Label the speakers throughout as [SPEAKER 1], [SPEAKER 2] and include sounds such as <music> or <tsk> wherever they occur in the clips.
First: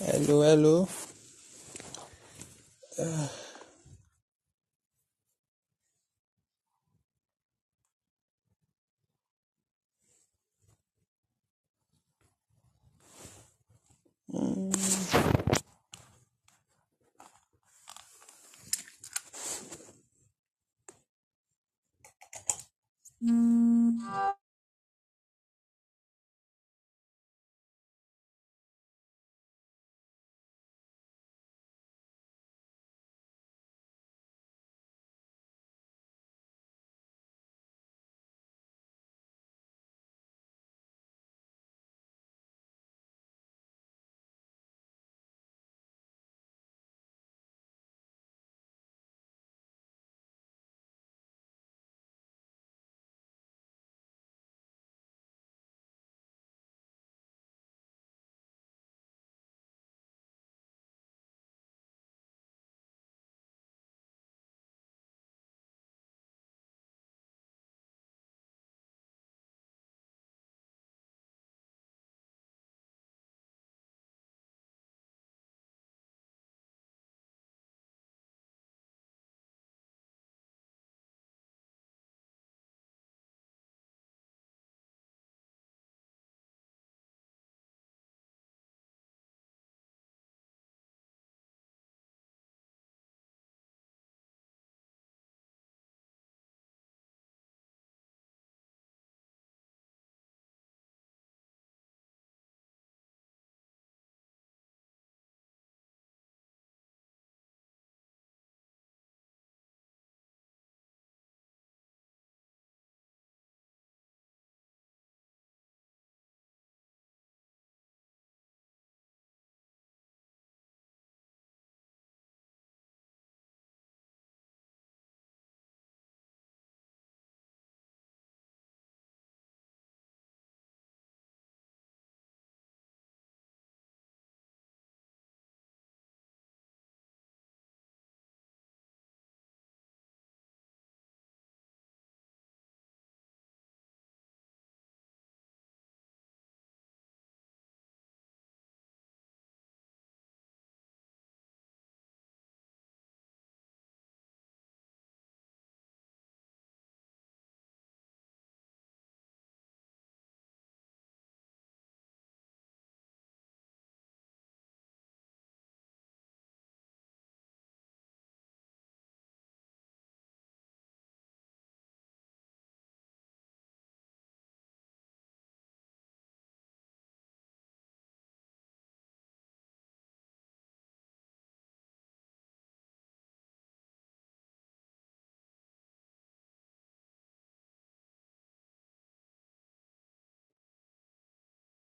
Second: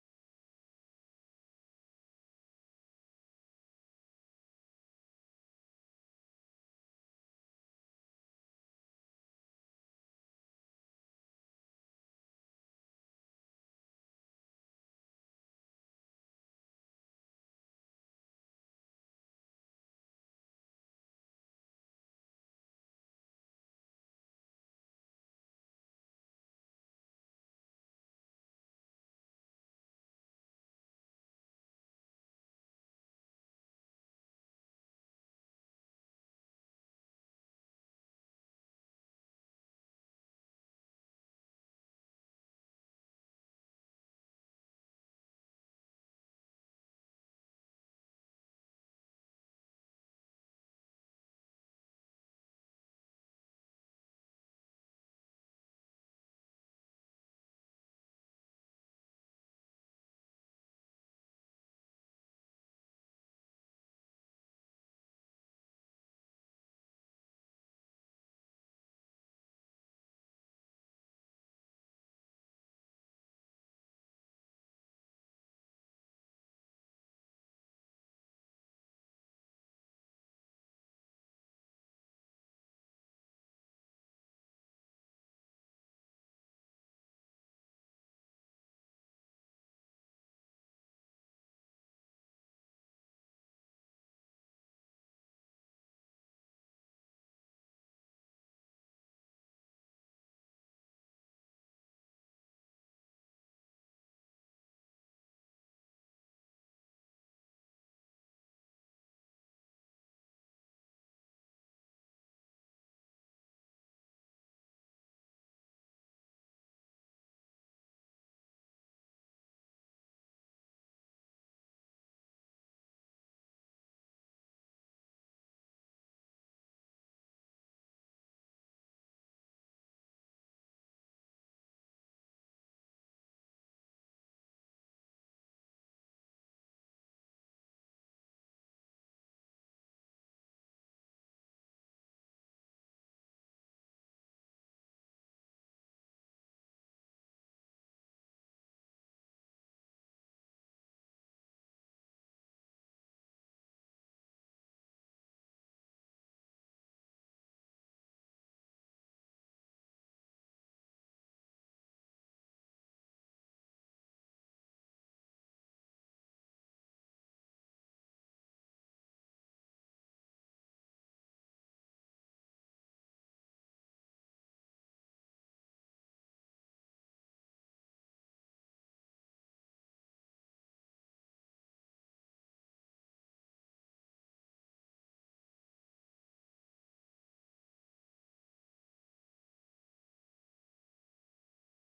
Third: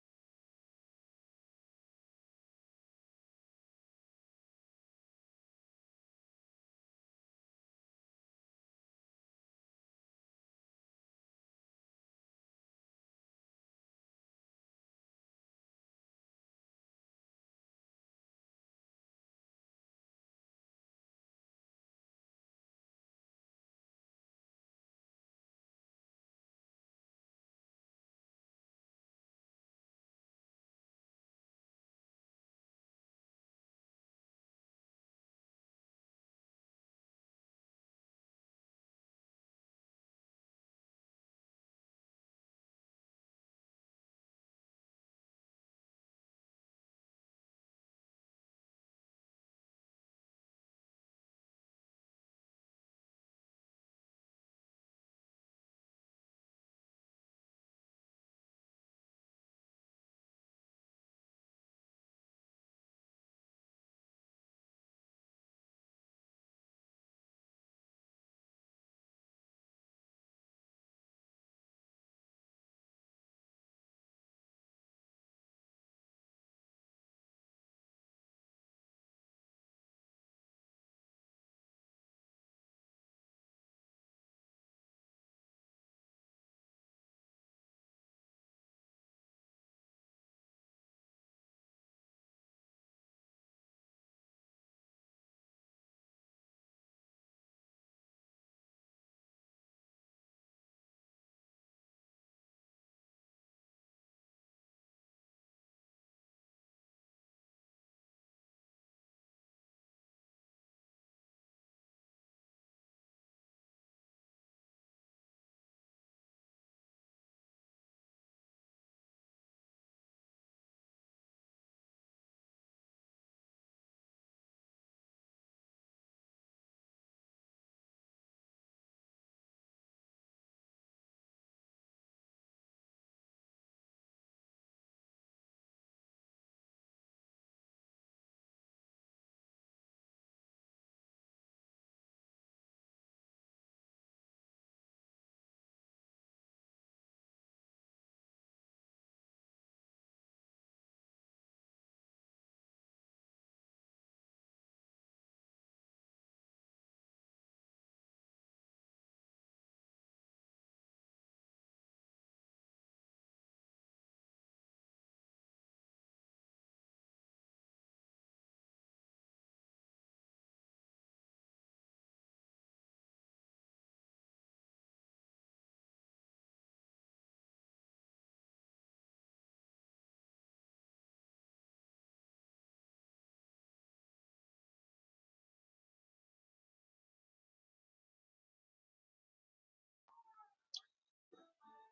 [SPEAKER 1] Hello, hello.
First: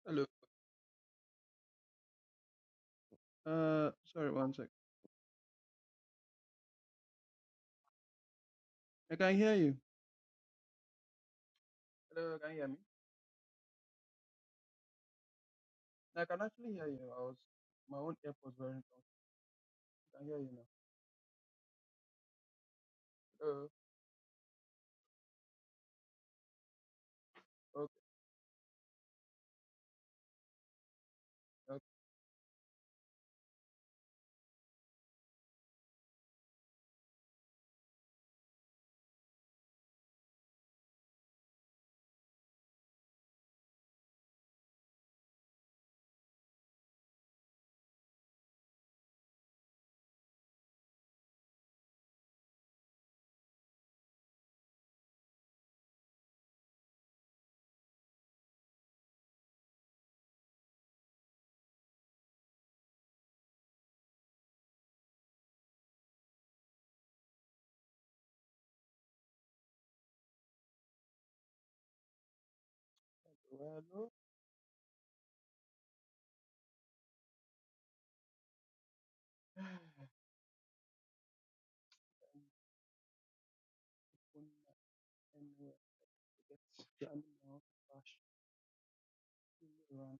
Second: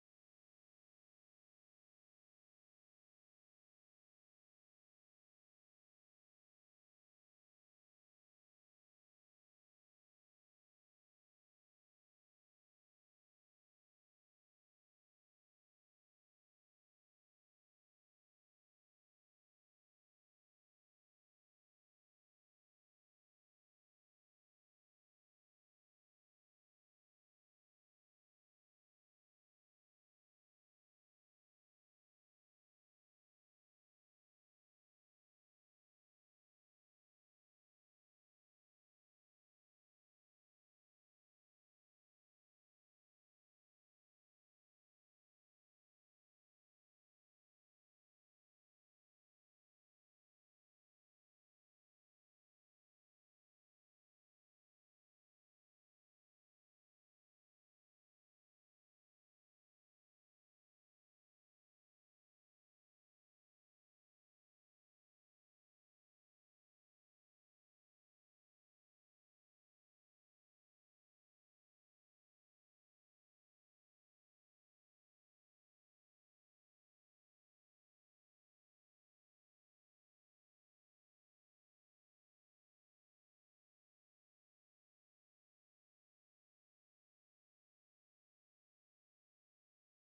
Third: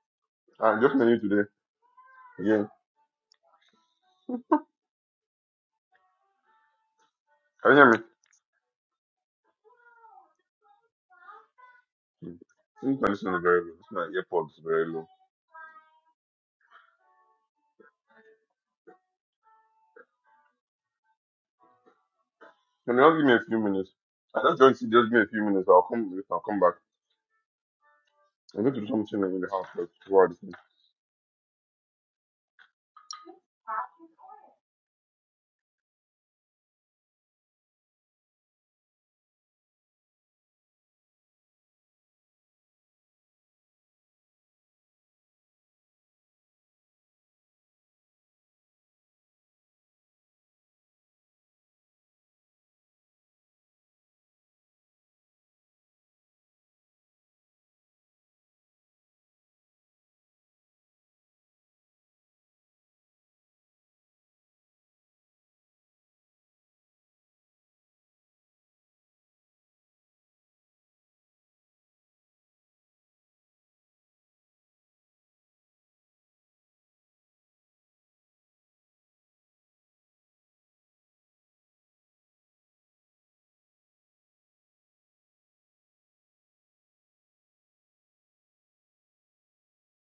[SPEAKER 1] Hello.
[SPEAKER 2] I'm just telling you today. Again,
[SPEAKER 1] Uh, sorry, one sec.
[SPEAKER 2] can you hear me?
[SPEAKER 1] I can hear you.
[SPEAKER 2] Hmm.
[SPEAKER 1] Hello, can you hear me?
[SPEAKER 2] Sleep condition is very low. It's my earpods is very low.
[SPEAKER 1] No, I can actually hear you. I was my own AirPods were not on. I can hear you now.
[SPEAKER 2] Can you just give me a few
[SPEAKER 1] Hello.
[SPEAKER 2] minutes? I just don't see. Just give me a few minutes. I'll come. I'll come back.
[SPEAKER 1] Okay.
[SPEAKER 2] I'm going to do something in the house first before I do
[SPEAKER 1] Okay. Hello. hello. <sighs> Phone anywhere. Forget standing now. Bash. Run.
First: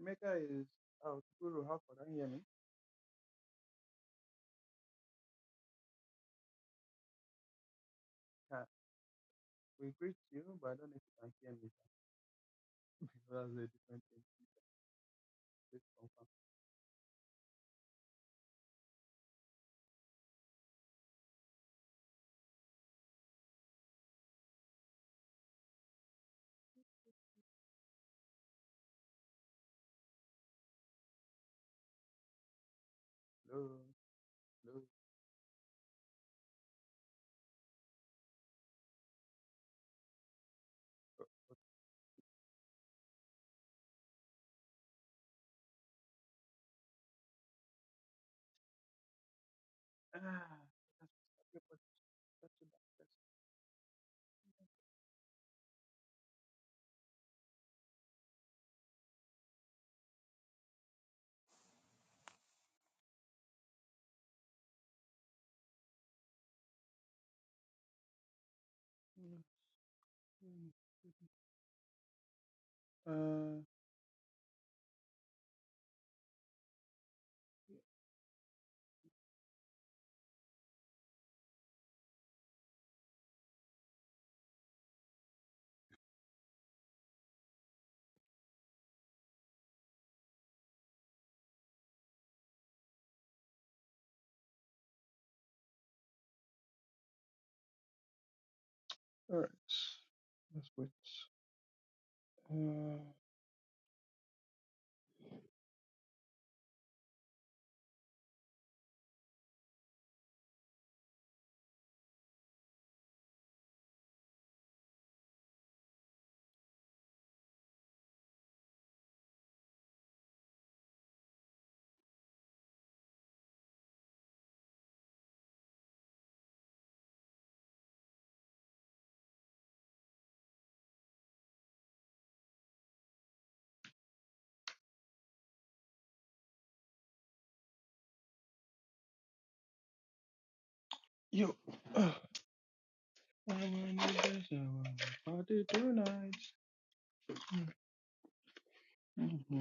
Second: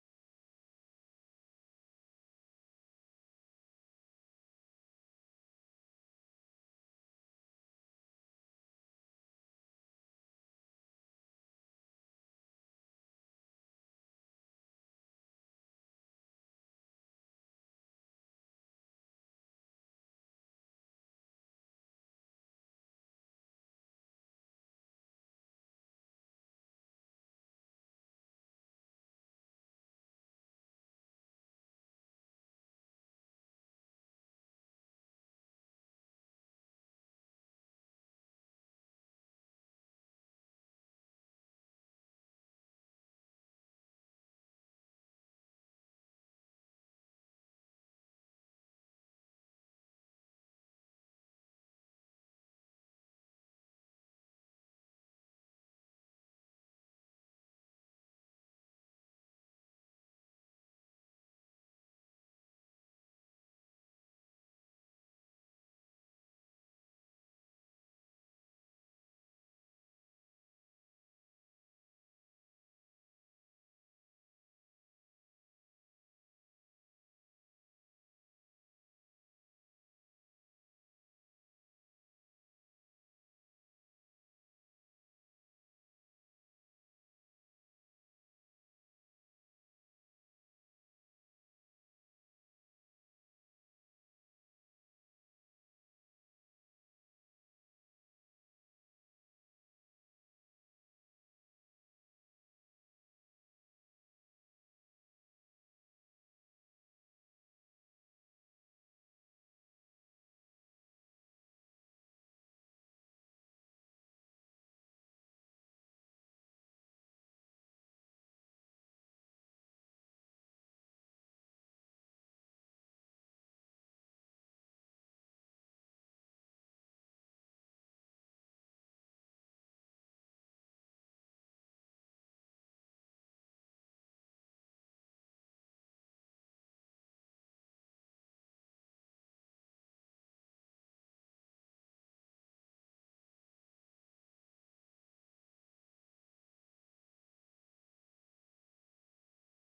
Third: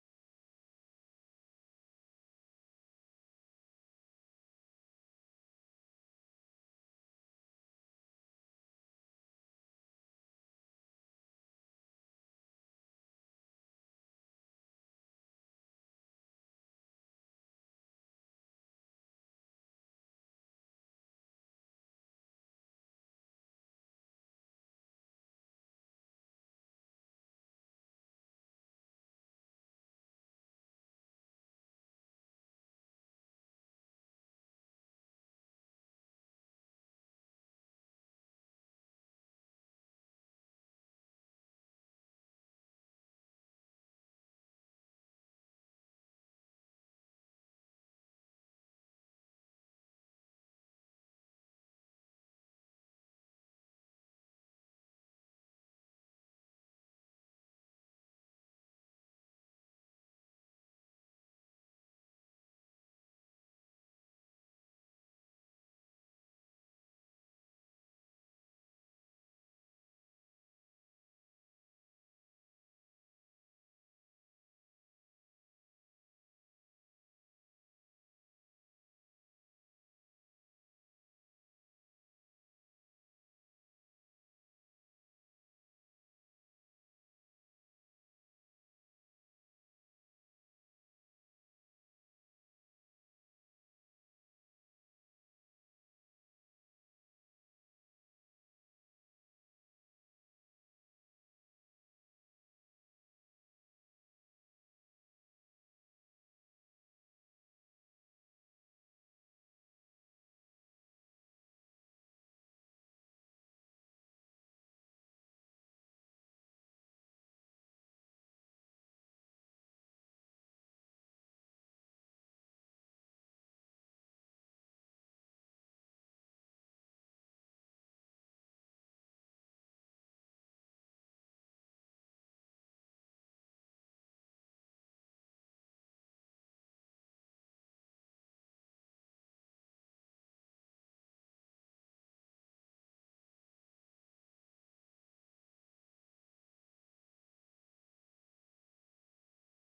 [SPEAKER 1] Emeka is out. Guru, how can you hear me? Yeah. We greet you, but I don't know if you can hear me. <laughs> That's a different thing. Please confirm. Hello. Hello. Ah, that's what's up. It was a bad person. Mhm. mhm. Uh, all right. Let's wait. Uh, yo. Uh, I wanna dance, I wanna party tonight. <laughs> Okay,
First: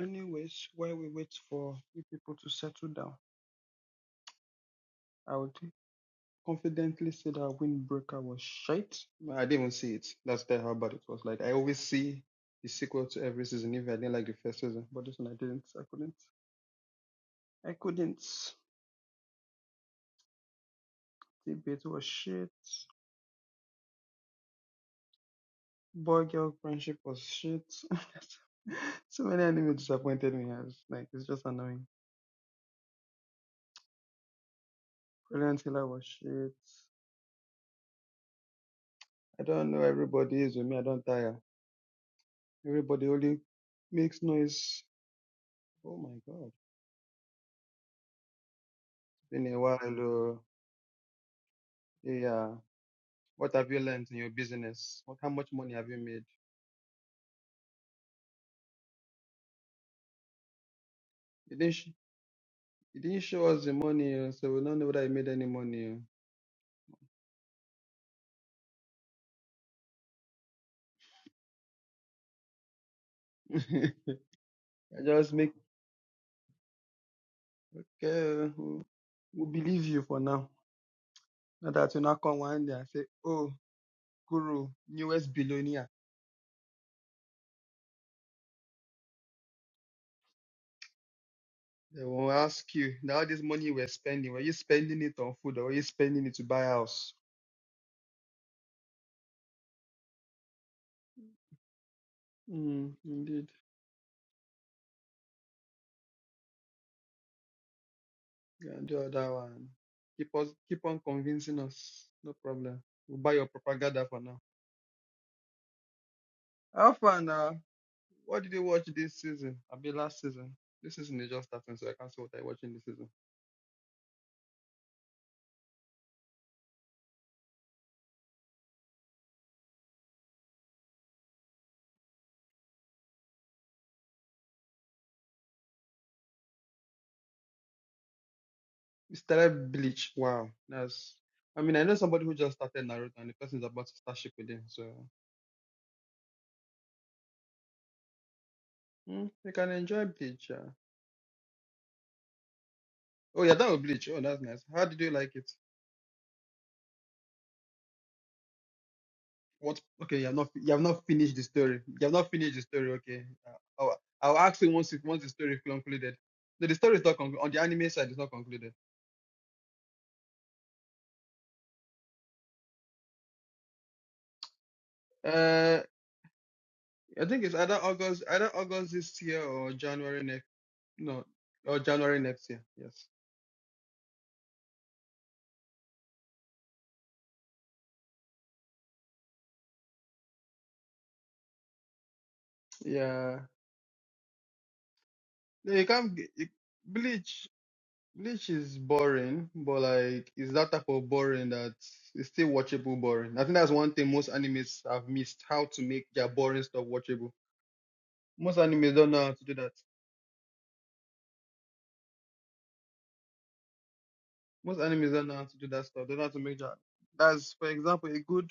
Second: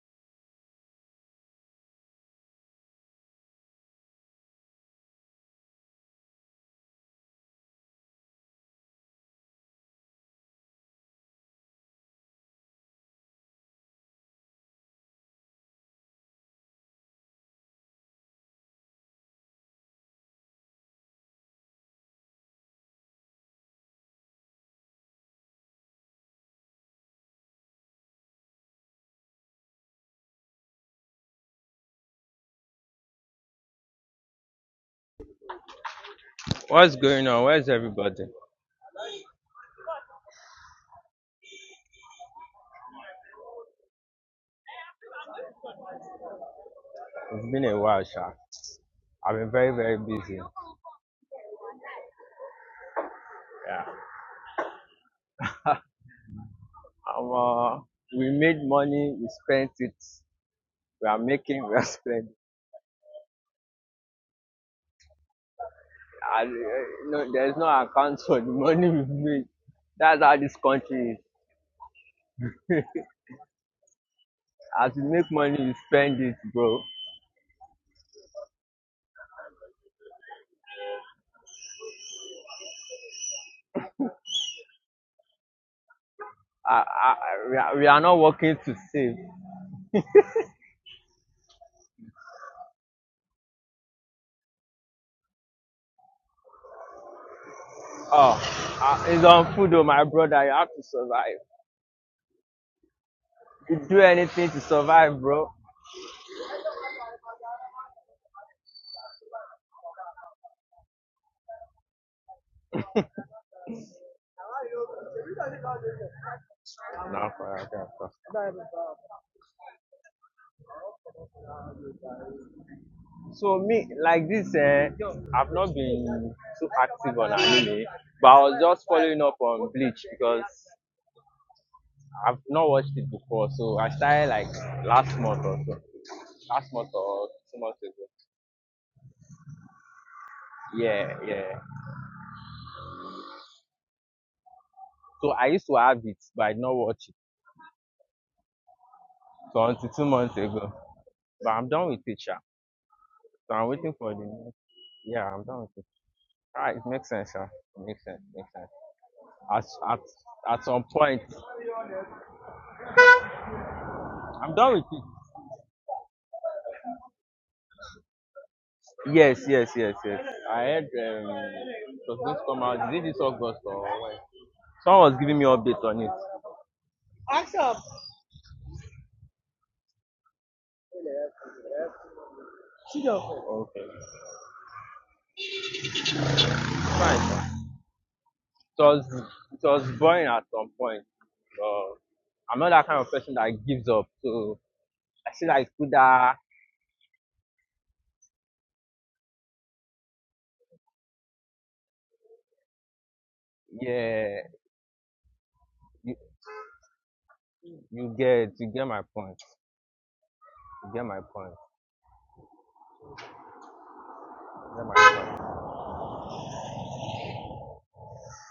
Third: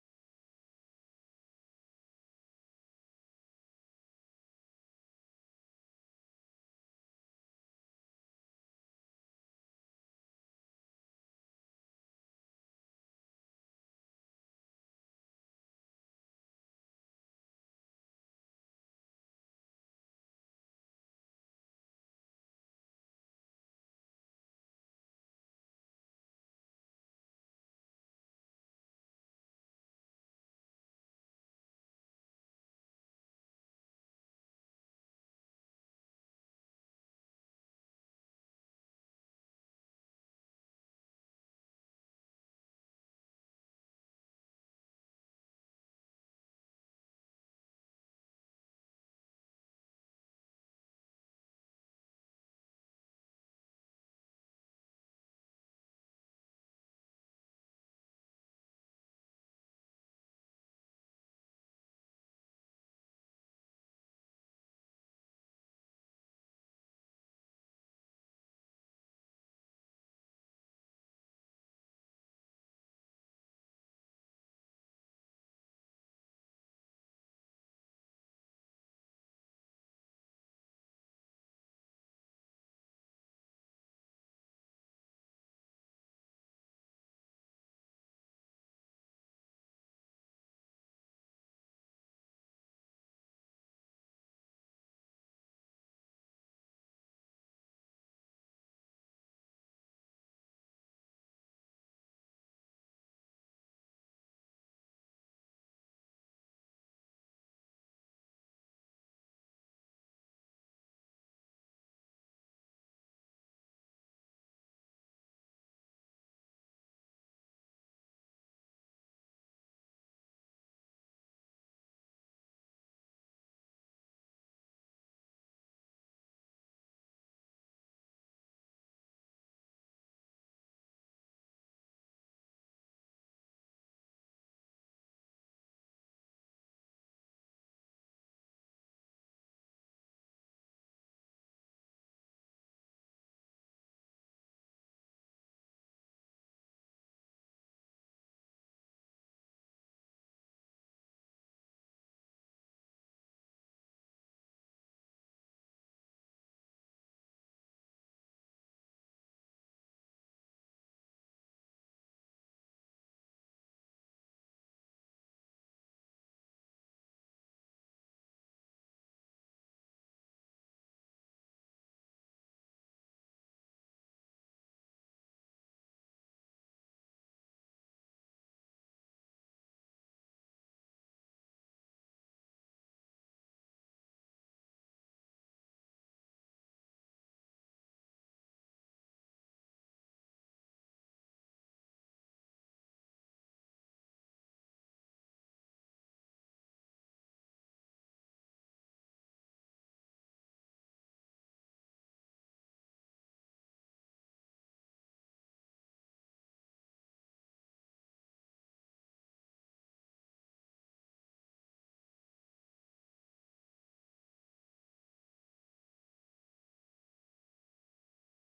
[SPEAKER 1] Anyways, while we wait for you people to settle down, I will take confidently say that Windbreaker was shite. I didn't even see it. That's the how bad it was. Like I always see the sequel to every season, even I didn't like the first season. But this one I didn't. I couldn't. I couldn't. Debate was shit. Boy girl friendship was shit. <laughs> so many anime disappointed me as like it's just annoying. Brilliant Hiller was shit.
[SPEAKER 3] What's going on? Where's everybody?
[SPEAKER 1] I don't know everybody is with me, I don't tire. Everybody only makes noise. Oh my god. It's
[SPEAKER 3] It's been a while, Sha. I've been
[SPEAKER 1] been a
[SPEAKER 3] very,
[SPEAKER 1] while.
[SPEAKER 3] very busy.
[SPEAKER 1] oh. Yeah. What have you
[SPEAKER 3] Yeah.
[SPEAKER 1] learned in your business? What how much money have you made?
[SPEAKER 3] Um, uh, we made money, we spent it, we are
[SPEAKER 1] You
[SPEAKER 3] making,
[SPEAKER 1] didn't
[SPEAKER 3] we are
[SPEAKER 1] sh-
[SPEAKER 3] spending.
[SPEAKER 1] you didn't show us the money, oh, so we don't know whether you made any money.
[SPEAKER 3] And, uh, no, there's no account for the money we made. That's how this country is.
[SPEAKER 1] oh.
[SPEAKER 3] As
[SPEAKER 1] <laughs>
[SPEAKER 3] we
[SPEAKER 1] I
[SPEAKER 3] make
[SPEAKER 1] just make
[SPEAKER 3] money, we spend it, bro.
[SPEAKER 1] okay. oh, We we believe you for now. Not that you now come one day and say, "Oh, Guru, newest billionaire."
[SPEAKER 3] I, I, we, are, we are not working to save.
[SPEAKER 1] They will ask you Now all this money you were spending, were you spending it on food or were you spending it to buy a house?
[SPEAKER 3] Oh, uh, it's on food, oh, my brother. You have to survive.
[SPEAKER 1] Mm, indeed.
[SPEAKER 3] You do anything to survive, bro.
[SPEAKER 1] Yeah, do that one. Keep us, keep on convincing us. No problem. We'll buy your propaganda for now. How far
[SPEAKER 3] Now
[SPEAKER 1] now? What did you watch this season? I mean, last season. This season is just starting, so I can't say what I'm watching this season.
[SPEAKER 3] So me like this, eh, I've not been too active on anime, but I was just following up on Bleach because I've not watched it before. So I started like last month or so, last month or two months ago.
[SPEAKER 1] It's started Bleach. Wow, that's.
[SPEAKER 3] Yeah, yeah.
[SPEAKER 1] I mean, I know somebody who just started Naruto, and the person is about to start Shippuden, so
[SPEAKER 3] So I used to have it, but I did not watch it.
[SPEAKER 1] mm, you
[SPEAKER 3] So
[SPEAKER 1] can
[SPEAKER 3] until two
[SPEAKER 1] enjoy
[SPEAKER 3] months
[SPEAKER 1] Bleach. Yeah.
[SPEAKER 3] ago, but I'm done with it, sha.
[SPEAKER 1] Oh
[SPEAKER 3] So
[SPEAKER 1] yeah,
[SPEAKER 3] I'm
[SPEAKER 1] that was
[SPEAKER 3] waiting
[SPEAKER 1] Bleach.
[SPEAKER 3] for the.
[SPEAKER 1] Oh, that's nice. How did you
[SPEAKER 3] Yeah,
[SPEAKER 1] like
[SPEAKER 3] I'm
[SPEAKER 1] it?
[SPEAKER 3] done with it. Alright, it makes sense, sha. It makes sense. Makes sense. At,
[SPEAKER 1] What?
[SPEAKER 3] at,
[SPEAKER 1] Okay, you have not
[SPEAKER 3] at
[SPEAKER 1] you have
[SPEAKER 3] some
[SPEAKER 1] not
[SPEAKER 3] point,
[SPEAKER 1] finished the story. You have not finished the story. Okay, uh, I'll, I'll
[SPEAKER 3] I'm
[SPEAKER 1] ask you
[SPEAKER 3] done with
[SPEAKER 1] once it, once
[SPEAKER 3] it.
[SPEAKER 1] the story is concluded. No, the story is not concluded. On the anime side, it's not concluded.
[SPEAKER 3] Yes, yes, yes, yes. I heard um, it was going to come out. Is it this August or when? Someone was giving me
[SPEAKER 1] Uh.
[SPEAKER 3] update on it.
[SPEAKER 1] I think it's either August, either August this year or January next. No, or January next year. Yes.
[SPEAKER 3] Oh, Okay. Fine. It was, it was boring at some point. But I'm not that kind of person
[SPEAKER 1] Yeah.
[SPEAKER 3] that gives up. So I feel like
[SPEAKER 1] No, You can't. g-
[SPEAKER 3] Kuda,
[SPEAKER 1] You, Bleach. Bleach is boring, but like it's that type of boring that it's still watchable boring. I think that's one thing
[SPEAKER 3] yeah,
[SPEAKER 1] most animes have missed: how to make
[SPEAKER 3] you,
[SPEAKER 1] their boring stuff watchable.
[SPEAKER 3] you get
[SPEAKER 1] Most
[SPEAKER 3] you get
[SPEAKER 1] animes
[SPEAKER 3] my
[SPEAKER 1] don't know how
[SPEAKER 3] point.
[SPEAKER 1] to do that.
[SPEAKER 3] You get my point.
[SPEAKER 1] Most animes don't know how to do that stuff. They don't know how to make that. That's, for example, a good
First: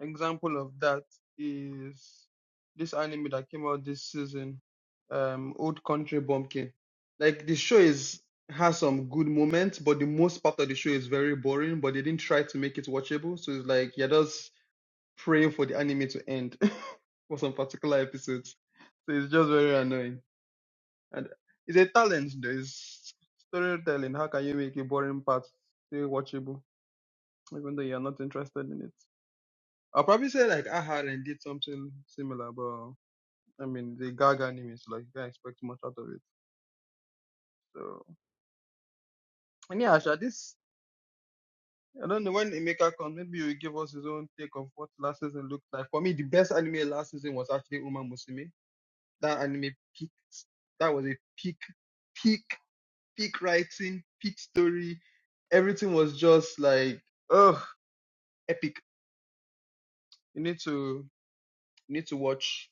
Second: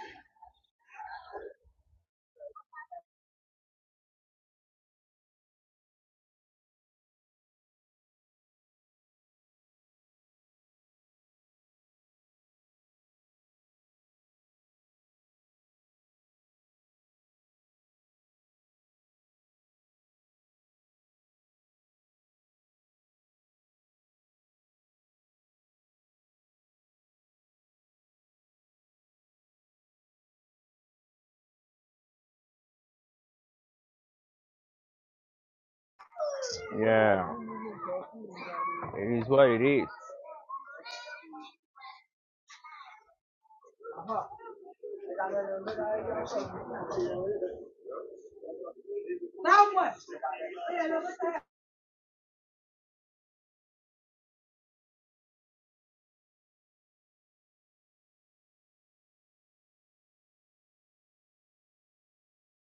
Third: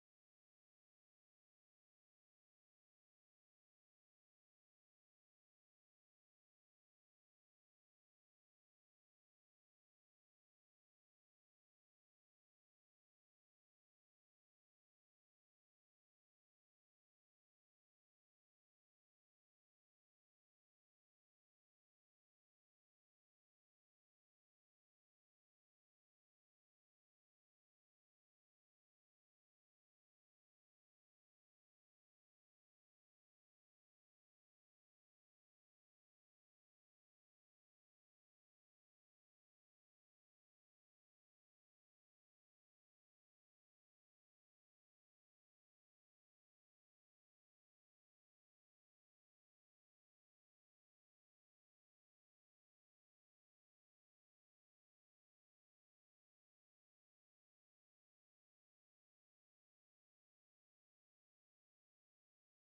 [SPEAKER 1] Example of that is this anime that came out this season, um, Old Country Bumpkin. Like the show is has some good moments, but the most part of the show is very boring. But they didn't try to make it watchable, so it's like you're just praying for the anime to end <laughs> for some particular episodes. So it's just very annoying, and it's a talent. Though. It's storytelling. How can you make a boring part still watchable, even though you're not interested in it? I'll probably say like I had and did something similar, but I mean the Gag anime is like you can't expect much out of it.
[SPEAKER 3] Yeah.
[SPEAKER 1] So
[SPEAKER 3] It is what it
[SPEAKER 1] and
[SPEAKER 3] is.
[SPEAKER 1] yeah, Asha, this I don't know when Emeka comes, maybe he will give us his own take of what last season looked like. For me, the best anime last season was actually Uma Musume. That anime peaked. That was a peak, peak, peak writing, peak story. Everything was just like oh epic. You need to you need to watch.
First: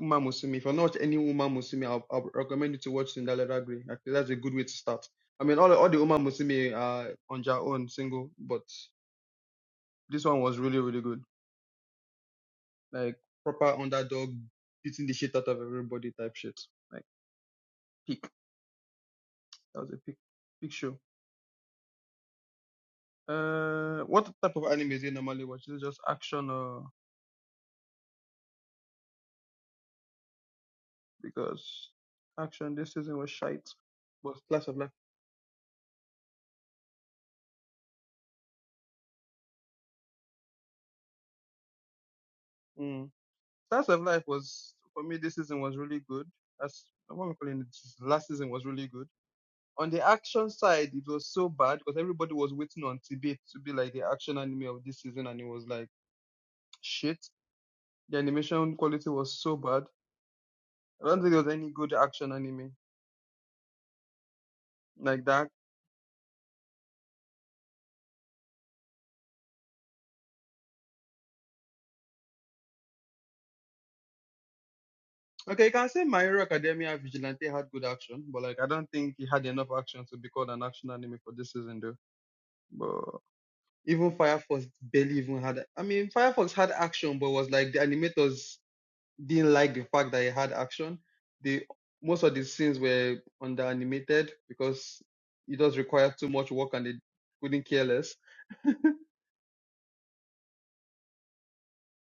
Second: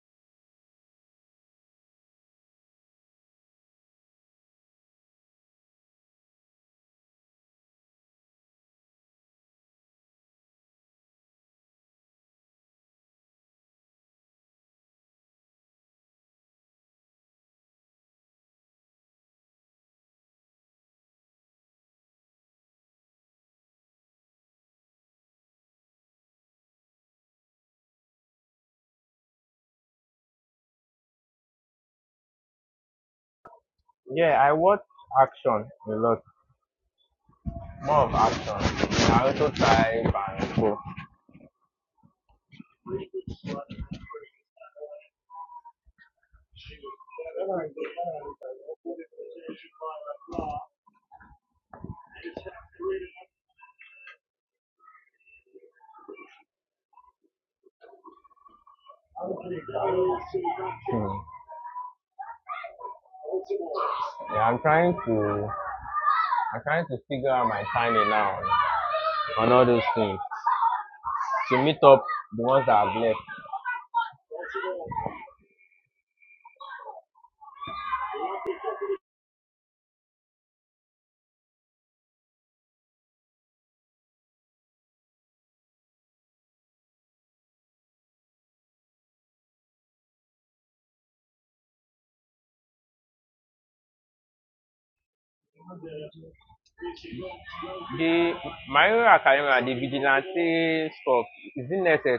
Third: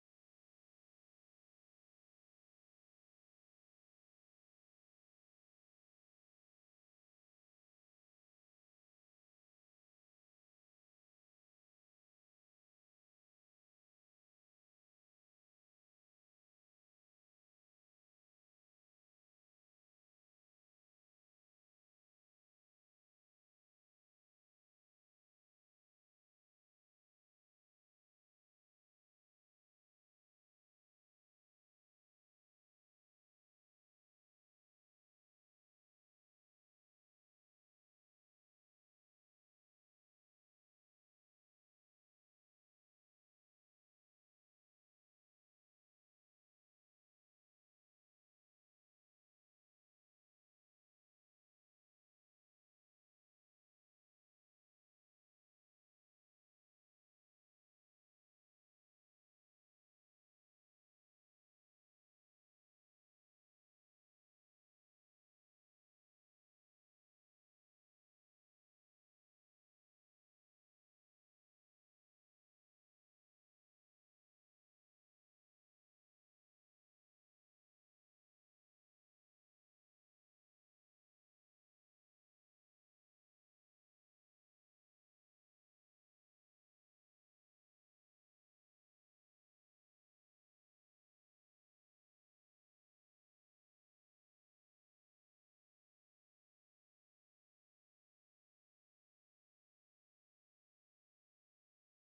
[SPEAKER 1] Uma Musumi. If you're not watching any Uma Musumi, I'll, I'll recommend you to watch Cinderella Agree. I think that's a good way to start. I mean, all all the Uma Musumi are on their own single, but this one was really really good. Like proper underdog beating the shit out of everybody type shit. Like peak. That was a peak peak show. Uh, what type of anime do you normally watch? Is it just action or because action this season was shite, but
[SPEAKER 3] Yeah, I
[SPEAKER 1] class of
[SPEAKER 3] watch
[SPEAKER 1] life.
[SPEAKER 3] action a lot. more of action. I also try and so
[SPEAKER 1] Mm. Slice of Life was for me this season was really good. That's what am I calling it? Last season was really good. On the action side, it was so bad because everybody was waiting on Tibet to be like the action anime of this season, and it was like shit. The animation quality was so bad. I
[SPEAKER 3] hmm.
[SPEAKER 1] don't think there was any good action anime
[SPEAKER 3] yeah, I'm trying
[SPEAKER 1] like that.
[SPEAKER 3] to I'm trying to figure out my timing now on all those things to meet up the ones that I've left.
[SPEAKER 1] Okay, you can say My Hero Academia Vigilante had good action, but like I don't think it had enough action to be called an action anime for this season, though. But Even Firefox barely even had. I mean, Firefox had action, but was like the animators didn't like the fact that it had action. The most of the scenes were under animated because it does require too much work, and they couldn't care less. <laughs>
[SPEAKER 3] The my own academia, the vigilante stuff, is it necessary?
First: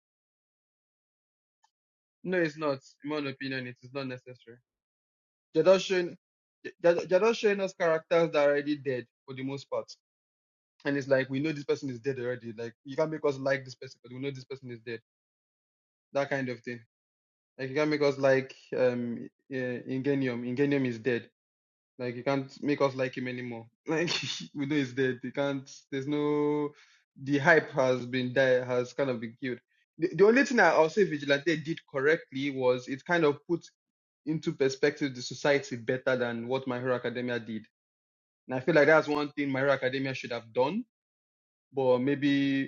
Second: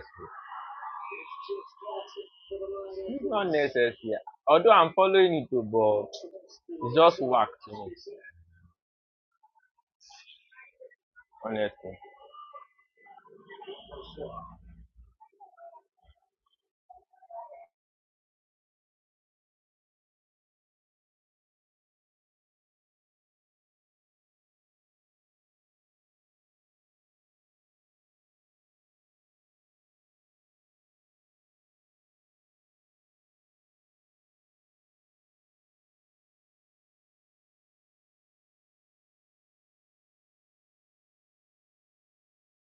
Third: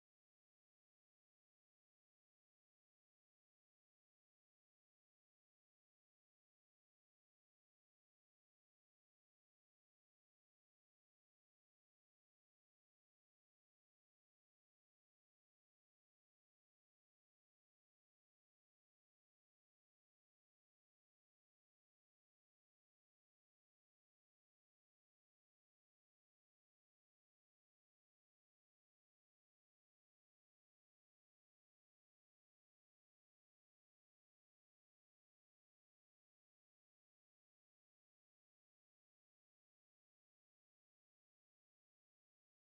[SPEAKER 1] No, it's not. In my
[SPEAKER 3] It's
[SPEAKER 1] own
[SPEAKER 3] not
[SPEAKER 1] opinion, it is
[SPEAKER 3] necessary.
[SPEAKER 1] not necessary.
[SPEAKER 3] Although I'm following it,
[SPEAKER 1] They're just
[SPEAKER 3] but
[SPEAKER 1] showing, they're,
[SPEAKER 3] it's
[SPEAKER 1] they're
[SPEAKER 3] just
[SPEAKER 1] just
[SPEAKER 3] work
[SPEAKER 1] showing
[SPEAKER 3] to
[SPEAKER 1] us
[SPEAKER 3] me,
[SPEAKER 1] characters that are already dead for the most part. And it's like we know this person
[SPEAKER 3] honestly.
[SPEAKER 1] is dead already. Like you can't make us like this person because we know this person is dead. That kind of thing. Like you can't make us like um uh, Ingenium. Ingenium is dead. Like you can't make us like him anymore. <laughs> Like we know he's dead. You can't. There's no. The hype has been died. Has kind of been killed. The, the only thing I- I'll say Vigilante did correctly was it kind of put into perspective the society better than what My Hero Academia did. And I feel like that's one thing My Hero Academia should have done, but maybe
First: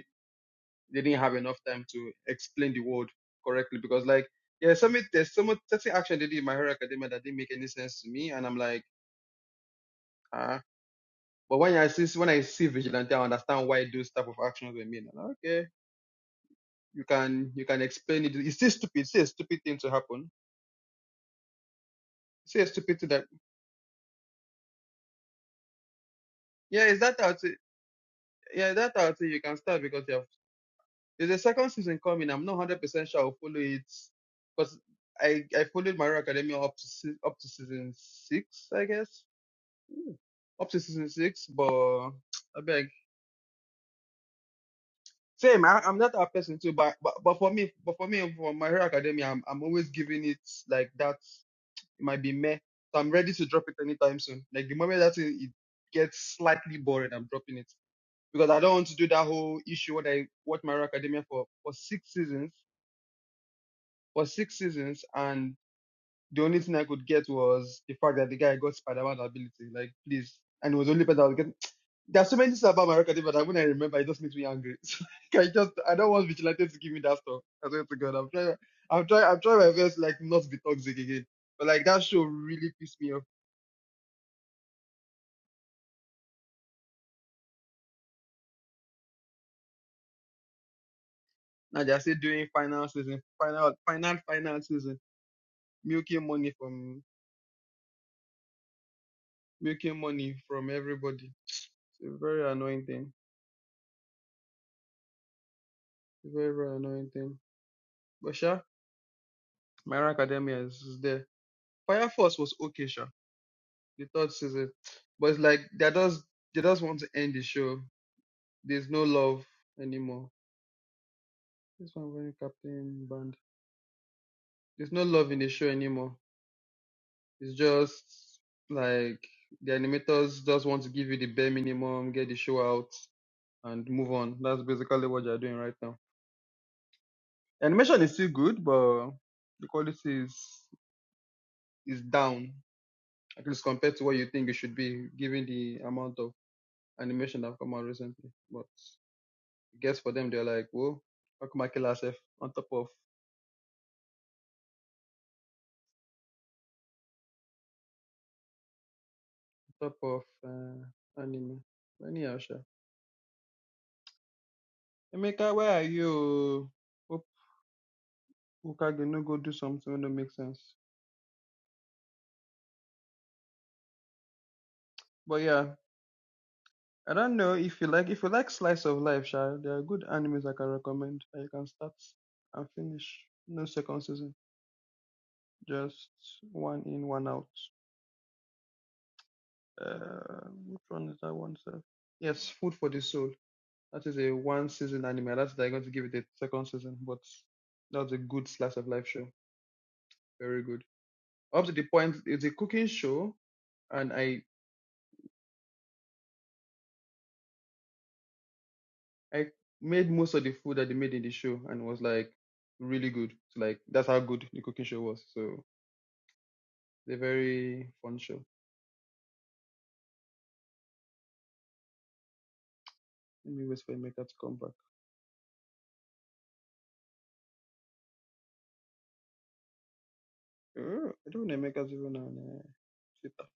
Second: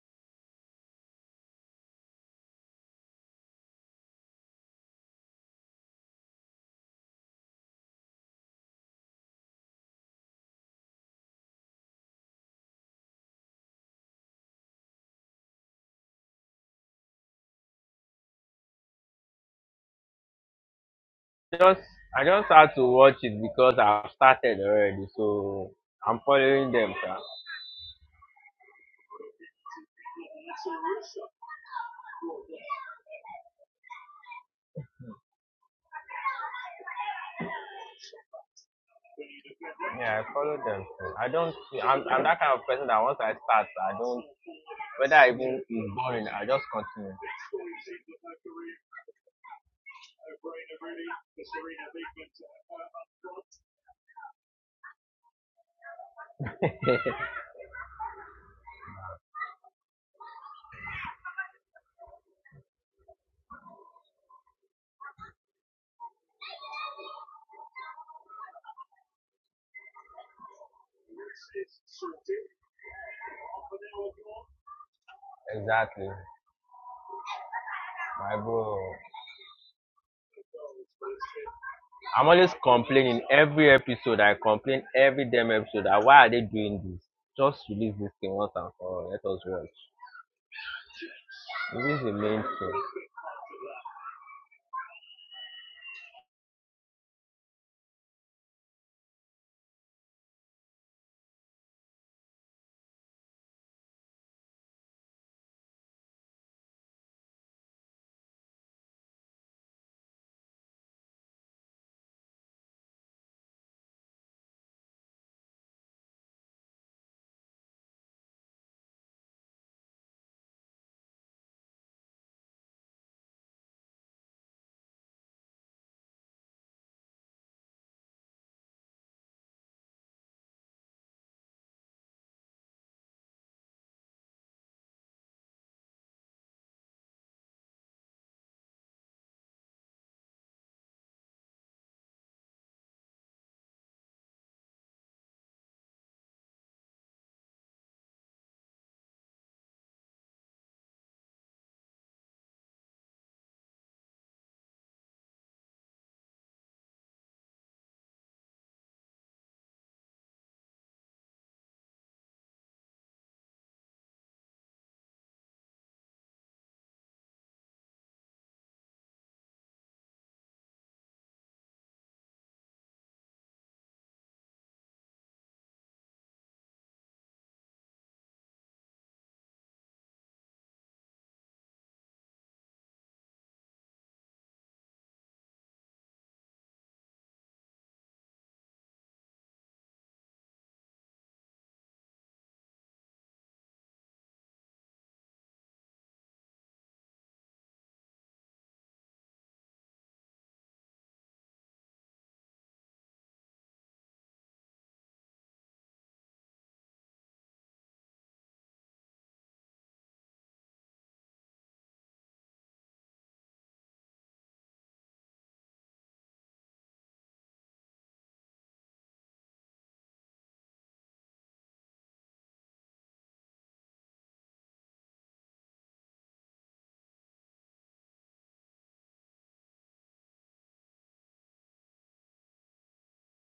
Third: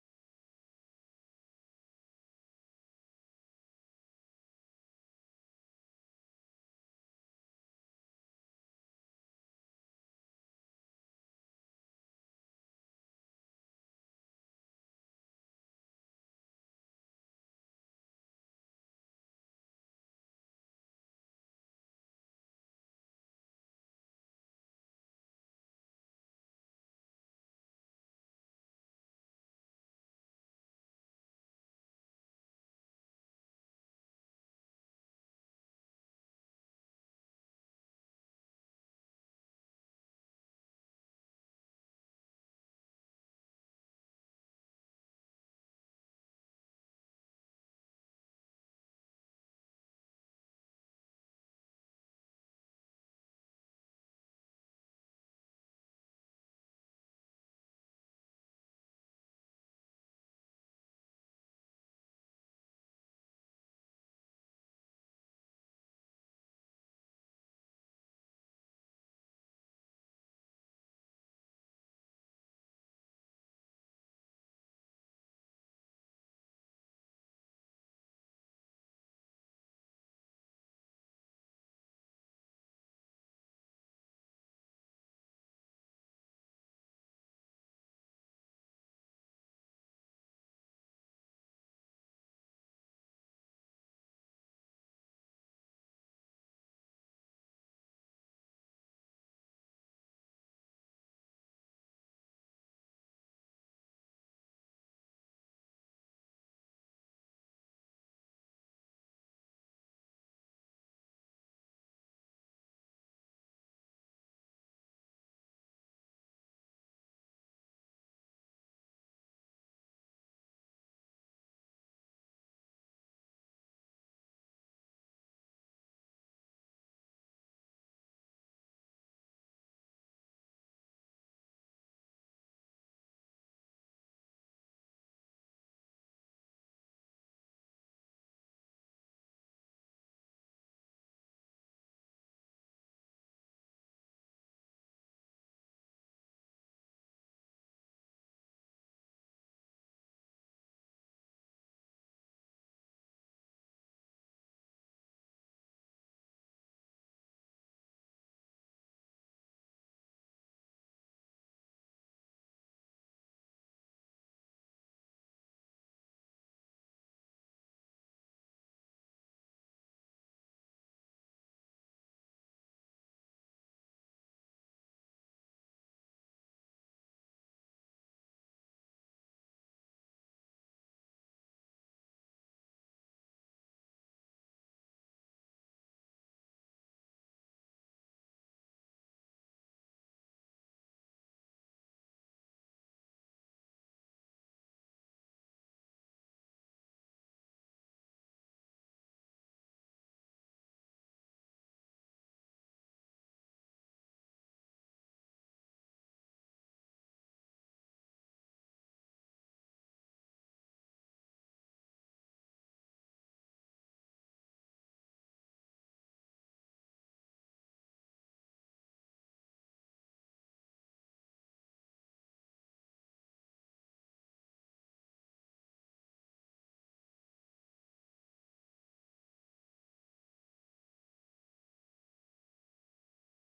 [SPEAKER 1] they didn't have enough time to explain the word correctly because like yeah some there's some certain action they did in my hero academia that didn't make any sense to me and i'm like ah but when i see when i see vigilante i understand why those type of actions were made I'm like, okay you can you can explain it it's still stupid it's still a stupid thing to happen
[SPEAKER 3] Just I just
[SPEAKER 1] it's still a
[SPEAKER 3] had to
[SPEAKER 1] stupid thing
[SPEAKER 3] watch
[SPEAKER 1] that
[SPEAKER 3] it because I've started already, so I'm following
[SPEAKER 1] yeah
[SPEAKER 3] them.
[SPEAKER 1] is
[SPEAKER 3] sir.
[SPEAKER 1] that out yeah that out you can start because you have there's a second season coming i'm not 100 percent sure i'll follow it because I, I followed my hero academia up to se- up to season six, I guess Hmm.
[SPEAKER 3] Yeah, I follow
[SPEAKER 1] Up to
[SPEAKER 3] them.
[SPEAKER 1] season
[SPEAKER 3] I
[SPEAKER 1] six,
[SPEAKER 3] don't. I'm,
[SPEAKER 1] but
[SPEAKER 3] I'm that kind
[SPEAKER 1] I
[SPEAKER 3] of
[SPEAKER 1] beg.
[SPEAKER 3] person that once I start, I don't. Whether I even
[SPEAKER 1] Same, I,
[SPEAKER 3] it's
[SPEAKER 1] I'm not
[SPEAKER 3] boring,
[SPEAKER 1] that
[SPEAKER 3] I
[SPEAKER 1] person
[SPEAKER 3] just
[SPEAKER 1] too, but, but
[SPEAKER 3] continue.
[SPEAKER 1] but for me, but for me, for my hero academia, I'm I'm always giving it like that. It might be meh, so I'm ready to drop it anytime soon. Like the moment that it, it gets slightly boring,
[SPEAKER 3] <laughs>
[SPEAKER 1] I'm dropping it because I don't want to do that whole issue what I watch my hero academia for for six seasons, for six seasons, and. The only thing I could get was the fact that the guy got Spider-Man ability. Like, please. And it was the only that I was getting. <tsk> There are so many things about Mario Kart, but when I remember, it just makes me angry. <laughs> So, like, I just, I
[SPEAKER 3] Exactly.
[SPEAKER 1] don't want Vigilante to give me that stuff. I swear to God, I'm
[SPEAKER 3] My
[SPEAKER 1] trying,
[SPEAKER 3] bro.
[SPEAKER 1] I'm trying, I'm trying my best, like, not to be toxic again. But like, that show
[SPEAKER 3] I'm always
[SPEAKER 1] really pissed me
[SPEAKER 3] complaining
[SPEAKER 1] off.
[SPEAKER 3] every episode. I complain every damn episode. That why are they doing this? Just release this thing once and for all. Let us watch.
[SPEAKER 1] Now
[SPEAKER 3] This
[SPEAKER 1] they're
[SPEAKER 3] is the
[SPEAKER 1] still
[SPEAKER 3] main
[SPEAKER 1] doing
[SPEAKER 3] thing.
[SPEAKER 1] final season, final, final, final season, milking money from, milking money from everybody. It's a very annoying thing. It's a Very, very annoying thing. But sure, Myra Academia is, is there. Fire Force was okay, sure. The third season. But it's like they just they just want to end the show. There's no love anymore. This one when Captain Band. There's no love in the show anymore. It's just like the animators just want to give you the bare minimum, get the show out and move on. That's basically what they're doing right now. Animation is still good, but the quality is is down. At least compared to what you think it should be, given the amount of animation that have come out recently. But guess for them they're like, whoa, how come I kill myself on top of on top of uh, anime? Anyhow, sha. Emeka, where are you? Hope Ukage no go do something that makes sense. But yeah, I don't know if you like if you like slice of life, sha. There are good animes I can recommend that you can start and finish. No second season, just one in, one out. Uh, which one is that one, sir? Yes, Food for the Soul. That is a one season anime. That's they're going to give it a second season, but that's a good slice of life show. Very good. Up to the point, it's a cooking show, and I I made most of the food that they made in the show, and it was like really good. So like that's how good the cooking show was. So it's a very fun show. Let me wait for Emeka to come back. Oh, I don't know Emeka's even on uh, Twitter.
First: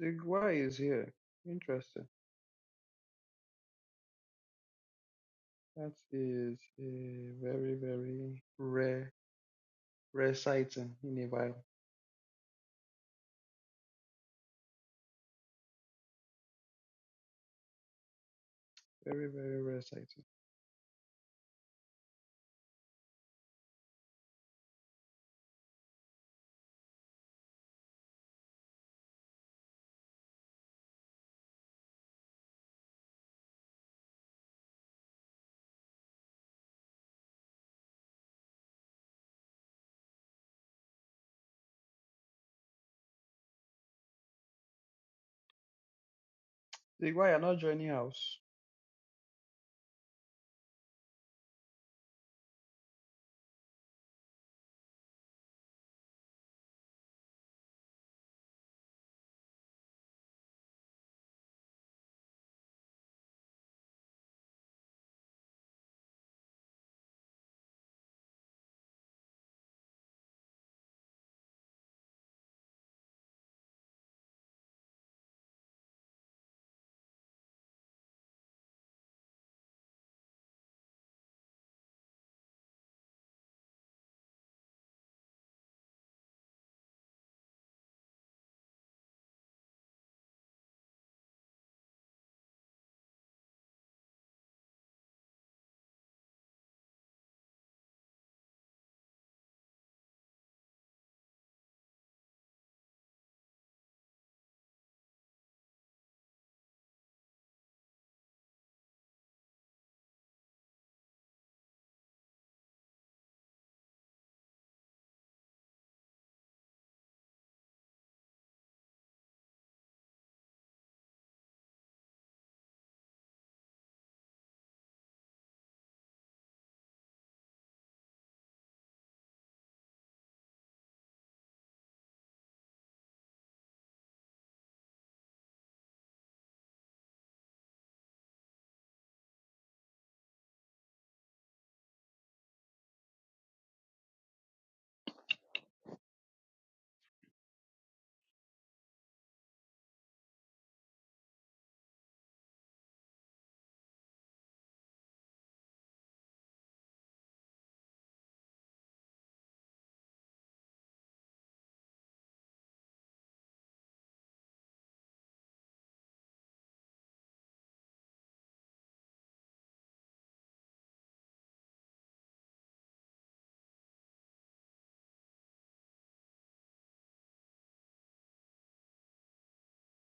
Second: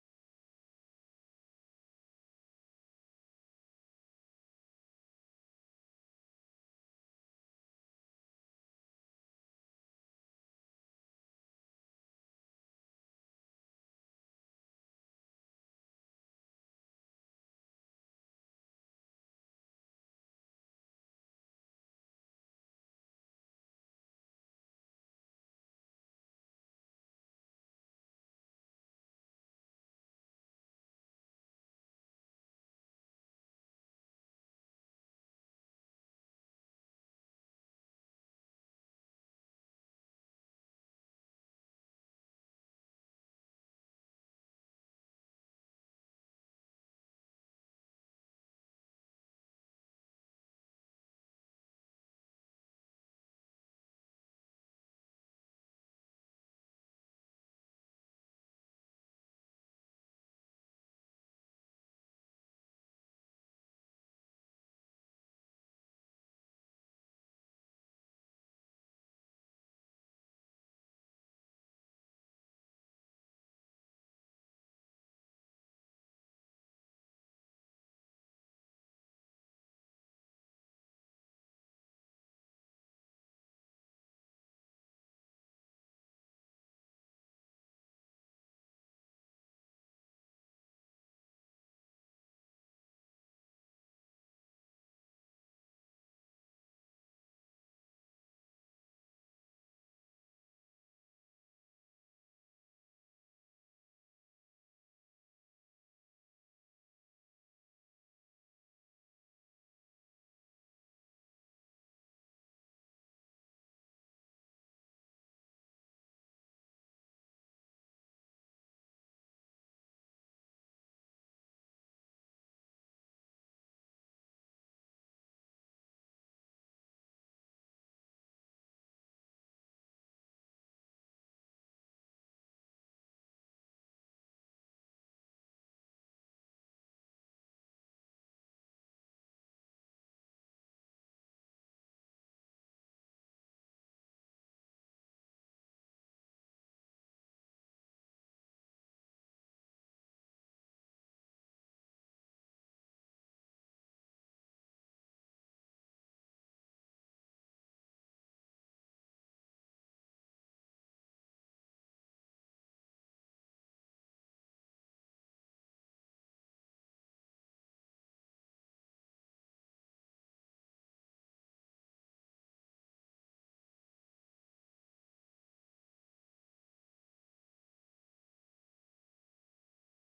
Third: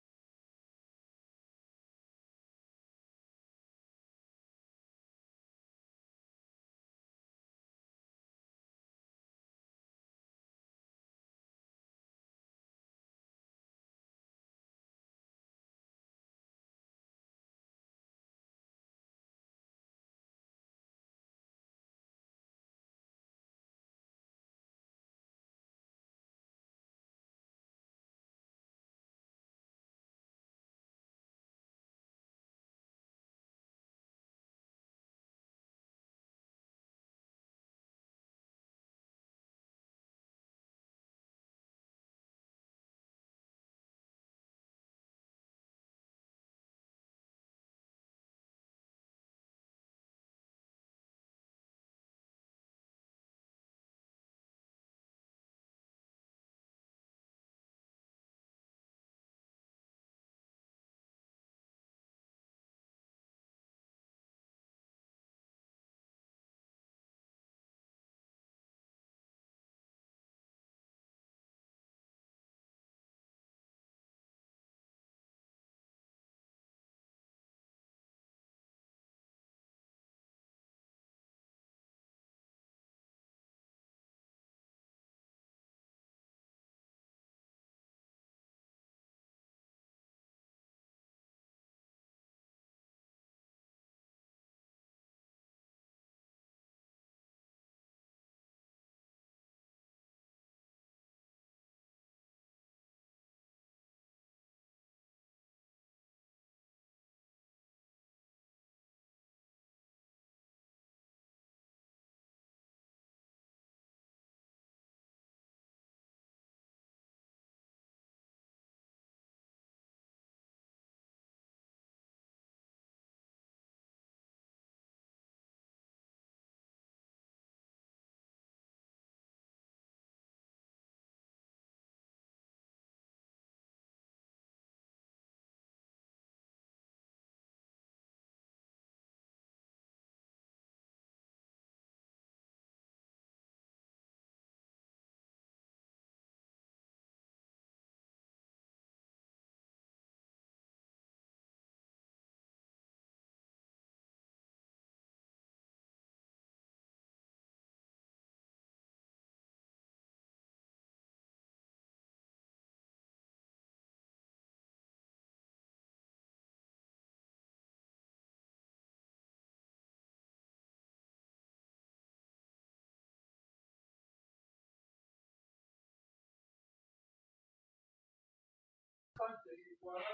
[SPEAKER 1] The guy is here. Interesting. That is a very very rare rare sighting in a while. Very, very, very exciting. Zeke, why you're not joining house?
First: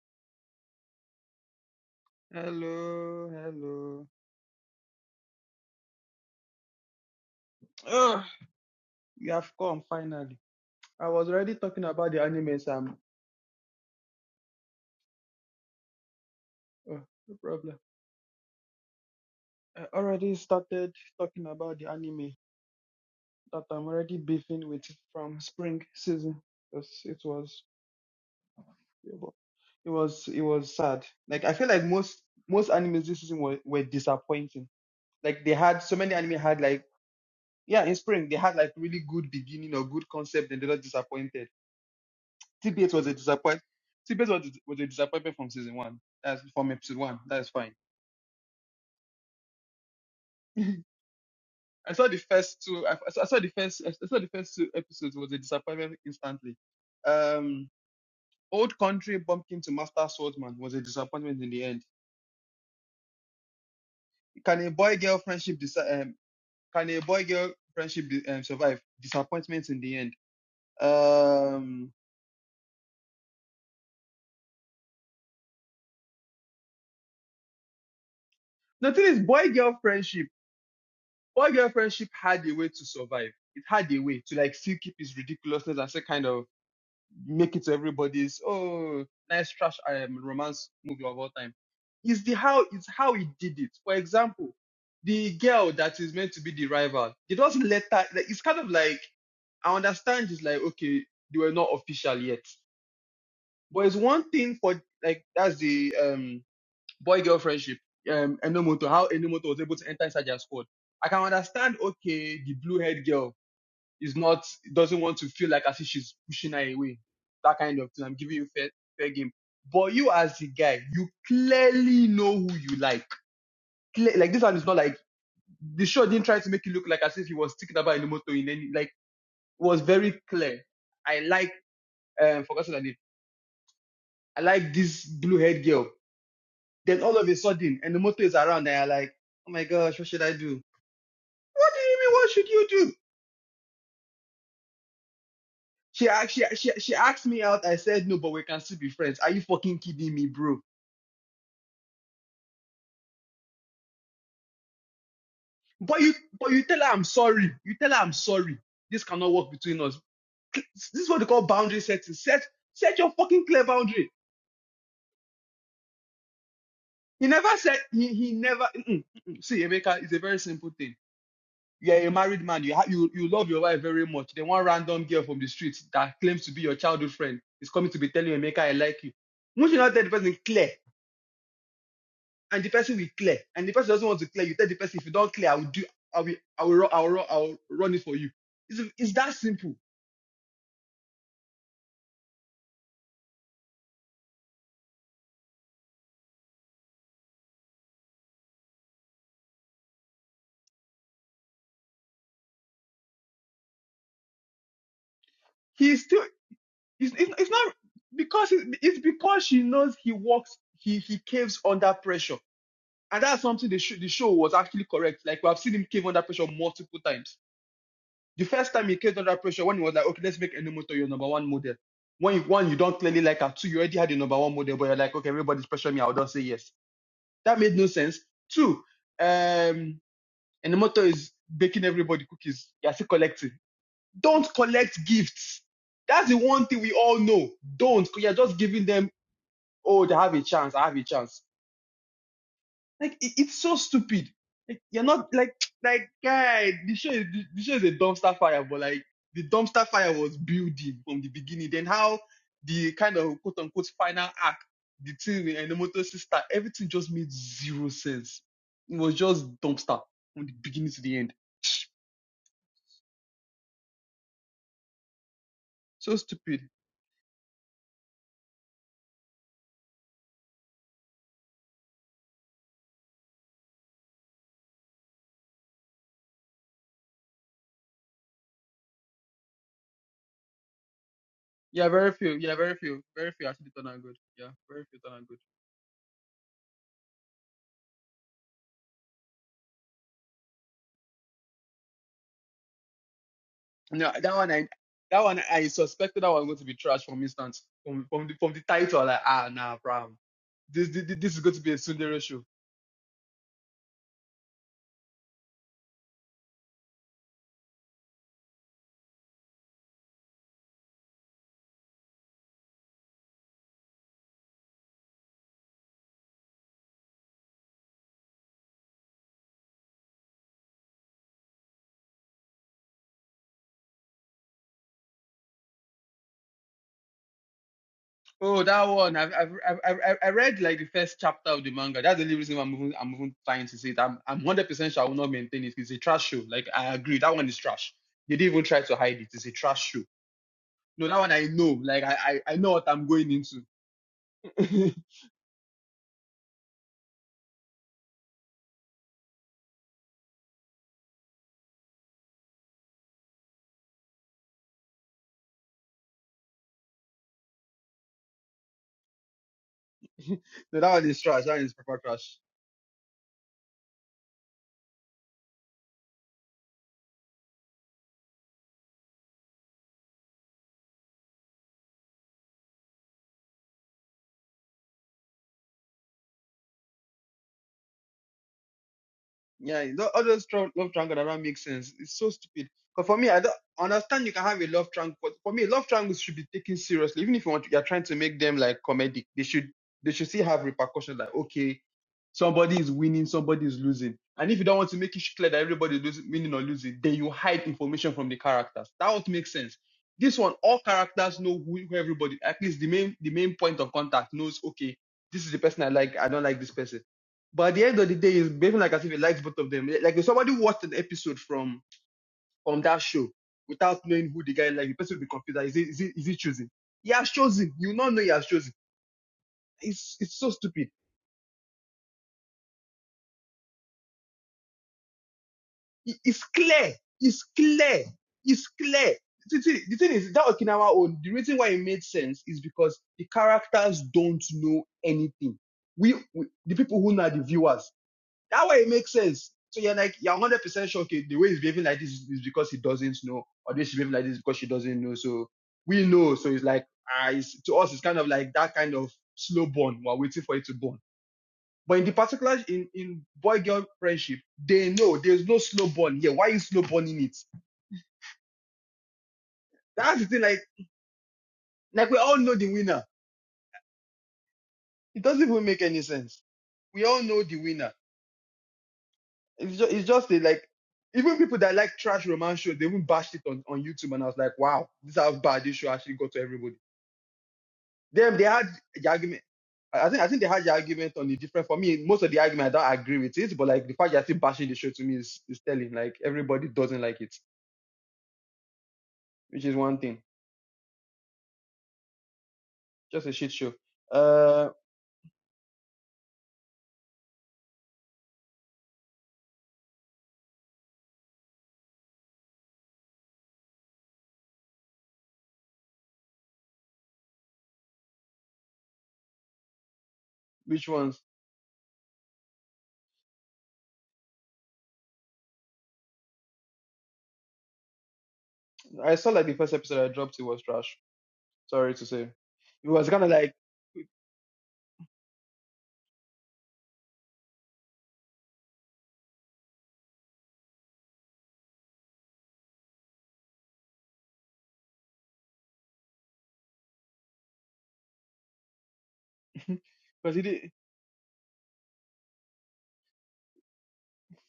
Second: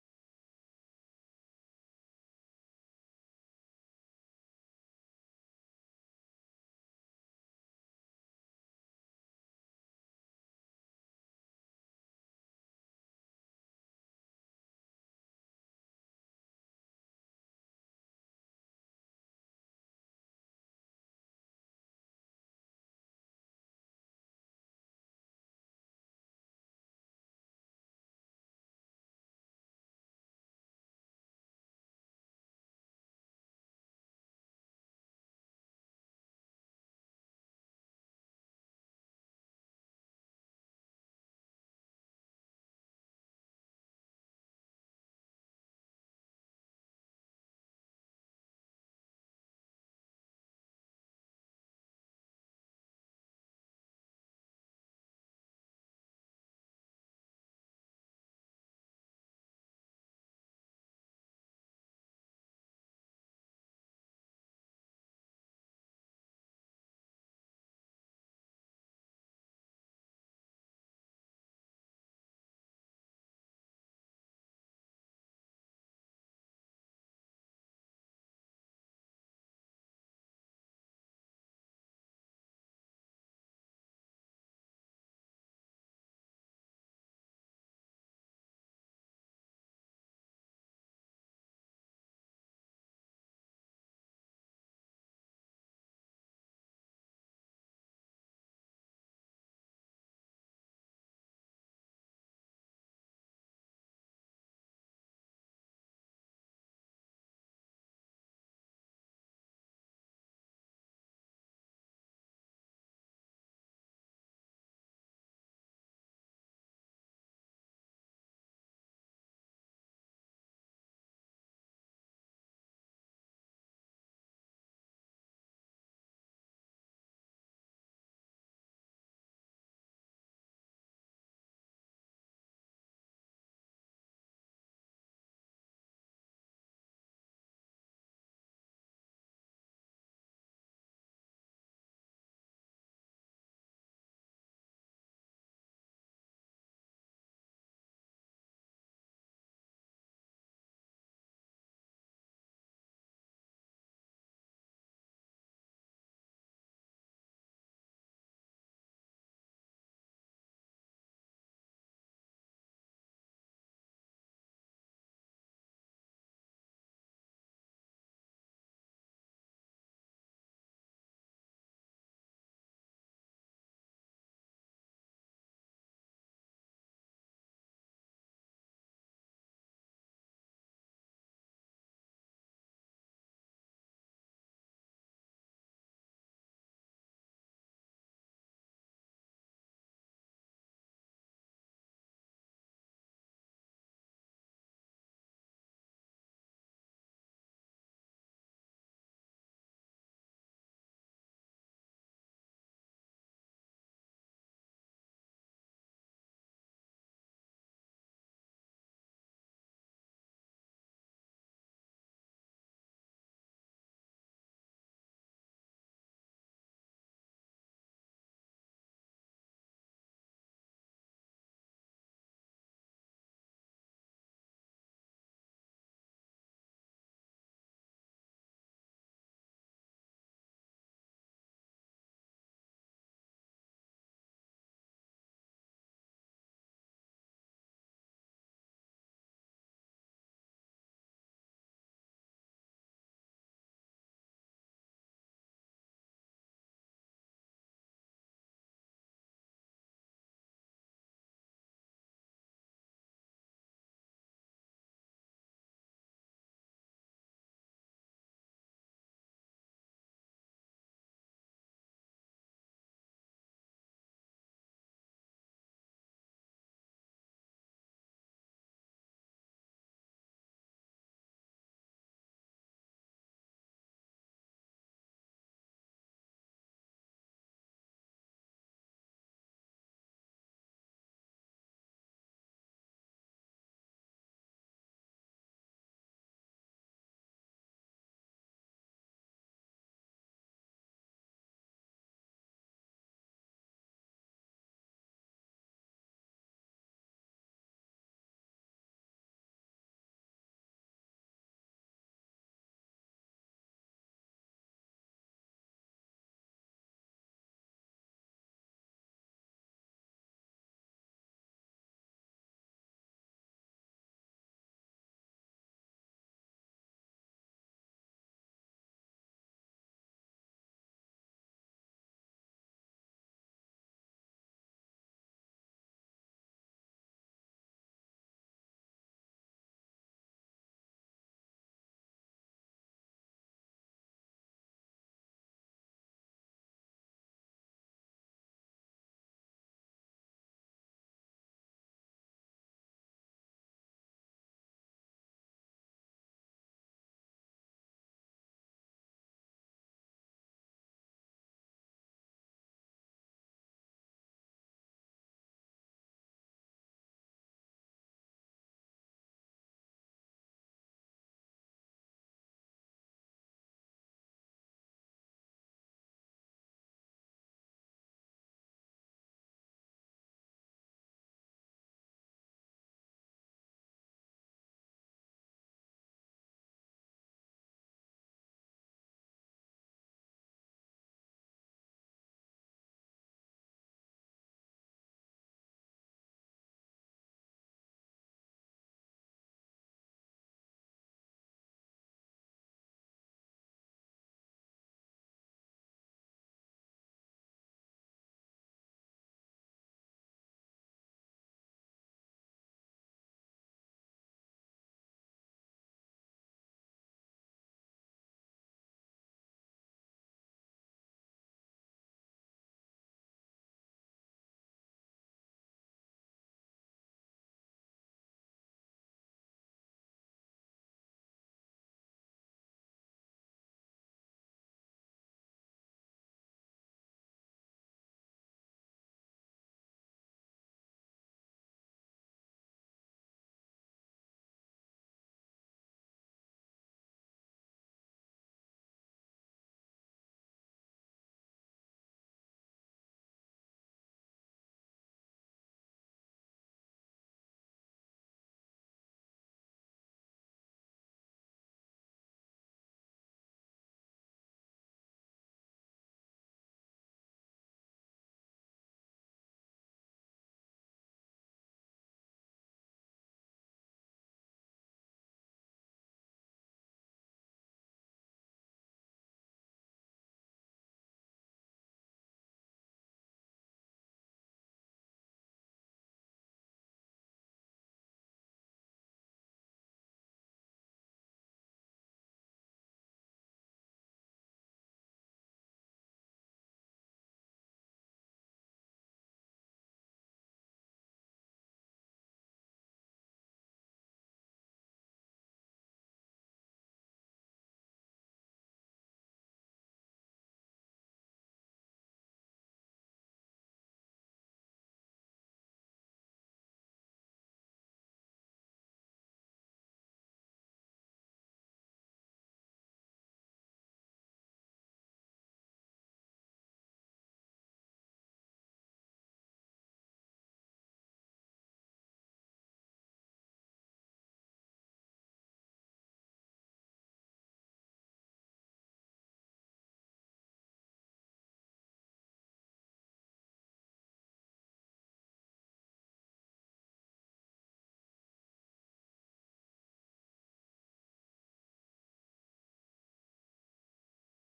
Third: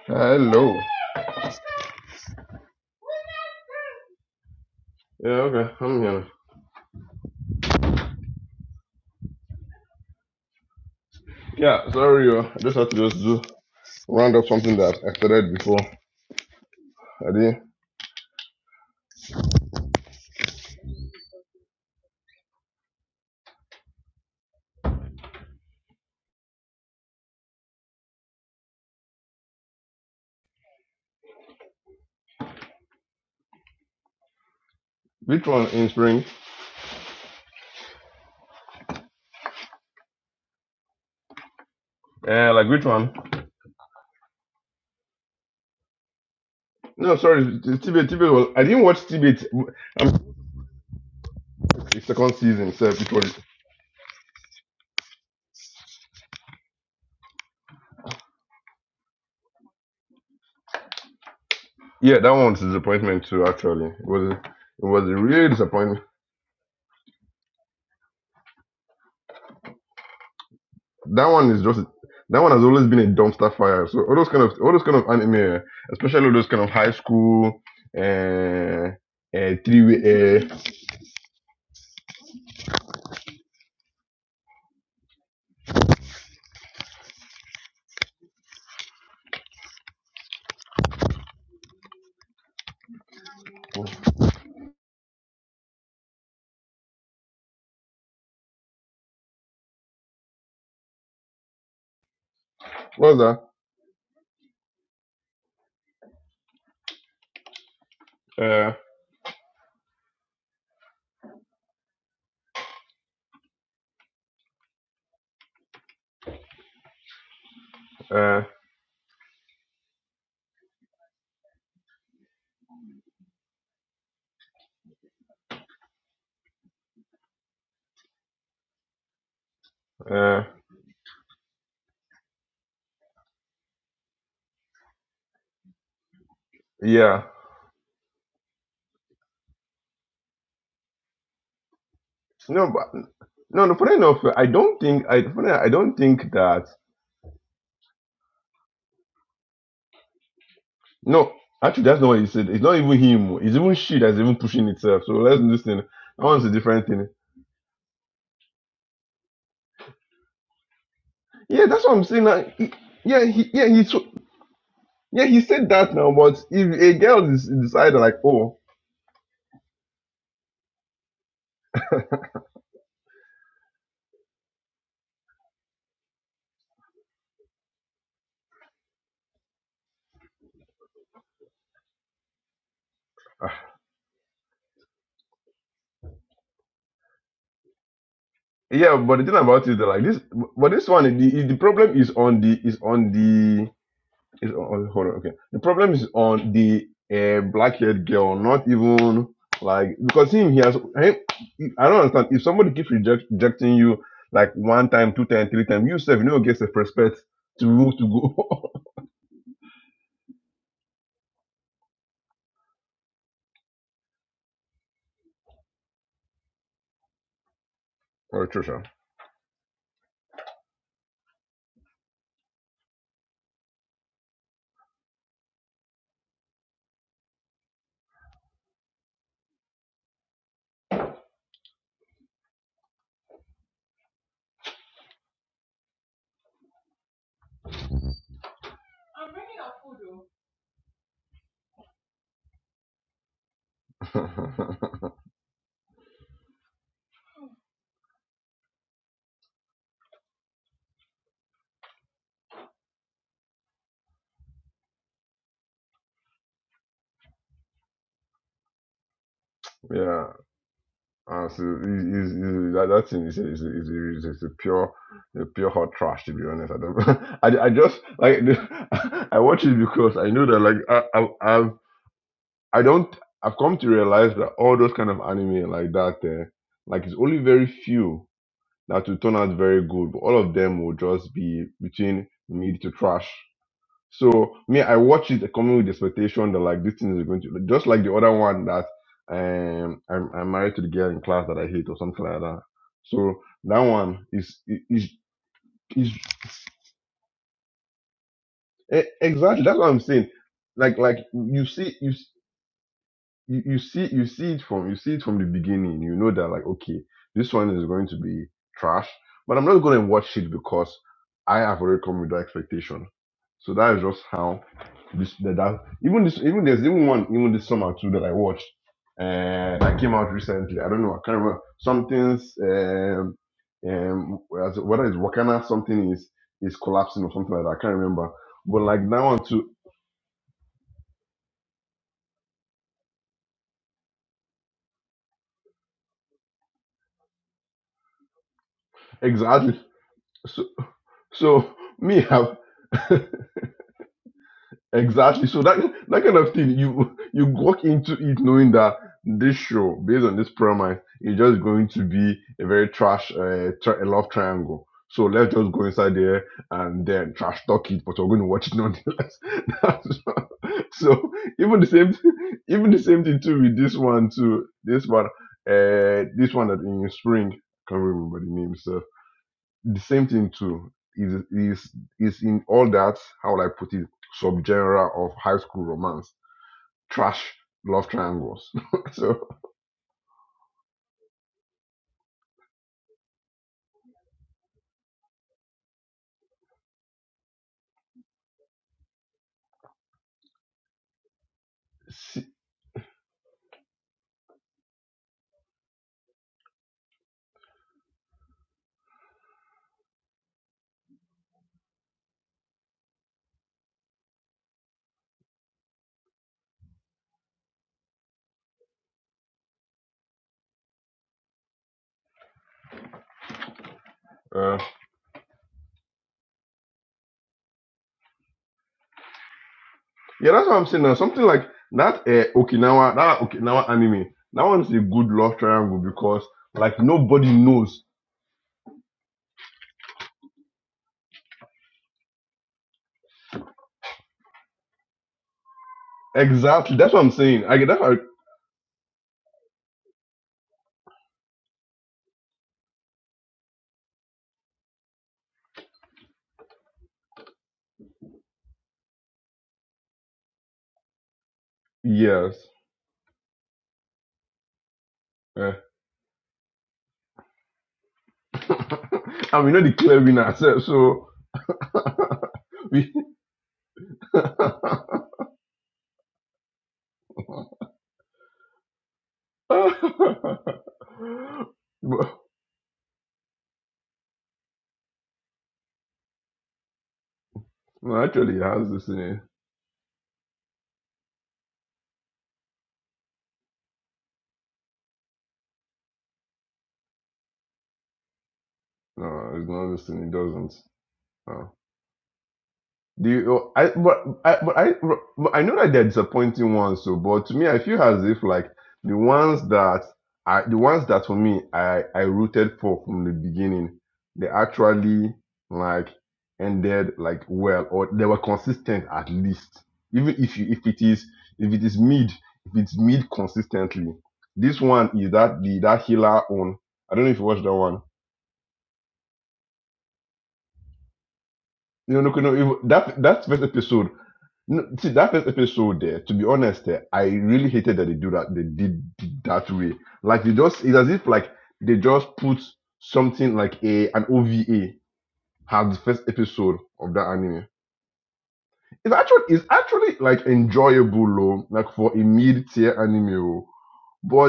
[SPEAKER 2] Hello.
[SPEAKER 1] Hello, hello.
[SPEAKER 2] Yeah. Okay. I'm here.
[SPEAKER 1] Oh, you have come finally. I was already talking
[SPEAKER 2] Yeah.
[SPEAKER 1] about the
[SPEAKER 2] Sorry. yo. I
[SPEAKER 1] anime,
[SPEAKER 2] just had to
[SPEAKER 1] Sam.
[SPEAKER 2] just do round up something that I started before.
[SPEAKER 1] Oh,
[SPEAKER 2] I
[SPEAKER 1] no
[SPEAKER 2] did.
[SPEAKER 1] problem. I already started talking about the anime that I'm already beefing with from spring season. 'Cause It was, it it was, it was sad. Like I feel like most most animes this season were, were disappointing. Like
[SPEAKER 2] Which
[SPEAKER 1] they
[SPEAKER 2] one
[SPEAKER 1] had
[SPEAKER 2] in
[SPEAKER 1] so many
[SPEAKER 2] spring?
[SPEAKER 1] anime had like yeah in spring they had like really good beginning or good concept and they got disappointed
[SPEAKER 2] Yeah. Like which
[SPEAKER 1] TBS was
[SPEAKER 2] one?
[SPEAKER 1] a disappointment. TBS was, was a disappointment from season one. That's from episode
[SPEAKER 2] No.
[SPEAKER 1] one.
[SPEAKER 2] Sorry.
[SPEAKER 1] That's fine.
[SPEAKER 2] Tibet. Tibet was. I didn't watch Tibet. I'm
[SPEAKER 1] <laughs> I
[SPEAKER 2] the
[SPEAKER 1] saw the
[SPEAKER 2] second
[SPEAKER 1] first
[SPEAKER 2] season.
[SPEAKER 1] two.
[SPEAKER 2] So
[SPEAKER 1] I, I
[SPEAKER 2] it
[SPEAKER 1] saw
[SPEAKER 2] was.
[SPEAKER 1] the first. I saw the first two episodes was a disappointment instantly. Um, old country bumpkin to master swordsman was a disappointment in the end.
[SPEAKER 2] Yeah, that one's a disappointment too. Actually, it was
[SPEAKER 1] Can a
[SPEAKER 2] it
[SPEAKER 1] boy
[SPEAKER 2] was a
[SPEAKER 1] girl
[SPEAKER 2] real
[SPEAKER 1] friendship
[SPEAKER 2] disappointment.
[SPEAKER 1] desi- um, Can a boy girl friendship de- um, survive disappointment in the end?
[SPEAKER 2] That one is just
[SPEAKER 1] Um,
[SPEAKER 2] that one has always been a dumpster fire. So all those kind of all those kind of anime, especially all those kind of high school, uh,
[SPEAKER 1] the thing is, boy
[SPEAKER 2] uh
[SPEAKER 1] girl
[SPEAKER 2] three
[SPEAKER 1] friendship.
[SPEAKER 2] way, uh,
[SPEAKER 1] Boy girl friendship had a way to survive. It had a way to like still keep its ridiculousness and say kind of make it to everybody's oh nice trash um, romance movie of all time. It's the how it's how he did it. For example, the girl that is meant to be the rival, they not let her. Like, it's kind of like I understand. It's like okay, they were not official yet,
[SPEAKER 2] what was
[SPEAKER 1] but it's one thing for like that's the um boy girl friendship. Um,
[SPEAKER 2] that?
[SPEAKER 1] Enomoto, how Enomoto was able to enter inside their squad. I can understand. Okay, the blue haired girl is not doesn't want to feel like as if she's pushing her away. That kind of thing. I'm
[SPEAKER 2] Uh,
[SPEAKER 1] giving
[SPEAKER 2] uh,
[SPEAKER 1] you fair fair game. But you as the guy, you clearly know who you like. like this one is not like the show didn't try to make it look like as if he was sticking about in the motor, in any like it was very
[SPEAKER 2] uh,
[SPEAKER 1] clear. I like um forgotten her name. I like this blue haired girl. Then all
[SPEAKER 2] yeah.
[SPEAKER 1] of a sudden and the motor is around and I like, oh my gosh, what should I do? What do you mean what should you
[SPEAKER 2] No,
[SPEAKER 1] do?
[SPEAKER 2] but no, no. Funny enough, I don't think I. Funny, I don't
[SPEAKER 1] She, act-
[SPEAKER 2] think
[SPEAKER 1] she,
[SPEAKER 2] that.
[SPEAKER 1] she, she asked me out. I said no, but we can still be friends. Are you fucking kidding me, bro?
[SPEAKER 2] No, actually, that's not what he said. It's not even him. It's even she that's even pushing itself. So let's listen.
[SPEAKER 1] But you
[SPEAKER 2] That one's a
[SPEAKER 1] but you tell her
[SPEAKER 2] different
[SPEAKER 1] I'm
[SPEAKER 2] thing.
[SPEAKER 1] sorry. You tell her I'm sorry. This cannot work between us. This is what they call
[SPEAKER 2] Yeah,
[SPEAKER 1] boundary
[SPEAKER 2] that's what I'm
[SPEAKER 1] setting.
[SPEAKER 2] saying.
[SPEAKER 1] Set
[SPEAKER 2] now. he,
[SPEAKER 1] set your
[SPEAKER 2] yeah,
[SPEAKER 1] fucking
[SPEAKER 2] he,
[SPEAKER 1] clear
[SPEAKER 2] yeah, he, so-
[SPEAKER 1] boundary.
[SPEAKER 2] yeah, he said that now. But if a
[SPEAKER 1] He
[SPEAKER 2] girl is
[SPEAKER 1] never said
[SPEAKER 2] decided
[SPEAKER 1] he
[SPEAKER 2] like,
[SPEAKER 1] he
[SPEAKER 2] oh,
[SPEAKER 1] never mm-mm, mm-mm. see Emeka it's a very simple thing. You're a married man, you ha- you you love your wife very much. Then one random girl from the street that claims to be your childhood friend is coming to be telling you Emeka I like you. Once you not tell the person clear and the person will clear
[SPEAKER 2] ah,
[SPEAKER 1] and the person doesn't want to clear, you tell the person if you don't clear, I will do I will I will ru- I will, I will run it for you. It's,
[SPEAKER 2] yeah,
[SPEAKER 1] it's
[SPEAKER 2] but the
[SPEAKER 1] that
[SPEAKER 2] thing about it,
[SPEAKER 1] simple.
[SPEAKER 2] like this, but this one, the the problem is on the is on the is on oh, hold on, okay. The problem is on the uh, black-haired girl, not even like because him he has him. I don't understand. If somebody keeps reject, rejecting you like one time, two time, three time, you
[SPEAKER 1] He's
[SPEAKER 2] self
[SPEAKER 1] still
[SPEAKER 2] you know gets the
[SPEAKER 1] It's,
[SPEAKER 2] respect
[SPEAKER 1] it's, it's not
[SPEAKER 2] to to go.
[SPEAKER 1] because it-
[SPEAKER 2] <laughs>
[SPEAKER 1] it's because she knows he works he he caves under pressure, and that's something the show the show was actually correct. Like we have seen him cave under pressure multiple times. The
[SPEAKER 2] oh,
[SPEAKER 1] first
[SPEAKER 2] Trisha.
[SPEAKER 1] time he caved under pressure when he was like, okay, let's make Enomoto your number one model. When you, one you don't clearly like her, two you already had your number one model, but you're like, okay, everybody's pressuring me, I'll just say yes. That made no sense. Two, um, Enomoto is baking everybody cookies. You're still collecting. Don't collect gifts. That's the one thing we all know. Don't. 'cause You're just giving them oh, they have a chance, I have a chance. Like it, it's so stupid. Like
[SPEAKER 2] <laughs>
[SPEAKER 1] you're not like like guy, the show is the show is a dumpster fire, but like the dumpster fire was building from the beginning. Then how the kind of quote unquote final act, the thing with Enomoto sister, everything just made zero sense. It was just dumpster
[SPEAKER 2] yeah.
[SPEAKER 1] from the beginning to the end.
[SPEAKER 2] And so it's, it's, it's, that, that thing is a, is, a, is, a, is a is a pure a pure hot
[SPEAKER 1] So
[SPEAKER 2] trash to be
[SPEAKER 1] stupid.
[SPEAKER 2] honest. I don't <laughs> I, I just like <laughs> I watch it because I know that like I, I I've I don't I've come to realize that all those kind of anime like that uh, like it's only very few that will turn out very good, but all of them will just be
[SPEAKER 1] Yeah, very
[SPEAKER 2] between
[SPEAKER 1] few. Yeah, very
[SPEAKER 2] mid to
[SPEAKER 1] few.
[SPEAKER 2] trash.
[SPEAKER 1] Very few actually turned out good. Yeah,
[SPEAKER 2] So me,
[SPEAKER 1] very
[SPEAKER 2] I
[SPEAKER 1] few turned out
[SPEAKER 2] watch
[SPEAKER 1] good.
[SPEAKER 2] it coming with the expectation that like this thing is going to just like the other one that um I'm I'm married to the girl in class that I hate or something like that. So that
[SPEAKER 1] No,
[SPEAKER 2] one
[SPEAKER 1] that one
[SPEAKER 2] is
[SPEAKER 1] I
[SPEAKER 2] is
[SPEAKER 1] that one I
[SPEAKER 2] is
[SPEAKER 1] suspected that was going to be trash from instance from from the from the
[SPEAKER 2] eh,
[SPEAKER 1] title like ah
[SPEAKER 2] exactly
[SPEAKER 1] nah
[SPEAKER 2] that's what I'm
[SPEAKER 1] bro
[SPEAKER 2] saying.
[SPEAKER 1] this
[SPEAKER 2] Like
[SPEAKER 1] this,
[SPEAKER 2] like
[SPEAKER 1] this is going to
[SPEAKER 2] you
[SPEAKER 1] be a
[SPEAKER 2] see you
[SPEAKER 1] tsundere
[SPEAKER 2] s-
[SPEAKER 1] show.
[SPEAKER 2] you you see you see it from you see it from the beginning. You know that like okay this one is going to be trash, but I'm not going to watch it because I have already come with that expectation. So that is just how This that, that even this even there's even one even this summer too that I watched uh, that came out recently. I don't know. I can't remember. Something's um um as- whether it's Wakana something is is collapsing or something like that. I can't remember.
[SPEAKER 1] Oh
[SPEAKER 2] But
[SPEAKER 1] that
[SPEAKER 2] like
[SPEAKER 1] one
[SPEAKER 2] that
[SPEAKER 1] I've
[SPEAKER 2] one
[SPEAKER 1] I've,
[SPEAKER 2] too
[SPEAKER 1] I've I've I've- I read like the first chapter of the manga. That's the only reason why I'm even I'm even trying to say it. I'm I'm hundred percent sure I will not maintain it. It's a trash show. Like I agree that one is trash. They didn't even try to hide it. It's a
[SPEAKER 2] exactly.
[SPEAKER 1] trash show.
[SPEAKER 2] So
[SPEAKER 1] No that one I
[SPEAKER 2] so
[SPEAKER 1] know. Like I
[SPEAKER 2] me
[SPEAKER 1] I, I
[SPEAKER 2] have
[SPEAKER 1] know what I'm
[SPEAKER 2] <laughs>
[SPEAKER 1] going into. <laughs>
[SPEAKER 2] Exactly. So that that kind of thing, you you walk into it knowing that this show, based on this premise, is just going to be a very trash, uh, tri- a love triangle. So let's just go inside there and then trash talk it, but we're going to watch it nonetheless. <laughs> That's what-
[SPEAKER 1] no that one is
[SPEAKER 2] so
[SPEAKER 1] trash. That one is
[SPEAKER 2] even the
[SPEAKER 1] proper
[SPEAKER 2] same, <laughs>
[SPEAKER 1] trash.
[SPEAKER 2] thing- even the same thing too with this one too. This one, uh, this one that in spring, I can't remember the name. so the same thing too is is is in all that how would i put it subgenre of high school romance trash love triangles <laughs> so
[SPEAKER 1] Yeah, tho- all those tro- love triangle that don't make sense. It's so stupid. But for me, I don't understand you can have a love triangle. But for me, love triangles should be taken seriously. Even if you want, to, you're trying to make them like comedic. They should, they should still have repercussions. Like, okay, somebody is winning, somebody is losing. And if you don't want to make it clear that everybody is losing, winning or losing, then you hide information from the characters. That would make sense. This one, all characters know who, who everybody. At least the main, the main point of contact knows. Okay, this is the person I like. I don't like this person but at the end of the day, he's behaving like as if he likes both of them. Like if somebody watched an episode from on that show without knowing who the guy
[SPEAKER 2] uh,
[SPEAKER 1] like, the person would be confused. Like, is he is he is he choosing? He has chosen. You not know he has chosen. It's it's so
[SPEAKER 2] yeah that's what i'm
[SPEAKER 1] stupid.
[SPEAKER 2] saying now something like that uh, okinawa that okinawa anime that one's a good love triangle
[SPEAKER 1] It- It's
[SPEAKER 2] because
[SPEAKER 1] clear.
[SPEAKER 2] like
[SPEAKER 1] It's
[SPEAKER 2] nobody
[SPEAKER 1] clear.
[SPEAKER 2] knows
[SPEAKER 1] It's clear. The thing, the thing is that Okinawa own. The reason why it made sense is because the characters don't know anything. We, we the
[SPEAKER 2] exactly
[SPEAKER 1] people who
[SPEAKER 2] that's what
[SPEAKER 1] know are
[SPEAKER 2] i'm
[SPEAKER 1] the
[SPEAKER 2] saying i
[SPEAKER 1] viewers
[SPEAKER 2] get that I,
[SPEAKER 1] That way it makes sense. So you're like, you're 100% sure, okay, the way he's behaving like this is because he doesn't know, or the way she's behaving like this is because she doesn't know. So we know. So it's like, ah, it's, to us, it's kind of like that kind of slow burn. We're waiting for it to burn. But in the
[SPEAKER 2] yes
[SPEAKER 1] particular, in, in boy girl friendship, they know there's no
[SPEAKER 2] eh.
[SPEAKER 1] slow burn here. Why are you slow burning it?
[SPEAKER 2] <laughs> and we know the
[SPEAKER 1] That's
[SPEAKER 2] clear
[SPEAKER 1] the thing,
[SPEAKER 2] winner <laughs>
[SPEAKER 1] like,
[SPEAKER 2] sef, so
[SPEAKER 1] like we all know the winner.
[SPEAKER 2] we
[SPEAKER 1] It doesn't even make any sense. We all know the winner It's just, it's just a, like even people that like
[SPEAKER 2] <laughs> But
[SPEAKER 1] trash romance shows, they even bashed it on, on YouTube, and I was like, wow, this is how bad this show actually got to everybody.
[SPEAKER 2] No,
[SPEAKER 1] Then they
[SPEAKER 2] actually, he
[SPEAKER 1] had
[SPEAKER 2] has this
[SPEAKER 1] the
[SPEAKER 2] in
[SPEAKER 1] argument. I I think I think they had the argument on the different. For me, most of the argument I don't agree with it, but like the fact you're still bashing the show to me is, is telling. Like everybody doesn't like it,
[SPEAKER 2] No,
[SPEAKER 1] which
[SPEAKER 2] it's
[SPEAKER 1] is
[SPEAKER 2] not
[SPEAKER 1] one
[SPEAKER 2] this
[SPEAKER 1] thing.
[SPEAKER 2] in it. Doesn't. No.
[SPEAKER 1] Just
[SPEAKER 2] Do
[SPEAKER 1] a
[SPEAKER 2] you,
[SPEAKER 1] shit
[SPEAKER 2] oh,
[SPEAKER 1] show.
[SPEAKER 2] I but I
[SPEAKER 1] Uh,
[SPEAKER 2] but I but I know that they're disappointing ones. So, but to me, I feel as if like the ones that I the ones that for me I I rooted for from the beginning, they actually like ended like well or they were consistent at least. Even if you, if
[SPEAKER 1] which
[SPEAKER 2] it
[SPEAKER 1] ones?
[SPEAKER 2] is if it is mid if it's mid consistently, this one is that the that healer own. I don't know if you watched that one
[SPEAKER 1] I saw like the first episode I dropped. It was trash. Sorry to
[SPEAKER 2] You
[SPEAKER 1] say,
[SPEAKER 2] know, no, no, It,
[SPEAKER 1] it was
[SPEAKER 2] that
[SPEAKER 1] kind of
[SPEAKER 2] that
[SPEAKER 1] like
[SPEAKER 2] first episode. No, see that first episode there. To be honest, eh, I really hated that they do that. They did, did that way. Like they just it's as if like they just put something like a an OVA had the first episode of that anime. It's actually it's
[SPEAKER 1] Mm-hmm.
[SPEAKER 2] actually
[SPEAKER 1] Because it
[SPEAKER 2] like
[SPEAKER 1] did,
[SPEAKER 2] enjoyable, though, like for a mid tier anime. oh.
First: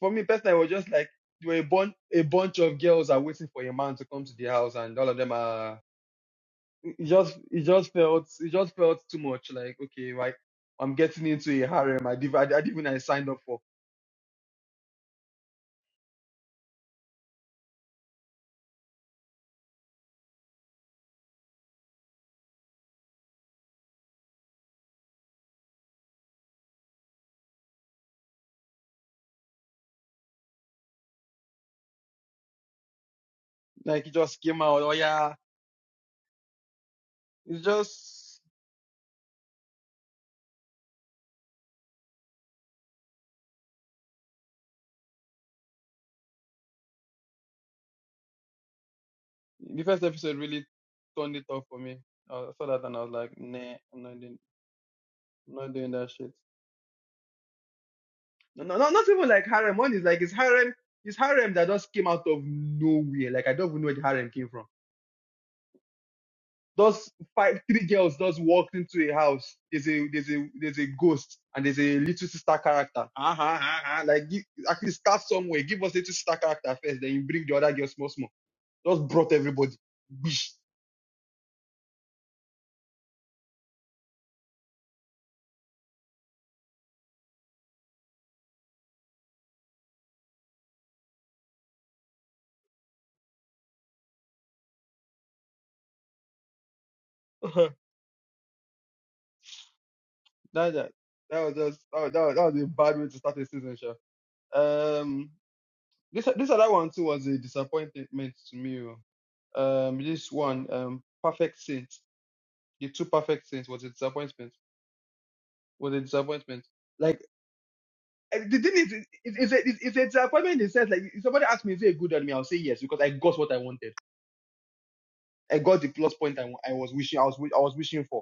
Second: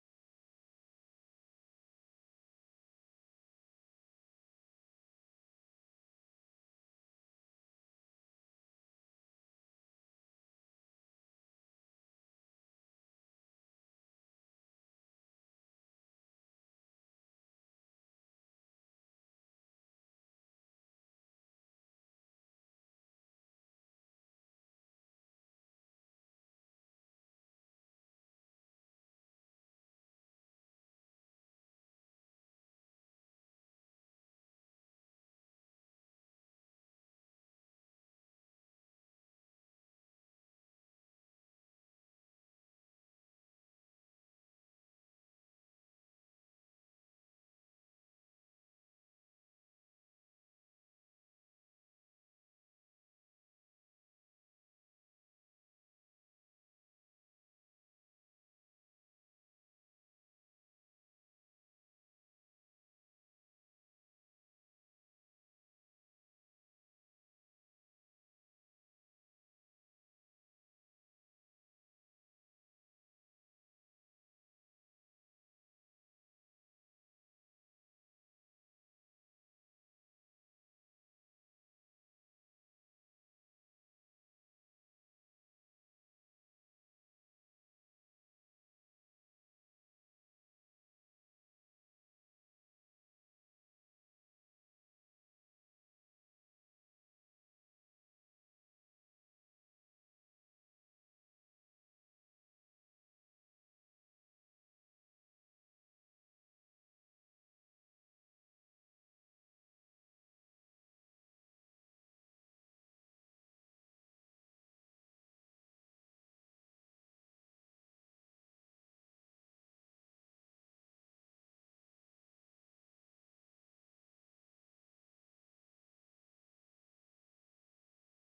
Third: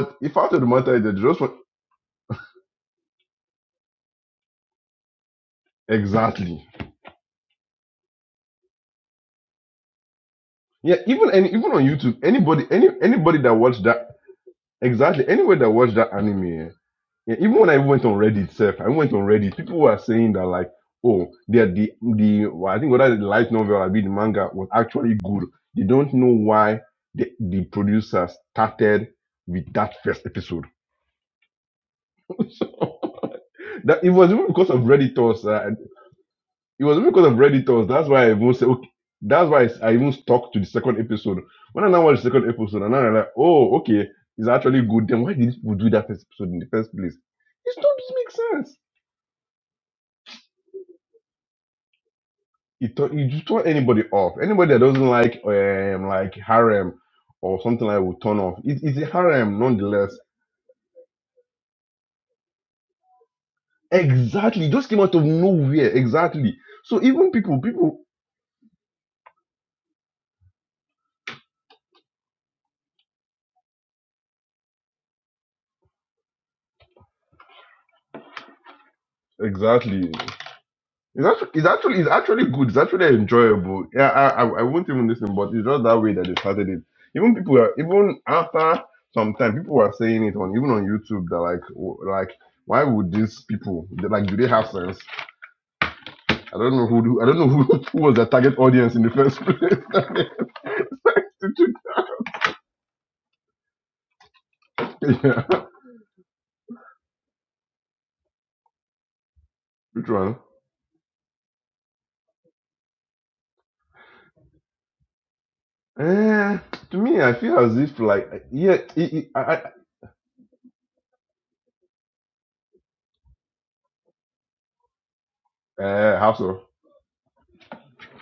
[SPEAKER 1] for me
[SPEAKER 2] if
[SPEAKER 1] personally,
[SPEAKER 2] out
[SPEAKER 1] I
[SPEAKER 2] of the
[SPEAKER 1] was just
[SPEAKER 2] matter is
[SPEAKER 1] like
[SPEAKER 2] that they just
[SPEAKER 1] you were
[SPEAKER 2] want
[SPEAKER 1] a bunch a bunch of girls are waiting for a man to come to the house, and all of them are.
[SPEAKER 2] exactly
[SPEAKER 1] It it just it just felt it just felt too much. Like okay, right, I'm
[SPEAKER 2] yeah.
[SPEAKER 1] getting
[SPEAKER 2] Even any
[SPEAKER 1] into
[SPEAKER 2] even
[SPEAKER 1] a
[SPEAKER 2] on
[SPEAKER 1] harem. I
[SPEAKER 2] YouTube,
[SPEAKER 1] did I,
[SPEAKER 2] anybody
[SPEAKER 1] didn't even
[SPEAKER 2] any
[SPEAKER 1] I signed
[SPEAKER 2] anybody
[SPEAKER 1] up
[SPEAKER 2] that
[SPEAKER 1] for.
[SPEAKER 2] watched that exactly anybody that watched that anime. eh, Yeah, even when I went on Reddit itself, I went on Reddit. People were saying that like, oh, they're the the well, I think whether the light novel or be the manga was actually good. They don't know why the, the producer started with that first episode. <laughs> so that
[SPEAKER 1] Like
[SPEAKER 2] it
[SPEAKER 1] it
[SPEAKER 2] was
[SPEAKER 1] just
[SPEAKER 2] even
[SPEAKER 1] came
[SPEAKER 2] because of
[SPEAKER 1] out. Oh yeah,
[SPEAKER 2] Redditors. Uh, it was even because of
[SPEAKER 1] it's
[SPEAKER 2] Redditors. That's why
[SPEAKER 1] just.
[SPEAKER 2] I even say okay. That's why I even stuck to the second episode. When I now watch the second episode, and now I'm like, oh, okay, it's actually good. Then why did people do that first episode in the first place? It doesn't make sense.
[SPEAKER 1] The first episode really turned it off for me. I saw that
[SPEAKER 2] you,
[SPEAKER 1] and I was
[SPEAKER 2] th- you
[SPEAKER 1] like,
[SPEAKER 2] just turn
[SPEAKER 1] nah, I'm
[SPEAKER 2] anybody
[SPEAKER 1] not
[SPEAKER 2] off.
[SPEAKER 1] doing,
[SPEAKER 2] Anybody that doesn't like
[SPEAKER 1] I'm not doing
[SPEAKER 2] um
[SPEAKER 1] that shit.
[SPEAKER 2] like harem or something like will turn off.
[SPEAKER 1] No, no,
[SPEAKER 2] It,
[SPEAKER 1] no,
[SPEAKER 2] it's a
[SPEAKER 1] not even like
[SPEAKER 2] harem
[SPEAKER 1] harem. One is
[SPEAKER 2] nonetheless.
[SPEAKER 1] like it's harem. It's harem that just came out of nowhere. Like I don't even know where the harem came from.
[SPEAKER 2] Exactly. It just came out of nowhere. Exactly. So
[SPEAKER 1] Those
[SPEAKER 2] even people,
[SPEAKER 1] five, three
[SPEAKER 2] people
[SPEAKER 1] girls just walked into a house. There's a, there's a, there's a ghost and there's a little sister character. Uh huh, uh huh. Like give, actually start somewhere. Give us little sister character first, then you bring the other girls small, small. Just brought everybody.
[SPEAKER 2] exactly.
[SPEAKER 1] Bish.
[SPEAKER 2] It's actually, it's actually it's actually good. It's actually enjoyable. Yeah, I I, I won't even listen, but it's just that way that they started it. Even people are even after some time, people were saying it on even on YouTube that like w- like why would these people they- like do they have sense? I don't know who do, I don't know
[SPEAKER 1] Uh-huh.
[SPEAKER 2] who, <laughs> who was the target audience in the first place.
[SPEAKER 1] No, no, that was just oh, that, was, that was a bad way to start the season, sure.
[SPEAKER 2] <laughs>
[SPEAKER 1] Um,
[SPEAKER 2] yeah.
[SPEAKER 1] this this other one too was a disappointment to me. oh. Um,
[SPEAKER 2] Which
[SPEAKER 1] this
[SPEAKER 2] one?
[SPEAKER 1] one, um, perfect saints, the two perfect saints was a disappointment. Was a
[SPEAKER 2] Eh,
[SPEAKER 1] disappointment.
[SPEAKER 2] to
[SPEAKER 1] Like
[SPEAKER 2] me, I feel as if
[SPEAKER 1] eh,
[SPEAKER 2] like
[SPEAKER 1] the thing
[SPEAKER 2] yeah,
[SPEAKER 1] is,
[SPEAKER 2] it,
[SPEAKER 1] it,
[SPEAKER 2] it,
[SPEAKER 1] it,
[SPEAKER 2] I,
[SPEAKER 1] it's a it,
[SPEAKER 2] I
[SPEAKER 1] it's a disappointment in the sense like if somebody asks me is it a good on me? I'll say yes because I got what I wanted. I got the plus
[SPEAKER 2] uh, how
[SPEAKER 1] point I, wa-
[SPEAKER 2] so?
[SPEAKER 1] I was wishing I was wi- I was wishing for.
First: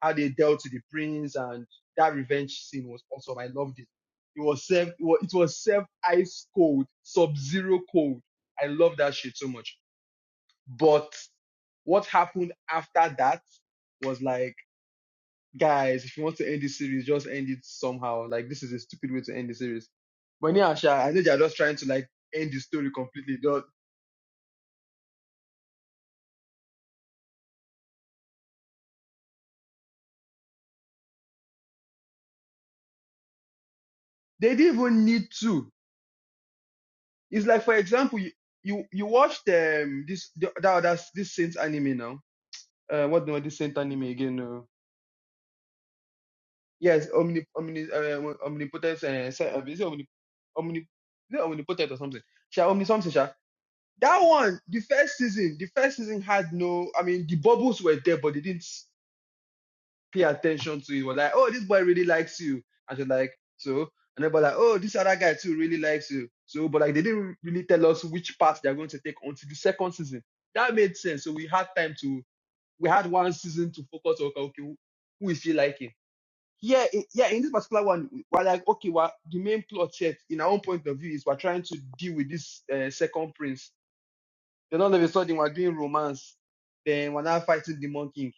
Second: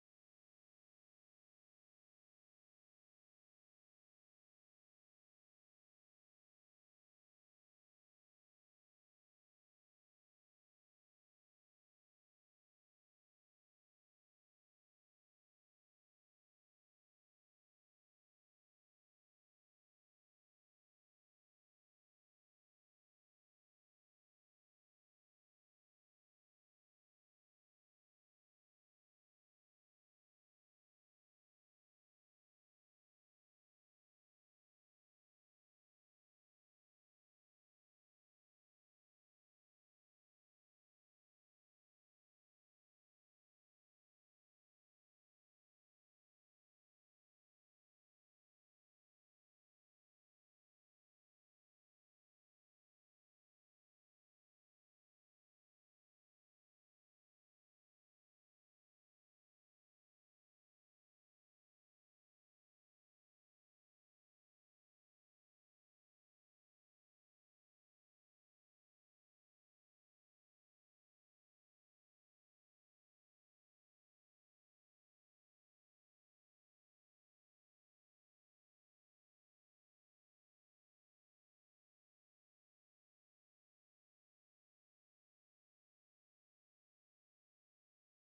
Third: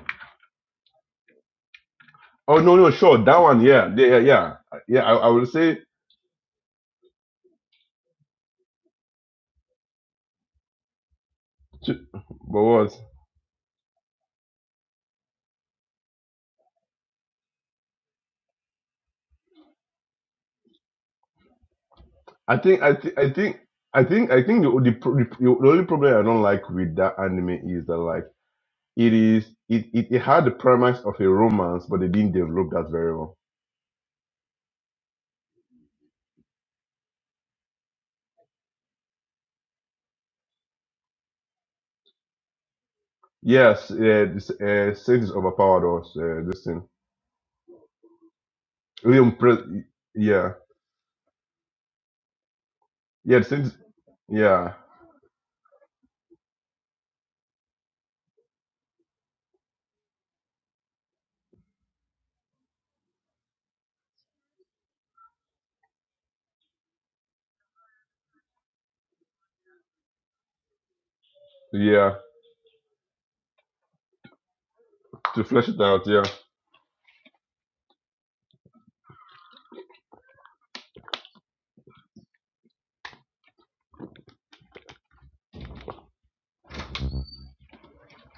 [SPEAKER 1] how they dealt to the prince and that revenge
[SPEAKER 2] Oh no,
[SPEAKER 1] scene
[SPEAKER 2] no,
[SPEAKER 1] was
[SPEAKER 2] sure,
[SPEAKER 1] awesome.
[SPEAKER 2] that
[SPEAKER 1] I
[SPEAKER 2] one,
[SPEAKER 1] loved it.
[SPEAKER 2] yeah, yeah, yeah,
[SPEAKER 1] It
[SPEAKER 2] yeah.
[SPEAKER 1] was served,
[SPEAKER 2] Yeah,
[SPEAKER 1] it
[SPEAKER 2] I,
[SPEAKER 1] was,
[SPEAKER 2] I
[SPEAKER 1] it
[SPEAKER 2] would
[SPEAKER 1] was
[SPEAKER 2] say,
[SPEAKER 1] served ice cold, sub-zero cold. I love that shit so much. But what happened
[SPEAKER 2] but what?
[SPEAKER 1] after that was like, guys, if you want to end this series, just end it somehow. Like this is a stupid way to end the series. But yeah, Asha, I know they're just trying to like end
[SPEAKER 2] I
[SPEAKER 1] the
[SPEAKER 2] think,
[SPEAKER 1] story
[SPEAKER 2] I, th- I
[SPEAKER 1] completely. They
[SPEAKER 2] think, I think, I think the, the pro- the the only problem I don't like with that anime is that like it is it, it, it had the premise of a romance, but they didn't develop that very well
[SPEAKER 1] didn't even need to. It's like, for example, you you, you watched um this the, that, that's this Saints anime now uh, what the decent
[SPEAKER 2] Yes,
[SPEAKER 1] anime
[SPEAKER 2] yeah,
[SPEAKER 1] again?
[SPEAKER 2] this,
[SPEAKER 1] Uh,
[SPEAKER 2] uh, Six overpowered us. Uh, this thing,
[SPEAKER 1] yes, omni, omni, uh, omnipotent. Uh,
[SPEAKER 2] William,
[SPEAKER 1] se- uh, is it
[SPEAKER 2] Pre-
[SPEAKER 1] omni,
[SPEAKER 2] yeah,
[SPEAKER 1] omni, is it omnipotent or something? Sha, omni something. Sha.
[SPEAKER 2] yeah, Six,
[SPEAKER 1] That one,
[SPEAKER 2] yeah,
[SPEAKER 1] the first season, the first season had no. I mean, the bubbles were there, but they didn't pay attention to it. it was like, oh, this boy really likes you, and she's like, so, and they were like, oh, this other guy too really likes you, so, but like they didn't really tell us which path they're going to take until the second season. That made sense. So we had time
[SPEAKER 2] yeah.
[SPEAKER 1] to, we had one season to focus on. Okay, okay who is
[SPEAKER 2] To
[SPEAKER 1] she
[SPEAKER 2] flesh it
[SPEAKER 1] liking?
[SPEAKER 2] out, yeah.
[SPEAKER 1] yeah, i- yeah. In this particular one, we're like, okay, well, the main plot here, in our own point of view, is we're trying to deal with this uh, second prince. Then all of a sudden, we're doing romance. Then we're now fighting Demon King.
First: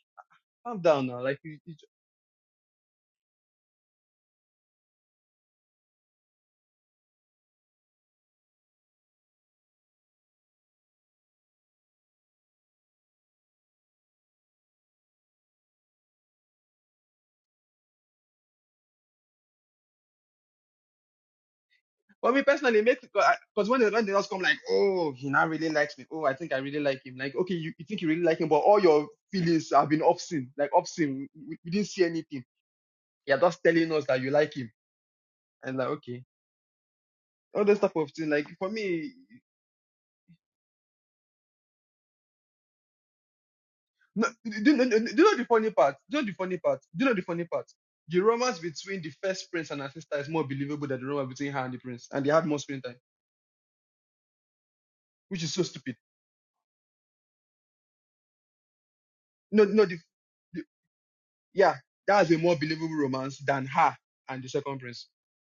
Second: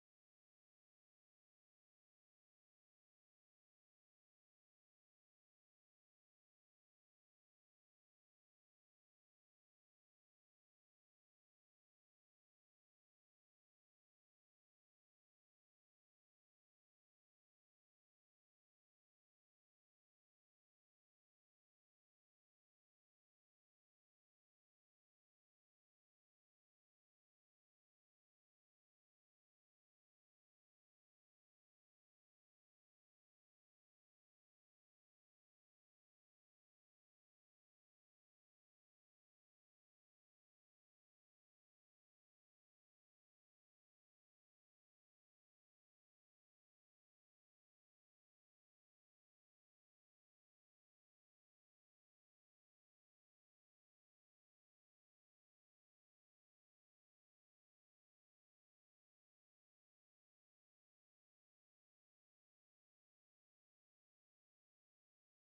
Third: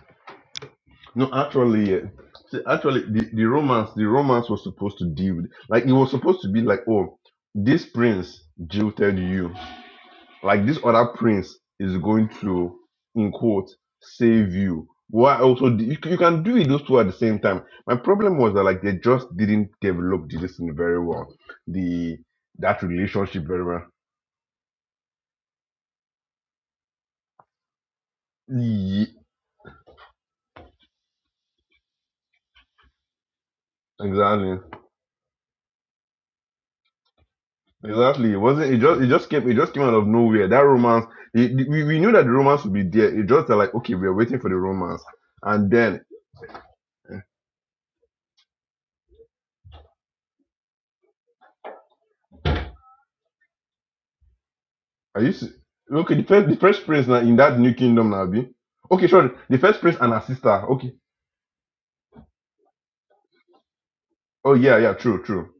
[SPEAKER 1] Calm down now.
[SPEAKER 2] No,
[SPEAKER 1] Like, it, it,
[SPEAKER 2] actually, uh, see, actually, the, the romance, the romance was supposed to deal with, like, it was supposed to be like, oh, this prince jilted you, like this other prince is going to in quote save you why also d- you, c- you can do it those two at the same time my problem was that like they just didn't develop the listening very well the
[SPEAKER 1] for me personally,
[SPEAKER 2] that
[SPEAKER 1] it makes
[SPEAKER 2] relationship very
[SPEAKER 1] because when
[SPEAKER 2] well
[SPEAKER 1] they when they just come like, oh, he now really likes me. Oh, I think I really like him. Like, okay, you, you think you really like him, but all your
[SPEAKER 2] Ye-
[SPEAKER 1] feelings have been obscene. Like obscene. We, we we didn't see anything. You're just telling us that you like
[SPEAKER 2] exactly
[SPEAKER 1] him. And like, okay, all those type of thing.
[SPEAKER 2] exactly it
[SPEAKER 1] Like for
[SPEAKER 2] wasn't it just it
[SPEAKER 1] me.
[SPEAKER 2] just came it just came out of nowhere that romance it, we, we knew that the romance would be there it just uh, like okay we're
[SPEAKER 1] No,
[SPEAKER 2] waiting for the
[SPEAKER 1] do, do, do,
[SPEAKER 2] romance
[SPEAKER 1] do you know the
[SPEAKER 2] and
[SPEAKER 1] funny part?
[SPEAKER 2] then
[SPEAKER 1] Do you know the funny part? Do you know the funny part? The romance between the first prince and her sister is more believable than the romance between her and the prince, and they have more screen time,
[SPEAKER 2] are you
[SPEAKER 1] which
[SPEAKER 2] s-
[SPEAKER 1] is so stupid.
[SPEAKER 2] okay the first the first prince now in that new kingdom now be okay sure the
[SPEAKER 1] No,
[SPEAKER 2] first
[SPEAKER 1] no,
[SPEAKER 2] prince
[SPEAKER 1] the,
[SPEAKER 2] and her
[SPEAKER 1] the
[SPEAKER 2] sister okay
[SPEAKER 1] yeah, that's a more believable romance than her and the
[SPEAKER 2] Oh
[SPEAKER 1] second
[SPEAKER 2] yeah, yeah,
[SPEAKER 1] prince.
[SPEAKER 2] true, true,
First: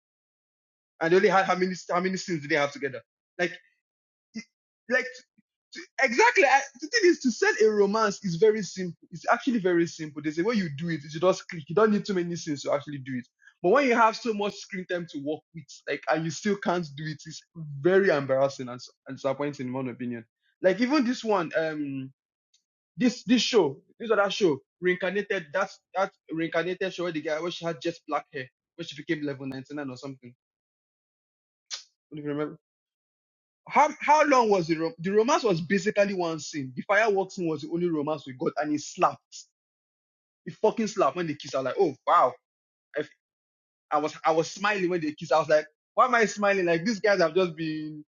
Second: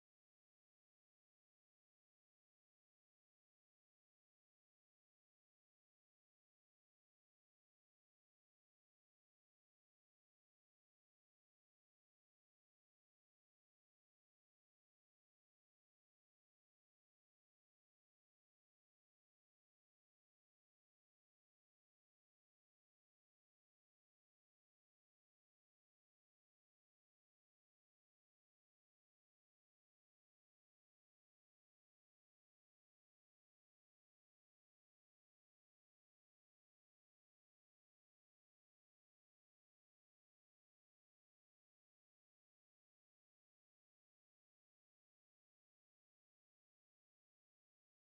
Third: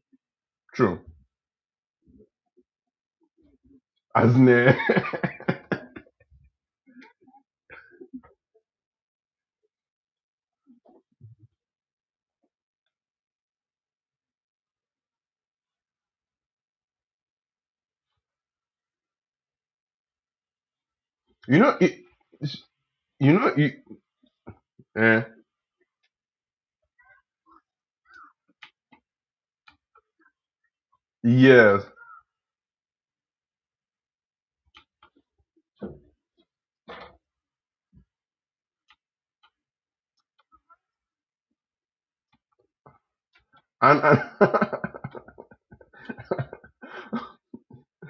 [SPEAKER 2] true.
[SPEAKER 1] And they only had how many how many scenes did they have together? Like,
[SPEAKER 2] As
[SPEAKER 1] it-
[SPEAKER 2] in, eh,
[SPEAKER 1] like Exactly. I, the thing is, to sell a romance is very simple. It's actually very simple. There's a way you do it. You just click. You don't need too many scenes to actually do it. But when you have so much screen time to work with, like, and you still can't do it, it's very embarrassing and, s- and disappointing, in my own opinion. Like even this
[SPEAKER 2] <laughs>
[SPEAKER 1] one,
[SPEAKER 2] you know, it,
[SPEAKER 1] um, this
[SPEAKER 2] you
[SPEAKER 1] this
[SPEAKER 2] know,
[SPEAKER 1] show,
[SPEAKER 2] it,
[SPEAKER 1] this other show,
[SPEAKER 2] eh,
[SPEAKER 1] reincarnated. That's that reincarnated show where the guy where she had just black hair, where she became level 99 or something.
[SPEAKER 2] yes,
[SPEAKER 1] How how long was the rom- the romance was basically one scene. The fireworks scene was the only romance we got, and it slapped. It fucking slapped when they kissed. I was like, oh wow. I, f- I
[SPEAKER 2] and
[SPEAKER 1] was
[SPEAKER 2] and
[SPEAKER 1] I was
[SPEAKER 2] <laughs>
[SPEAKER 1] smiling when they kissed. I was like, why am I smiling? Like these guys have just been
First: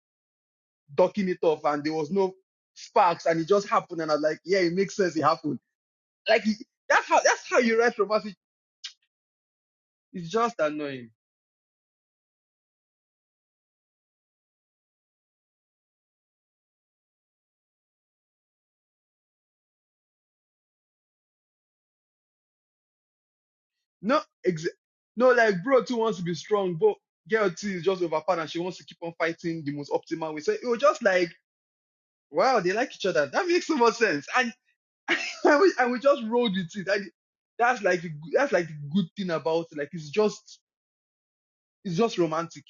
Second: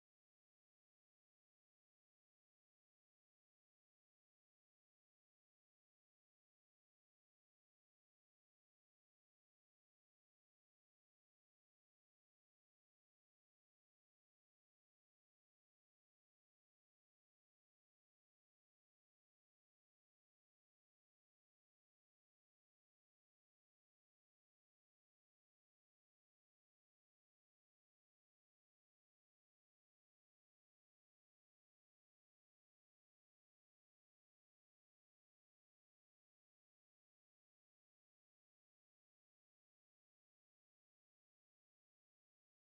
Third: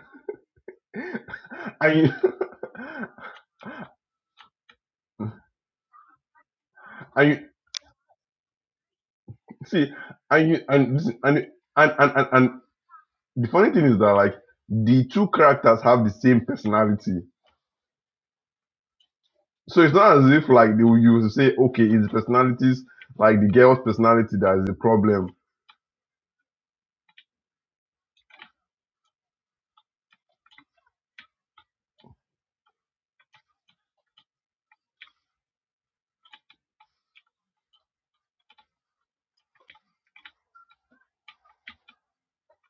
[SPEAKER 1] ducking it off, and there
[SPEAKER 2] and
[SPEAKER 1] was
[SPEAKER 2] you,
[SPEAKER 1] no sparks, and it just happened. And I was like, yeah, it makes sense. It happened. Like it- that's
[SPEAKER 2] <laughs>
[SPEAKER 1] how
[SPEAKER 2] and you
[SPEAKER 1] that's how you write romance. It-
[SPEAKER 2] see,
[SPEAKER 1] It's
[SPEAKER 2] and
[SPEAKER 1] just
[SPEAKER 2] you and
[SPEAKER 1] annoying.
[SPEAKER 2] this- and you- and and and, and the funny thing is that like the two characters have the same personality, so it's not as if like they will you say, okay, it's the personalities like the girl's
[SPEAKER 1] No,
[SPEAKER 2] personality that is
[SPEAKER 1] ex-
[SPEAKER 2] the problem.
[SPEAKER 1] no, like bro too wants to be strong, but girl too is just overpowered and she wants to keep on fighting the most optimal way. So it was just like Wow, they like each other. That makes so much sense. And <laughs> I we, and we just rolled with it. That, that's like the good- that's like the good thing about it. Like it's just it's just romantic.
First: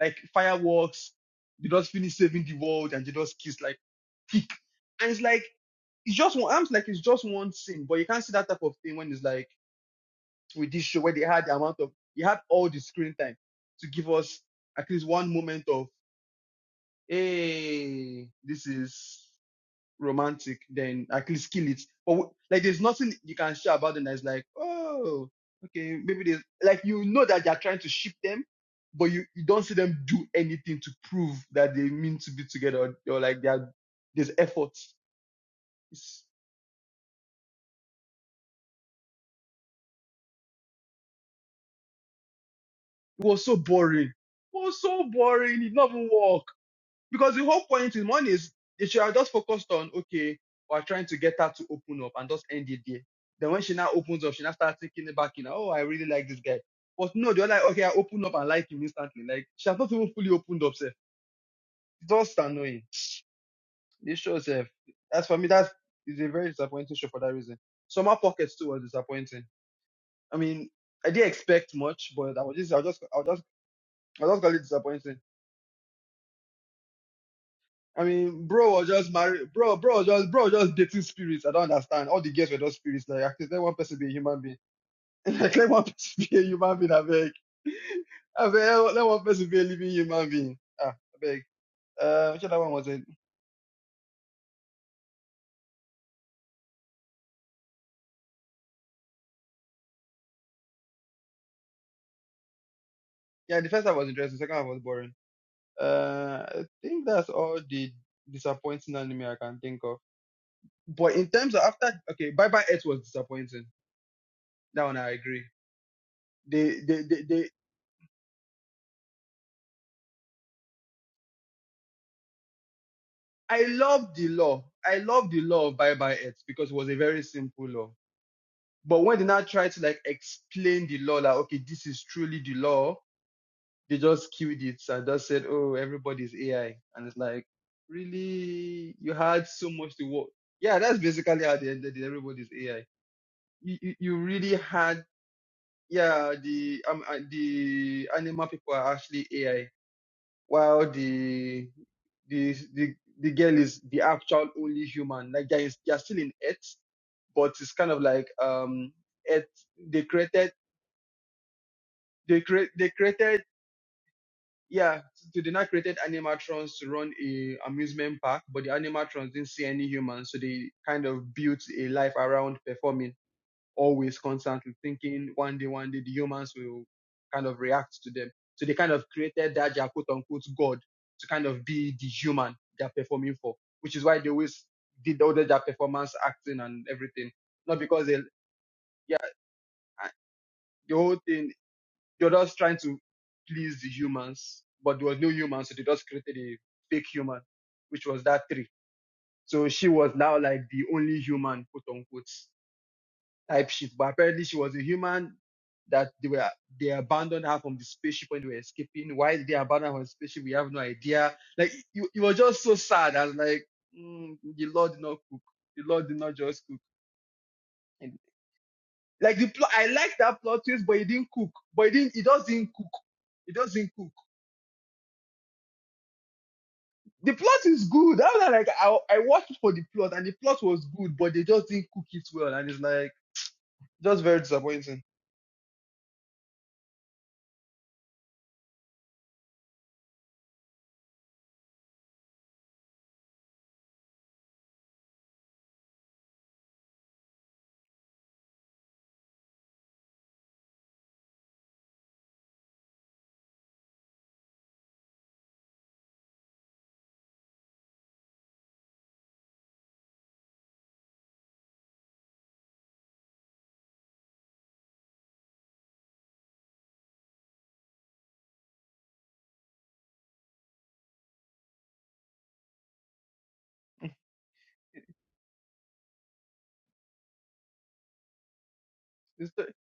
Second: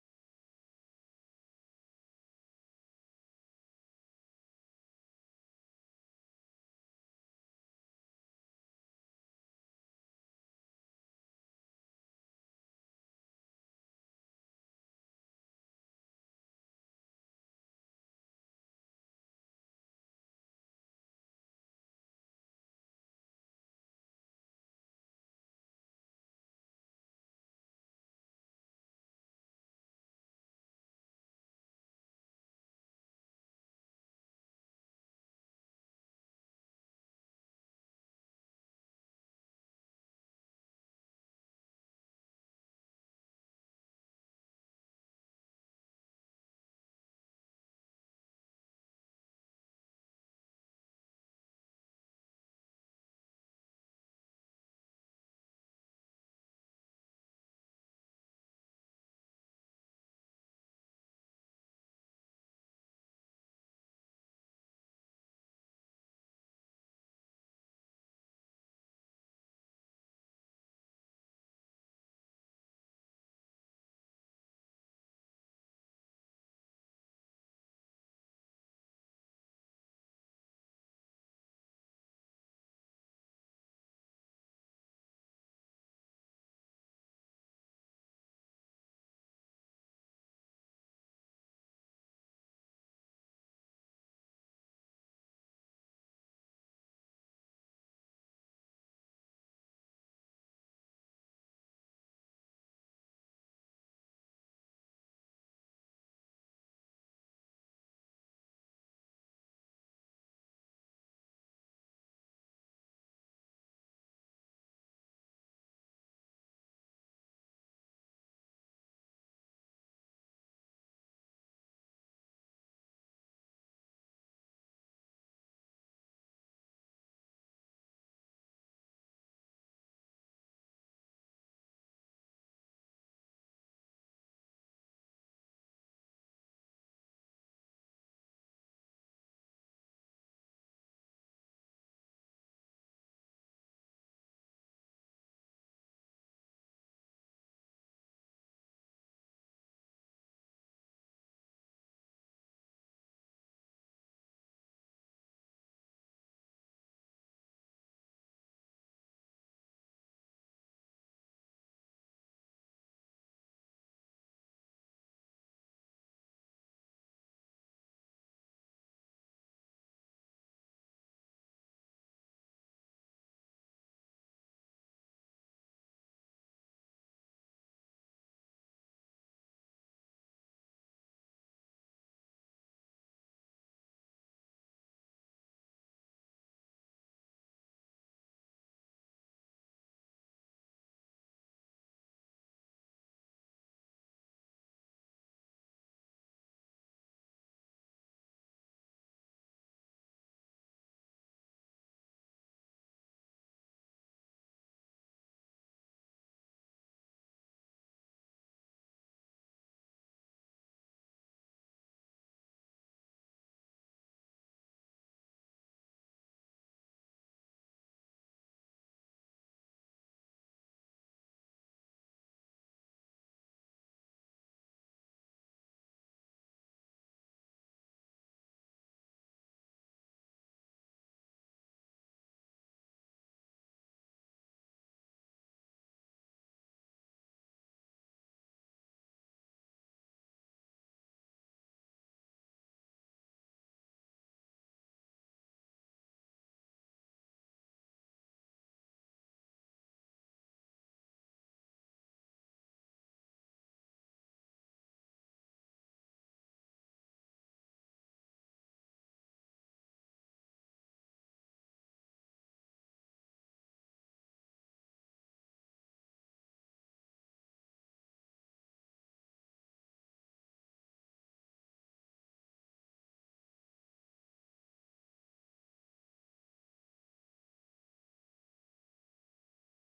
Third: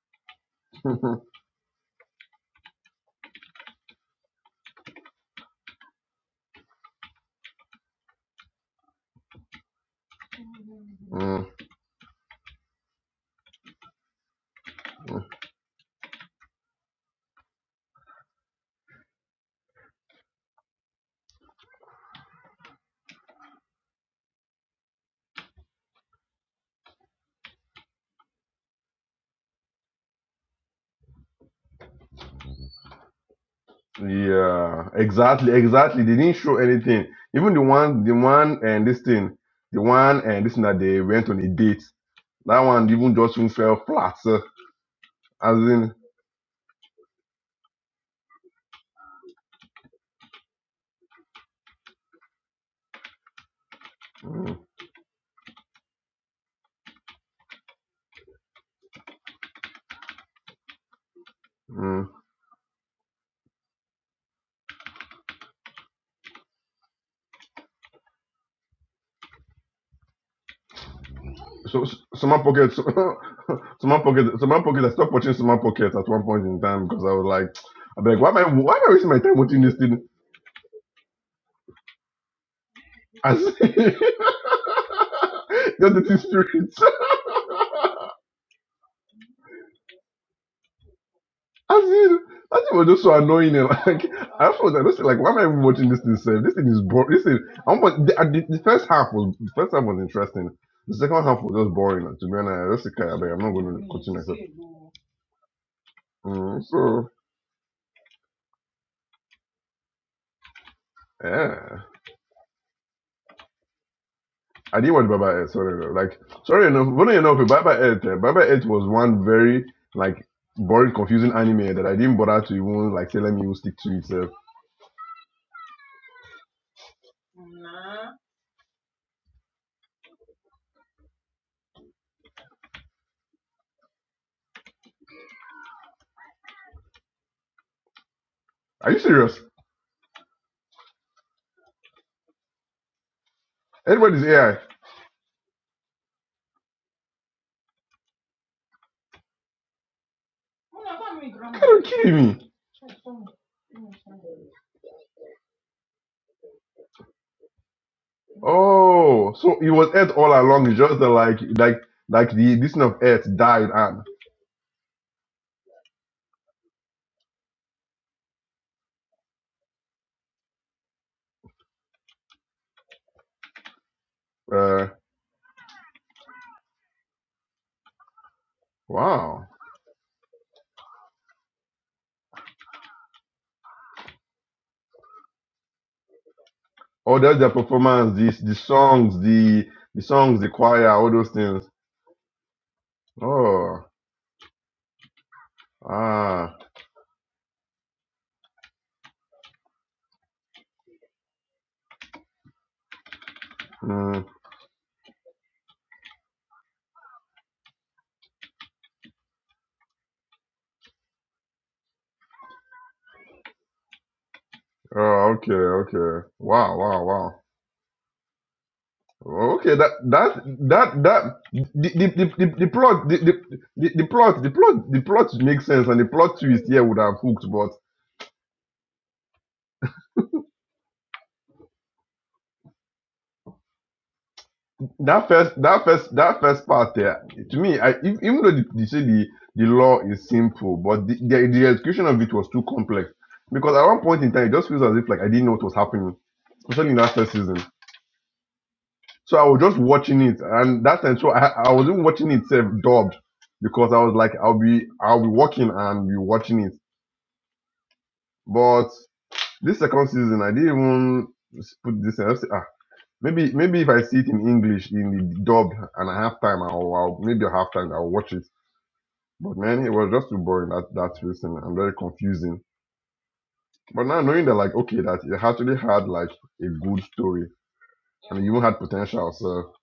[SPEAKER 1] Like fireworks,
[SPEAKER 2] <laughs>
[SPEAKER 1] they just finish saving the world and they just kiss like peak. And it's like it's just one I'm like it's just one scene, but you can't see that type of thing when it's like with this show where they
[SPEAKER 2] Mm,
[SPEAKER 1] had the amount of you had all the screen time to give us at least one moment of hey, this is romantic, then I can kill it. But w- like, there's nothing you can share about them that's like, oh, okay, maybe there's like you know that they're trying to ship them, but you, you don't see them do anything to prove that they mean to be together or, or like they're there's effort.
[SPEAKER 2] Yeah, exactly, exactly. They
[SPEAKER 1] It's,
[SPEAKER 2] didn't show anything. Even the one, the one, and this thing, the one, and this thing that they went on a date. That one even
[SPEAKER 1] it
[SPEAKER 2] just
[SPEAKER 1] was
[SPEAKER 2] even
[SPEAKER 1] so
[SPEAKER 2] fell
[SPEAKER 1] boring.
[SPEAKER 2] flat. So,
[SPEAKER 1] It was so
[SPEAKER 2] as
[SPEAKER 1] boring. It
[SPEAKER 2] in,
[SPEAKER 1] never worked. Because the whole point is one is they should have just focused on okay, we're trying to get her to open up and just end it there. Then when she now opens up, she now
[SPEAKER 2] mm,
[SPEAKER 1] starts thinking back in, oh, I really like this guy. But no, they're like, okay, I open up and like him instantly. Like she has not even fully opened up, sir.
[SPEAKER 2] mm.
[SPEAKER 1] It's just annoying. This show, sir. That's for me. That's is a very disappointing show for that reason. Summer Pockets too was disappointing. I mean, I didn't expect
[SPEAKER 2] so so-
[SPEAKER 1] much, but I
[SPEAKER 2] someone
[SPEAKER 1] was
[SPEAKER 2] pocket,
[SPEAKER 1] just, I
[SPEAKER 2] so,
[SPEAKER 1] was just,
[SPEAKER 2] <laughs>
[SPEAKER 1] I was just,
[SPEAKER 2] someone
[SPEAKER 1] I was
[SPEAKER 2] pocket,
[SPEAKER 1] just really
[SPEAKER 2] someone pocket. I stopped
[SPEAKER 1] disappointing.
[SPEAKER 2] watching someone pocket at one point in time because I was like, i
[SPEAKER 1] I
[SPEAKER 2] be like, why am
[SPEAKER 1] mean,
[SPEAKER 2] I,
[SPEAKER 1] bro
[SPEAKER 2] why am
[SPEAKER 1] was
[SPEAKER 2] I wasting
[SPEAKER 1] just
[SPEAKER 2] my time
[SPEAKER 1] married.
[SPEAKER 2] watching
[SPEAKER 1] Bro,
[SPEAKER 2] this
[SPEAKER 1] bro was
[SPEAKER 2] thing?
[SPEAKER 1] just bro was just dating spirits. I don't understand. All the girls were just spirits. Like,
[SPEAKER 2] As <laughs>
[SPEAKER 1] actually,
[SPEAKER 2] just
[SPEAKER 1] let one person be a human being. <laughs> like, let one
[SPEAKER 2] the
[SPEAKER 1] person be a human being.
[SPEAKER 2] spirit.
[SPEAKER 1] I beg.
[SPEAKER 2] <laughs>
[SPEAKER 1] <laughs> I beg. Let one person be a living human being. Ah, I beg.
[SPEAKER 2] As in,
[SPEAKER 1] Uh, which other
[SPEAKER 2] that
[SPEAKER 1] one
[SPEAKER 2] thing was
[SPEAKER 1] was it?
[SPEAKER 2] just so annoying. And like, <laughs> I was like, this, like, why am I even watching this thing? Sir? This thing is boring. This thing, I'm, the, uh, the, the first half was, the first half was interesting. The second half was just boring. Like, to be honest, I just okay, I I'm not
[SPEAKER 1] Yeah,
[SPEAKER 2] going
[SPEAKER 1] the first
[SPEAKER 2] to
[SPEAKER 1] one was
[SPEAKER 2] continue
[SPEAKER 1] interesting.
[SPEAKER 2] myself.
[SPEAKER 1] The second one was boring. Uh, I
[SPEAKER 2] Mm,
[SPEAKER 1] think
[SPEAKER 2] so,
[SPEAKER 1] that's all the disappointing anime I can think of. But in terms of
[SPEAKER 2] yeah.
[SPEAKER 1] after, okay, Bye Bye Earth was disappointing.
[SPEAKER 2] I
[SPEAKER 1] That
[SPEAKER 2] did
[SPEAKER 1] one
[SPEAKER 2] watch
[SPEAKER 1] I agree.
[SPEAKER 2] Baba Ed, sorry though. Like, sorry
[SPEAKER 1] They,
[SPEAKER 2] enough,
[SPEAKER 1] they,
[SPEAKER 2] funny
[SPEAKER 1] they,
[SPEAKER 2] enough,
[SPEAKER 1] they.
[SPEAKER 2] Baba Ed, eh, Baba Ed was one very, like, boring, confusing anime that I didn't bother to even, like, say, let me even
[SPEAKER 1] I
[SPEAKER 2] stick to
[SPEAKER 1] love the
[SPEAKER 2] itself.
[SPEAKER 1] law. I love the law of bye bye earth because it was a very simple law. But when they now try to like explain the law, like okay, this is truly the law, they just killed it and just said, oh, everybody's AI, and it's like,
[SPEAKER 2] Are
[SPEAKER 1] really,
[SPEAKER 2] you
[SPEAKER 1] you
[SPEAKER 2] serious?
[SPEAKER 1] had so much to work. Yeah, that's basically how they ended. it, Everybody's AI. You you, you
[SPEAKER 2] Everybody's
[SPEAKER 1] really
[SPEAKER 2] AI.
[SPEAKER 1] had yeah the um uh, the animal people are actually AI while
[SPEAKER 2] Are
[SPEAKER 1] the
[SPEAKER 2] you kidding me?
[SPEAKER 1] the the the girl is the actual only human. Like they're, they're still in Earth, but it's kind of like um
[SPEAKER 2] Oh,
[SPEAKER 1] Earth.
[SPEAKER 2] so it was
[SPEAKER 1] They
[SPEAKER 2] Earth all
[SPEAKER 1] created
[SPEAKER 2] along. It's just that like like like
[SPEAKER 1] they
[SPEAKER 2] the
[SPEAKER 1] create
[SPEAKER 2] this thing
[SPEAKER 1] they
[SPEAKER 2] of Earth
[SPEAKER 1] created
[SPEAKER 2] died and
[SPEAKER 1] yeah. So they now created animatrons to run a amusement park, but the animatrons didn't see any humans, so they kind of built a life around performing. always constantly
[SPEAKER 2] uh
[SPEAKER 1] thinking one day, one day the humans will kind of react to them. So they kind of
[SPEAKER 2] wow.
[SPEAKER 1] created that their quote unquote God to kind of be the human they're performing for, which is why they always did all their performance acting and
[SPEAKER 2] Oh,
[SPEAKER 1] everything.
[SPEAKER 2] that's the
[SPEAKER 1] Not because they,
[SPEAKER 2] performance, this the
[SPEAKER 1] yeah,
[SPEAKER 2] songs, the the songs, the choir,
[SPEAKER 1] the
[SPEAKER 2] all
[SPEAKER 1] whole
[SPEAKER 2] those
[SPEAKER 1] thing,
[SPEAKER 2] things.
[SPEAKER 1] they're just trying to please
[SPEAKER 2] Oh,
[SPEAKER 1] the humans, but there was no humans, so they just created
[SPEAKER 2] ah,
[SPEAKER 1] a fake human, which was that tree. So she was now like the only human, quote unquote. type ship, but
[SPEAKER 2] mm,
[SPEAKER 1] apparently she was a human that they were they abandoned her from the spaceship when they were escaping. Why did they abandon her from the spaceship? We have no idea. Like you, it was just so sad. I was like, mm, the Lord
[SPEAKER 2] oh,
[SPEAKER 1] did not cook.
[SPEAKER 2] okay,
[SPEAKER 1] The Lord did
[SPEAKER 2] okay.
[SPEAKER 1] not just
[SPEAKER 2] Wow,
[SPEAKER 1] cook.
[SPEAKER 2] wow, wow.
[SPEAKER 1] And, like the plot,
[SPEAKER 2] Okay,
[SPEAKER 1] I
[SPEAKER 2] that
[SPEAKER 1] like that
[SPEAKER 2] that
[SPEAKER 1] plot twist, but
[SPEAKER 2] that
[SPEAKER 1] it didn't
[SPEAKER 2] that
[SPEAKER 1] cook.
[SPEAKER 2] the
[SPEAKER 1] But it
[SPEAKER 2] the
[SPEAKER 1] didn't. It
[SPEAKER 2] the,
[SPEAKER 1] just
[SPEAKER 2] the, the
[SPEAKER 1] didn't cook.
[SPEAKER 2] plot the, the
[SPEAKER 1] It just
[SPEAKER 2] the
[SPEAKER 1] didn't
[SPEAKER 2] the
[SPEAKER 1] cook.
[SPEAKER 2] plot the plot the plot makes sense and the plot twist here would have
[SPEAKER 1] The
[SPEAKER 2] hooked,
[SPEAKER 1] plot
[SPEAKER 2] but.
[SPEAKER 1] is good. I was like, I, I watched for the plot, and the plot was good, but they just didn't cook it well, and it's like just very disappointing.
[SPEAKER 2] that first that first that first part there to me i ev- even though they, they say the the law is simple but the, the the execution of it was too complex because at one point in time it just feels as if like i didn't know what was happening especially in that first season so i was just watching it and that time so i, I was even watching it self dubbed because i was like i'll be i'll be watching and be watching it but this second season i didn't even put this Maybe maybe if I see it in English in the dub and I have time, I'll, I'll maybe I have time. I'll watch it. But man, it was just too boring that that season and very confusing. But now knowing that like okay, that it actually had like a good story and it even had potential.
[SPEAKER 1] The sto-
[SPEAKER 2] So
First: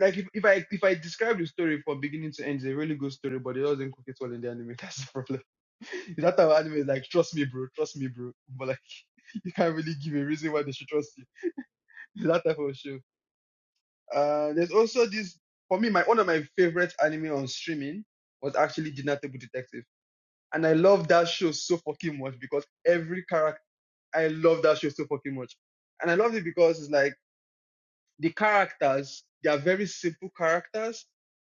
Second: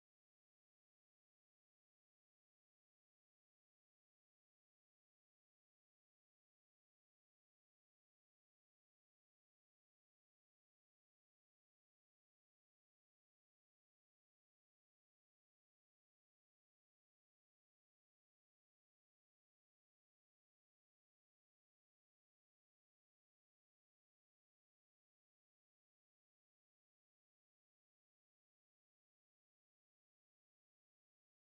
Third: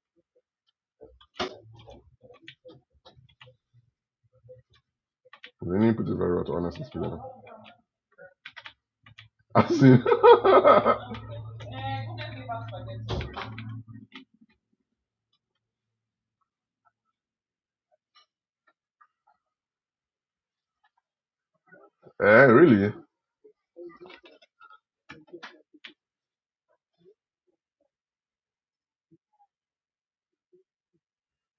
[SPEAKER 1] like if, if I if I describe the story from beginning to end, it's a really good story, but it doesn't cook it all in the anime. <laughs> That's the problem.
[SPEAKER 2] they didn't put it
[SPEAKER 1] <laughs> That
[SPEAKER 2] very well
[SPEAKER 1] type of
[SPEAKER 2] to
[SPEAKER 1] anime
[SPEAKER 2] honestly
[SPEAKER 1] is like,
[SPEAKER 2] speaking.
[SPEAKER 1] trust me, bro, trust me, bro. But like, <laughs> you
[SPEAKER 2] I
[SPEAKER 1] can't really
[SPEAKER 2] see.
[SPEAKER 1] give a reason why they should trust you. <laughs> that type of show. Uh, there's also this for me. My one of my favorite anime on streaming was actually Jinatable Detective, and I love that show so fucking
[SPEAKER 2] <laughs>
[SPEAKER 1] much
[SPEAKER 2] eh,
[SPEAKER 1] because
[SPEAKER 2] really?
[SPEAKER 1] every character. I love that show so fucking much, and I loved it because it's like the characters they are very simple characters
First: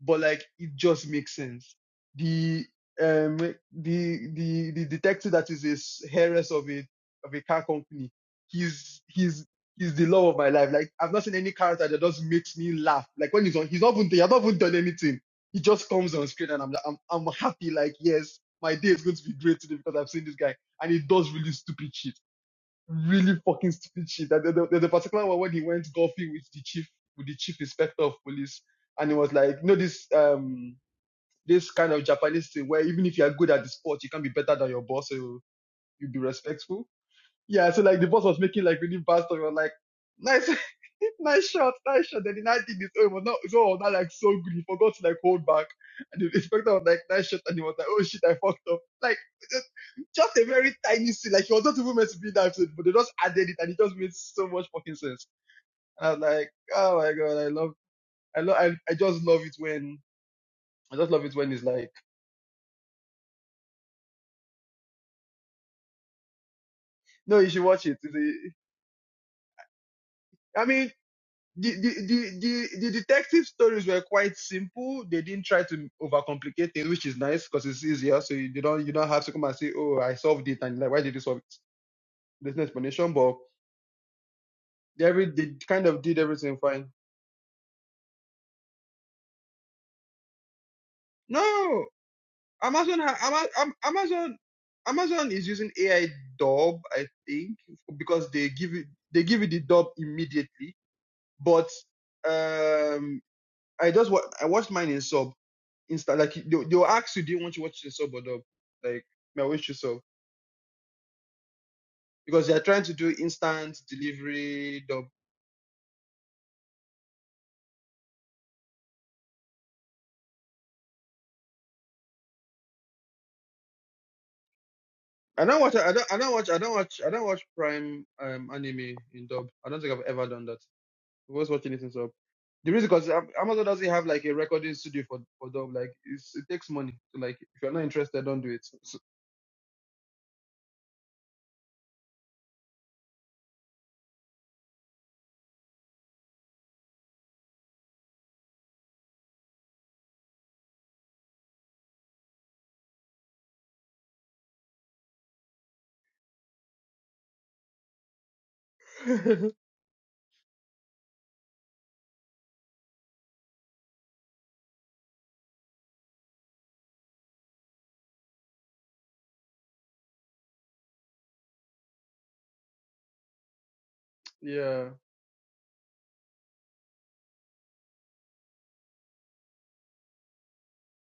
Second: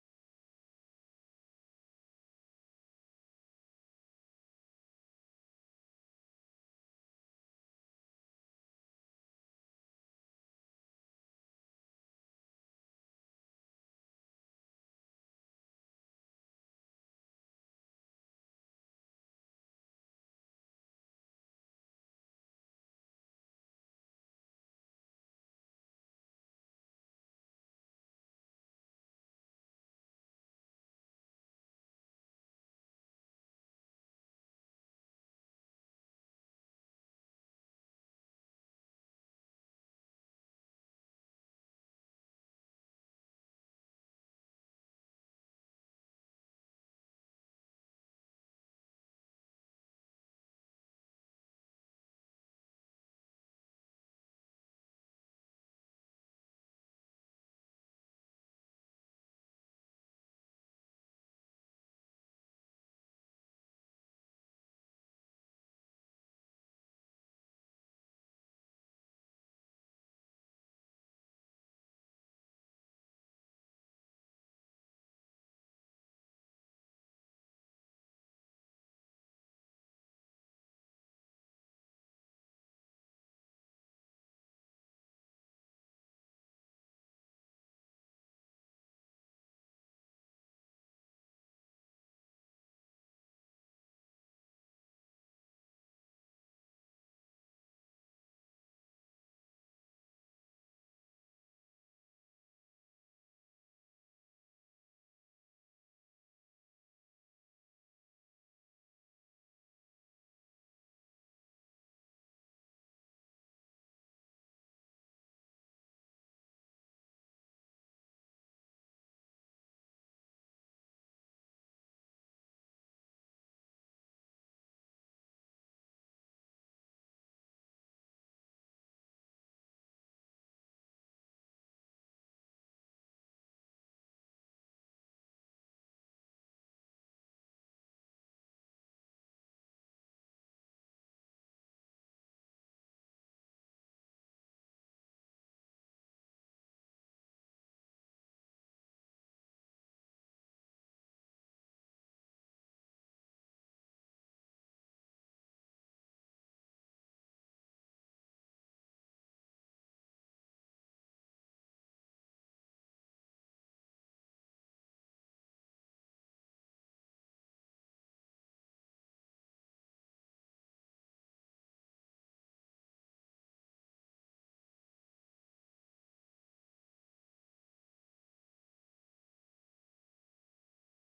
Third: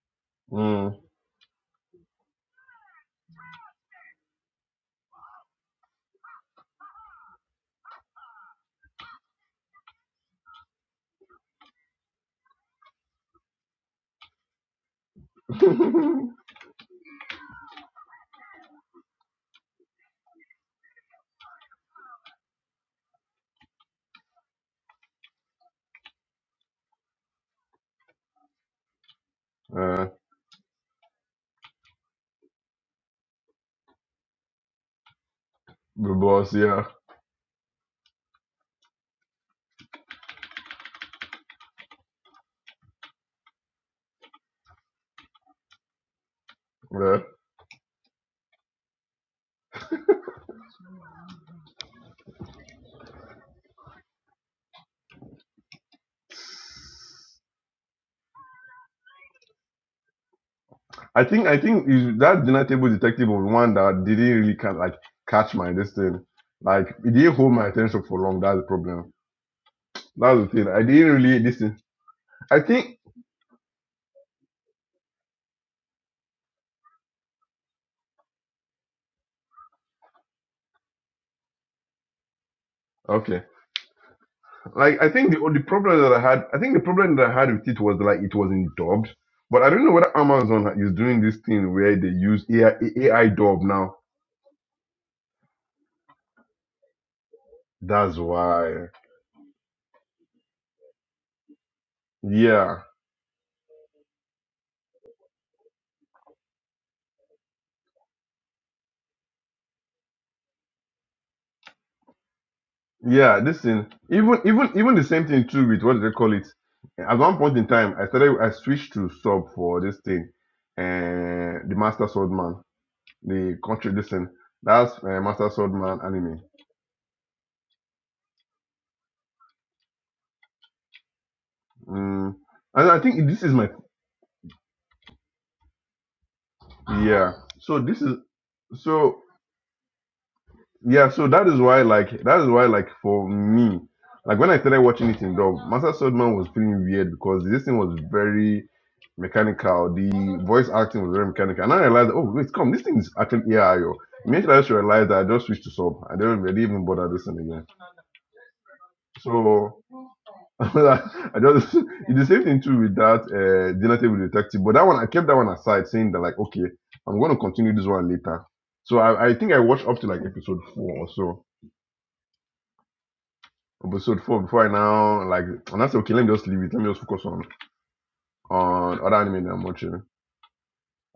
[SPEAKER 1] but like it
[SPEAKER 2] Mm.
[SPEAKER 1] just makes sense the um the the the detective that is his heiress of a of a car company he's he's he's the love of my life like i've not seen any character that just makes me laugh like when he's on he's not even he has not even done anything he just comes on
[SPEAKER 2] <laughs>
[SPEAKER 1] screen and i'm like i'm, I'm happy like yes my day is going to be great today because i've seen this guy and he does really stupid shit really fucking stupid shit. That the, the, the particular one when he went golfing with the chief, with the chief inspector of police, and he was like, you know, this
[SPEAKER 2] uh,
[SPEAKER 1] um this kind of Japanese thing where even if you are good at the sport, you can be better than your boss, so you
[SPEAKER 2] the
[SPEAKER 1] be
[SPEAKER 2] boss, <laughs>
[SPEAKER 1] respectful.
[SPEAKER 2] yeah.
[SPEAKER 1] Yeah, so like the boss was making like really bad stuff. he was like, nice, <laughs> nice shot, nice shot. Then the night thing is, oh, it was not, so not like so good. He forgot to like hold back. And the inspector was like,
[SPEAKER 2] Yeah.
[SPEAKER 1] nice shot. And he was like, oh shit, I fucked up. Like, just, just a very tiny scene. Like, he was not even meant to be in that episode, but they just added it and it just made so much fucking sense. And I was like, oh my god, I love, I love, I, I just love it when, I just love
[SPEAKER 2] I
[SPEAKER 1] it
[SPEAKER 2] think
[SPEAKER 1] when
[SPEAKER 2] I
[SPEAKER 1] it's
[SPEAKER 2] think
[SPEAKER 1] like,
[SPEAKER 2] is that dinner table detective was one that didn't really kind like catch my this thing. Like it didn't
[SPEAKER 1] no, you
[SPEAKER 2] hold
[SPEAKER 1] should
[SPEAKER 2] my
[SPEAKER 1] watch it.
[SPEAKER 2] attention
[SPEAKER 1] It's
[SPEAKER 2] for long. That's the
[SPEAKER 1] a-
[SPEAKER 2] problem. That's the
[SPEAKER 1] I
[SPEAKER 2] thing. I
[SPEAKER 1] mean,
[SPEAKER 2] didn't really
[SPEAKER 1] the,
[SPEAKER 2] listen.
[SPEAKER 1] the, the,
[SPEAKER 2] I
[SPEAKER 1] the, the
[SPEAKER 2] think
[SPEAKER 1] detective stories were quite simple. They didn't try to overcomplicate things, which is nice because it's easier. So you don't you don't have to come and say, "Oh, I solved it," and like, why did you solve it? There's no explanation, but
[SPEAKER 2] okay. Like
[SPEAKER 1] they
[SPEAKER 2] I
[SPEAKER 1] every
[SPEAKER 2] think the
[SPEAKER 1] they
[SPEAKER 2] the
[SPEAKER 1] kind of
[SPEAKER 2] problem that
[SPEAKER 1] did
[SPEAKER 2] I had, I
[SPEAKER 1] everything
[SPEAKER 2] think the
[SPEAKER 1] fine.
[SPEAKER 2] problem that I had with it was like it wasn't dubbed. But I don't know whether Amazon is doing this thing
[SPEAKER 1] No,
[SPEAKER 2] where they use AI,
[SPEAKER 1] Amazon, ha-
[SPEAKER 2] AI
[SPEAKER 1] Ama-
[SPEAKER 2] dub
[SPEAKER 1] Am-
[SPEAKER 2] now.
[SPEAKER 1] Amazon, Amazon is using AI dub, I think,
[SPEAKER 2] That's
[SPEAKER 1] because they give it
[SPEAKER 2] why.
[SPEAKER 1] they give it the dub immediately, but.
[SPEAKER 2] Yeah.
[SPEAKER 1] um. I just wa- I watched mine in sub. Insta like they they'll ask you, do you want to watch it in sub or dub? Like may I watch you sub because they're trying to do
[SPEAKER 2] Yeah, this
[SPEAKER 1] instant
[SPEAKER 2] thing, even even
[SPEAKER 1] delivery
[SPEAKER 2] even the
[SPEAKER 1] dub.
[SPEAKER 2] same thing too with what do they call it? At one point in time, I started I switched to sub for this thing, uh, the Master Swordman, the country this thing. That's uh,
[SPEAKER 1] I
[SPEAKER 2] Master
[SPEAKER 1] don't watch I
[SPEAKER 2] Swordman
[SPEAKER 1] don't I don't
[SPEAKER 2] anime.
[SPEAKER 1] watch I don't watch I don't watch prime um anime in dub. I don't think I've ever done that. I was watching it in sub.
[SPEAKER 2] Mm.
[SPEAKER 1] The reason
[SPEAKER 2] And I
[SPEAKER 1] because
[SPEAKER 2] think this is
[SPEAKER 1] Amazon
[SPEAKER 2] my
[SPEAKER 1] doesn't have like a recording studio for, for dub. Like it's, it takes money. So
[SPEAKER 2] yeah.
[SPEAKER 1] like if you're
[SPEAKER 2] So
[SPEAKER 1] not
[SPEAKER 2] this is
[SPEAKER 1] interested, don't do it. <laughs> So-
[SPEAKER 2] so. yeah so that is why like that is why like for me like when i started watching it in dub master swordman was feeling weird because this thing was very mechanical the voice acting was very mechanical and i realized oh wait come this thing is actually ai yo. Immediately I just realized that I just switched to sub. I didn't really even bother listening again.
[SPEAKER 1] <laughs>
[SPEAKER 2] So <laughs> I just <laughs> it's the same thing too with that uh generative detective. But that one I kept that one aside saying that like okay, I'm gonna continue this one later. So I, I think I watched up to like episode four or so episode four before I
[SPEAKER 1] yeah,
[SPEAKER 2] now like and I said, okay, let me just leave it. Let me just focus on on other anime that I'm watching.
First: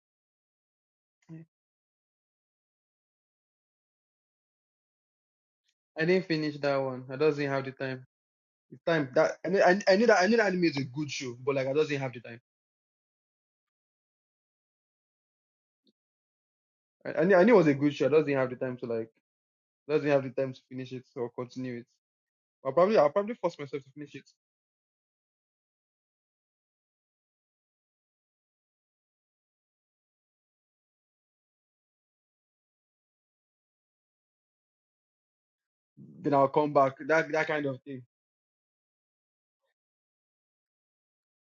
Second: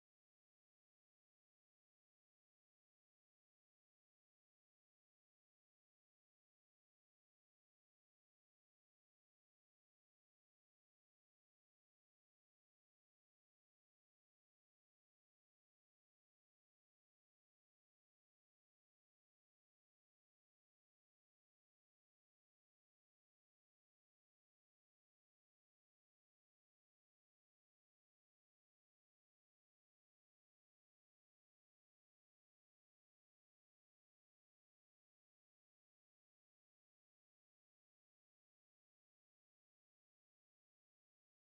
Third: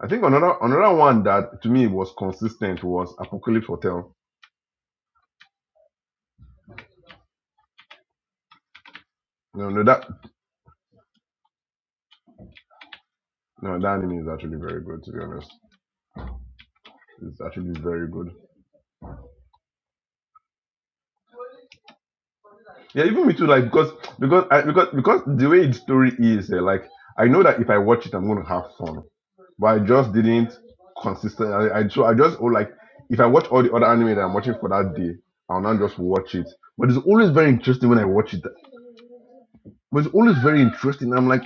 [SPEAKER 2] I think another another one that to me was consistent was Apocalypse Hotel.
[SPEAKER 1] I didn't finish that one. I doesn't have the time. It's time that I knew,
[SPEAKER 2] No,
[SPEAKER 1] I,
[SPEAKER 2] no,
[SPEAKER 1] I
[SPEAKER 2] that
[SPEAKER 1] knew that I knew that anime is a good show, but like I just didn't have the time.
[SPEAKER 2] no, that anime is actually very good to be honest.
[SPEAKER 1] I, I knew
[SPEAKER 2] It's
[SPEAKER 1] I knew it was
[SPEAKER 2] actually
[SPEAKER 1] a good show.
[SPEAKER 2] very
[SPEAKER 1] I just
[SPEAKER 2] good.
[SPEAKER 1] didn't have the time to like just didn't have the time to finish it or continue it. I'll probably
[SPEAKER 2] Yeah,
[SPEAKER 1] I'll
[SPEAKER 2] even
[SPEAKER 1] probably
[SPEAKER 2] me too.
[SPEAKER 1] force
[SPEAKER 2] Like
[SPEAKER 1] myself to
[SPEAKER 2] because
[SPEAKER 1] finish it.
[SPEAKER 2] because I, because because the way the story is, eh, like I know that if I watch it, I'm gonna have fun. But I just didn't consistent. I, I so I just oh like if I watch all the other anime that I'm watching for that day, I'll not just
[SPEAKER 1] Then
[SPEAKER 2] watch
[SPEAKER 1] I'll
[SPEAKER 2] it.
[SPEAKER 1] come
[SPEAKER 2] But
[SPEAKER 1] back.
[SPEAKER 2] it's
[SPEAKER 1] That
[SPEAKER 2] always
[SPEAKER 1] that
[SPEAKER 2] very
[SPEAKER 1] kind of
[SPEAKER 2] interesting when
[SPEAKER 1] thing.
[SPEAKER 2] I watch it But it's always very interesting. I'm like,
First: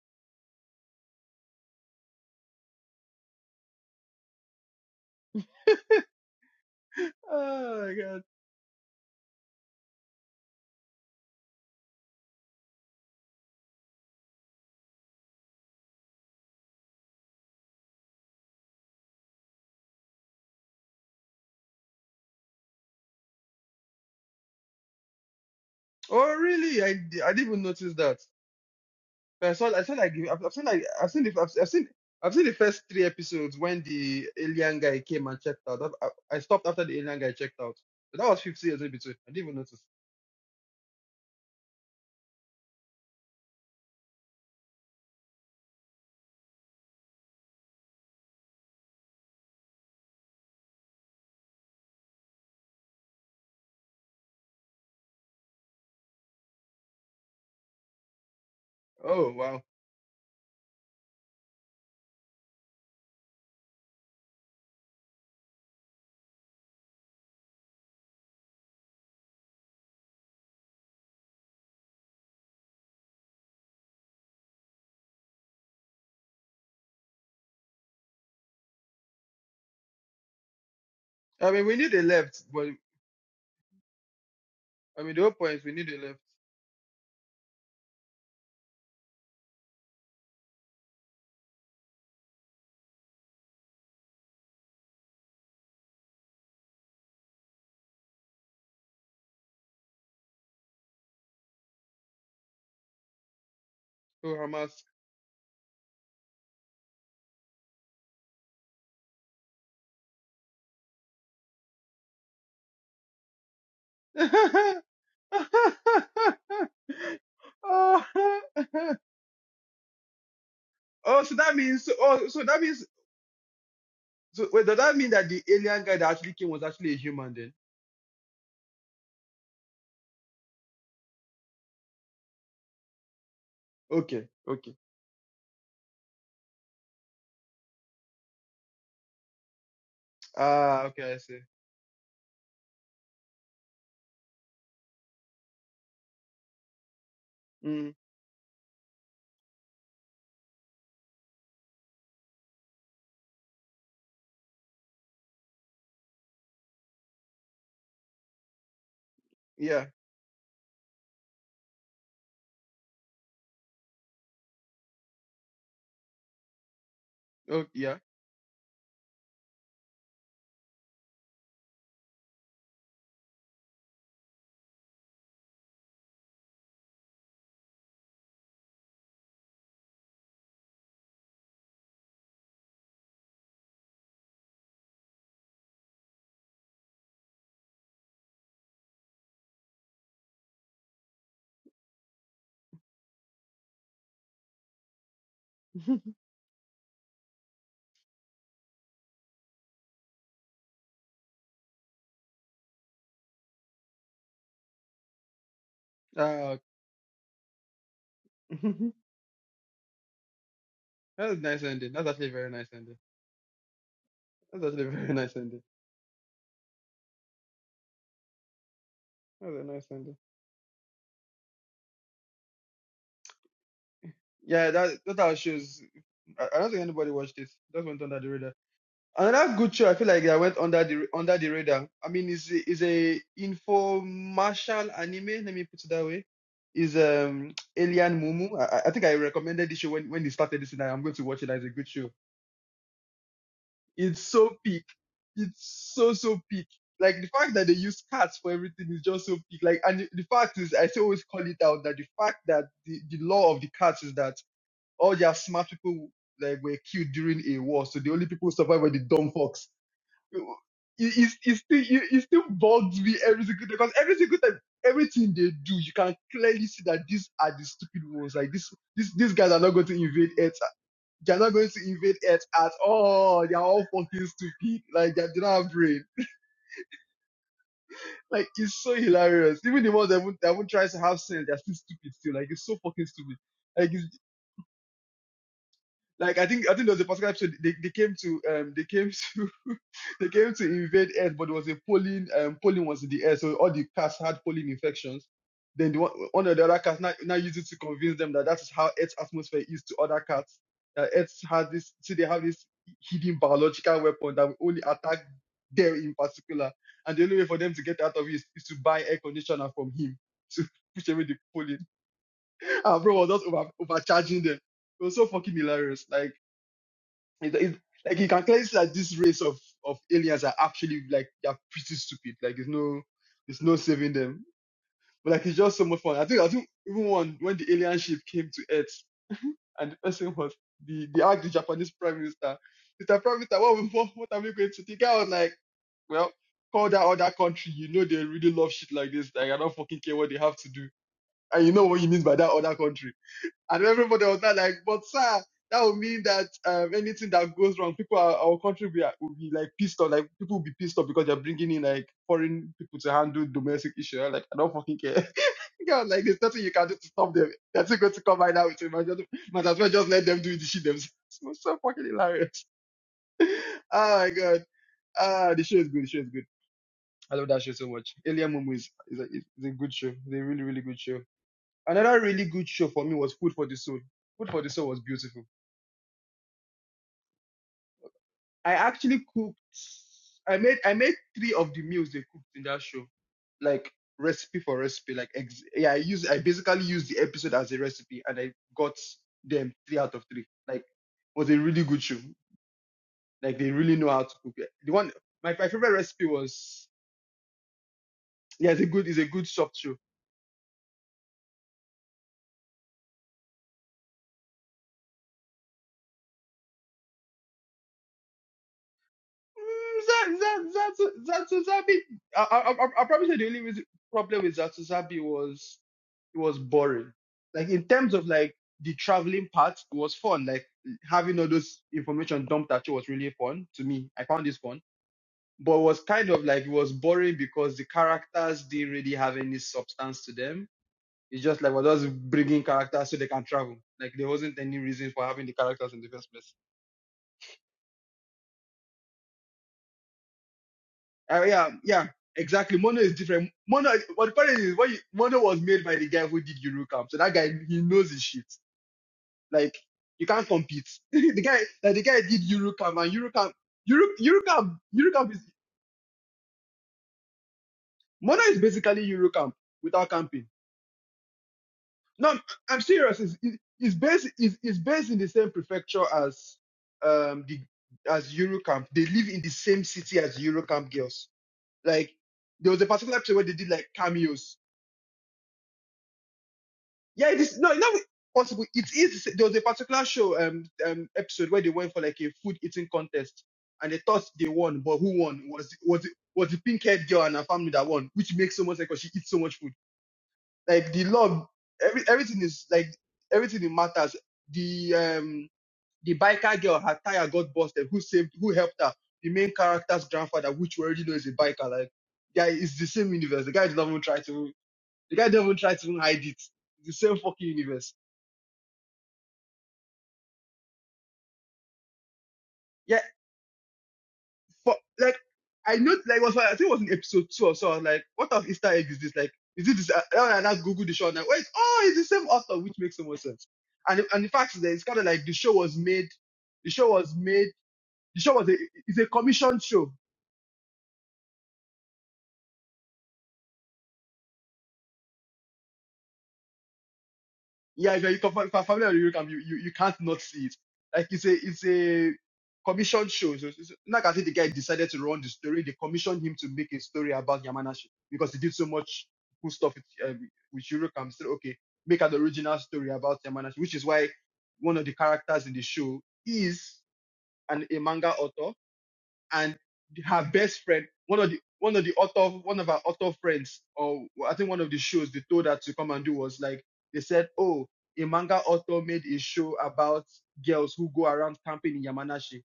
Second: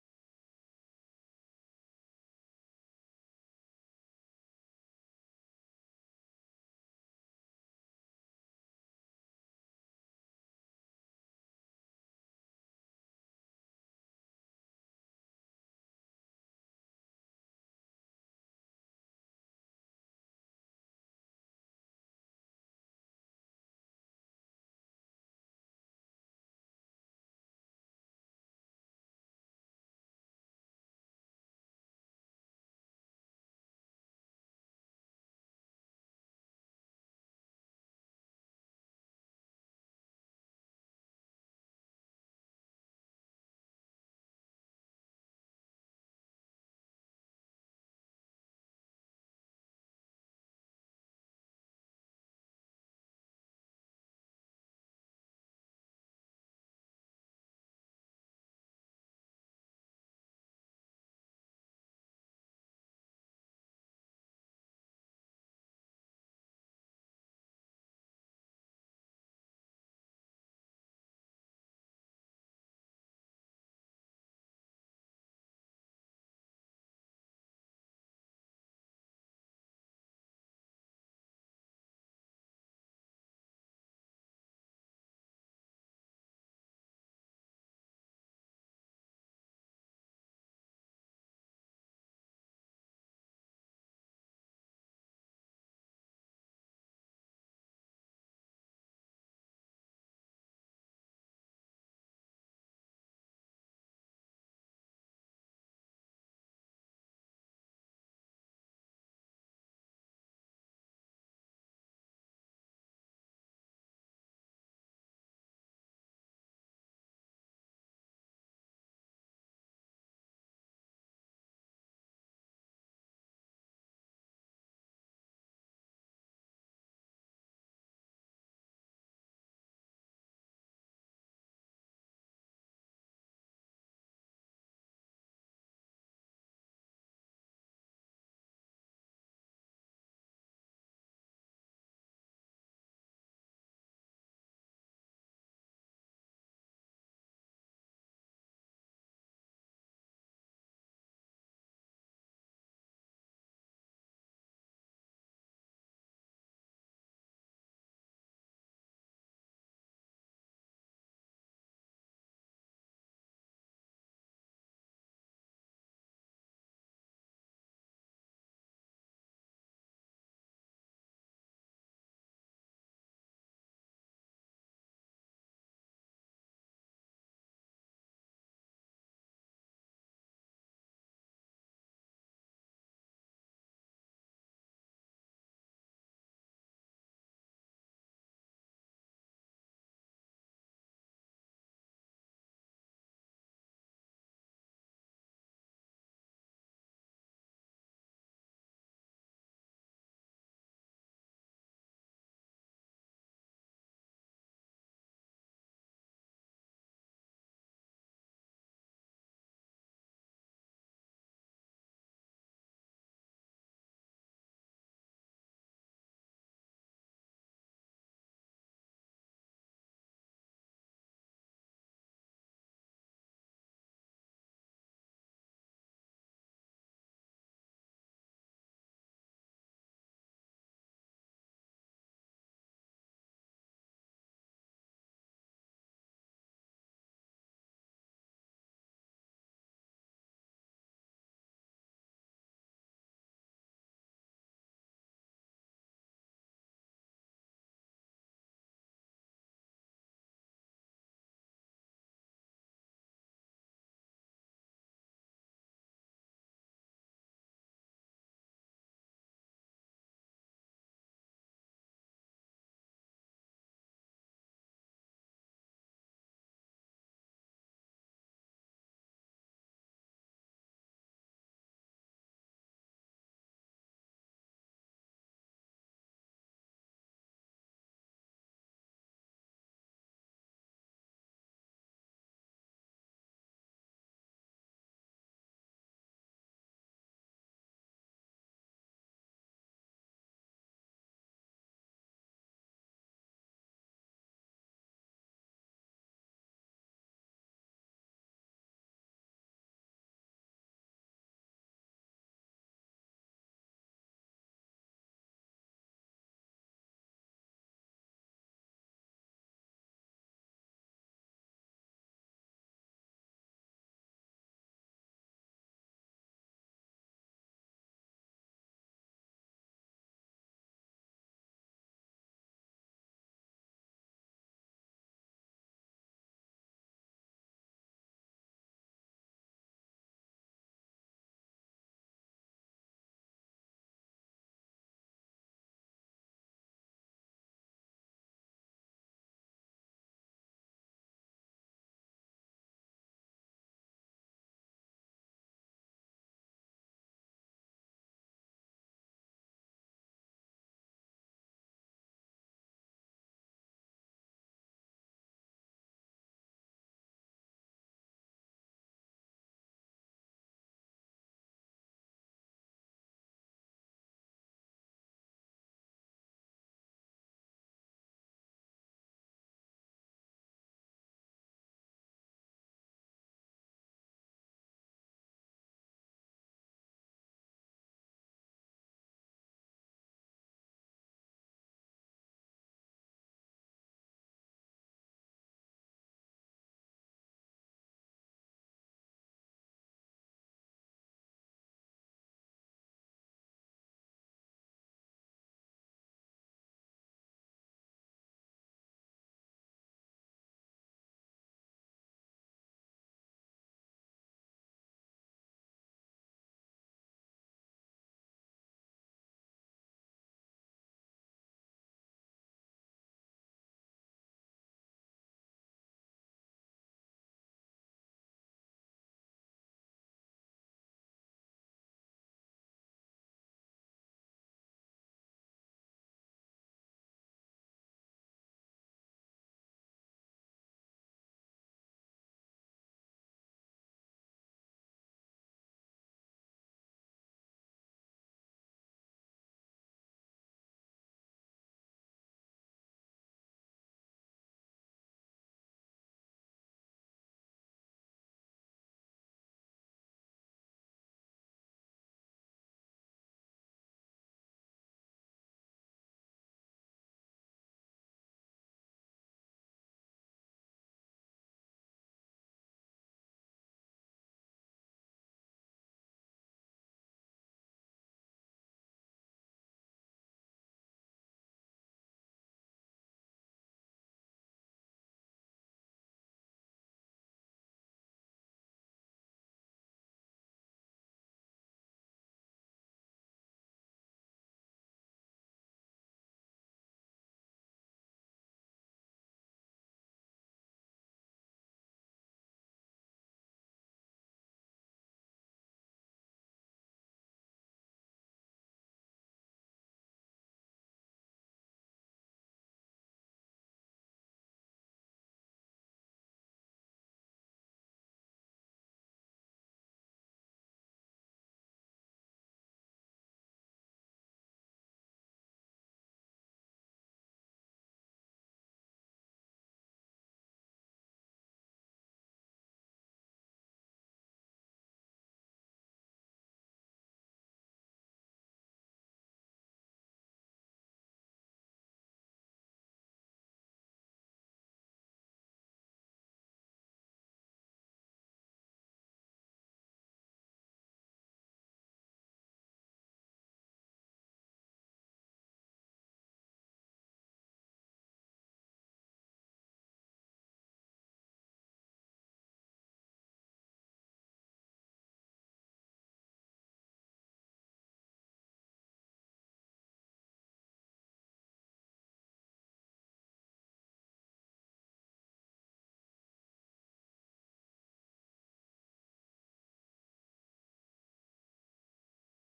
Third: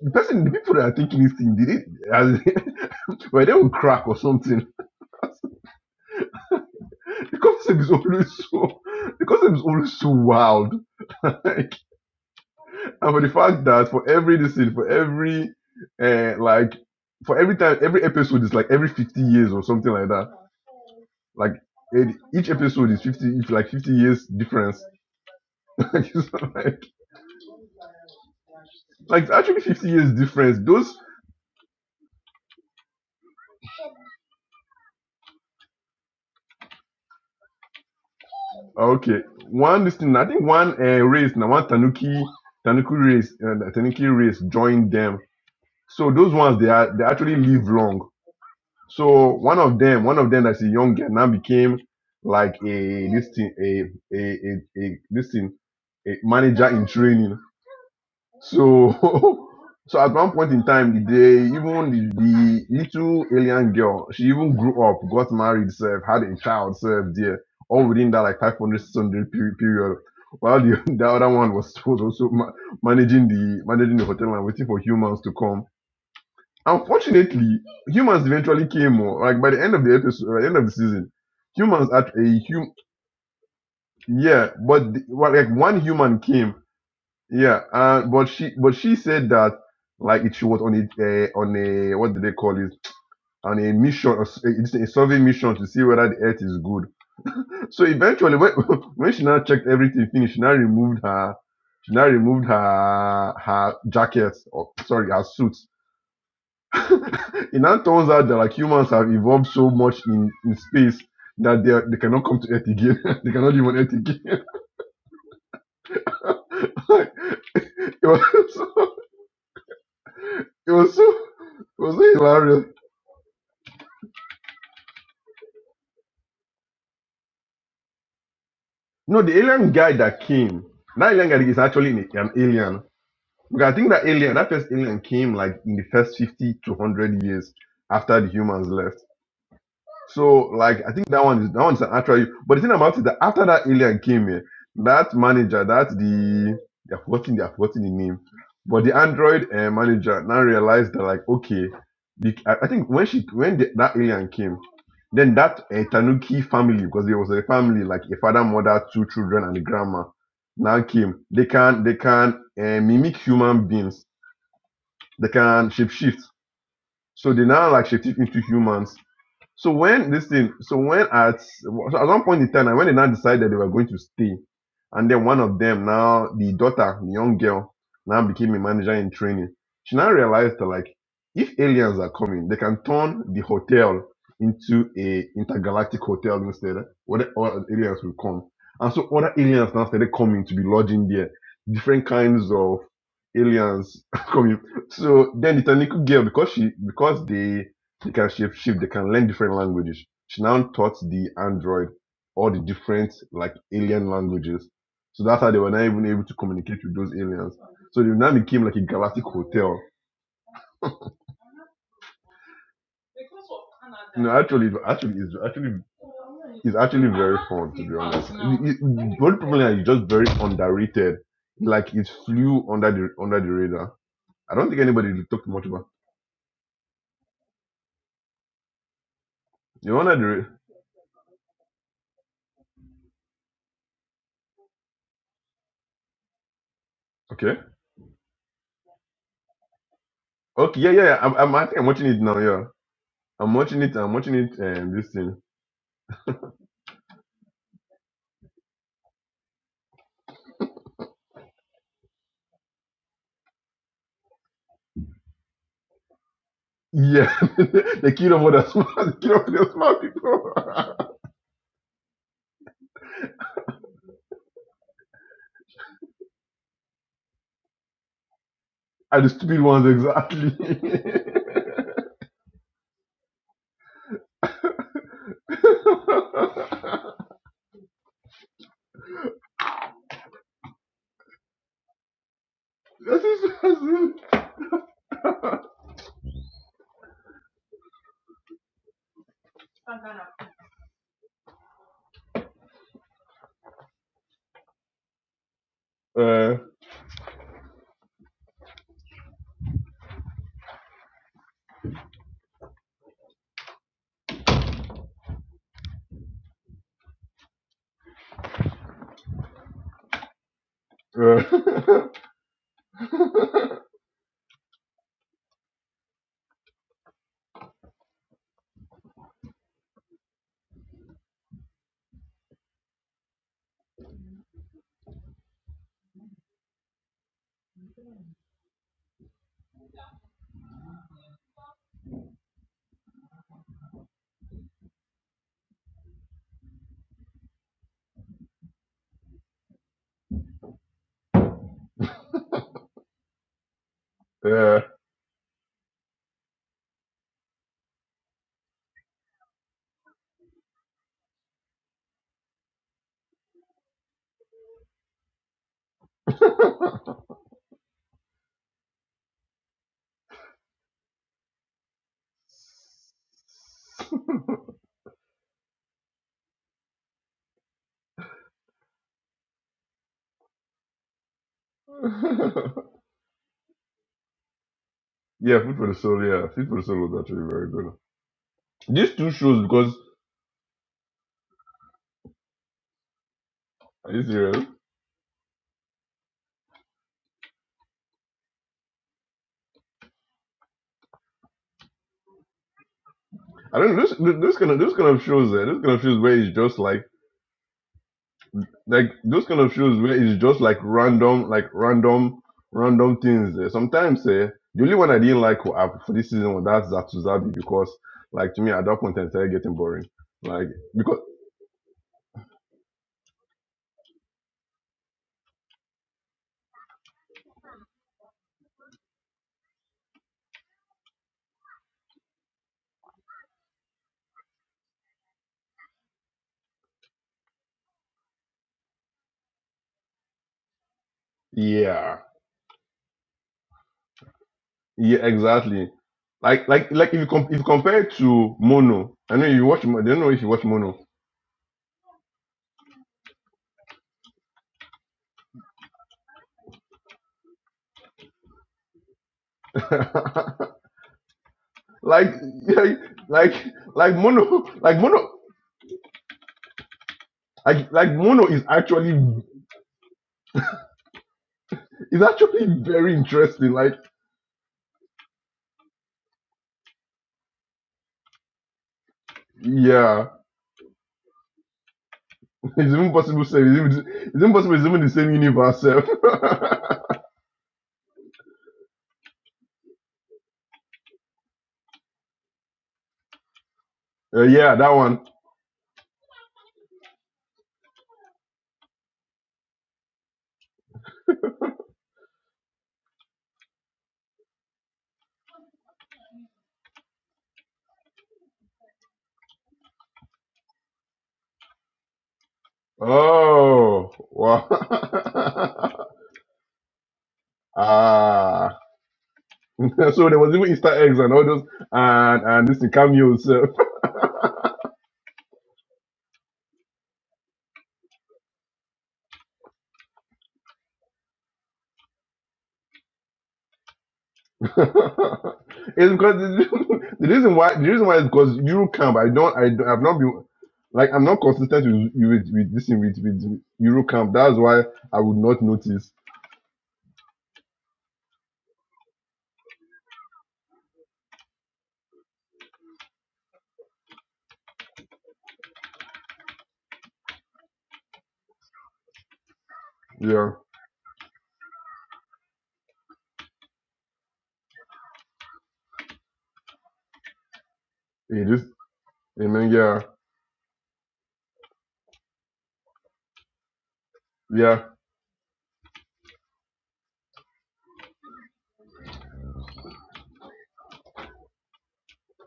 [SPEAKER 2] the person, the people that are taking this thing, did it? As, <laughs> well, they will crack or something. <laughs> The concept
[SPEAKER 1] Oh
[SPEAKER 2] is
[SPEAKER 1] my god.
[SPEAKER 2] always so, the concept is always so wild. <laughs> like, and for the fact that for every listen, for every, uh, like, for every time, every episode is like every 50 years or something like that. Like, it- each episode is 50, it's like 50 years difference. <laughs> like, it's
[SPEAKER 1] Oh really?
[SPEAKER 2] like,
[SPEAKER 1] I, di- I didn't even notice that.
[SPEAKER 2] like, it's
[SPEAKER 1] But I
[SPEAKER 2] actually
[SPEAKER 1] saw I
[SPEAKER 2] 50
[SPEAKER 1] saw like
[SPEAKER 2] years
[SPEAKER 1] I've, I've
[SPEAKER 2] difference.
[SPEAKER 1] seen like
[SPEAKER 2] Those
[SPEAKER 1] I've seen the I've, I've seen I've seen the first three episodes when the alien guy came and checked out. I, I I stopped after the alien guy checked out. So that was 50 years in between.
[SPEAKER 2] Okay,
[SPEAKER 1] I didn't even notice.
[SPEAKER 2] one this thing. I think one uh, race now one Tanuki Tanuki race and uh, Tanuki race joined them. So those ones they are they actually live long. So one of them, one of them that's a young girl now became like a this thing a a a, a this thing a manager in training.
[SPEAKER 1] Oh
[SPEAKER 2] So,
[SPEAKER 1] wow.
[SPEAKER 2] <laughs> so at one point in time, the day even the, the little alien girl, she even grew up, got married, self, had a child, self, there, all within that like 500 Sunday period. period. While the, <laughs> the other one was was also ma- managing the managing the hotel and waiting for humans to come. Unfortunately, humans eventually came. oh, Like by the end of the episode, by the end of the season,
[SPEAKER 1] I mean, we knew
[SPEAKER 2] humans
[SPEAKER 1] they
[SPEAKER 2] at a
[SPEAKER 1] left, but
[SPEAKER 2] hum yeah, but
[SPEAKER 1] I
[SPEAKER 2] the,
[SPEAKER 1] mean, the whole
[SPEAKER 2] well, like
[SPEAKER 1] point is we
[SPEAKER 2] one
[SPEAKER 1] need a left.
[SPEAKER 2] human came yeah, uh, but she but she said that like it, she was on a uh, on a what do they call it on a mission a, s- it's a survey mission to see whether the earth is good. So eventually, when, <laughs> when she now checked everything finished, she now removed her she now removed her her
[SPEAKER 1] So
[SPEAKER 2] jacket or
[SPEAKER 1] Hamas.
[SPEAKER 2] sorry her suit. It now turns out that like humans have evolved so much in, in space that they are, they cannot come to earth again. <laughs> they cannot live on earth again.
[SPEAKER 1] <laughs>
[SPEAKER 2] <laughs>
[SPEAKER 1] oh,
[SPEAKER 2] it was so
[SPEAKER 1] <laughs>
[SPEAKER 2] it was so
[SPEAKER 1] oh, so
[SPEAKER 2] it
[SPEAKER 1] that means. so,
[SPEAKER 2] was so
[SPEAKER 1] Oh, so
[SPEAKER 2] hilarious.
[SPEAKER 1] that means. So wait, does that mean that the alien guy that actually came was actually a human then?
[SPEAKER 2] No, the alien guy that came, that alien guy is actually an an alien. Because I think that
[SPEAKER 1] Okay.
[SPEAKER 2] alien, that first
[SPEAKER 1] Okay.
[SPEAKER 2] alien came like in the first 50 to 100 years after the humans left. So like
[SPEAKER 1] Ah.
[SPEAKER 2] I think
[SPEAKER 1] okay. I
[SPEAKER 2] that
[SPEAKER 1] see.
[SPEAKER 2] one is that one's an actual but the thing about it that after that alien came here, that manager, that's the they're forgetting they're forgetting the
[SPEAKER 1] Mm,
[SPEAKER 2] name. But the Android uh, manager now realized that like okay, the, I, I think when she when the, that alien came, then that uh, Tanuki family because there was a family like a father, mother, two children, and a
[SPEAKER 1] yeah.
[SPEAKER 2] grandma now came. They can they can uh, mimic human beings. They can shapeshift. So they
[SPEAKER 1] Oh,
[SPEAKER 2] now like
[SPEAKER 1] yeah.
[SPEAKER 2] shapeshift into humans so when this thing, so when at so at one point in time, now, when they now decided they were going to stay, and then one of them now the daughter, the young girl, now became a manager in training. She now realized that like if aliens are coming, they can turn the hotel into a intergalactic hotel instead, where the other aliens will come. And so other aliens now started coming to be lodging there. Different kinds of aliens <laughs> coming. So then the Taniku girl, because she because they they can shift. They can learn different languages. She now taught the android all the different like alien languages. So that's how they were not even able to
[SPEAKER 1] Ah. okay.
[SPEAKER 2] communicate with those aliens. So they now became like a
[SPEAKER 1] <laughs>
[SPEAKER 2] galactic hotel.
[SPEAKER 1] that's a nice ending. That's actually a very nice ending.
[SPEAKER 2] No,
[SPEAKER 1] That's
[SPEAKER 2] actually,
[SPEAKER 1] actually a very <laughs>
[SPEAKER 2] actually, it's
[SPEAKER 1] nice ending.
[SPEAKER 2] actually it's actually very fun to be honest. It- it- The only
[SPEAKER 1] That's
[SPEAKER 2] problem
[SPEAKER 1] a
[SPEAKER 2] is
[SPEAKER 1] nice
[SPEAKER 2] just
[SPEAKER 1] ending.
[SPEAKER 2] very underrated. Like it flew under the under the radar. I don't
[SPEAKER 1] Yeah.
[SPEAKER 2] think
[SPEAKER 1] That
[SPEAKER 2] anybody
[SPEAKER 1] that
[SPEAKER 2] really
[SPEAKER 1] our
[SPEAKER 2] talked much
[SPEAKER 1] shows.
[SPEAKER 2] about.
[SPEAKER 1] I, I don't think anybody watched this. That went under the radar. Another good show I
[SPEAKER 2] You
[SPEAKER 1] feel
[SPEAKER 2] under
[SPEAKER 1] like
[SPEAKER 2] the
[SPEAKER 1] that went
[SPEAKER 2] ra-
[SPEAKER 1] under the under the radar. I mean, is is a infomercial anime. Let me put it that way. Is um
[SPEAKER 2] okay?
[SPEAKER 1] Alien Mumu. I, I I think I recommended this show when when they started this,
[SPEAKER 2] Okay,
[SPEAKER 1] and
[SPEAKER 2] yeah,
[SPEAKER 1] I'm
[SPEAKER 2] yeah.
[SPEAKER 1] going
[SPEAKER 2] yeah.
[SPEAKER 1] to
[SPEAKER 2] I'm,
[SPEAKER 1] watch it.
[SPEAKER 2] I'm
[SPEAKER 1] It's
[SPEAKER 2] I
[SPEAKER 1] a
[SPEAKER 2] think I'm
[SPEAKER 1] good
[SPEAKER 2] watching
[SPEAKER 1] show.
[SPEAKER 2] it now. Yeah. I'm watching it. I'm
[SPEAKER 1] It's
[SPEAKER 2] watching it.
[SPEAKER 1] so peak.
[SPEAKER 2] Um, this thing.
[SPEAKER 1] It's so so peak. Like the fact that they use cats for everything is just so peak. Like and the, the fact is, I still always call it out that the fact that the, the law of the cats is that all their smart people like were killed
[SPEAKER 2] Yeah,
[SPEAKER 1] during
[SPEAKER 2] <laughs>
[SPEAKER 1] a war, so the
[SPEAKER 2] the
[SPEAKER 1] only
[SPEAKER 2] kingdom
[SPEAKER 1] people who
[SPEAKER 2] of the
[SPEAKER 1] survive
[SPEAKER 2] smart,
[SPEAKER 1] were the
[SPEAKER 2] the
[SPEAKER 1] dumb
[SPEAKER 2] kingdom of <laughs>
[SPEAKER 1] fox
[SPEAKER 2] the smart
[SPEAKER 1] it,
[SPEAKER 2] people,
[SPEAKER 1] it, it still it, it still bugs me every single day because every single time everything they do you can clearly see that these are the stupid ones like this
[SPEAKER 2] <laughs>
[SPEAKER 1] this
[SPEAKER 2] and the
[SPEAKER 1] these guys are
[SPEAKER 2] stupid
[SPEAKER 1] not going
[SPEAKER 2] ones
[SPEAKER 1] to invade
[SPEAKER 2] exactly.
[SPEAKER 1] earth
[SPEAKER 2] <laughs>
[SPEAKER 1] they're not going to invade earth at all they're all fucking stupid like they, don't have brain like it's so hilarious even the ones that won't, that won't try to have sense they're still stupid still like it's so fucking
[SPEAKER 2] this
[SPEAKER 1] stupid
[SPEAKER 2] is just
[SPEAKER 1] like. it's Like I think I think there was a particular episode they, they came to um they came to <laughs> they came to invade Earth, but there was a pollen um pollen was in the air, so all the cats had pollen infections. Then the one, one of
[SPEAKER 2] uh,
[SPEAKER 1] the other cats now, now used it to convince them that that is how Earth's atmosphere is to other cats. That Earth has this see they have this hidden biological weapon that will only attack them in particular. And the only way for them to get out of it is, is to buy air conditioner from him to <laughs> push away the
[SPEAKER 2] uh,
[SPEAKER 1] pollen. And <laughs> bro was just over, overcharging them. It was so fucking hilarious. Like it, it, like you can clearly see that this race of of aliens are actually like they're pretty stupid. Like there's no there's no saving them. But like it's just so much fun. I think I think even one when the alien ship came to Earth <laughs> and the person was the the asked the Japanese Prime Minister, Mr. Prime Minister, what we- what, what are we going to do? The guy was like, well, call that other country. You know they really love shit like this. Like I don't fucking care what they have to do. And you know what he means by that other country. And everybody was not like, but sir, that would mean that um, anything that goes wrong, people are, our country will be, will be like pissed off. Like people will be pissed off because they're bringing in like foreign people to handle domestic issue. I'm Like I don't fucking care. <laughs> Girl, like there's nothing you can do to stop them. They're still going to come right now with you. Might just- might as well just let them do the shit themselves. <laughs> It's so fucking hilarious. <laughs> Oh my god. Ah, the show is good. The show is good. I love that show so much. Alien Momo is is a, is a good show. It's a really really good show. Another
[SPEAKER 2] <laughs> yeah. <laughs>
[SPEAKER 1] really good show for me was Food for the Soul. Food for the Soul was beautiful.
[SPEAKER 2] yeah, food for the soul. Yeah, food for the soul was actually very good.
[SPEAKER 1] I
[SPEAKER 2] These
[SPEAKER 1] actually
[SPEAKER 2] two
[SPEAKER 1] cooked.
[SPEAKER 2] shows because
[SPEAKER 1] I made I made three of the meals they cooked in that show, like
[SPEAKER 2] are you
[SPEAKER 1] recipe
[SPEAKER 2] serious?
[SPEAKER 1] for recipe. Like ex- yeah, I use I basically used the episode as a recipe, and I got them three out of three. Like it was a really good show. Like they
[SPEAKER 2] I don't
[SPEAKER 1] really
[SPEAKER 2] know.
[SPEAKER 1] know
[SPEAKER 2] This
[SPEAKER 1] how to cook.
[SPEAKER 2] this kind of
[SPEAKER 1] The
[SPEAKER 2] this kind
[SPEAKER 1] one
[SPEAKER 2] of shows.
[SPEAKER 1] my,
[SPEAKER 2] Uh,
[SPEAKER 1] my
[SPEAKER 2] this
[SPEAKER 1] favorite
[SPEAKER 2] kind of shows
[SPEAKER 1] recipe
[SPEAKER 2] where it's just
[SPEAKER 1] was
[SPEAKER 2] like.
[SPEAKER 1] yeah, it's a good
[SPEAKER 2] like
[SPEAKER 1] it's a good
[SPEAKER 2] those kind of
[SPEAKER 1] soft show.
[SPEAKER 2] shows where it's just like random, like random, random things. eh. Sometimes eh, the only one I didn't like wa- uh, for this season was that Zatuzabi because, like to me at that point, it started getting
[SPEAKER 1] Mm,
[SPEAKER 2] boring.
[SPEAKER 1] Za-
[SPEAKER 2] Like
[SPEAKER 1] Za- Za-
[SPEAKER 2] because
[SPEAKER 1] Zatuzabi. I, I, I I probably said the only reason, problem with Zatuzabi was it was boring. Like in terms of like the traveling part, it was fun. Like having all those information dumped at you was really fun to me. I found this fun, but it was kind of like it was boring because the characters didn't really have any substance to them. It's just like we're just
[SPEAKER 2] yeah,
[SPEAKER 1] bringing characters so they can travel. Like there wasn't any reason
[SPEAKER 2] yeah,
[SPEAKER 1] for having the
[SPEAKER 2] exactly.
[SPEAKER 1] characters in the first place.
[SPEAKER 2] Like like like if you com- if you compare it to Mono, I know you watch. Mo- I don't know if you watch Mono.
[SPEAKER 1] Uh, yeah, yeah, exactly. Mono is different. Mono, what the funny is, when you, Mono was made by the guy who did Eurocamp, so that guy he knows his shit. Like
[SPEAKER 2] <laughs>
[SPEAKER 1] you can't compete. <laughs> the guy, like the guy
[SPEAKER 2] like
[SPEAKER 1] did Eurocamp
[SPEAKER 2] like
[SPEAKER 1] and Eurocamp,
[SPEAKER 2] like
[SPEAKER 1] Euro,
[SPEAKER 2] like Mono
[SPEAKER 1] Eurocamp,
[SPEAKER 2] like
[SPEAKER 1] Eurocamp
[SPEAKER 2] Mono
[SPEAKER 1] is
[SPEAKER 2] like like
[SPEAKER 1] Mono
[SPEAKER 2] Mono
[SPEAKER 1] is
[SPEAKER 2] is
[SPEAKER 1] basically
[SPEAKER 2] actually
[SPEAKER 1] Eurocamp without camping.
[SPEAKER 2] is
[SPEAKER 1] No,
[SPEAKER 2] actually
[SPEAKER 1] I'm
[SPEAKER 2] very
[SPEAKER 1] serious. It's, it-
[SPEAKER 2] interesting. Like
[SPEAKER 1] it's based it's, it's based in the same prefecture as um the as Eurocamp. They live in the same city
[SPEAKER 2] yeah
[SPEAKER 1] as Eurocamp girls. Like there was a
[SPEAKER 2] It's even
[SPEAKER 1] particular episode where
[SPEAKER 2] possible.
[SPEAKER 1] they
[SPEAKER 2] Sir.
[SPEAKER 1] did
[SPEAKER 2] It's,
[SPEAKER 1] like
[SPEAKER 2] even, it's
[SPEAKER 1] cameos
[SPEAKER 2] even possible. It's even the same universe. Sir. <laughs>
[SPEAKER 1] Yeah, it is. No, it's not possible. It is. There was a particular show, um, um, episode where they went for like a food eating contest, and they thought
[SPEAKER 2] Uh,
[SPEAKER 1] they
[SPEAKER 2] yeah,
[SPEAKER 1] won,
[SPEAKER 2] that
[SPEAKER 1] but who
[SPEAKER 2] one.
[SPEAKER 1] won was was was the pink haired girl and her family that won, which makes so much sense because she eats so much food. Like the love, every everything is like everything it matters. The um the biker girl, her tire got busted. Who saved? Who helped her? The main character's grandfather, which we already know is a biker, like yeah, it's the same universe. The guy doesn't even
[SPEAKER 2] Oh,
[SPEAKER 1] try to.
[SPEAKER 2] wow.
[SPEAKER 1] The guy doesn't even try to hide it. It's the same fucking
[SPEAKER 2] <laughs>
[SPEAKER 1] universe
[SPEAKER 2] ah. <laughs> so there was even Easter eggs and all those and and this thing,
[SPEAKER 1] yeah,
[SPEAKER 2] cameos. sir. <laughs>
[SPEAKER 1] for like I know like it was like, I think it was in episode two or so. I was like, what type of Easter egg is this? Like, is it this? uh, uh, And I Google the show and I wait, oh, it's the same author, which makes so much sense. And and the fact is
[SPEAKER 2] it's
[SPEAKER 1] that it's kind of like the show was made,
[SPEAKER 2] because
[SPEAKER 1] the show
[SPEAKER 2] the,
[SPEAKER 1] was
[SPEAKER 2] <laughs> the
[SPEAKER 1] made,
[SPEAKER 2] reason why the reason why
[SPEAKER 1] the
[SPEAKER 2] is
[SPEAKER 1] show was a
[SPEAKER 2] because
[SPEAKER 1] it's a
[SPEAKER 2] Eurocamp. I don't.
[SPEAKER 1] commissioned
[SPEAKER 2] I don't,
[SPEAKER 1] show
[SPEAKER 2] I've not been like I'm not consistent with with, with this thing with with Eurocamp. That's why I would not notice.
[SPEAKER 1] Yeah, if you're if you're familiar with Eurocamp, you, you you can't not see it. Like it's a it's a commissioned show. So it's not as if the guy decided to run the story. They commissioned him to make a story about Yamanashi because he did so much cool stuff with um,
[SPEAKER 2] Yeah.
[SPEAKER 1] with Eurocamp. He said, okay, make an original story about Yamanashi, which is why one of the characters in the show is an a manga author
[SPEAKER 2] It is.
[SPEAKER 1] and
[SPEAKER 2] Amen. Yeah.
[SPEAKER 1] her best friend, one of the one of the author, one of our author friends, or I think one of the
[SPEAKER 2] Yeah.
[SPEAKER 1] shows they told her to come and do was like they said, oh, a manga author made a show about girls who go around camping in Yamanashi.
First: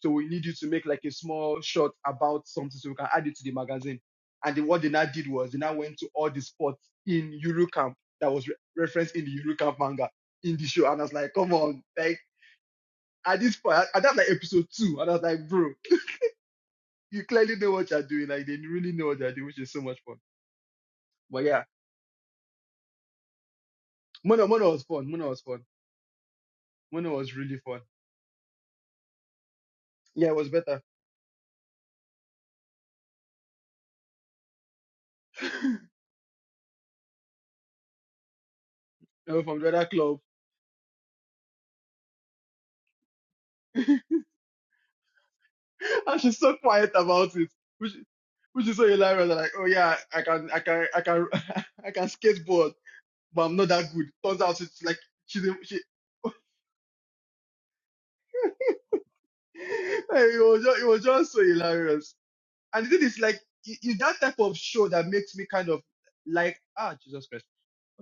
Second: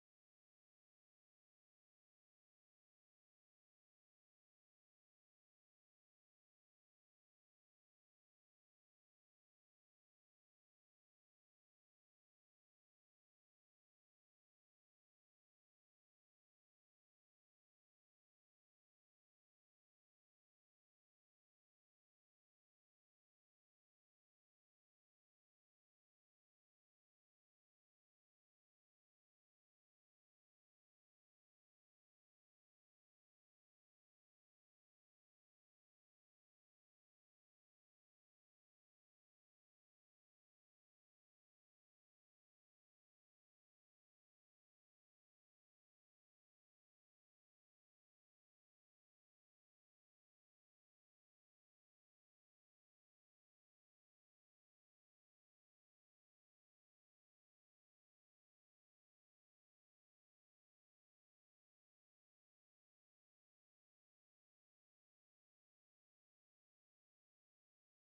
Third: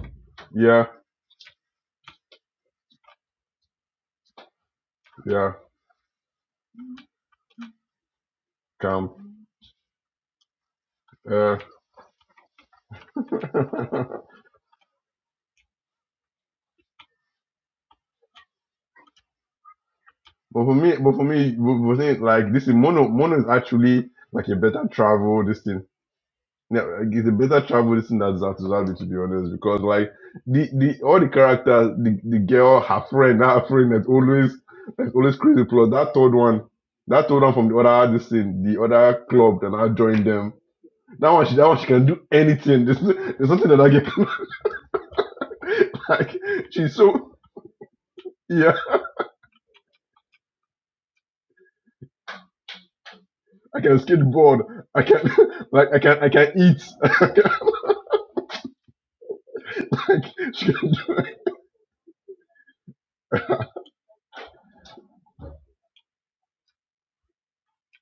[SPEAKER 1] So we need you to make
[SPEAKER 2] Yeah.
[SPEAKER 1] like a small shot about something so we can add it to the magazine. And then what they now did
[SPEAKER 2] Yeah.
[SPEAKER 1] was they now went to all the spots in Yuru Camp that was re-
[SPEAKER 2] Trump.
[SPEAKER 1] referenced in the Yuru Camp manga in the show. And I was like, come
[SPEAKER 2] Uh,
[SPEAKER 1] on, like at
[SPEAKER 2] <laughs> but
[SPEAKER 1] this point, at that like episode two, and I was like, bro you clearly know what you're doing. Like they really know what they're doing, which is so much fun.
[SPEAKER 2] for me, but for
[SPEAKER 1] But
[SPEAKER 2] me,
[SPEAKER 1] yeah,
[SPEAKER 2] was but like this is mono. Mono is actually like
[SPEAKER 1] Mono
[SPEAKER 2] a
[SPEAKER 1] Mono
[SPEAKER 2] better
[SPEAKER 1] was fun. Mono was
[SPEAKER 2] travel.
[SPEAKER 1] fun.
[SPEAKER 2] This thing, yeah, like,
[SPEAKER 1] Mono
[SPEAKER 2] it's a
[SPEAKER 1] was really
[SPEAKER 2] better
[SPEAKER 1] fun.
[SPEAKER 2] travel. This thing that Zatozabi, to be honest, because like
[SPEAKER 1] Yeah, it was
[SPEAKER 2] the
[SPEAKER 1] better.
[SPEAKER 2] the all the characters, the, the girl, her friend, her friend that's always that's always crazy.
[SPEAKER 1] <laughs>
[SPEAKER 2] Plus that third one, that third one from the other this thing, the other
[SPEAKER 1] No, from
[SPEAKER 2] club
[SPEAKER 1] the
[SPEAKER 2] that
[SPEAKER 1] other
[SPEAKER 2] I
[SPEAKER 1] club,
[SPEAKER 2] joined them. That one, she that one, she can do anything. There's, no, there's something
[SPEAKER 1] <laughs>
[SPEAKER 2] that I get <laughs>
[SPEAKER 1] and
[SPEAKER 2] like
[SPEAKER 1] she's so quiet
[SPEAKER 2] she's
[SPEAKER 1] about
[SPEAKER 2] so
[SPEAKER 1] it, which which
[SPEAKER 2] yeah
[SPEAKER 1] is so hilarious. I'm like, oh yeah, I can I can I can <laughs> I can skateboard, but I'm not
[SPEAKER 2] I
[SPEAKER 1] that
[SPEAKER 2] can
[SPEAKER 1] good.
[SPEAKER 2] skip
[SPEAKER 1] Turns out it's
[SPEAKER 2] board.
[SPEAKER 1] like
[SPEAKER 2] I can
[SPEAKER 1] she's a-
[SPEAKER 2] <laughs>
[SPEAKER 1] she.
[SPEAKER 2] like I can
[SPEAKER 1] <laughs>
[SPEAKER 2] I can eat. <laughs> I can,
[SPEAKER 1] it
[SPEAKER 2] like,
[SPEAKER 1] was
[SPEAKER 2] she
[SPEAKER 1] just, it
[SPEAKER 2] can
[SPEAKER 1] was
[SPEAKER 2] do.
[SPEAKER 1] just so hilarious. And the thing is, like, it- it's that type of show that makes me kind of like ah Jesus Christ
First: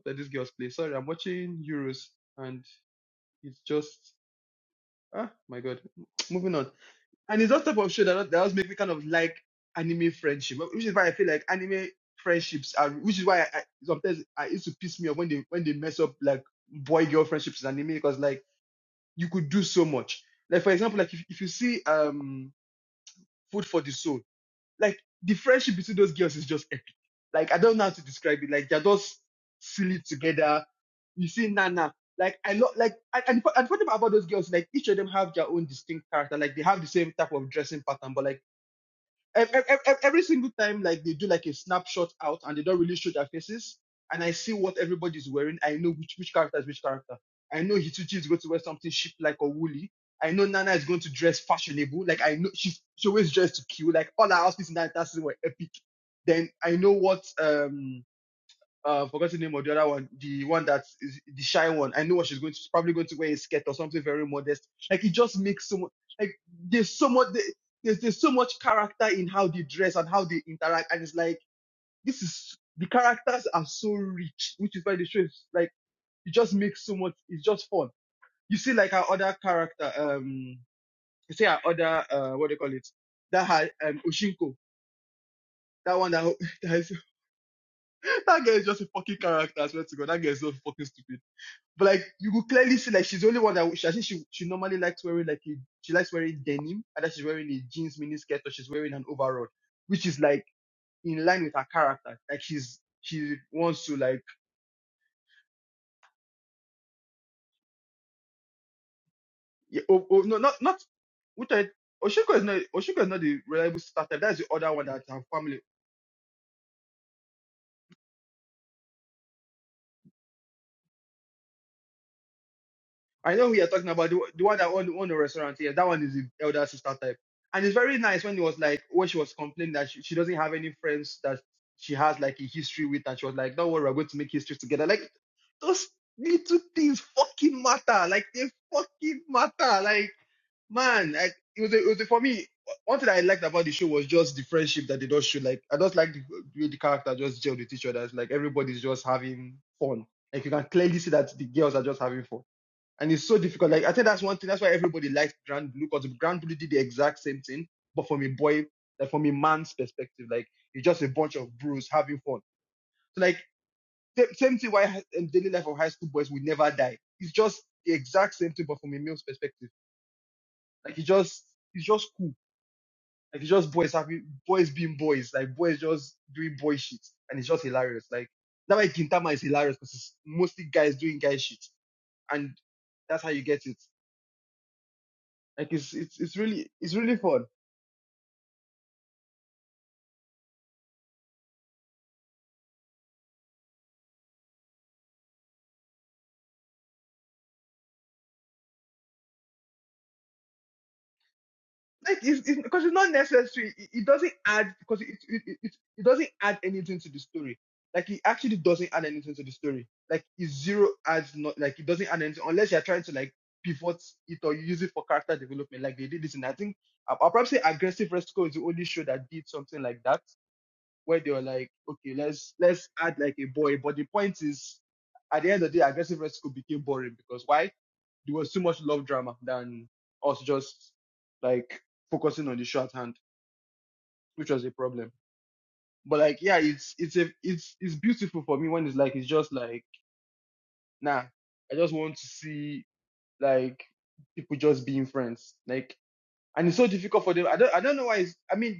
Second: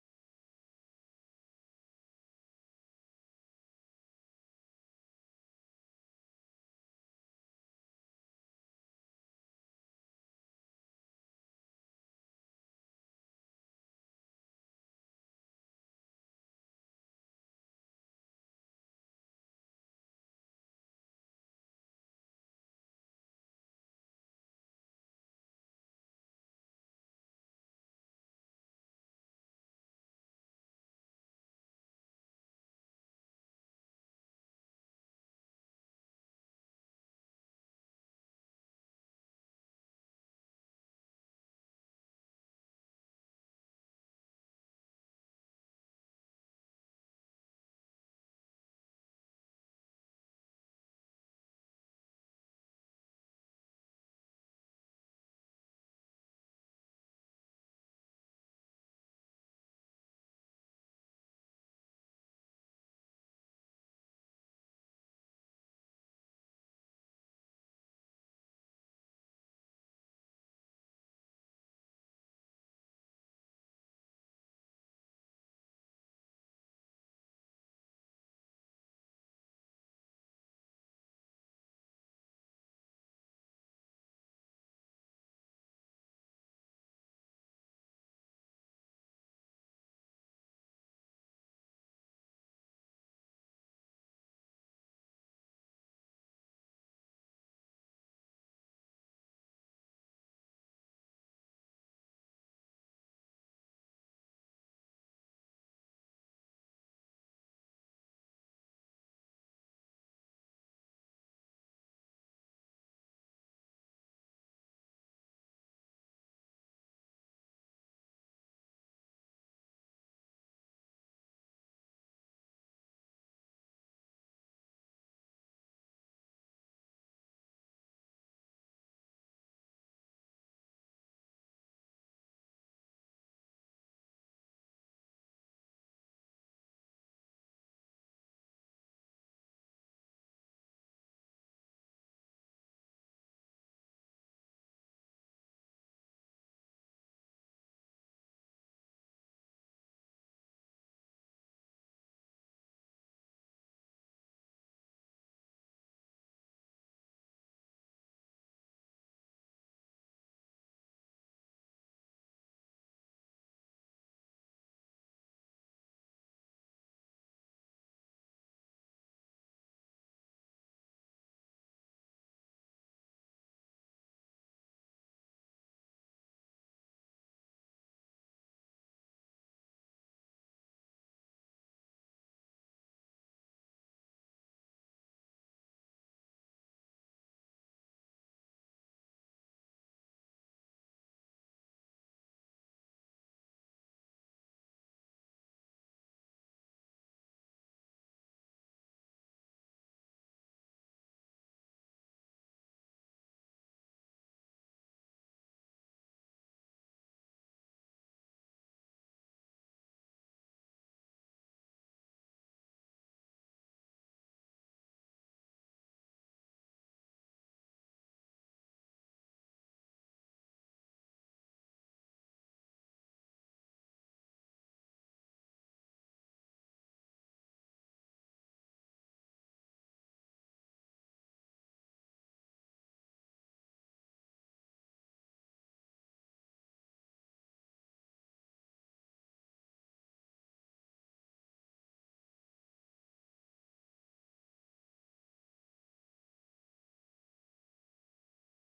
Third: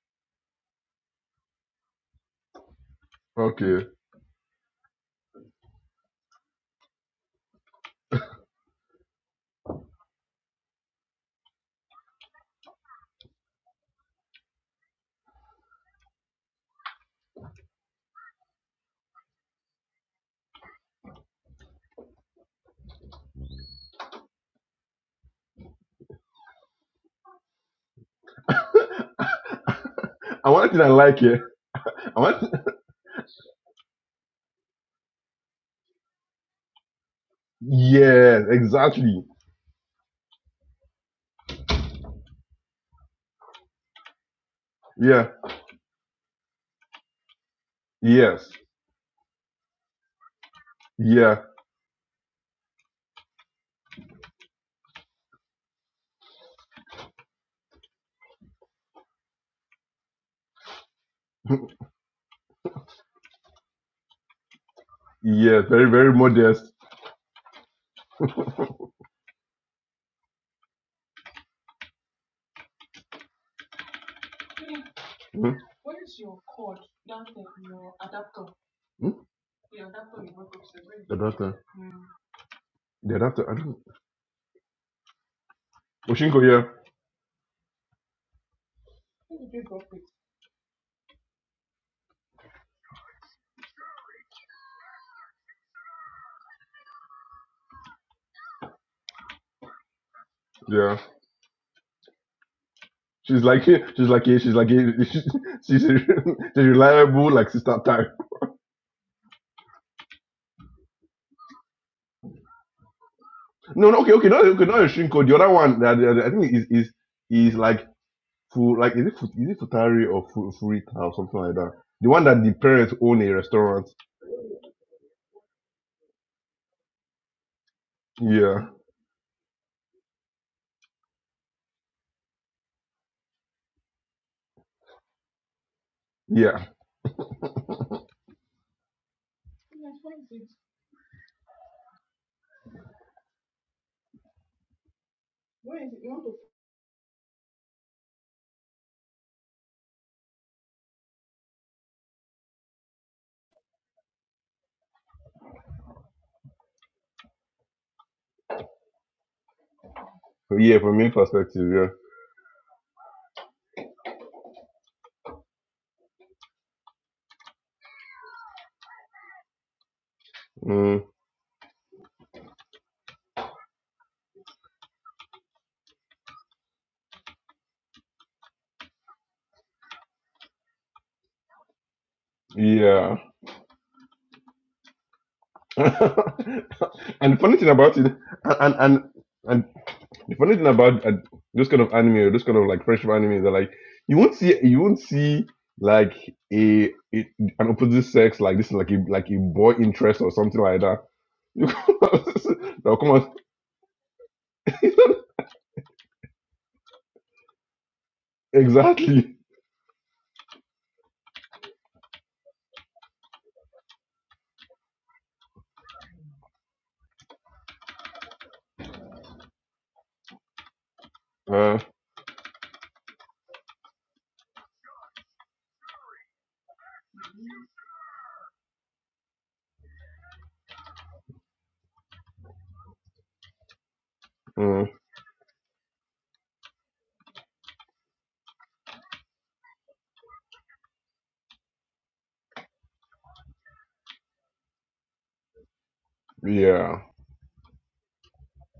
[SPEAKER 1] what are these girls play? Sorry, I'm watching Euros and it's
[SPEAKER 2] Okay.
[SPEAKER 1] just ah my god. <tsk> Moving on. And it's that type of show that that always make me kind of like anime friendship, which is why I feel like anime friendships are which is why I, I sometimes I it used to piss me off when they when they mess up like boy girl friendships in anime because like you could do so much. Like for example, like if, if you see um Food for the Soul, like the friendship between those girls is just epic. Like I don't know how to describe it. Like they're just
[SPEAKER 2] <laughs>
[SPEAKER 1] silly
[SPEAKER 2] I
[SPEAKER 1] together.
[SPEAKER 2] want thing I like
[SPEAKER 1] You see
[SPEAKER 2] here.
[SPEAKER 1] Nana.
[SPEAKER 2] I
[SPEAKER 1] Like
[SPEAKER 2] want
[SPEAKER 1] I love like and and the fu- and the funny part about those girls, like each of them have their own distinct character. Like they have the same type of dressing pattern, but like
[SPEAKER 2] yes, exactly.
[SPEAKER 1] ev- ev- ev- every single time like they do like a snapshot out and they don't really show their faces and i see what everybody's
[SPEAKER 2] Yeah,
[SPEAKER 1] wearing i know which which character is which character i know hitsuchi is going to
[SPEAKER 2] yes,
[SPEAKER 1] wear something sheep like or woolly i know nana is going to
[SPEAKER 2] yeah,
[SPEAKER 1] dress fashionable like i know she's she always dressed to kill like all her outfits in that season were epic then i know what um uh forgot the name of the other one, the one that is the shy one. I know what she's going to she's probably going to wear a skirt or something very modest. Like it just
[SPEAKER 2] yeah.
[SPEAKER 1] makes so
[SPEAKER 2] Very
[SPEAKER 1] much
[SPEAKER 2] very
[SPEAKER 1] like
[SPEAKER 2] modest.
[SPEAKER 1] there's so much there- there's there's so much character in how they dress and how they interact and it's like this is the characters are so rich, which is why the show is
[SPEAKER 2] Hmm?
[SPEAKER 1] like it just makes so much it's just fun. You see like our
[SPEAKER 2] Hmm?
[SPEAKER 1] other character, um
[SPEAKER 2] The
[SPEAKER 1] you see
[SPEAKER 2] doctor.
[SPEAKER 1] our other uh what do you call it?
[SPEAKER 2] The
[SPEAKER 1] That
[SPEAKER 2] doctor. I
[SPEAKER 1] had
[SPEAKER 2] don't.
[SPEAKER 1] um Oshinko. That one that,
[SPEAKER 2] Oshinko.
[SPEAKER 1] <laughs>
[SPEAKER 2] Yeah,
[SPEAKER 1] that, is, <laughs> that girl is just a fucking character, as well to go. That girl is so fucking stupid But like you could clearly see, like she's the only one that she, I think she she normally likes wearing like a, she likes wearing denim, either she's wearing a jeans miniskirt or she's wearing an overall, which is like
[SPEAKER 2] yeah.
[SPEAKER 1] in line with her character. Like she's she
[SPEAKER 2] She's like she's
[SPEAKER 1] wants to like
[SPEAKER 2] like she's like she's she's <laughs> a, she's reliable like sister type.
[SPEAKER 1] yeah, oh, oh no not not which I Oshiko is not Oshiko is not the reliable
[SPEAKER 2] No, no. Okay,
[SPEAKER 1] starter.
[SPEAKER 2] okay.
[SPEAKER 1] That's
[SPEAKER 2] No,
[SPEAKER 1] the
[SPEAKER 2] okay.
[SPEAKER 1] other
[SPEAKER 2] Not
[SPEAKER 1] one that her
[SPEAKER 2] Oshinko. The other
[SPEAKER 1] family.
[SPEAKER 2] one that I think is is is like Fu like is it Fu- is it Futari or Fu, Furita or something like that? The one that the parents own a
[SPEAKER 1] I know we are talking
[SPEAKER 2] restaurant.
[SPEAKER 1] about the, the one that owned, owned the restaurant here. That one is the elder sister type. And it's very nice when it was
[SPEAKER 2] Yeah,
[SPEAKER 1] like, when she was complaining that she, she doesn't have any friends that she has like a history with. And she was like, don't worry, we're going to make history together. Like, those little
[SPEAKER 2] yeah,
[SPEAKER 1] things fucking matter. Like, they fucking matter. Like, man, like, it was, a, it was a- for me, one thing that I liked about the show was just the friendship that they just showed. Like, I just like the, the way the character just gelled with each other. It's like everybody's just having fun. Like, you can clearly see that the girls are just having fun and it's so difficult. Like I think that's one thing. That's why everybody likes Grand Blue because Grand Blue did the exact same thing, but from a boy, like from a man's perspective, like
[SPEAKER 2] So, yeah.
[SPEAKER 1] it's
[SPEAKER 2] From
[SPEAKER 1] just a
[SPEAKER 2] my
[SPEAKER 1] bunch of
[SPEAKER 2] perspective,
[SPEAKER 1] bros
[SPEAKER 2] yeah,
[SPEAKER 1] having fun. So like sa- same thing. Why hi- um, daily life of high school boys will never die. It's just the exact same thing, but from a male's perspective. Like
[SPEAKER 2] mm,
[SPEAKER 1] it's just it's just cool. Like it's just boys having boys being boys. Like boys just doing boy shit, and it's just hilarious. Like that's why Gintama is hilarious because it's mostly guys doing guy shit, and
[SPEAKER 2] yeah.
[SPEAKER 1] that's how you get it. Like it's it's it's really it's really
[SPEAKER 2] <laughs> and the
[SPEAKER 1] fun.
[SPEAKER 2] funny thing about it, and and and the funny thing about uh, those kind of anime or those kind of like friendship anime that like you won't see you won't see like a, a an opposite sex like this like a like a boy interest or something like that.
[SPEAKER 1] Like it's it's
[SPEAKER 2] <laughs>
[SPEAKER 1] because it's
[SPEAKER 2] They'll come
[SPEAKER 1] not
[SPEAKER 2] out
[SPEAKER 1] necessary. It, it doesn't add because it it, it it it doesn't add anything to the story. Like it
[SPEAKER 2] <laughs>
[SPEAKER 1] actually doesn't add
[SPEAKER 2] exactly.
[SPEAKER 1] anything to the story. Like it zero adds not like it doesn't add anything unless you're trying to like pivot it or use it for character development. Like they did this, and I think I'll, I'll probably say Aggressive Rescue is the only show that did something like that. where they were like,
[SPEAKER 2] Uh,
[SPEAKER 1] okay, let's let's add like a boy. But the point is, at the end of the day, aggressive rescue became boring because why? There was too much love drama than us just like focusing on the shorthand, which was a
[SPEAKER 2] Mm,
[SPEAKER 1] problem. But like, yeah, it's it's a it's it's beautiful for me when it's like it's just like nah, I just want to see like people just being friends, like, and it's so
[SPEAKER 2] yeah,
[SPEAKER 1] difficult for them. I don't I don't know why. It's, I mean,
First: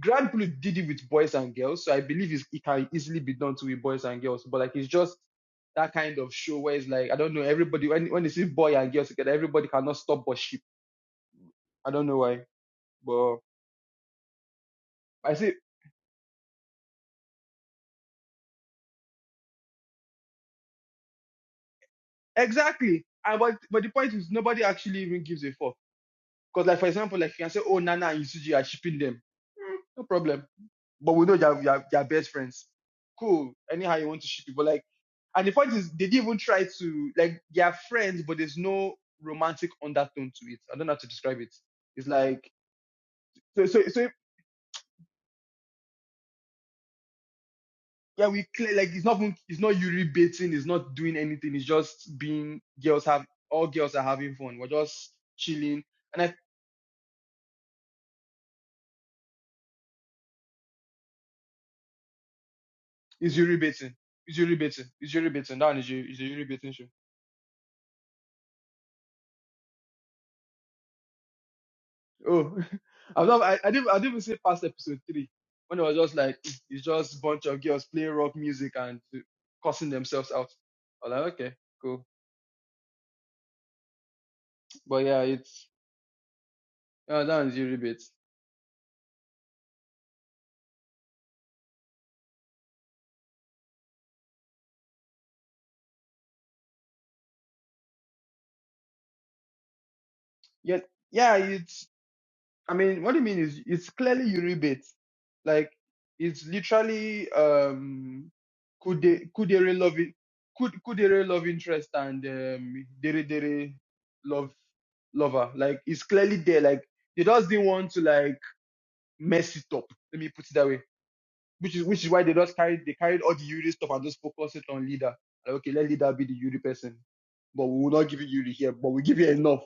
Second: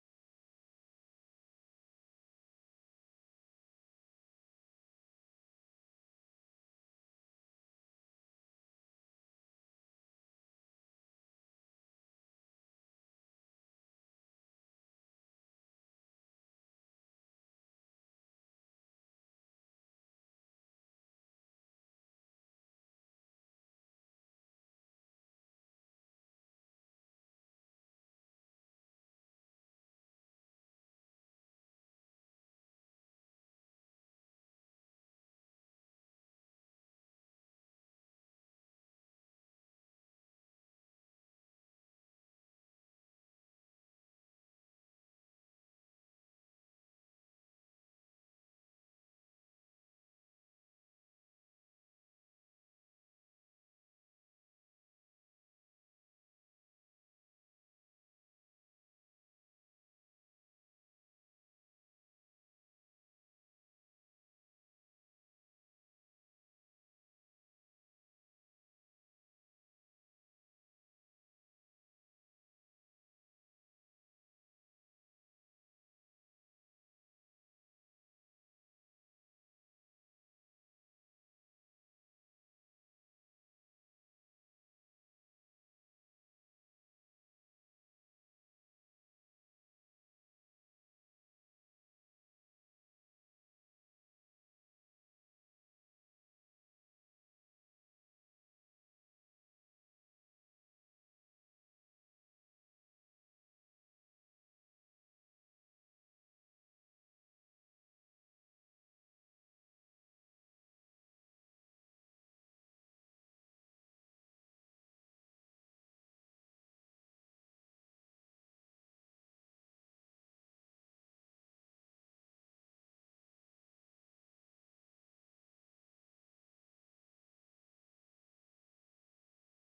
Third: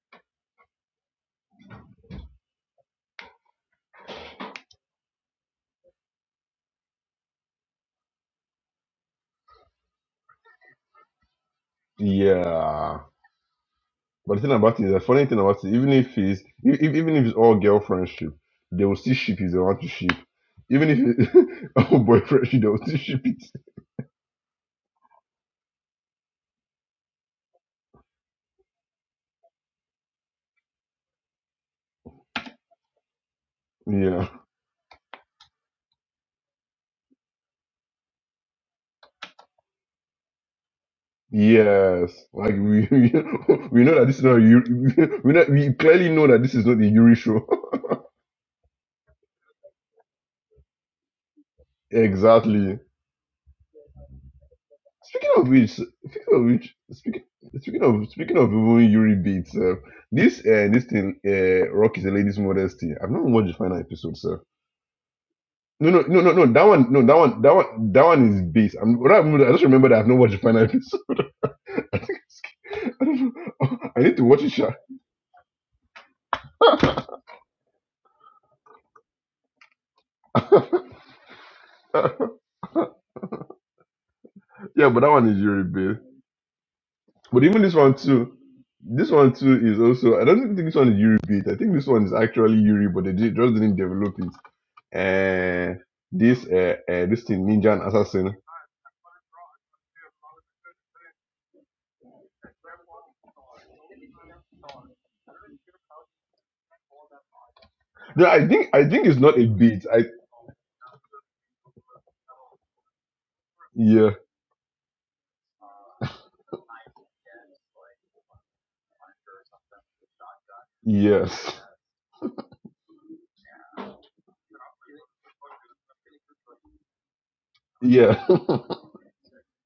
[SPEAKER 1] Grand did it with boys and girls, so I believe it's, it can easily be done to with boys and girls. But like it's just that kind of show where it's like I don't know everybody when when they see boy and girls together, everybody cannot stop but sheep. I don't know why,
[SPEAKER 2] yeah.
[SPEAKER 1] but
[SPEAKER 2] But the thing about it, the funny
[SPEAKER 1] I
[SPEAKER 2] thing
[SPEAKER 1] see
[SPEAKER 2] about it, even if it's if, if- even if it's all girl friendship, they will still ship if they want to ship. Even if it's <laughs> all boy friendship, they will still
[SPEAKER 1] exactly.
[SPEAKER 2] ship
[SPEAKER 1] And
[SPEAKER 2] it.
[SPEAKER 1] but but the point is nobody actually even gives a fuck. Because, like, for example, like you can say, oh, Nana and Yusuji are shipping them. Hmm, no problem. But we know they're, they're, they're best friends. Cool. Anyhow, you want to
[SPEAKER 2] Yeah.
[SPEAKER 1] ship it. But, like, and the point is, they didn't even try to, like, they are friends, but there's no romantic undertone to it. I don't know how to describe it. It's
[SPEAKER 2] Yes.
[SPEAKER 1] like,
[SPEAKER 2] Like we <laughs>
[SPEAKER 1] so, so,
[SPEAKER 2] we know that
[SPEAKER 1] so,
[SPEAKER 2] this is not a Yuri. <laughs> We know we clearly know that this is not the Yuri show.
[SPEAKER 1] yeah, we clear, like, it's not, even- it's not Yuri baiting, it's not doing anything. It's
[SPEAKER 2] <laughs>
[SPEAKER 1] just being,
[SPEAKER 2] exactly.
[SPEAKER 1] girls have, all girls are having fun. We're just
[SPEAKER 2] Speaking of which,
[SPEAKER 1] chilling. And I,
[SPEAKER 2] speaking of which, speaking speaking of speaking of even Yuri beats, uh, this uh, this thing, uh, Rock is a lady's modesty. I've not
[SPEAKER 1] it's
[SPEAKER 2] watched the
[SPEAKER 1] Yuri
[SPEAKER 2] final
[SPEAKER 1] baiting.
[SPEAKER 2] episode,
[SPEAKER 1] It's
[SPEAKER 2] sir.
[SPEAKER 1] Yuri baiting. It's Yuri baiting. That one is
[SPEAKER 2] No, no,
[SPEAKER 1] Yuri, is
[SPEAKER 2] no, no,
[SPEAKER 1] Yuri
[SPEAKER 2] no. That
[SPEAKER 1] baiting show.
[SPEAKER 2] one, no, that one, that one, that one is base. I'm, what I, remember- I just remember that I've not watched the final episode. <laughs> I think
[SPEAKER 1] Oh,
[SPEAKER 2] I
[SPEAKER 1] <laughs>
[SPEAKER 2] don't
[SPEAKER 1] I've
[SPEAKER 2] know.
[SPEAKER 1] not, I, I didn't I
[SPEAKER 2] <laughs> I
[SPEAKER 1] didn't
[SPEAKER 2] need
[SPEAKER 1] even
[SPEAKER 2] to
[SPEAKER 1] say
[SPEAKER 2] watch it,
[SPEAKER 1] past
[SPEAKER 2] sha.
[SPEAKER 1] episode three when it was just like <clears throat> <tsk> it's just bunch of girls playing rock music and cussing themselves
[SPEAKER 2] <laughs>
[SPEAKER 1] out. I was like, okay, cool.
[SPEAKER 2] yeah, but
[SPEAKER 1] But
[SPEAKER 2] that
[SPEAKER 1] yeah,
[SPEAKER 2] one is Yuri
[SPEAKER 1] it's
[SPEAKER 2] beat.
[SPEAKER 1] uh, that
[SPEAKER 2] But
[SPEAKER 1] one's
[SPEAKER 2] even this one
[SPEAKER 1] Euribate.
[SPEAKER 2] too, this one too is also. I don't think this one is Yuri beat. I think this one is actually Yuri, but they did, just didn't develop it. uh, this uh, uh this thing ninja and assassin.
[SPEAKER 1] Yeah, yeah, it's. I mean, what do you mean is it's clearly Euribate. Like it's literally
[SPEAKER 2] No,
[SPEAKER 1] um
[SPEAKER 2] I think I
[SPEAKER 1] could
[SPEAKER 2] think it's
[SPEAKER 1] they
[SPEAKER 2] not a
[SPEAKER 1] could they
[SPEAKER 2] beat.
[SPEAKER 1] love
[SPEAKER 2] I
[SPEAKER 1] it could could they love interest and um dere dere
[SPEAKER 2] yeah
[SPEAKER 1] love lover like it's clearly there like they just didn't want to like mess it up. Let me put it that way.
[SPEAKER 2] yes
[SPEAKER 1] Which is which is why they just carried they carried all the Yuri stuff and just focused it on leader. Like, okay, let leader be the Yuri person. But we will not give
[SPEAKER 2] yeah
[SPEAKER 1] you Yuri here, but we give you enough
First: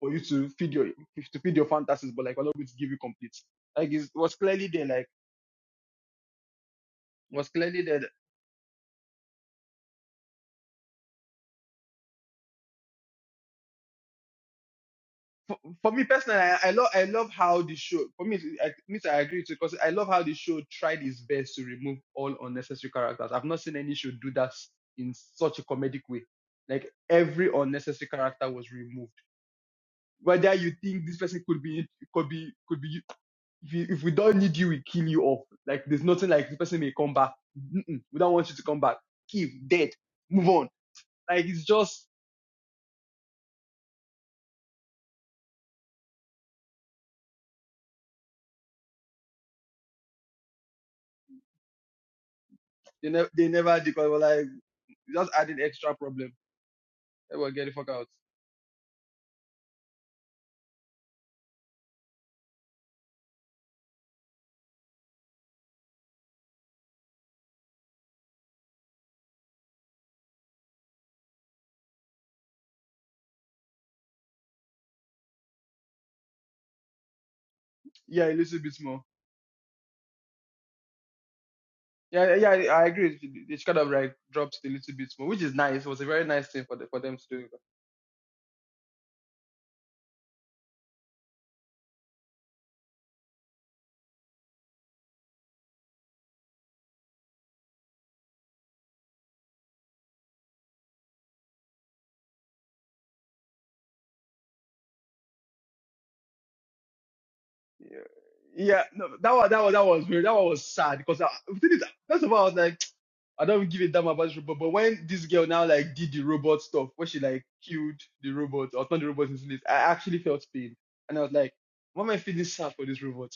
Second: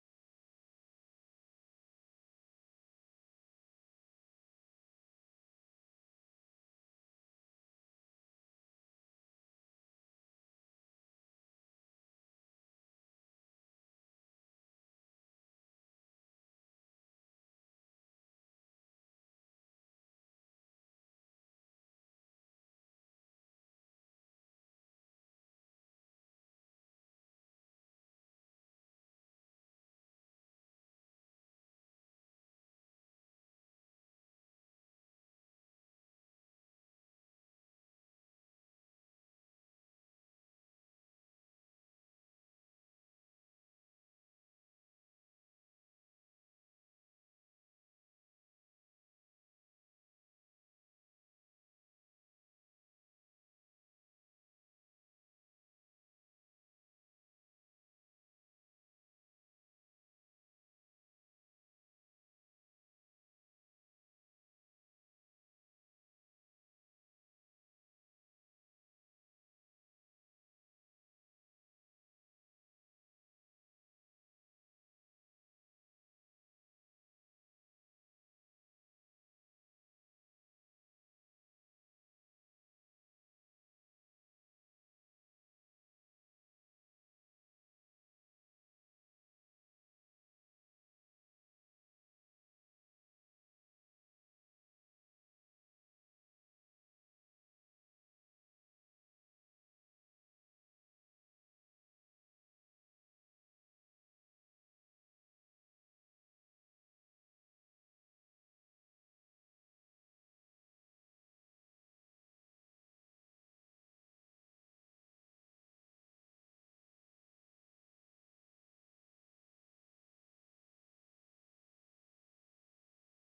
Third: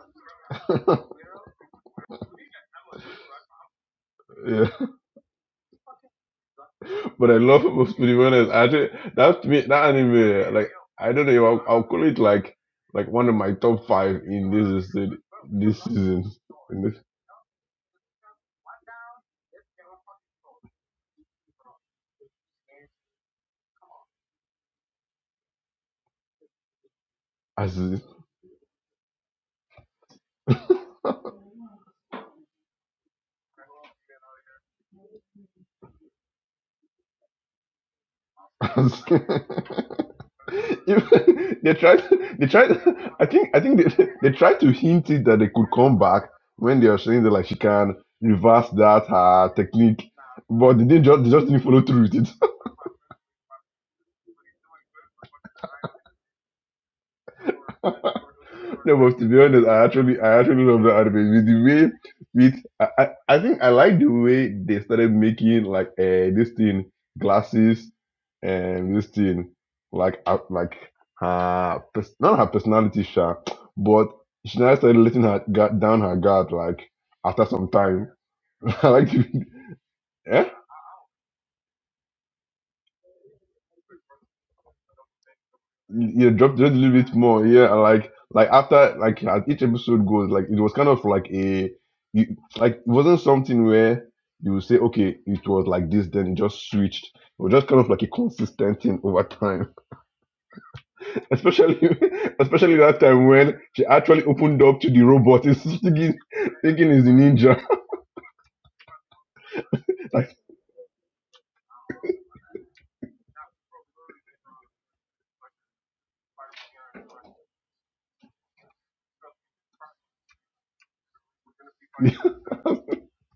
[SPEAKER 1] for you to
[SPEAKER 2] <laughs>
[SPEAKER 1] feed your to feed your fantasies, but like we're not going to give you complete. Like it was clearly
[SPEAKER 2] yeah.
[SPEAKER 1] there, like
[SPEAKER 2] But I
[SPEAKER 1] it was
[SPEAKER 2] love <laughs>
[SPEAKER 1] clearly
[SPEAKER 2] most
[SPEAKER 1] there
[SPEAKER 2] to be honest. Actually, that to me that anime like I don't know. I'll, I'll call it like like one of my top five in this
[SPEAKER 1] for,
[SPEAKER 2] this
[SPEAKER 1] for me
[SPEAKER 2] season.
[SPEAKER 1] personally, I, I
[SPEAKER 2] In
[SPEAKER 1] love I love how the show. For me, I, me too, I agree with you because I love how the show tried its best to remove all unnecessary characters. I've not seen any show do that s- in such a comedic way. Like every
[SPEAKER 2] this season.
[SPEAKER 1] unnecessary character was removed. Whether you think this person could be could be could be if, you, if we don't need you, we kill you off. Like there's nothing like the person may come back. Mm-mm, we don't want you to
[SPEAKER 2] <laughs>
[SPEAKER 1] come back. Keep dead, move on. Like
[SPEAKER 2] Even <laughs>
[SPEAKER 1] it's
[SPEAKER 2] they tried
[SPEAKER 1] just
[SPEAKER 2] they tried I think I think they, they tried to hint it that they could come back when they were saying that like she can reverse that her technique, but they didn't just they just didn't follow through with
[SPEAKER 1] they never they never did. 'cause They were like just adding extra problem. Everyone get the fuck out.
[SPEAKER 2] No, but to be honest, I actually, I actually love the anime. With the way, with I, I, I think I like the way they started making like uh, this thing glasses and this thing like uh, like her pers- not her personality sha, but she now started letting her guard down her guard like after some time.
[SPEAKER 1] Yeah, a little
[SPEAKER 2] <laughs>
[SPEAKER 1] bit
[SPEAKER 2] I
[SPEAKER 1] more.
[SPEAKER 2] like to, eh?
[SPEAKER 1] Yeah, yeah, yeah, I agree. with you. They should kind of like dropped it a little bit more, which is nice. It was a very
[SPEAKER 2] you
[SPEAKER 1] nice
[SPEAKER 2] dropped
[SPEAKER 1] thing
[SPEAKER 2] just a
[SPEAKER 1] for the,
[SPEAKER 2] little
[SPEAKER 1] for
[SPEAKER 2] bit
[SPEAKER 1] them to do.
[SPEAKER 2] more yeah and like like after like as each episode goes like it was kind of like a you like it wasn't something where you would say okay it was like this then it just switched it was just kind of like a consistent thing over time <laughs> especially <laughs> especially that time when she actually opened up to the robot <laughs> is thinking thinking is a ninja
[SPEAKER 1] Yeah, yeah. No, that one, that one, that was
[SPEAKER 2] <laughs>
[SPEAKER 1] weird. That
[SPEAKER 2] like
[SPEAKER 1] one was sad because I, the thing is, first of all, I was like, <tsk> I don't give a damn about this robot. But when this girl now like did the robot stuff, when she like killed the robot or turned the robot into this I actually felt pain, and I was like, why am I feeling sad for this robot?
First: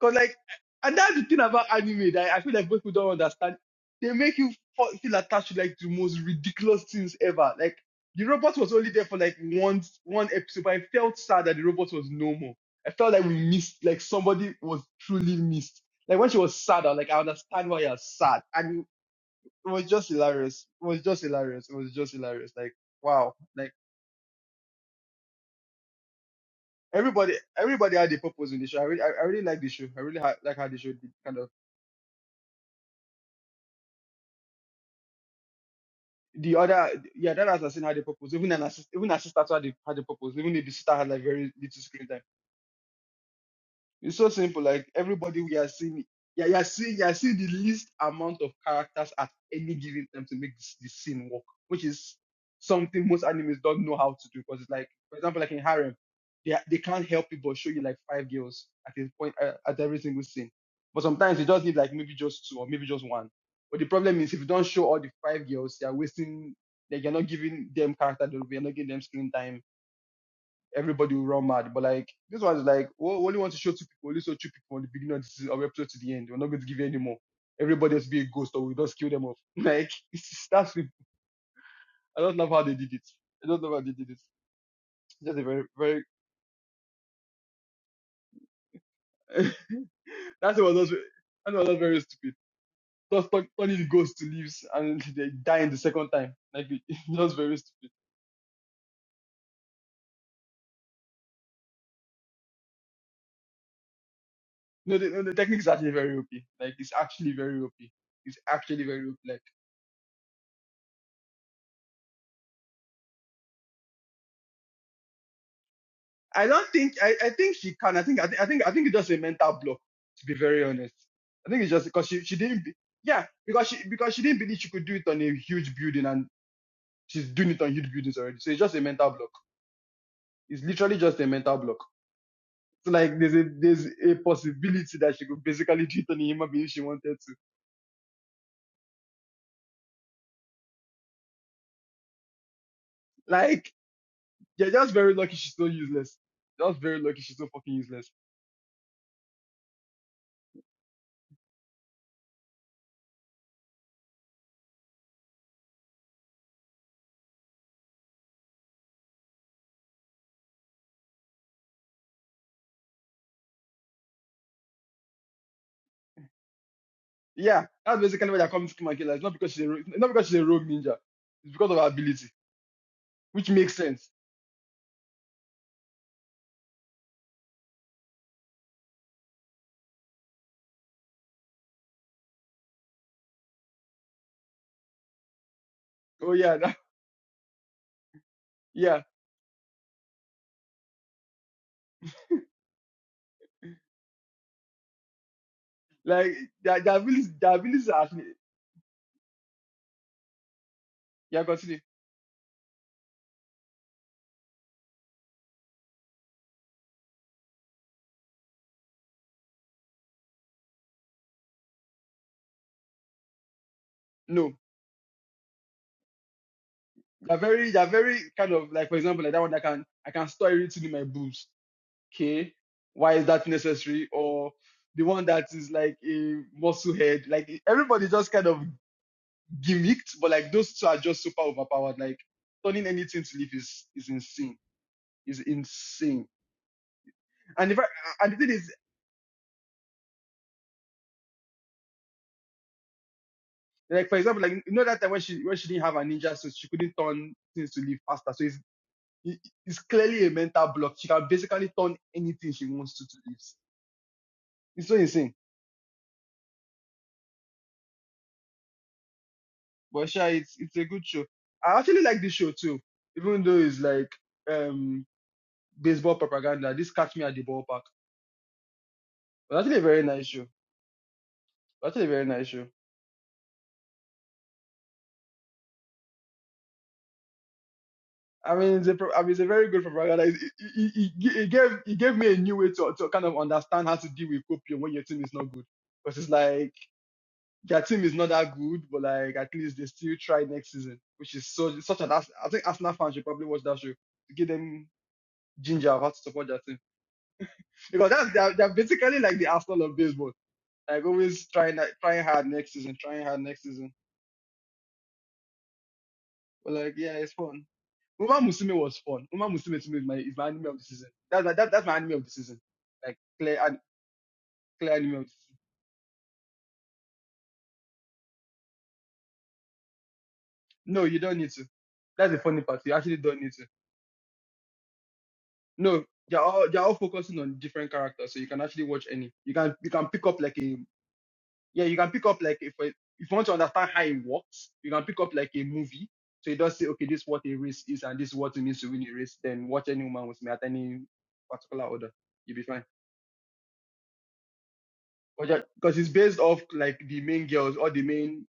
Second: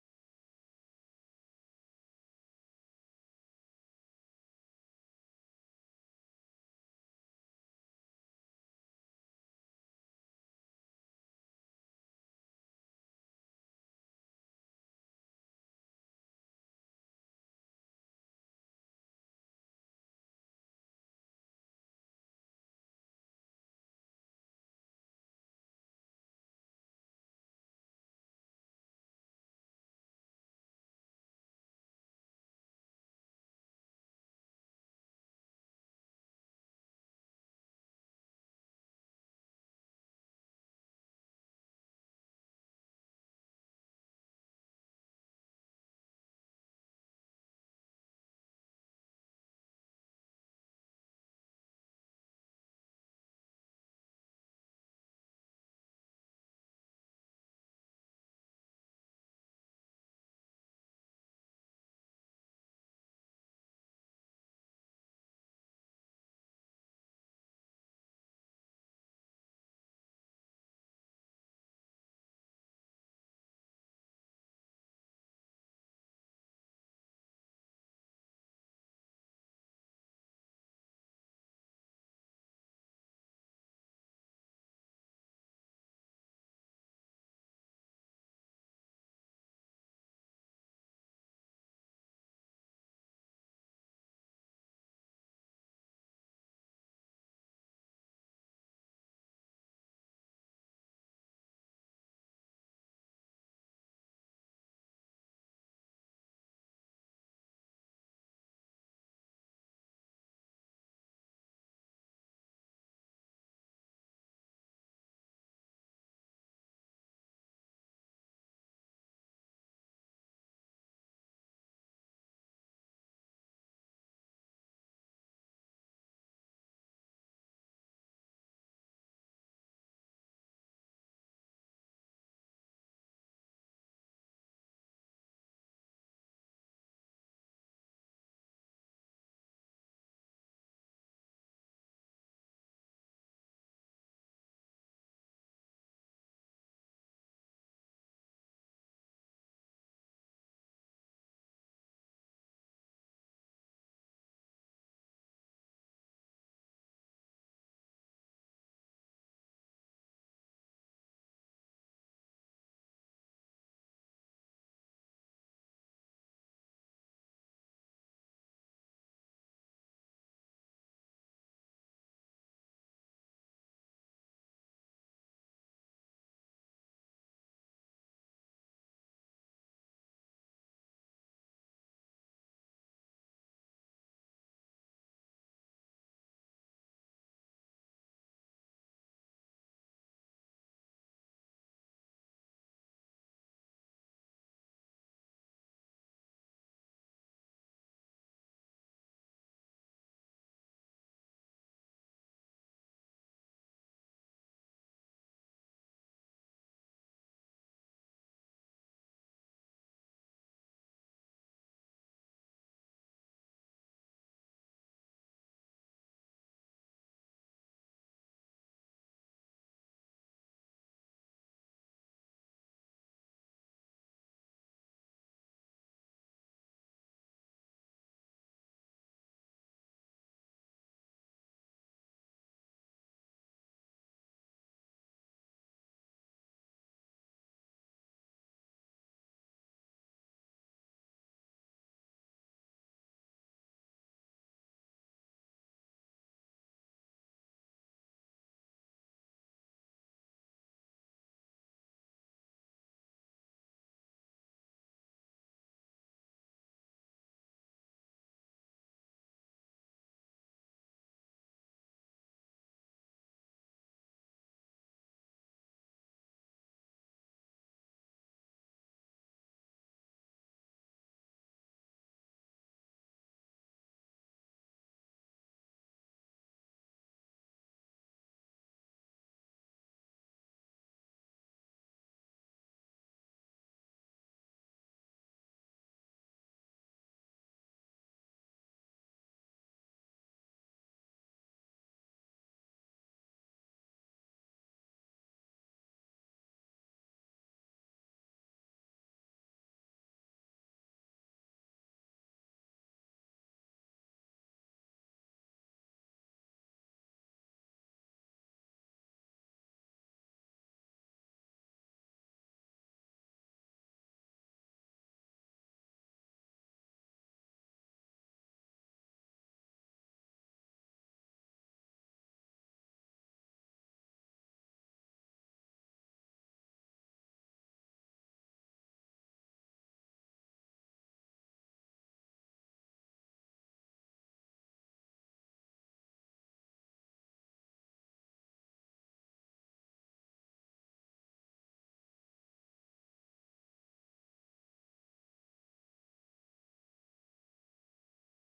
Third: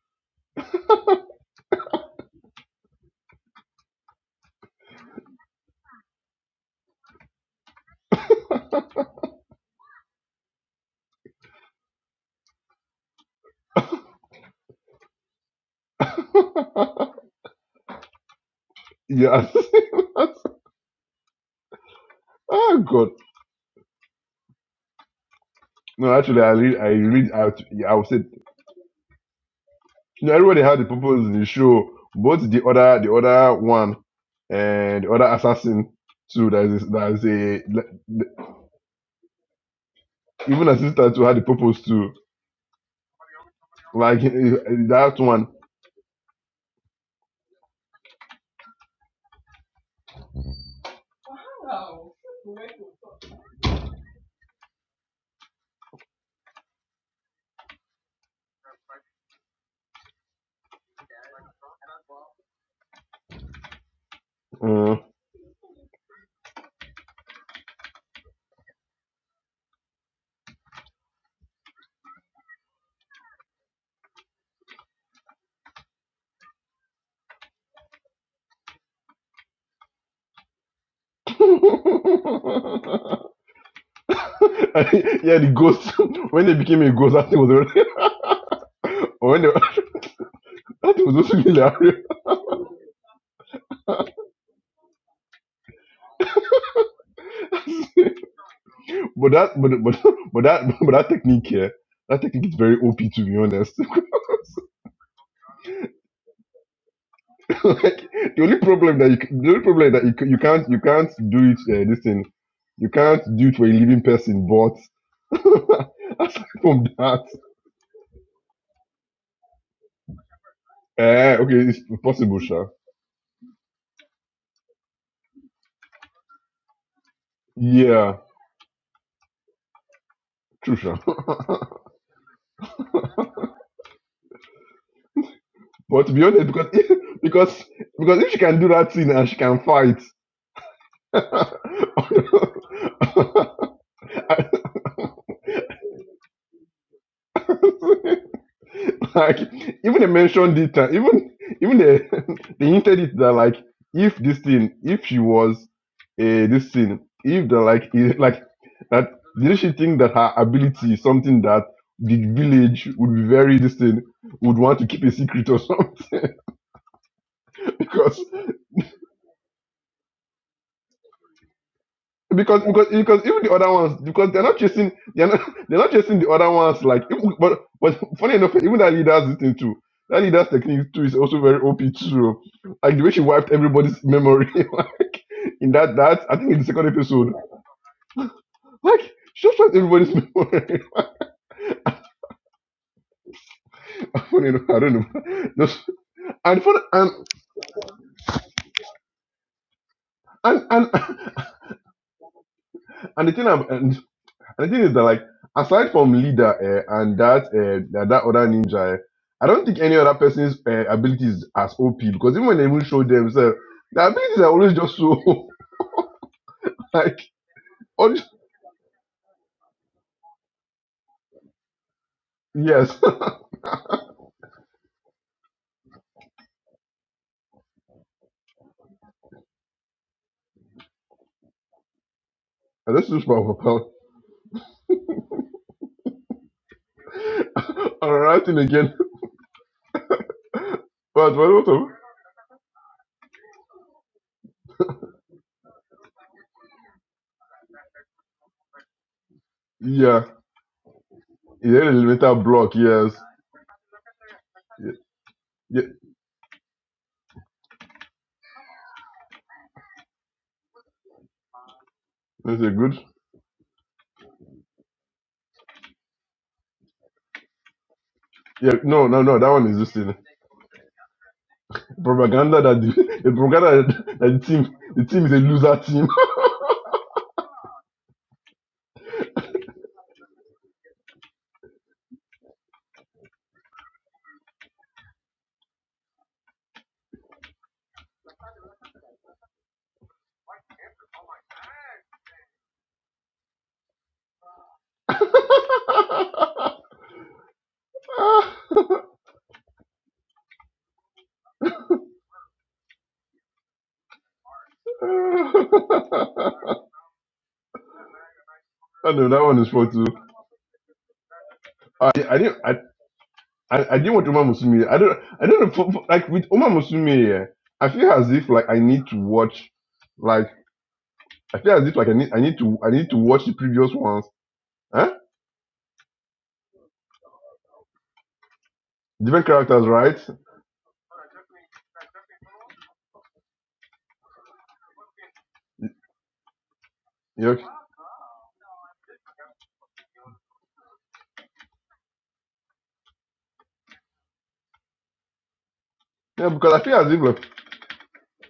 [SPEAKER 1] Cause like, and that's the thing about anime that I feel like most people don't understand. They make you fe- feel attached to like the most ridiculous things ever. Like the robot was only there for like one one episode, but I felt sad that the robot was no more. I felt like we missed, like somebody was truly missed. Like when she was sad, I was like,
[SPEAKER 2] <laughs>
[SPEAKER 1] I understand why you're sad. And
[SPEAKER 2] yeah
[SPEAKER 1] it was just
[SPEAKER 2] <laughs>
[SPEAKER 1] hilarious. It was just hilarious. It was just hilarious. Like
[SPEAKER 2] oh god
[SPEAKER 1] wow. Like
[SPEAKER 2] no actually i really i really
[SPEAKER 1] everybody,
[SPEAKER 2] i, would- yeah, I
[SPEAKER 1] everybody
[SPEAKER 2] would
[SPEAKER 1] had a
[SPEAKER 2] say
[SPEAKER 1] purpose in the show. I really, I, I really like the show. I really
[SPEAKER 2] They
[SPEAKER 1] ha- like
[SPEAKER 2] already
[SPEAKER 1] how the
[SPEAKER 2] had the
[SPEAKER 1] show did
[SPEAKER 2] purpose
[SPEAKER 1] kind
[SPEAKER 2] in
[SPEAKER 1] of.
[SPEAKER 2] the show. Both the other the other one and the other assassin too.
[SPEAKER 1] the
[SPEAKER 2] That is
[SPEAKER 1] other
[SPEAKER 2] that is
[SPEAKER 1] yeah, that
[SPEAKER 2] a
[SPEAKER 1] assassin had a purpose. Even an assist, even a sister too had a, had a purpose. Even if
[SPEAKER 2] even
[SPEAKER 1] the
[SPEAKER 2] a
[SPEAKER 1] sister had
[SPEAKER 2] sister
[SPEAKER 1] like
[SPEAKER 2] too had the
[SPEAKER 1] very little
[SPEAKER 2] purpose
[SPEAKER 1] screen
[SPEAKER 2] too.
[SPEAKER 1] time. It's
[SPEAKER 2] Like
[SPEAKER 1] so
[SPEAKER 2] eh, eh,
[SPEAKER 1] simple. Like
[SPEAKER 2] that
[SPEAKER 1] everybody
[SPEAKER 2] one.
[SPEAKER 1] we are seeing, yeah, you're seeing, you're seeing the least amount of characters at any given time to make this, this scene work, which is something most animes don't know how to do. Because it's like, for example, like in Harem, they are- they can't help it but show you like five girls at a point uh, at every single scene. But sometimes you just need like maybe just two or maybe just one. But the problem is if you don't show
[SPEAKER 2] Uh,
[SPEAKER 1] all the five girls, they are wasting. Like you're not giving them character development, you're not giving them screen time everybody will run mad. But like this one's like we only want to show two people, only show two people on the beginning of this our episode to the end. We're not going to give you any more. Everybody has to be a ghost or we just kill them off. <laughs> Like it's that's it. I don't know how they did it.
[SPEAKER 2] <laughs>
[SPEAKER 1] I don't know how they did it. It's Just
[SPEAKER 2] yeah,
[SPEAKER 1] a
[SPEAKER 2] the
[SPEAKER 1] very
[SPEAKER 2] ghost.
[SPEAKER 1] very
[SPEAKER 2] <laughs> When they became a ghost, I think was already. <laughs>
[SPEAKER 1] <laughs>
[SPEAKER 2] When they, I
[SPEAKER 1] that's what was also
[SPEAKER 2] think was also
[SPEAKER 1] that was just very
[SPEAKER 2] hilarious.
[SPEAKER 1] stupid. Just turn- turning the ghosts to leaves and they die in the second time. Like it- <laughs> that's very
[SPEAKER 2] <laughs>
[SPEAKER 1] stupid.
[SPEAKER 2] But that, but but <laughs> but that, but that technique here, that technique is very OP to be honest. <laughs>
[SPEAKER 1] No, the, no, the technique is actually very OP. Like it's actually very
[SPEAKER 2] <laughs>
[SPEAKER 1] OP.
[SPEAKER 2] like
[SPEAKER 1] It's
[SPEAKER 2] the only
[SPEAKER 1] actually
[SPEAKER 2] problem
[SPEAKER 1] very
[SPEAKER 2] that you c-
[SPEAKER 1] OP.
[SPEAKER 2] the only problem that you, c- you can't you can't do it uh, this thing you can't do it for a living person but <laughs> aside
[SPEAKER 1] I don't
[SPEAKER 2] from
[SPEAKER 1] think I,
[SPEAKER 2] that
[SPEAKER 1] I think she can. I think I, think I think I think it's just a mental block. To be very honest,
[SPEAKER 2] uh,
[SPEAKER 1] I think
[SPEAKER 2] okay
[SPEAKER 1] it's
[SPEAKER 2] it's
[SPEAKER 1] just because she, she
[SPEAKER 2] possible
[SPEAKER 1] didn't.
[SPEAKER 2] sure.
[SPEAKER 1] Be, yeah, because she because she didn't believe she could do it on a huge building, and she's doing it on huge
[SPEAKER 2] yeah
[SPEAKER 1] buildings already. So it's just a mental block. It's
[SPEAKER 2] true
[SPEAKER 1] literally
[SPEAKER 2] sure.
[SPEAKER 1] just
[SPEAKER 2] <laughs>
[SPEAKER 1] a mental block. So like there's a there's a possibility that she could basically do
[SPEAKER 2] but
[SPEAKER 1] it
[SPEAKER 2] to
[SPEAKER 1] on
[SPEAKER 2] be
[SPEAKER 1] a
[SPEAKER 2] honest
[SPEAKER 1] human being
[SPEAKER 2] because
[SPEAKER 1] if she wanted
[SPEAKER 2] if,
[SPEAKER 1] to.
[SPEAKER 2] because because if she can do that thing and she can fight
[SPEAKER 1] Like yeah, just very lucky she's so useless. Just very lucky she's so fucking
[SPEAKER 2] <laughs> <laughs>
[SPEAKER 1] useless.
[SPEAKER 2] <laughs> like even they mentioned it uh, even even they <laughs> they hinted it that like if this thing if she was a this thing if the like eh, like that didn't she think that her ability is something that the village would be very this thing would want to keep a secret or something
[SPEAKER 1] Yeah,
[SPEAKER 2] <laughs>
[SPEAKER 1] that's
[SPEAKER 2] because
[SPEAKER 1] basically why they're coming to Kumaki. Like, it's not because she's a, ro- not because she's a rogue ninja. It's because of her ability,
[SPEAKER 2] because because because even
[SPEAKER 1] which
[SPEAKER 2] the other
[SPEAKER 1] makes
[SPEAKER 2] ones
[SPEAKER 1] sense
[SPEAKER 2] because they're not chasing they're not <laughs> they're not chasing the other ones like even, but but funny enough even that leader's this thing too that leader's technique too is also very op too oh. like the way she wiped everybody's memory <laughs> like in that that
[SPEAKER 1] Oh
[SPEAKER 2] I think
[SPEAKER 1] yeah,
[SPEAKER 2] in the
[SPEAKER 1] that,
[SPEAKER 2] second episode
[SPEAKER 1] <laughs> yeah.
[SPEAKER 2] like she just wiped everybody's memory <laughs> funny enough I don't know Just-
[SPEAKER 1] Like
[SPEAKER 2] and for
[SPEAKER 1] their their
[SPEAKER 2] and
[SPEAKER 1] abilities, their abilities are actually-
[SPEAKER 2] and and <laughs>
[SPEAKER 1] yeah. Continue.
[SPEAKER 2] and the thing I'm, and And the thing is that like aside from leader eh, and that uh, that, that other ninja, eh, I don't think any other person's uh, ability is as OP because even when they even show themselves, the abilities are
[SPEAKER 1] No,
[SPEAKER 2] always just so <laughs> like
[SPEAKER 1] they're very they're
[SPEAKER 2] all
[SPEAKER 1] very
[SPEAKER 2] just-
[SPEAKER 1] kind of like for example like that one that can I can store everything in my boobs. Okay,
[SPEAKER 2] yes. <laughs>
[SPEAKER 1] why is that necessary? Or the one that is like a muscle head. Like everybody just kind of gimmicked, but like those two are just super overpowered. Like turning
[SPEAKER 2] I just
[SPEAKER 1] anything
[SPEAKER 2] wish
[SPEAKER 1] to leaf is
[SPEAKER 2] for
[SPEAKER 1] is insane. Is insane. And if I,
[SPEAKER 2] <laughs>
[SPEAKER 1] and the thing
[SPEAKER 2] writing
[SPEAKER 1] is
[SPEAKER 2] again. <laughs> But what what of-
[SPEAKER 1] like for example like you know that time when she when she didn't have a ninja so she couldn't turn things to leaf faster. So it's It- It's
[SPEAKER 2] yeah.
[SPEAKER 1] clearly a mental block. She can basically
[SPEAKER 2] Yeah,
[SPEAKER 1] turn
[SPEAKER 2] elemental
[SPEAKER 1] anything she
[SPEAKER 2] block,
[SPEAKER 1] wants to
[SPEAKER 2] yes.
[SPEAKER 1] to this. It's
[SPEAKER 2] Yeah,
[SPEAKER 1] so insane.
[SPEAKER 2] yeah.
[SPEAKER 1] But sure, it's it's a good show. I actually like this show
[SPEAKER 2] That's a
[SPEAKER 1] too,
[SPEAKER 2] good.
[SPEAKER 1] even though it's like um baseball propaganda. This catch me at the ballpark.
[SPEAKER 2] Yeah, no, no, no, that
[SPEAKER 1] But
[SPEAKER 2] one is
[SPEAKER 1] actually a
[SPEAKER 2] just
[SPEAKER 1] very
[SPEAKER 2] thing.
[SPEAKER 1] nice show. Actually a very nice
[SPEAKER 2] Propaganda
[SPEAKER 1] show.
[SPEAKER 2] that the, <laughs> the propaganda that the team the team is a loser team.
[SPEAKER 1] I mean, it's a, pro- I mean, it's a very good propaganda. It, it, it, it gave it gave me a new way to, to kind of understand how to deal with copium when your team is not good. Because it's like their team is not that good, but like at least they still try next season, which is so such an I think Arsenal fans should probably watch that show to give them ginger of how to support their
[SPEAKER 2] <laughs>
[SPEAKER 1] team because
[SPEAKER 2] <laughs>
[SPEAKER 1] that's
[SPEAKER 2] I
[SPEAKER 1] they're, they're basically like the Arsenal of baseball, like always trying like, trying hard next season, trying hard next season. But like yeah, it's fun. Uma Musume was fun.
[SPEAKER 2] know that
[SPEAKER 1] Uma
[SPEAKER 2] one is
[SPEAKER 1] Musume to
[SPEAKER 2] for
[SPEAKER 1] me is
[SPEAKER 2] too.
[SPEAKER 1] my is my anime of the season. That's that, that's my
[SPEAKER 2] I,
[SPEAKER 1] anime of the
[SPEAKER 2] I didn't
[SPEAKER 1] season,
[SPEAKER 2] I,
[SPEAKER 1] like clear and
[SPEAKER 2] I, I didn't want Uma Musume.
[SPEAKER 1] clear
[SPEAKER 2] I
[SPEAKER 1] anime
[SPEAKER 2] don't
[SPEAKER 1] of the
[SPEAKER 2] I
[SPEAKER 1] season.
[SPEAKER 2] don't know for, for- like with Uma Musume. eh, I feel as if like I need to watch like
[SPEAKER 1] No, you don't need
[SPEAKER 2] I
[SPEAKER 1] to.
[SPEAKER 2] feel as if like I need
[SPEAKER 1] That's the
[SPEAKER 2] I need
[SPEAKER 1] funny
[SPEAKER 2] to
[SPEAKER 1] part.
[SPEAKER 2] I
[SPEAKER 1] You
[SPEAKER 2] need to
[SPEAKER 1] actually don't
[SPEAKER 2] watch
[SPEAKER 1] need
[SPEAKER 2] the
[SPEAKER 1] to.
[SPEAKER 2] previous ones. Huh?
[SPEAKER 1] No, they're all they're all focusing on different characters, so you can actually watch any.
[SPEAKER 2] Different
[SPEAKER 1] You can
[SPEAKER 2] characters,
[SPEAKER 1] you can
[SPEAKER 2] right?
[SPEAKER 1] pick up like a yeah, you can pick up like if if you want to understand how it works, you can pick up like a movie. So you just say, okay, this is what a
[SPEAKER 2] Yeah.
[SPEAKER 1] race is, and this is what it means to win a race. Then watch any woman with me at any particular order, you'll be fine. Because it's based
[SPEAKER 2] Yeah,
[SPEAKER 1] off
[SPEAKER 2] because I feel
[SPEAKER 1] like
[SPEAKER 2] as if
[SPEAKER 1] the
[SPEAKER 2] like
[SPEAKER 1] main girls or the main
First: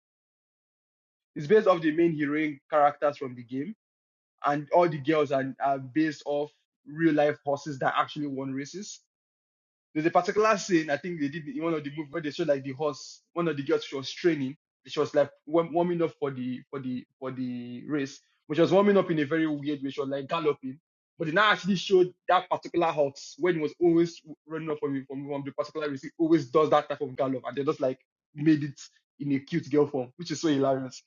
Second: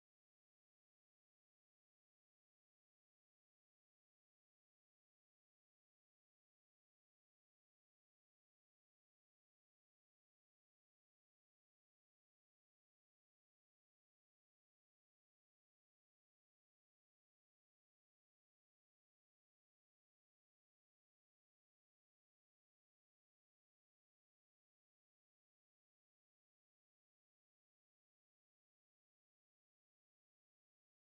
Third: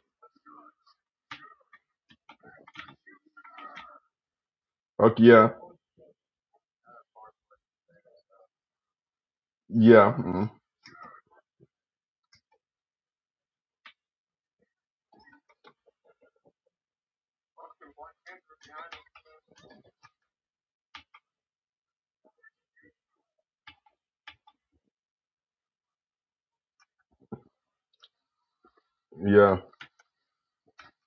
[SPEAKER 1] it's based off the main heroine characters from the game, and all the
[SPEAKER 2] okay
[SPEAKER 1] girls
[SPEAKER 2] yeah
[SPEAKER 1] are, are based off real life horses that actually won races. There's a
[SPEAKER 2] yeah mm,
[SPEAKER 1] particular scene I think they did in one of the movies where they showed like the horse, one of the girls she was training, she was like warming up for the for the for the race, which was warming up in a very weird way. She was like galloping, but they now actually showed that particular horse when it was always running up from from, from the particular race, It always does that type of gallop, and they just like made it in a
[SPEAKER 2] yeah
[SPEAKER 1] cute girl form, which is so hilarious.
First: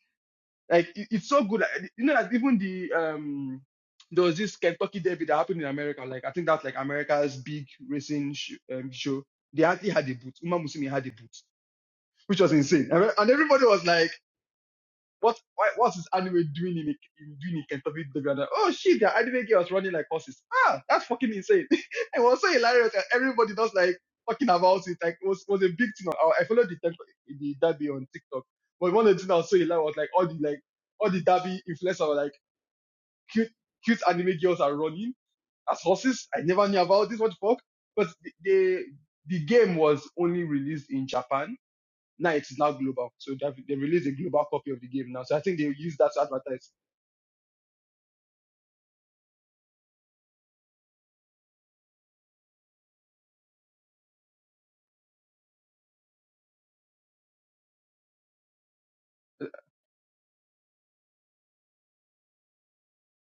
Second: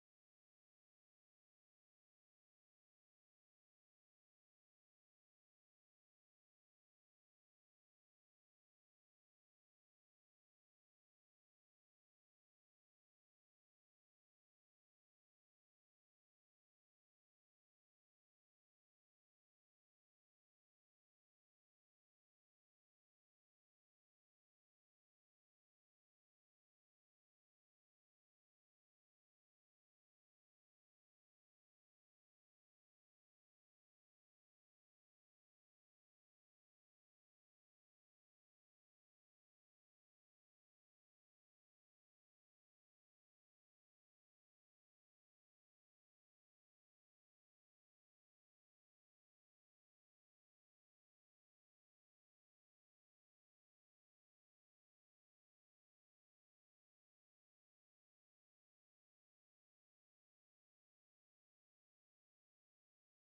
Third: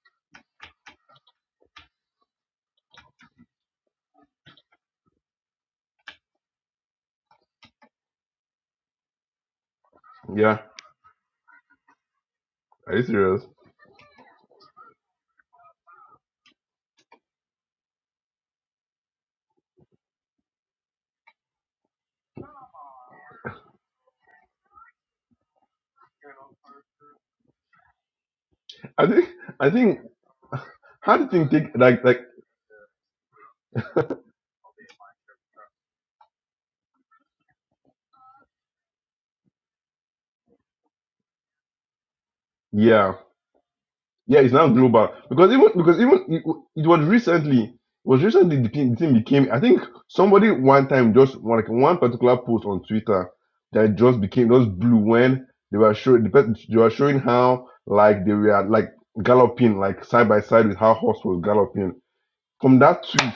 [SPEAKER 1] Like it- it's so good. Like, you know, that even the um there was this Kentucky Derby that happened in America. Like I think that's like America's big racing sh- um, show. They actually had a boot. Uma
[SPEAKER 2] yeah.
[SPEAKER 1] Musumi had a boot, which was insane.
[SPEAKER 2] Are you
[SPEAKER 1] And and
[SPEAKER 2] serious?
[SPEAKER 1] everybody was like. What why, what's this anime doing in, in doing in Kentucky Dogrander? Oh shit, the anime girls running like horses. Ah, that's fucking insane. <laughs> it was so hilarious everybody was like talking about it. Like it was was a big thing. I, I followed the TikTok, the derby on TikTok. But one
[SPEAKER 2] I
[SPEAKER 1] of the things
[SPEAKER 2] think
[SPEAKER 1] that was so
[SPEAKER 2] I
[SPEAKER 1] hilarious was
[SPEAKER 2] think
[SPEAKER 1] like all the like all
[SPEAKER 2] how
[SPEAKER 1] the
[SPEAKER 2] did thing
[SPEAKER 1] derby
[SPEAKER 2] take like
[SPEAKER 1] influencers were
[SPEAKER 2] like
[SPEAKER 1] like cute cute anime girls are running as horses. I never knew about this. What the fuck? But the the the game was only released in Japan now it is now
[SPEAKER 2] yeah
[SPEAKER 1] global. So they they released a
[SPEAKER 2] Yeah,
[SPEAKER 1] global
[SPEAKER 2] it's now
[SPEAKER 1] copy of the
[SPEAKER 2] global
[SPEAKER 1] game now. So I
[SPEAKER 2] because
[SPEAKER 1] think they
[SPEAKER 2] even because
[SPEAKER 1] use that to
[SPEAKER 2] even it, w-
[SPEAKER 1] advertise.
[SPEAKER 2] it was recently it was recently the thing the team became I think somebody one time just one- like one particular post on Twitter that just became just blew when they were showing the pe- they were showing how like they were like
[SPEAKER 1] Uh,
[SPEAKER 2] galloping like side by side with how horse was galloping. From that tweet,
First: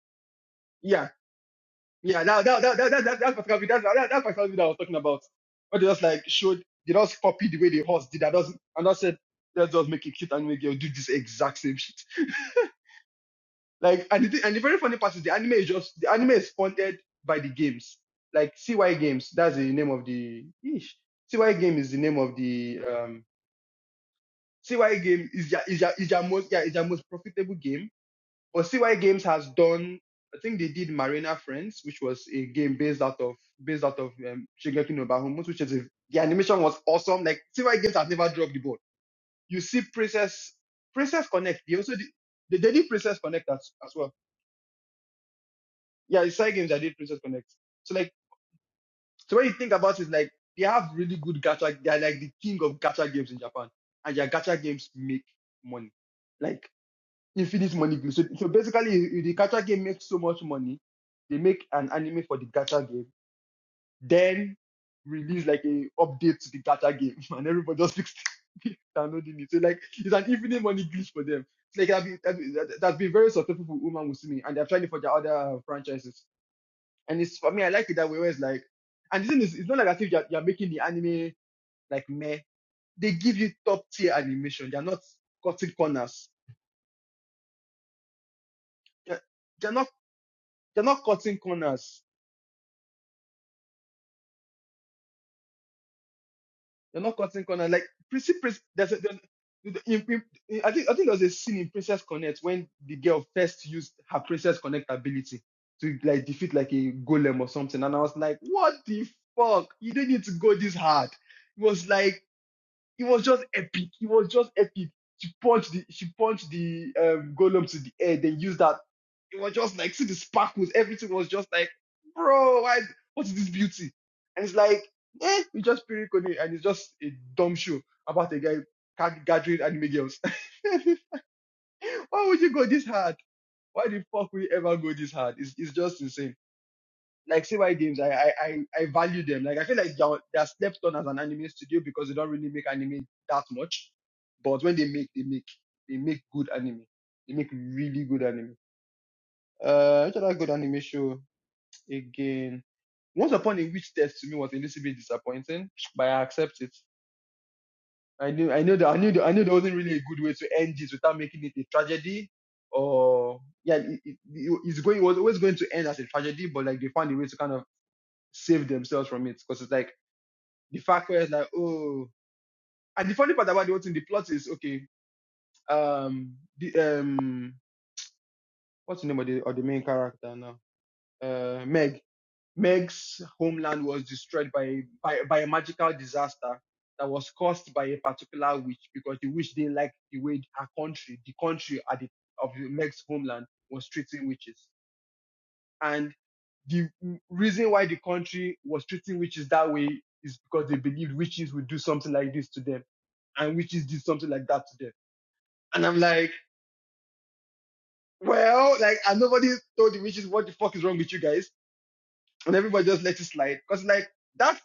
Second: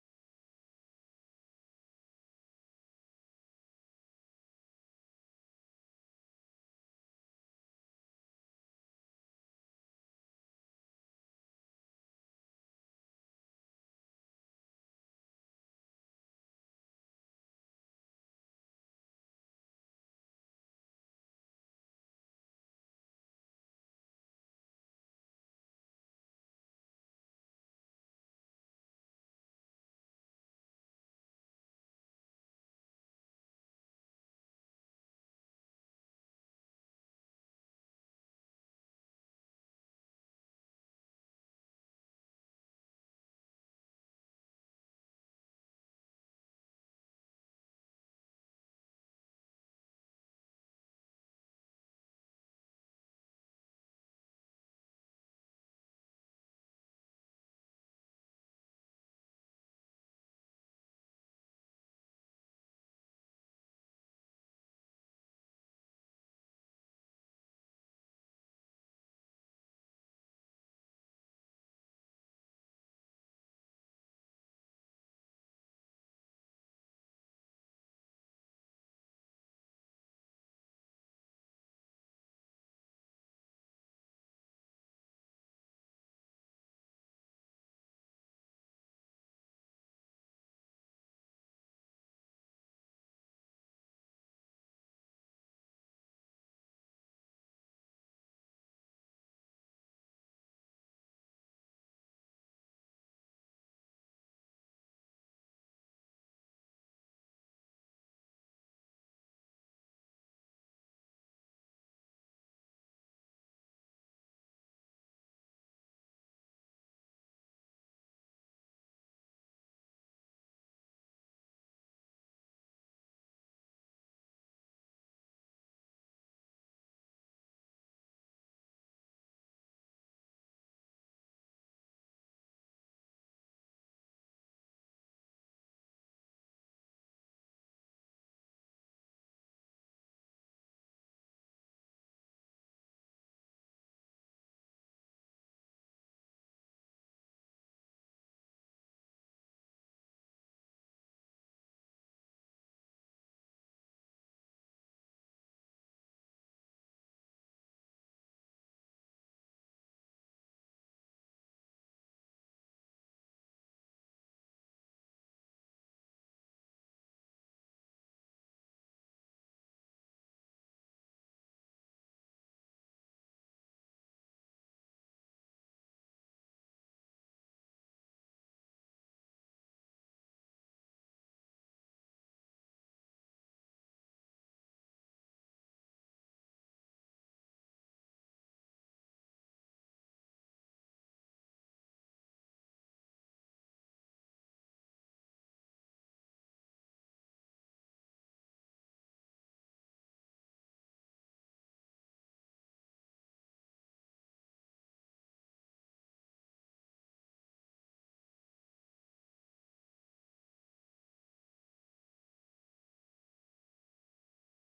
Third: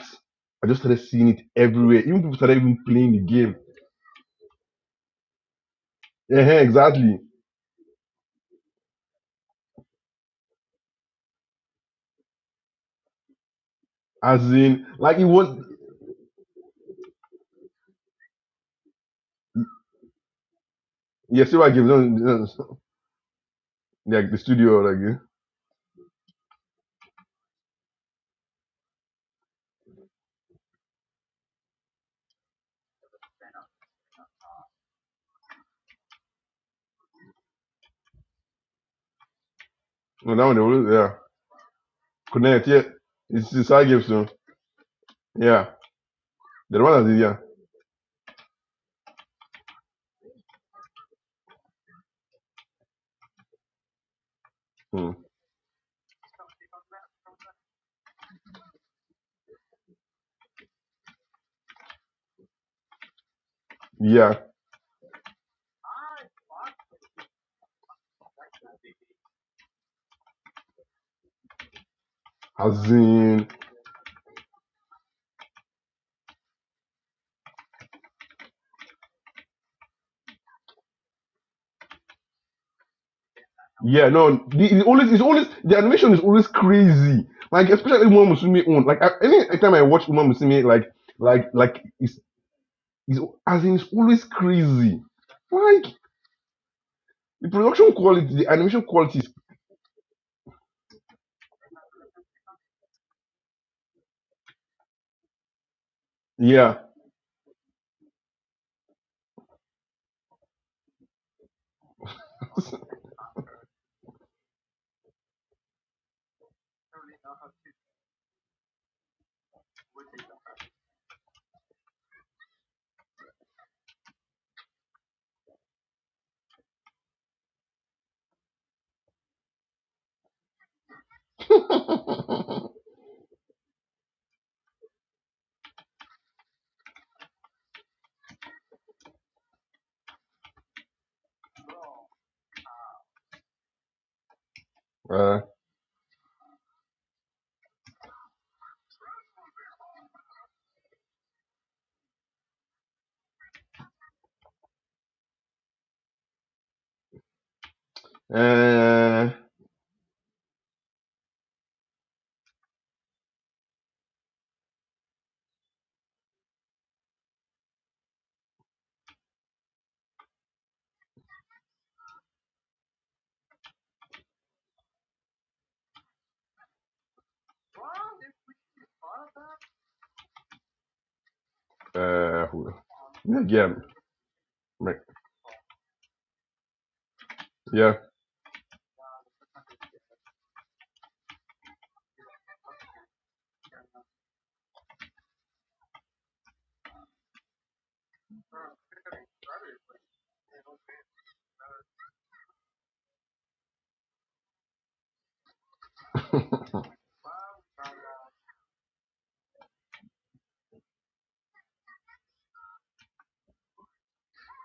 [SPEAKER 2] I just started
[SPEAKER 1] Yeah,
[SPEAKER 2] seeing it everywhere. Even
[SPEAKER 1] yeah.
[SPEAKER 2] people
[SPEAKER 1] Now
[SPEAKER 2] started
[SPEAKER 1] that that
[SPEAKER 2] even
[SPEAKER 1] that that
[SPEAKER 2] playing the
[SPEAKER 1] that that
[SPEAKER 2] game.
[SPEAKER 1] particular video, that, that that particular video I was talking about, where they just like
[SPEAKER 2] Yeah,
[SPEAKER 1] showed they
[SPEAKER 2] exactly.
[SPEAKER 1] just copied the way the horse did. I just and I said let's just make it cute and make it do this exact same shit. Like and the,
[SPEAKER 2] As
[SPEAKER 1] and the very
[SPEAKER 2] in,
[SPEAKER 1] funny part
[SPEAKER 2] like
[SPEAKER 1] is
[SPEAKER 2] it
[SPEAKER 1] the anime
[SPEAKER 2] was.
[SPEAKER 1] is just the anime is funded by the games. Like CY Games, that's the name of the ish.
[SPEAKER 2] Yeah,
[SPEAKER 1] CY
[SPEAKER 2] see what I
[SPEAKER 1] Game
[SPEAKER 2] give
[SPEAKER 1] is the name of
[SPEAKER 2] them
[SPEAKER 1] the um
[SPEAKER 2] the studio
[SPEAKER 1] CY
[SPEAKER 2] like. eh,
[SPEAKER 1] Game is your is your is your most yeah is your most profitable game But CY Games has done. I think they did Marina Friends, which was a game based out of based out of um, Shingeki no Bahamut, which is a, the animation was awesome. Like CY Games has never dropped the ball. You see
[SPEAKER 2] No, that
[SPEAKER 1] Princess
[SPEAKER 2] one, they will- yeah.
[SPEAKER 1] Princess Connect. They also did, they,
[SPEAKER 2] Connect
[SPEAKER 1] they
[SPEAKER 2] yeah,
[SPEAKER 1] did Princess Connect
[SPEAKER 2] It's just
[SPEAKER 1] as,
[SPEAKER 2] I
[SPEAKER 1] as well.
[SPEAKER 2] Gibson. Yeah.
[SPEAKER 1] Yeah, it's CY Games that
[SPEAKER 2] The
[SPEAKER 1] did
[SPEAKER 2] one that is
[SPEAKER 1] Princess
[SPEAKER 2] yeah.
[SPEAKER 1] Connect. So like so when you think about it, like they have really good gacha. They are like the king of gacha games in Japan, and their gacha games
[SPEAKER 2] Hmm.
[SPEAKER 1] make money. Like infinite money glue. So, so basically, if the gacha game makes so much money, they make an anime for the gacha game,
[SPEAKER 2] Yeah.
[SPEAKER 1] then release like a update to the gacha game, <laughs> and everybody just keeps <laughs> downloading it. So like it's an infinite money glitch for them. It's like I've been, I've been- that-
[SPEAKER 2] As
[SPEAKER 1] that's been very
[SPEAKER 2] in
[SPEAKER 1] successful for Uma Musume, and they're trying it for their other franchises. And it's for me, I like it that way. Where it's like, and the thing is, it's not like as if you're, you're making the anime like meh. They give you top
[SPEAKER 2] yeah,
[SPEAKER 1] tier
[SPEAKER 2] no, the,
[SPEAKER 1] animation. They're
[SPEAKER 2] the
[SPEAKER 1] not
[SPEAKER 2] always it's always
[SPEAKER 1] cutting
[SPEAKER 2] the animation is
[SPEAKER 1] corners.
[SPEAKER 2] always crazy. Like especially Uma Musume own. Like I,
[SPEAKER 1] They're,
[SPEAKER 2] any
[SPEAKER 1] they're
[SPEAKER 2] time I
[SPEAKER 1] not
[SPEAKER 2] watch Uma Musume,
[SPEAKER 1] they're
[SPEAKER 2] like
[SPEAKER 1] not cutting
[SPEAKER 2] like like
[SPEAKER 1] corners
[SPEAKER 2] it's, it's as in it's always crazy. Like
[SPEAKER 1] They're not cutting
[SPEAKER 2] the
[SPEAKER 1] corners. Like
[SPEAKER 2] production
[SPEAKER 1] Prissy,
[SPEAKER 2] quality, the
[SPEAKER 1] Priss,
[SPEAKER 2] animation
[SPEAKER 1] there's a, there's,
[SPEAKER 2] quality is
[SPEAKER 1] in, in, in- I think I think there was a scene in Princess Connect when the girl first used her Princess Connect ability to like defeat like
[SPEAKER 2] yeah.
[SPEAKER 1] a golem or something, and I was like, what the fuck? You didn't need to go this hard. It was like it was just epic. It was just epic. She punched the she punched the um golem to the air, then used that. It was just like see the sparkles, everything was just like, bro, why what is this beauty? And it's like, eh, you just period coding, and it's just a dumb show about a guy ca- gathering anime girls. <laughs>
[SPEAKER 2] <laughs>
[SPEAKER 1] Why would you go this hard? Why the fuck would you ever go this hard? It's it's just insane like CY games, I, I I I value them. Like I feel like they're, they're slept on as an anime studio because they don't really make anime that much. But when they make, they
[SPEAKER 2] uh,
[SPEAKER 1] make they make good anime. They make really good anime. Uh, which other good anime show again? Once Upon a Witch Test to me was a little bit disappointing, but I accept it. I knew I knew that I knew that,
[SPEAKER 2] uh,
[SPEAKER 1] I knew there wasn't really a good way to end this without making it a tragedy. Or yeah, it, it, it- it's going it was always going to end as a tragedy, but like they found a way to kind of save themselves from it because it's like the fact where it's like oh and the funny part about the whole thing the plot is okay um the um what's the name of the of the main character now uh Meg
[SPEAKER 2] uh, who-
[SPEAKER 1] Meg's
[SPEAKER 2] again,
[SPEAKER 1] homeland was destroyed by
[SPEAKER 2] like,
[SPEAKER 1] by by a magical disaster that was caused by
[SPEAKER 2] yeah.
[SPEAKER 1] a particular witch because the witch didn't like the way her country the country at the of Meg's homeland was treating witches And the reason why the country was treating witches that way is because they believed witches would do something like this to them. And witches did something like that to them. And I'm like, well, like, and nobody told the witches what the fuck is wrong with you guys. And everybody just let it slide. Cause like, that's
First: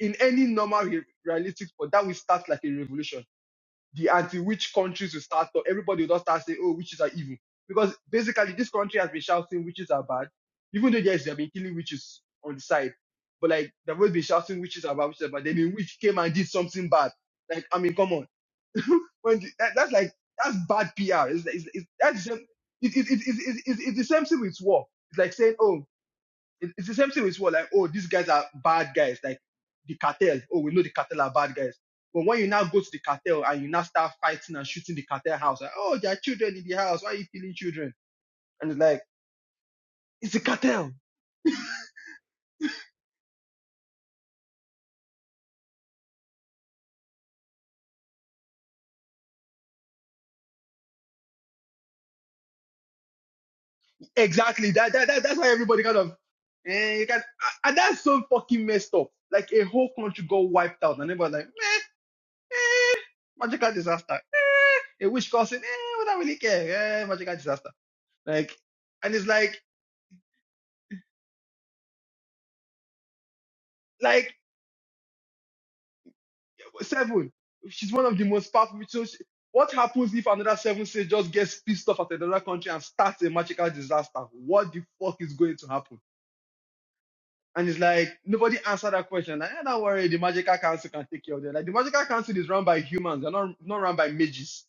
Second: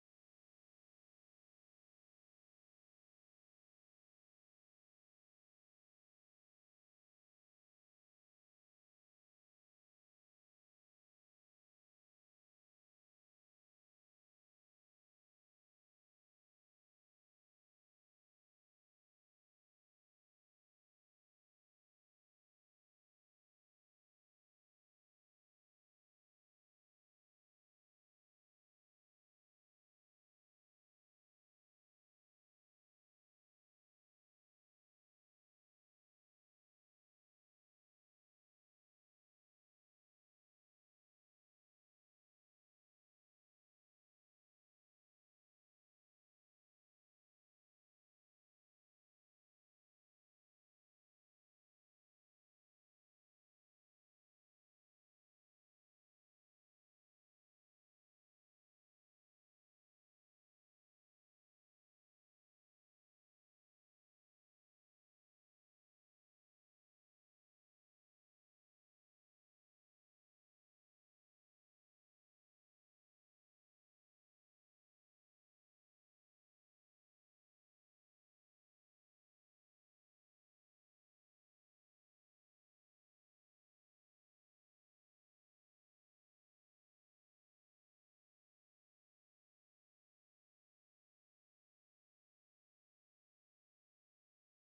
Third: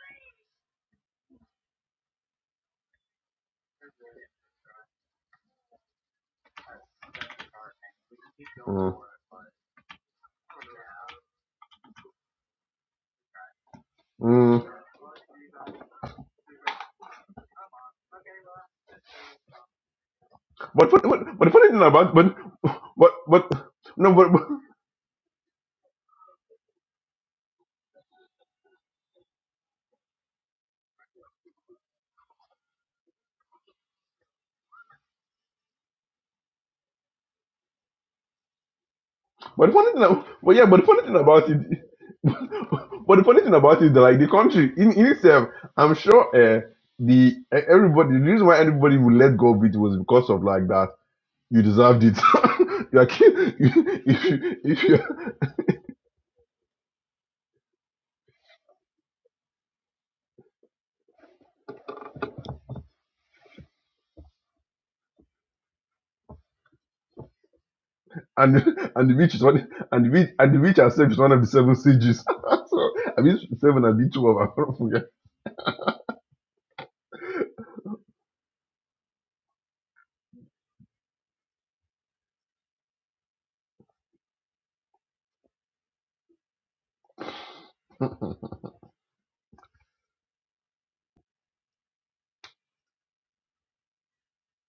[SPEAKER 1] in any normal realistic sport, that will start like a revolution the anti-witch countries will start up. Everybody will just start saying, oh, witches are evil. Because basically this
[SPEAKER 2] Mm.
[SPEAKER 1] country has been shouting witches are bad, even though yes, they've been killing witches on the side. But like they've always been shouting
[SPEAKER 2] mm.
[SPEAKER 1] witches are bad, witches are bad. Then a witch came and did something bad. Like, I mean, come on. <laughs> when the- that, that's like that's bad
[SPEAKER 2] But fun- but
[SPEAKER 1] PR. It's,
[SPEAKER 2] but the
[SPEAKER 1] it's,
[SPEAKER 2] funny thing
[SPEAKER 1] it's,
[SPEAKER 2] about
[SPEAKER 1] that's the
[SPEAKER 2] but
[SPEAKER 1] same, it, it,
[SPEAKER 2] but
[SPEAKER 1] it,
[SPEAKER 2] but
[SPEAKER 1] it, it, it, it's the
[SPEAKER 2] no
[SPEAKER 1] same
[SPEAKER 2] but
[SPEAKER 1] thing
[SPEAKER 2] but
[SPEAKER 1] with war. It's like saying, oh, it- it's the same thing with what like oh these guys are bad guys like the cartel oh we know the cartel are bad guys but when you now go to the cartel and you now start fighting and shooting the cartel house like oh there are children in the house why are you killing children and it's like
[SPEAKER 2] but the funny thing ab-
[SPEAKER 1] it's the
[SPEAKER 2] but yeah but the
[SPEAKER 1] cartel
[SPEAKER 2] funny thing about it
[SPEAKER 1] <laughs>
[SPEAKER 2] <laughs> but the funny thing about it is that like the country in, in itself I'm sure uh, the eh, everybody the reason why everybody would let go of it was because of like that you deserved it <laughs> you are ki- you- if you
[SPEAKER 1] exactly
[SPEAKER 2] if
[SPEAKER 1] that,
[SPEAKER 2] you
[SPEAKER 1] that, that that's why everybody kind of eh, you can and that's so fucking messed up like a whole country got wiped out and everybody's like eh, magical disaster eh, a witch cousin eh, we don't really care eh, magical disaster like
[SPEAKER 2] and and the
[SPEAKER 1] and it's
[SPEAKER 2] beach is
[SPEAKER 1] like
[SPEAKER 2] one and the beach and the beach itself is one of the seven stages <laughs> so I mean seven and beach two
[SPEAKER 1] like
[SPEAKER 2] of them <laughs>
[SPEAKER 1] Seven. She's one of the most powerful. So she, what happens if another seven state just gets pissed off at another country and starts a magical disaster? What the fuck is going to happen? And it's like nobody answered that question. Like, "Eh, don't worry, the magical council can take care of them. Like the magical council is run by humans, they're not not run by mages.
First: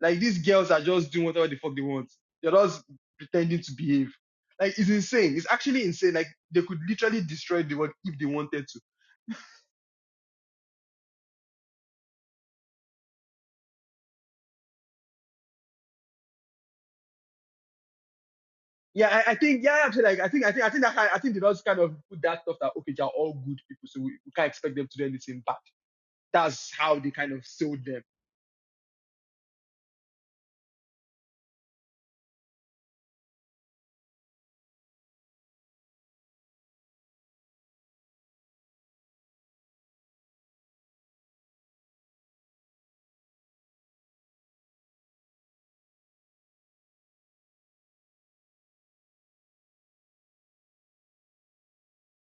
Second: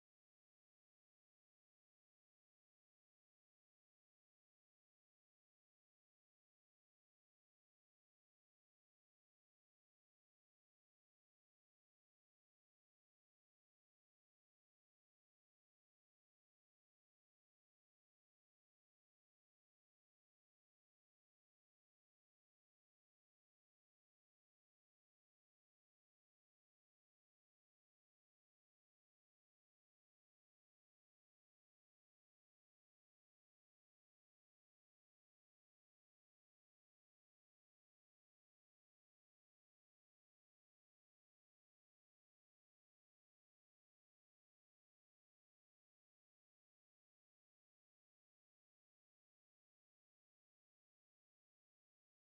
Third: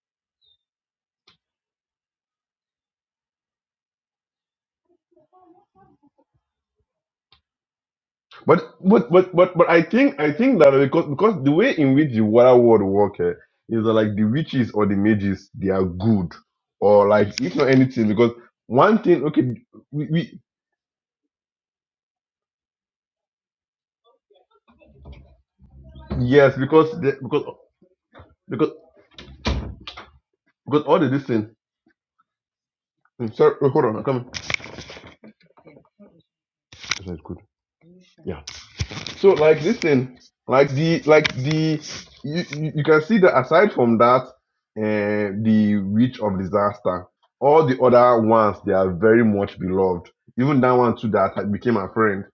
[SPEAKER 1] Like these girls are just doing whatever the fuck they want. They're just pretending to behave. Like it's insane. It's actually insane. Like they could literally destroy the world if they wanted
[SPEAKER 2] But
[SPEAKER 1] to
[SPEAKER 2] but but but but I think I think that because because the way in which the water world work eh, is that like the witches or the mages they are good or like if not anything because one
[SPEAKER 1] Yeah,
[SPEAKER 2] thing
[SPEAKER 1] I, I
[SPEAKER 2] okay
[SPEAKER 1] think yeah, actually,
[SPEAKER 2] we,
[SPEAKER 1] like, I
[SPEAKER 2] we
[SPEAKER 1] think I think I think that I I think they just kind of put that stuff that okay, they're all good people, so we, we can't expect them to do anything bad.
[SPEAKER 2] yes
[SPEAKER 1] That's
[SPEAKER 2] because
[SPEAKER 1] how they
[SPEAKER 2] the,
[SPEAKER 1] kind of
[SPEAKER 2] because
[SPEAKER 1] sold them.
[SPEAKER 2] because because all the this thing Mm, sorry oh, hold on I'm coming this one is good yeah So like listen, like the like the you, you you can see that aside from that, uh, the witch of disaster, all the other ones they are very much beloved. Even that one too that had became a friend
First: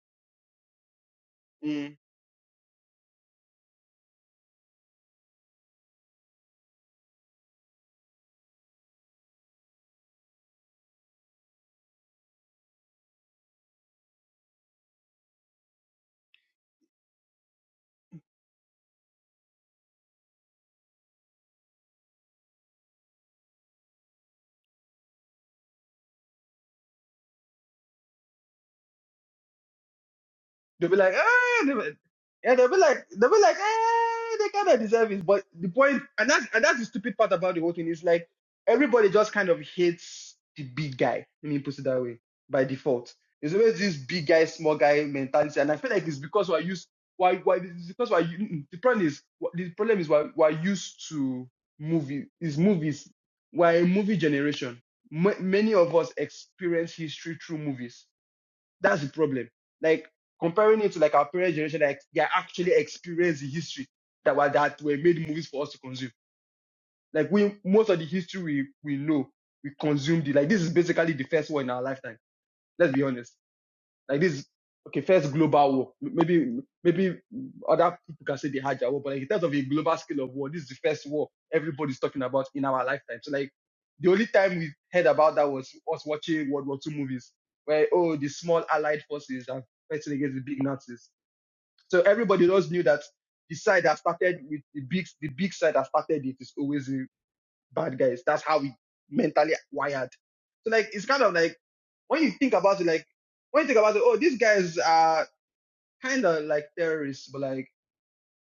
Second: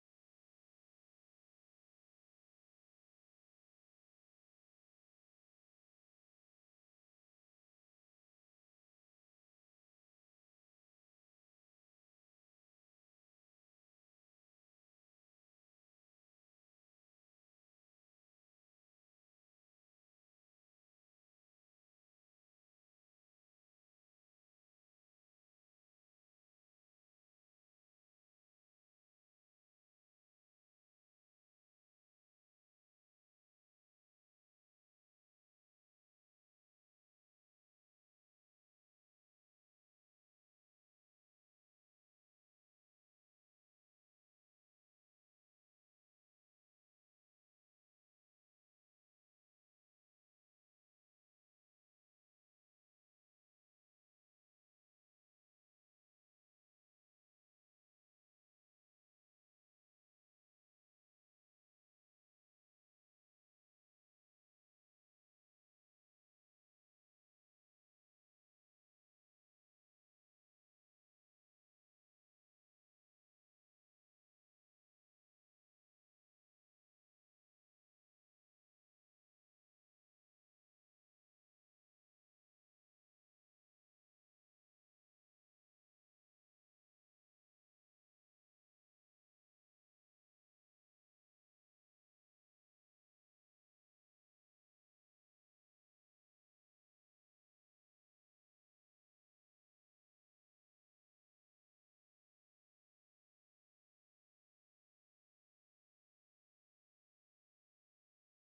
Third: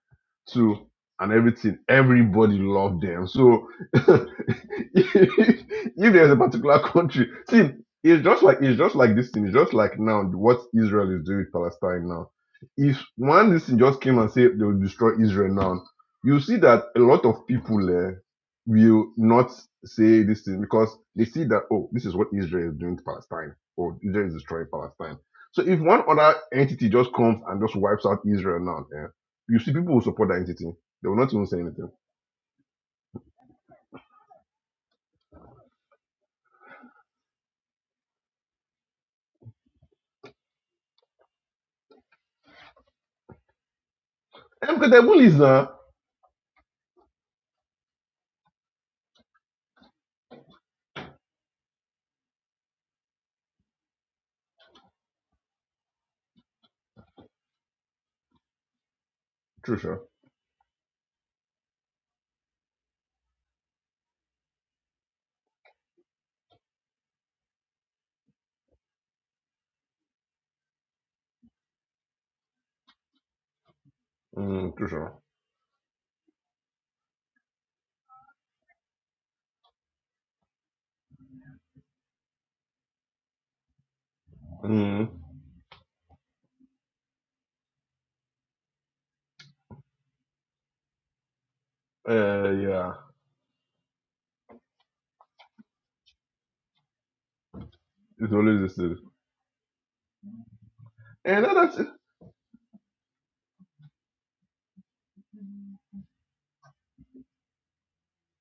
[SPEAKER 2] too and everything.
[SPEAKER 1] Mm.
[SPEAKER 2] Everybody loved them. So <laughs> if, if there's a particular country, see, it's just like it's just like this thing. It's just like now what Israel is doing with Palestine now. If one this thing just came and said they will destroy Israel now you see that a lot of people eh, will not say this thing because they see that oh this is what israel is doing to palestine or israel is destroying palestine so if one other entity just comes and just wipes out israel now eh, you see people will support that entity
[SPEAKER 1] They'll be
[SPEAKER 2] they
[SPEAKER 1] like,
[SPEAKER 2] will not even say
[SPEAKER 1] ah, they'll be,
[SPEAKER 2] anything
[SPEAKER 1] yeah, they'll be like, they'll be like, ah, they kind of deserve it. But the point, and that's and that's the stupid part about the whole thing is like everybody just kind of hates the big guy. Let me put it that way by default. There's always this big guy, small
[SPEAKER 2] and because the
[SPEAKER 1] guy
[SPEAKER 2] bullies
[SPEAKER 1] mentality, and
[SPEAKER 2] now
[SPEAKER 1] I feel like it's because we're used. Why? Why? It's because why? The problem is the problem is why we're used to movie is movies. We're a movie generation. Ma- many of us experience history through movies that's the problem.
[SPEAKER 2] true sure
[SPEAKER 1] Like comparing it to like our parents' generation, like they actually experienced the history that were that were made movies for us to consume. Like we most of the history we we know we consumed it. Like this is basically the first one in our lifetime. Let's be honest. Like this,
[SPEAKER 2] mm, true
[SPEAKER 1] okay,
[SPEAKER 2] sure
[SPEAKER 1] first global war. Maybe maybe other people can say they had their war, but like in terms of a global scale of war, this is the first war everybody's talking about in our lifetime. So like the only time we heard
[SPEAKER 2] mm,
[SPEAKER 1] about that was us watching World War Two movies, where oh the small allied forces are fighting against the big Nazis. So everybody
[SPEAKER 2] uh,
[SPEAKER 1] just knew
[SPEAKER 2] yeah
[SPEAKER 1] that the side that started with the big the big side that started it is always a bad guys.
[SPEAKER 2] it's
[SPEAKER 1] That's how
[SPEAKER 2] always the
[SPEAKER 1] we
[SPEAKER 2] same.
[SPEAKER 1] mentally wired. So like it's kind of
[SPEAKER 2] and
[SPEAKER 1] like
[SPEAKER 2] that's it.
[SPEAKER 1] when you think about it, like when you think about it, oh, these guys are kind of like terrorists, but like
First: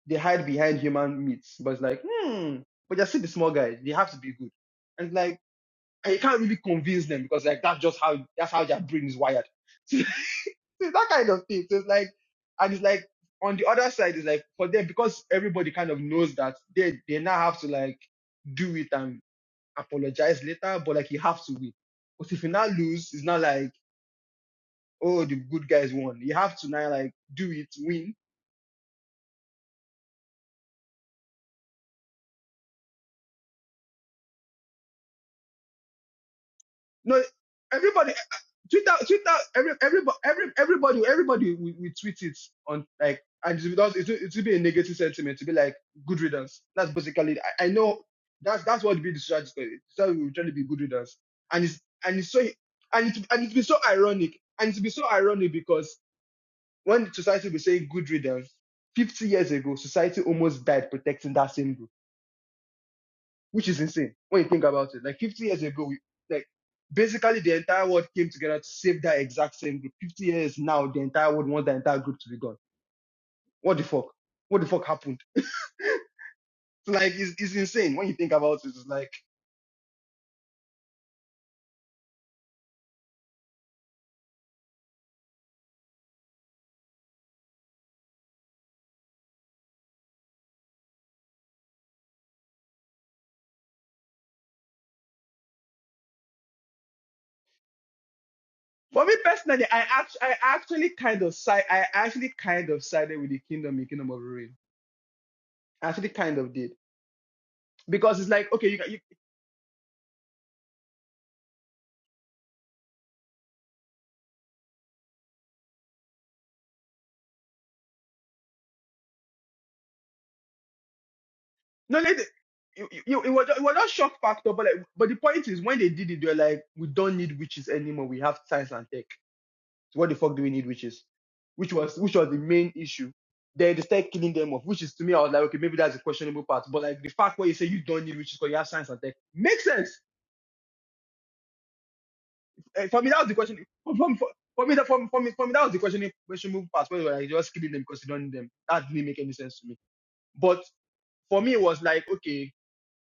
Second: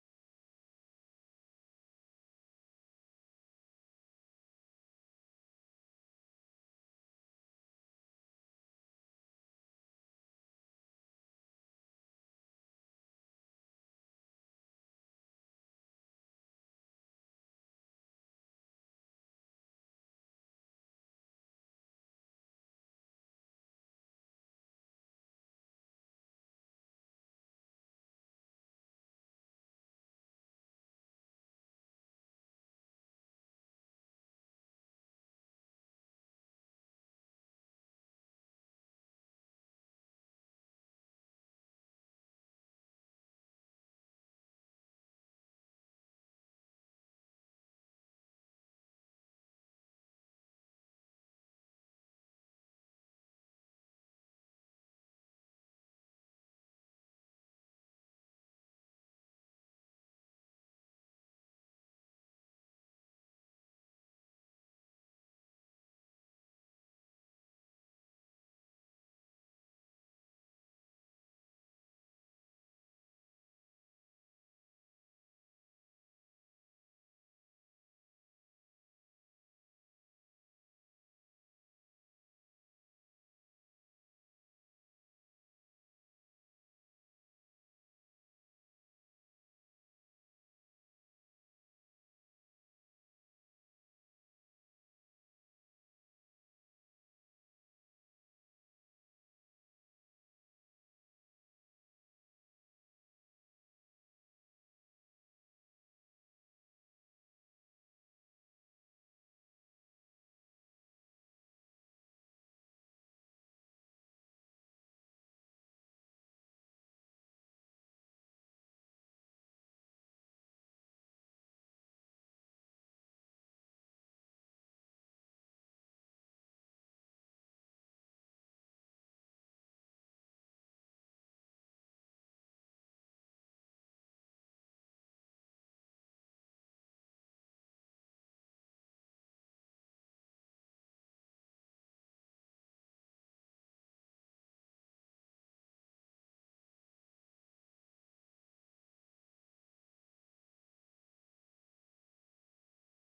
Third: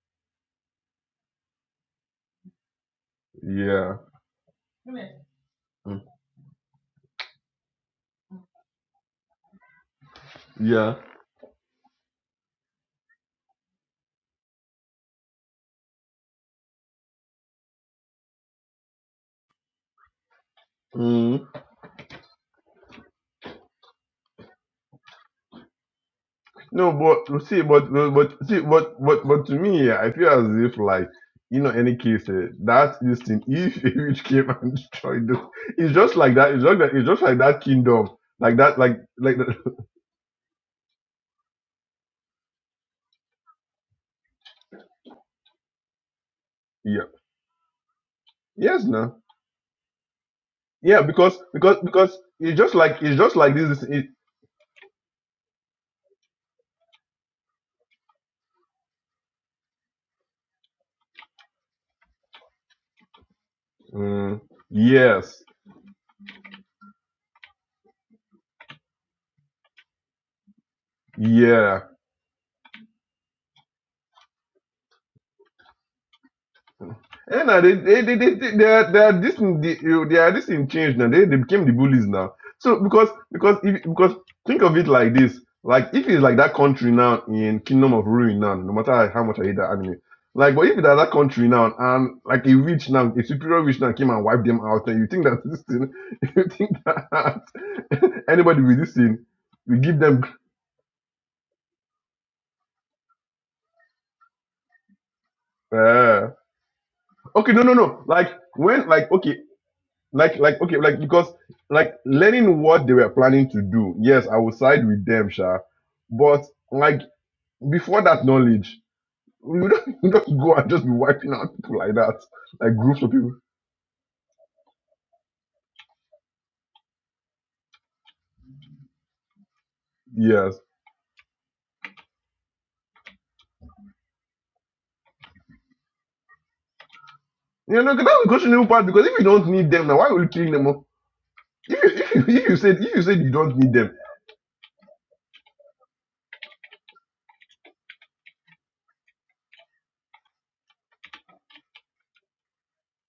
[SPEAKER 1] they hide behind human myths. But it's like, hmm, but they're still the small guys. They
[SPEAKER 2] yeah
[SPEAKER 1] have to be good, and like
[SPEAKER 2] mm,
[SPEAKER 1] and you can't really convince them because like that's just how that's how their brain is wired. <laughs> so it's
[SPEAKER 2] yeah
[SPEAKER 1] that kind of thing. So it's like, and it's like on the other side, it's like for them because everybody kind of knows that they they now have to like do it and apologize later, but like you
[SPEAKER 2] Mm.
[SPEAKER 1] have to win. But if you now lose, it's not like, oh, the good guys won. You have to now
[SPEAKER 2] No,
[SPEAKER 1] like
[SPEAKER 2] but
[SPEAKER 1] do
[SPEAKER 2] see,
[SPEAKER 1] it,
[SPEAKER 2] but but
[SPEAKER 1] win.
[SPEAKER 2] but- see, but but but to me, yeah, I feel as if like you know, any case eh, that this thing, if <laughs> which came and destroyed this, it's just like that. It's just like it's
[SPEAKER 1] No,
[SPEAKER 2] just like that kingdom,
[SPEAKER 1] everybody,
[SPEAKER 2] like that,
[SPEAKER 1] Twitter,
[SPEAKER 2] like
[SPEAKER 1] Twitter,
[SPEAKER 2] like that. <laughs>
[SPEAKER 1] every, everybody, every, everybody, everybody, we, we tweet it on like, and it does, it, will- it will be a negative sentiment to be like good riddance. That's
[SPEAKER 2] yeah,
[SPEAKER 1] basically, I, I know that's that's
[SPEAKER 2] yes,
[SPEAKER 1] what be
[SPEAKER 2] no,
[SPEAKER 1] the strategy. The we will try to be good
[SPEAKER 2] yeah,
[SPEAKER 1] riddance,
[SPEAKER 2] because
[SPEAKER 1] and
[SPEAKER 2] because
[SPEAKER 1] it's and
[SPEAKER 2] because
[SPEAKER 1] it's so
[SPEAKER 2] it's just like
[SPEAKER 1] and
[SPEAKER 2] it's
[SPEAKER 1] it
[SPEAKER 2] just
[SPEAKER 1] and it
[SPEAKER 2] like
[SPEAKER 1] be so
[SPEAKER 2] this. It,
[SPEAKER 1] ironic, and it be so ironic because when society was saying good riddance, 50 years ago, society almost died protecting that same group, which is insane
[SPEAKER 2] mm,
[SPEAKER 1] when you think about it. Like
[SPEAKER 2] yes,
[SPEAKER 1] 50 years ago, we, like basically the entire world came together to save that exact same group. 50 years now, the entire world wants
[SPEAKER 2] yeah.
[SPEAKER 1] the entire group to be gone. What the fuck? What the fuck happened? It's like it's,
[SPEAKER 2] Yeah,
[SPEAKER 1] it's
[SPEAKER 2] now they,
[SPEAKER 1] insane
[SPEAKER 2] they,
[SPEAKER 1] when you
[SPEAKER 2] they,
[SPEAKER 1] think
[SPEAKER 2] they, they,
[SPEAKER 1] about
[SPEAKER 2] they
[SPEAKER 1] it. It's
[SPEAKER 2] are, they
[SPEAKER 1] like
[SPEAKER 2] are this in the, you- they are this in change now. They, they became the bullies now. So because because if, because think of it like this, like if it's like that country now in Kingdom of Ruin now, no matter how much I hate that anime, like but if it's like that country now and like a witch now, a superior witch now came and wiped them out, and you think that this thing, <laughs> you think that <laughs> anybody with this
[SPEAKER 1] For me
[SPEAKER 2] thing,
[SPEAKER 1] personally,
[SPEAKER 2] we
[SPEAKER 1] I
[SPEAKER 2] give
[SPEAKER 1] act-
[SPEAKER 2] them.
[SPEAKER 1] I actually kind of side I actually kind of sided with the kingdom in Kingdom of Ruin. I actually
[SPEAKER 2] Uh,
[SPEAKER 1] kind of did
[SPEAKER 2] okay, no, no, no.
[SPEAKER 1] Because
[SPEAKER 2] Like
[SPEAKER 1] it's like okay, you,
[SPEAKER 2] when
[SPEAKER 1] you
[SPEAKER 2] like okay like like okay like because like learning what they were planning to do yes i will side with them sha but like before that knowledge you don't, <laughs> you don't go and just be wiping out people like
[SPEAKER 1] No, they,
[SPEAKER 2] that
[SPEAKER 1] did-
[SPEAKER 2] like
[SPEAKER 1] you, you,
[SPEAKER 2] groups of
[SPEAKER 1] you- it
[SPEAKER 2] people
[SPEAKER 1] was it was not shock factor, but like, but the point is when they did it, they were like, we don't need witches anymore. We have science and tech. So what the fuck do we
[SPEAKER 2] yes
[SPEAKER 1] need witches? Which was which was the main issue. Then they started killing them off, which is to me, I was like, okay, maybe that's a questionable part. But like the fact where you say you
[SPEAKER 2] you know
[SPEAKER 1] don't
[SPEAKER 2] 'cause
[SPEAKER 1] need
[SPEAKER 2] that's the
[SPEAKER 1] witches because you
[SPEAKER 2] questionable
[SPEAKER 1] have
[SPEAKER 2] part
[SPEAKER 1] science and
[SPEAKER 2] because
[SPEAKER 1] tech
[SPEAKER 2] if you don't
[SPEAKER 1] makes
[SPEAKER 2] need them now
[SPEAKER 1] sense.
[SPEAKER 2] why will you killing them off? if you if you, <laughs> if you said
[SPEAKER 1] Eh,
[SPEAKER 2] if you
[SPEAKER 1] for me,
[SPEAKER 2] said
[SPEAKER 1] that was
[SPEAKER 2] you
[SPEAKER 1] the
[SPEAKER 2] don't
[SPEAKER 1] question.
[SPEAKER 2] need them
[SPEAKER 1] For, for, for, for me, that for, me- for me, for me, that was the questionable questionable part. Where they were like, just killing them because you don't need them. That didn't make any sense to me. But for me, it was like, okay,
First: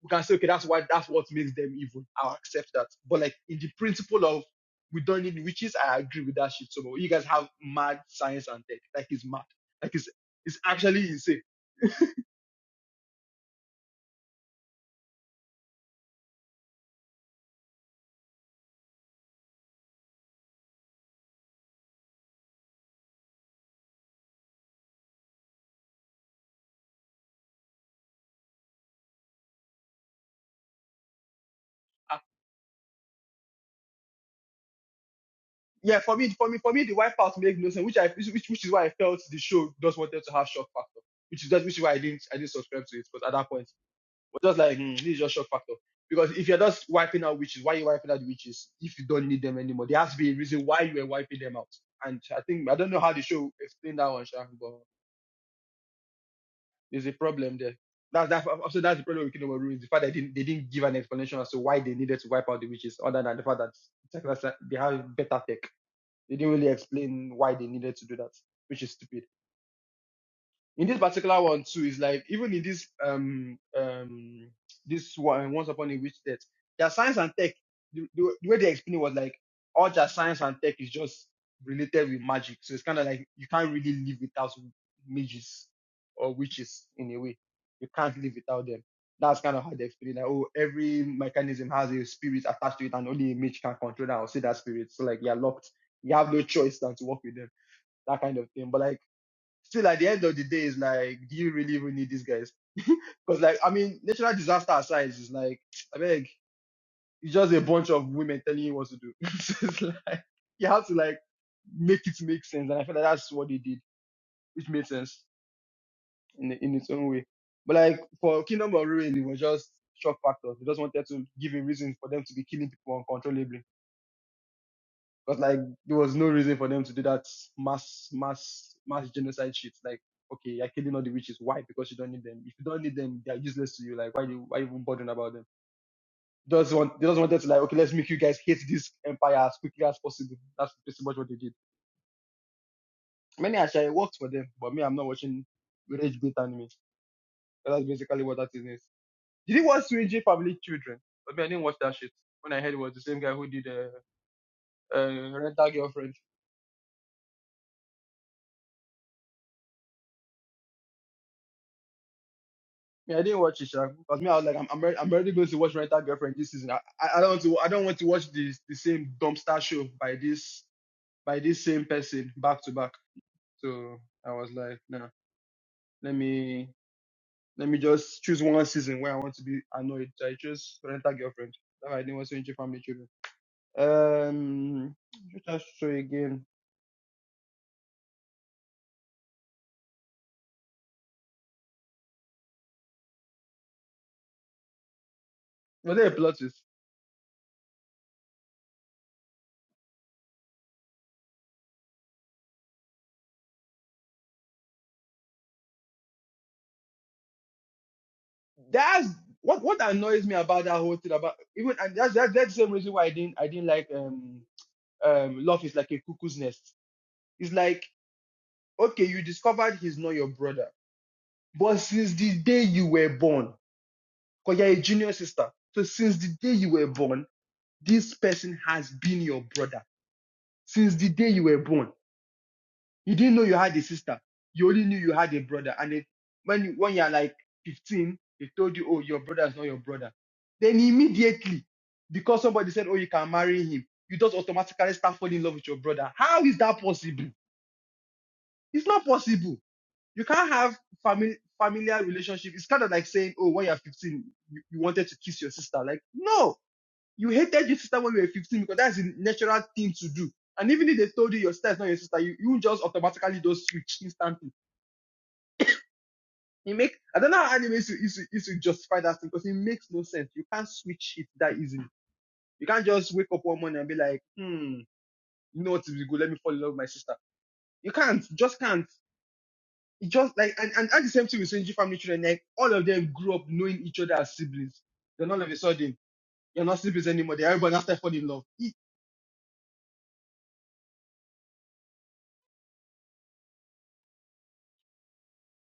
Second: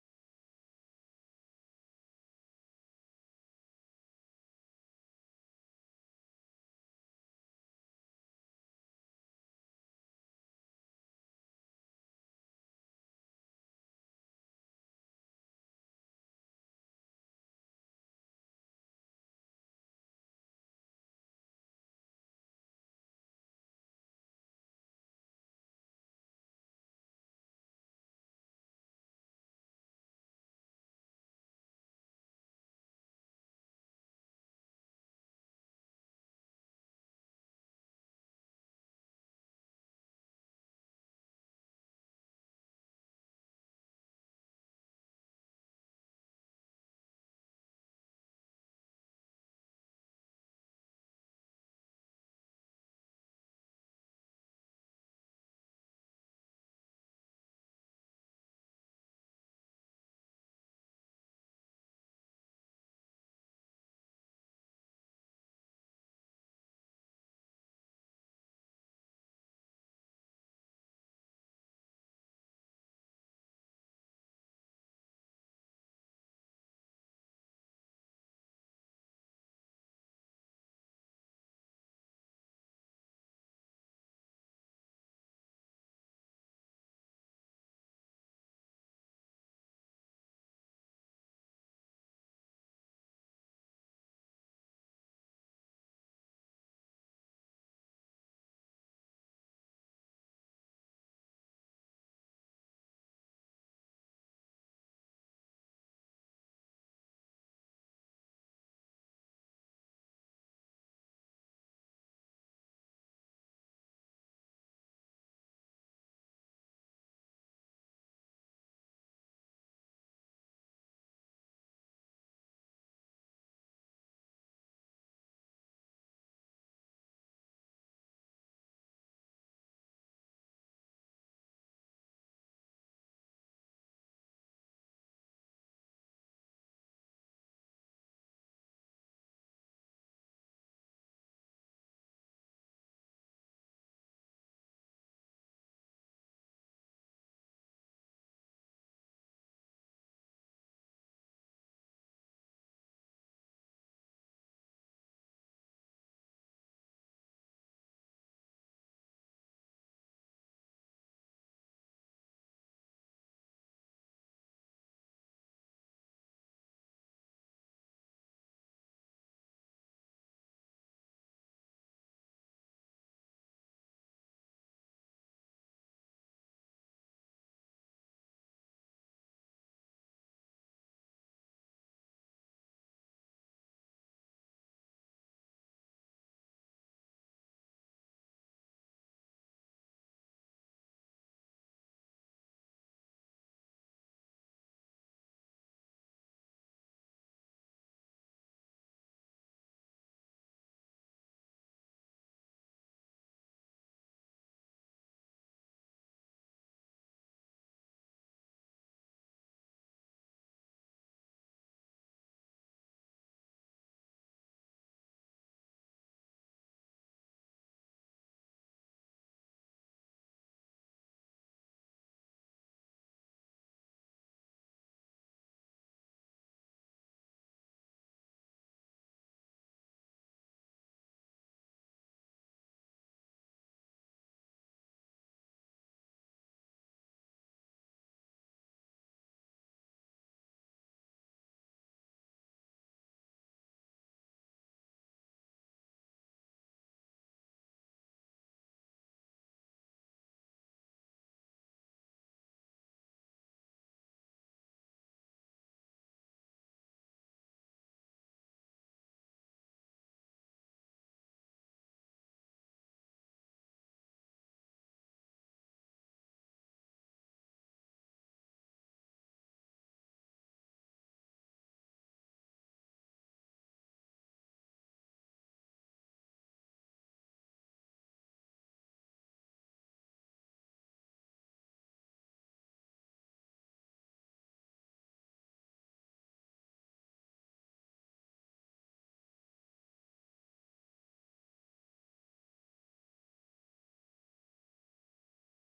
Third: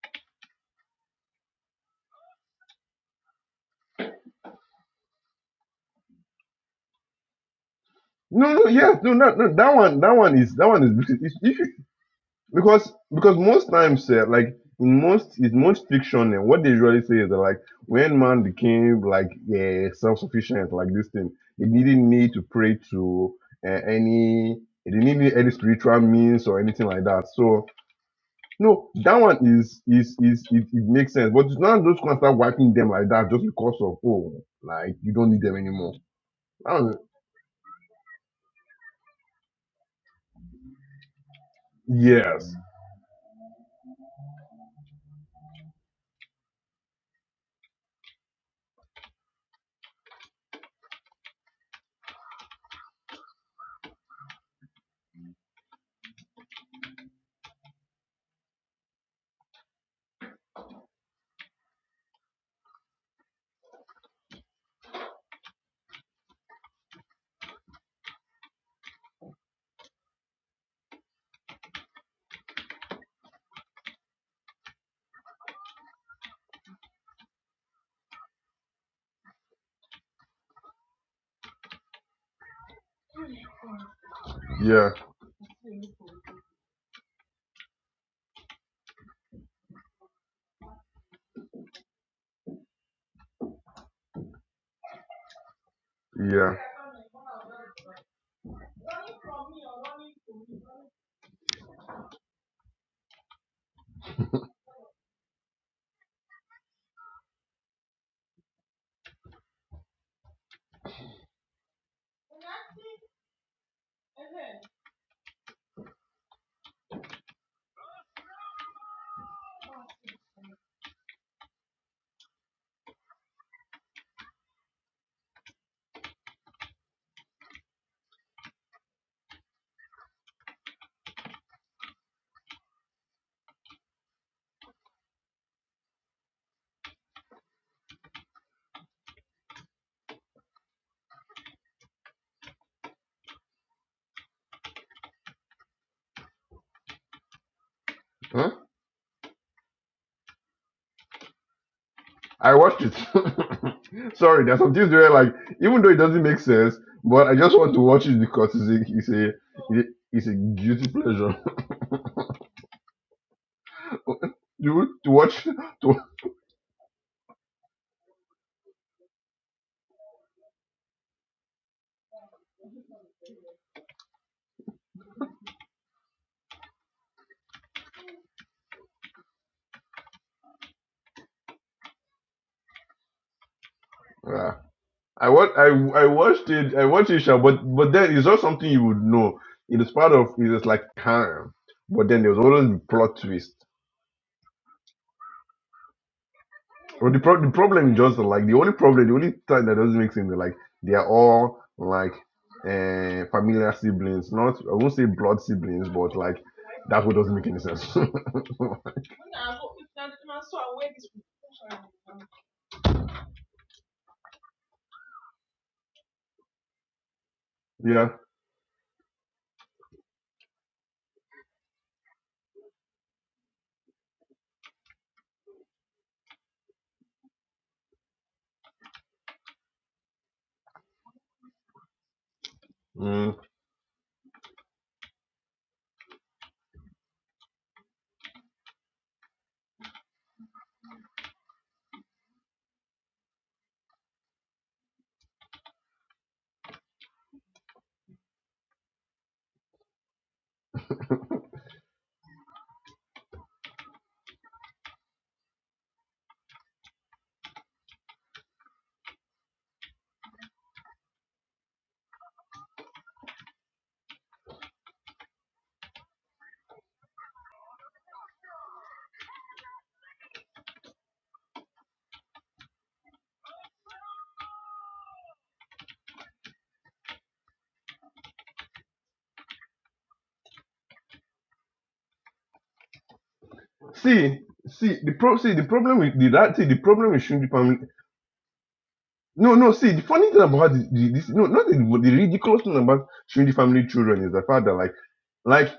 [SPEAKER 1] we can say, okay, that's why that's what makes them evil. I'll accept that. But like in the principle of we don't need witches, I agree with that shit. So much. you guys have mad science
[SPEAKER 2] no
[SPEAKER 1] and
[SPEAKER 2] no
[SPEAKER 1] tech.
[SPEAKER 2] yes
[SPEAKER 1] Like
[SPEAKER 2] no
[SPEAKER 1] it's
[SPEAKER 2] no,
[SPEAKER 1] mad.
[SPEAKER 2] no that
[SPEAKER 1] Like
[SPEAKER 2] one
[SPEAKER 1] it's
[SPEAKER 2] that one is
[SPEAKER 1] it's
[SPEAKER 2] that one
[SPEAKER 1] actually
[SPEAKER 2] is if,
[SPEAKER 1] insane.
[SPEAKER 2] if because because most times eh, like in most in most fiction eh, what they usually say is that like when man became like uh, self-sufficient like this thing he didn't need to pray to uh, any he didn't need any spiritual means or anything like that so no that one is is is it, it makes sense but it's not just gonna
[SPEAKER 1] Uh,
[SPEAKER 2] start wiping them like that just because of oh like you don't need them anymore
[SPEAKER 1] yeah, for me, for me,
[SPEAKER 2] That
[SPEAKER 1] for me, the
[SPEAKER 2] one-
[SPEAKER 1] White House makes no sense, which I which which is why I felt the show just wanted to have shock factor, which is just which is why I didn't I didn't
[SPEAKER 2] yes
[SPEAKER 1] subscribe to it because at that point But just like, hmm, this is just shock factor. Because if you're just wiping out witches, why are you wiping out witches if you don't need them anymore? There has to be a reason why you were wiping them out. And I think I don't know how the show explained that one, Sha, but there's a problem there. That's that also that's the problem with Kingdom of Ruins, the fact that they didn't, they didn't give an explanation as to why they needed to wipe out the witches, other than the fact that they have better tech. They didn't really explain why they needed to do that, which is stupid. in this particular one too is like even in this um um this one once upon a witch death their science and tech the, the, the way they explained it was like all their science and tech is just related with magic so it's kind of like you can't really live without
[SPEAKER 2] yeah
[SPEAKER 1] mages or witches in a way you can't live without them that's kind of how they explain it like oh every mechanism has a spirit attached to it and only a mage can control that or see that spirit so like you're locked you have no
[SPEAKER 2] yeah
[SPEAKER 1] choice than to work with them that kind of thing but like still at the end of the day it's like do you really even need these guys <laughs> because like i mean natural disaster aside it's like i beg it's just a bunch of women telling you what to do <laughs> so it's like you have to like make it make sense and i feel like that's what they did which made sense in in its own way but like for kingdom of ruin it was just shock factors. they just wanted to give a reason for them to be killing people uncontrollably Because like there was no reason for them to do that mass mass mass genocide shit. Like, okay, you're killing all the witches. Why? Because you don't need them. If you don't need them, they're useless to you. Like, why you why you even bothering about them? Does want they just wanted to like, okay, let's make you guys hate this empire as quickly as possible. That's pretty much what they did. Many actually it worked for them, but me, I'm not watching rage bait anime. That's basically what
[SPEAKER 2] huh?
[SPEAKER 1] that is. Did you watch Swinji Family Children? But me, I didn't watch that shit. When
[SPEAKER 2] I
[SPEAKER 1] I heard it
[SPEAKER 2] watched
[SPEAKER 1] was
[SPEAKER 2] it.
[SPEAKER 1] the same guy who did uh,
[SPEAKER 2] <laughs> Sorry, there's some things where
[SPEAKER 1] uh,
[SPEAKER 2] like
[SPEAKER 1] Rental
[SPEAKER 2] even though it
[SPEAKER 1] Girlfriend.
[SPEAKER 2] doesn't make sense, but I just want to watch it because it's a it's a it's a guilty pleasure.
[SPEAKER 1] Yeah, I didn't watch it, Sha, because me,
[SPEAKER 2] <laughs>
[SPEAKER 1] I was like, I'm, I'm,
[SPEAKER 2] to
[SPEAKER 1] already, I'm
[SPEAKER 2] to
[SPEAKER 1] already
[SPEAKER 2] watch
[SPEAKER 1] going to watch
[SPEAKER 2] <laughs> to
[SPEAKER 1] Rental Girlfriend this season. I, I I don't want to, I don't want to watch the the same dumpster show by this by this same person back to back. So I was like, no, let me let me just choose one season where I want to be annoyed. So I chose Rental Girlfriend. That's why I didn't want to into Family Children.
[SPEAKER 2] yeah.
[SPEAKER 1] Um,
[SPEAKER 2] I watch
[SPEAKER 1] that
[SPEAKER 2] I
[SPEAKER 1] show
[SPEAKER 2] I
[SPEAKER 1] again.
[SPEAKER 2] watched it I watched it Sha, but but then it's not something you would know. It is part of it is like harem. But then there's always plot twist.
[SPEAKER 1] Was there a plot twist?
[SPEAKER 2] Well, the, pro- the problem is just like the only problem, the only time that doesn't make sense is like they are all like uh, familiar siblings, not I won't say blood siblings, but like that what doesn't make any sense. <laughs>
[SPEAKER 1] That's what what annoys me about that whole thing about even and that's that's, that's the same reason why I didn't I didn't like um. um, love is like a cuckoo's nest. It's like,
[SPEAKER 2] yeah.
[SPEAKER 1] okay, you discovered he's not your brother, but since the day you were born, because you're a junior sister, so since the day you were born, this person has been your brother. Since the day you were born, you didn't
[SPEAKER 2] Mm.
[SPEAKER 1] know you had a sister. You only knew you had a brother. And it, when you, when you're like 15, they told you, oh, your brother is not your brother. Then immediately, because somebody said, oh, you can marry him, you just automatically start falling in love with your brother. How is that possible? It's not possible. you can't have family familiar relationship. It's kind of like saying, oh, when you're 15, you, you wanted to kiss your sister. Like, no, you hated your sister when you were 15 because that's the natural thing to do. And even if they told you your sister is not your sister, you, you just automatically just switch instantly. It make I don't know how anime is to, is to, is to justify that thing because it makes no sense. You can't switch it that easily. You can't just wake up one morning and be like, hmm, you know what's would good? Let me fall in love with my sister. You can't, just can't. It just like and, and that's the same thing with Sinji family children. Like all of them grew up knowing each other as
[SPEAKER 2] See,
[SPEAKER 1] siblings.
[SPEAKER 2] see the
[SPEAKER 1] Then
[SPEAKER 2] pro
[SPEAKER 1] all of
[SPEAKER 2] see
[SPEAKER 1] a
[SPEAKER 2] the
[SPEAKER 1] sudden,
[SPEAKER 2] problem with the that see
[SPEAKER 1] you're
[SPEAKER 2] the
[SPEAKER 1] not siblings
[SPEAKER 2] problem with
[SPEAKER 1] anymore. They
[SPEAKER 2] Shunji family
[SPEAKER 1] everybody now start falling in love. It,
[SPEAKER 2] No, no. See, the funny thing about the, the, this, no, not the, the ridiculous thing about showing the family children is the fact that, like, like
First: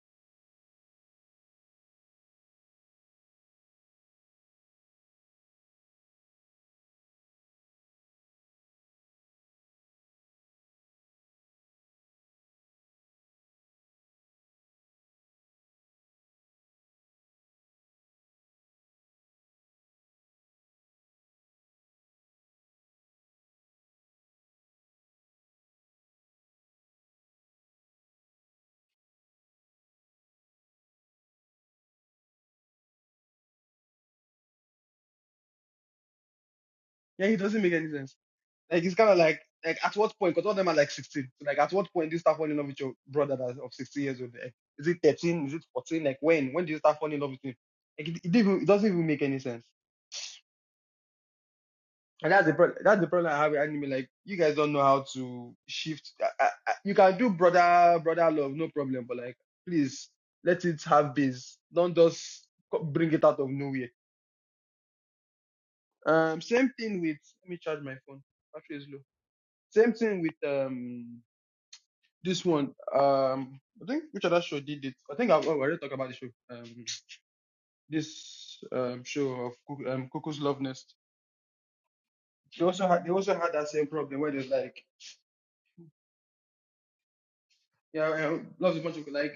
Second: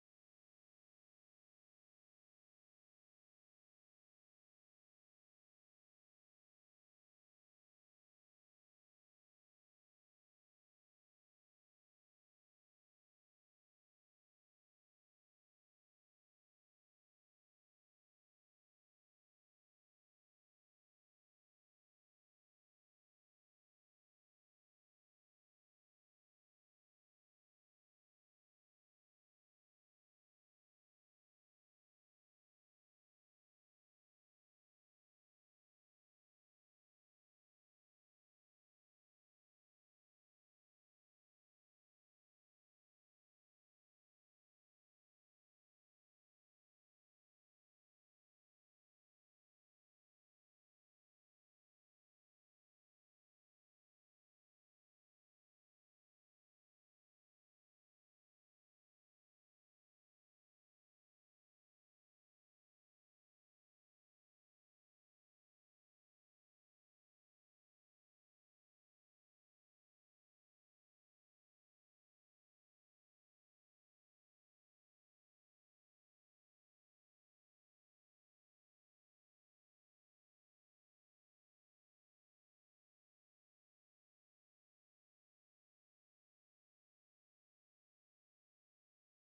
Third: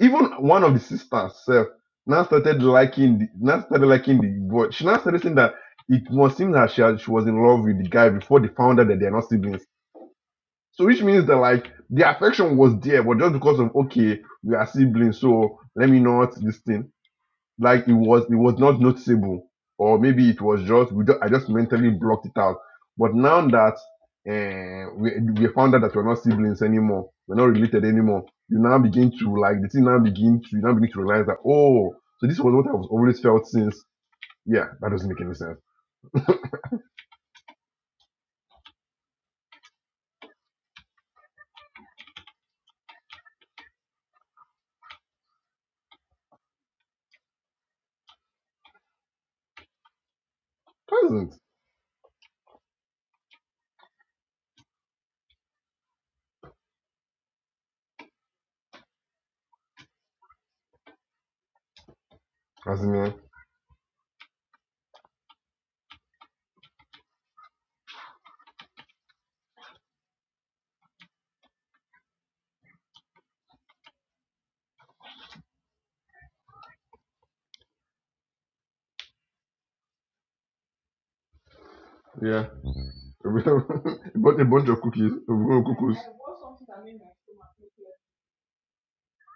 [SPEAKER 2] even one of the sisters herself now started liking, the, now started liking the boy. She now started saying that it must seem that she, had, she was in love with the guy before they found out that they are not siblings. So, which means that like the affection was there, but just because of okay, we are siblings, so let me not this thing like it was it was not noticeable or maybe it was just we just, i just mentally blocked it out but now that uh, we, we found out that we're not siblings anymore we're not related anymore you now begin to like the thing now begin to you now begin to realize that oh so this was what i've always felt since yeah that doesn't make any sense
[SPEAKER 1] yeah, it doesn't make any sense. Like it's kind of like like at what point? Because all of them are like 16. So like at what point do you start falling in love with your brother that's of 16 years old? Like, is it 13? Is it 14? Like when? When do you start falling in love with him? Like it, it, didn't even- it doesn't even make any sense.
[SPEAKER 2] doesn't
[SPEAKER 1] And that's the problem. That's the problem I have with anime. Like you guys don't know how to shift. I, I, I- you can do brother brother love, no problem. But like, please let it have base. Don't just
[SPEAKER 2] as
[SPEAKER 1] co-
[SPEAKER 2] in eh,
[SPEAKER 1] bring it out of nowhere. Um, same thing with. Let me charge my phone. Battery is low. Same thing with um this one. Um, I think which other show did it? I think I, oh, I already talked about the show. Um, this um show of Cuck- um Cuckoo's Love Nest.
[SPEAKER 2] yeah
[SPEAKER 1] They also had they
[SPEAKER 2] <laughs>
[SPEAKER 1] also
[SPEAKER 2] we
[SPEAKER 1] had that same problem where
[SPEAKER 2] Bought a
[SPEAKER 1] there's
[SPEAKER 2] bunch of
[SPEAKER 1] like
[SPEAKER 2] cookies a bunch cookies
[SPEAKER 1] yeah, yeah lots of bunch of like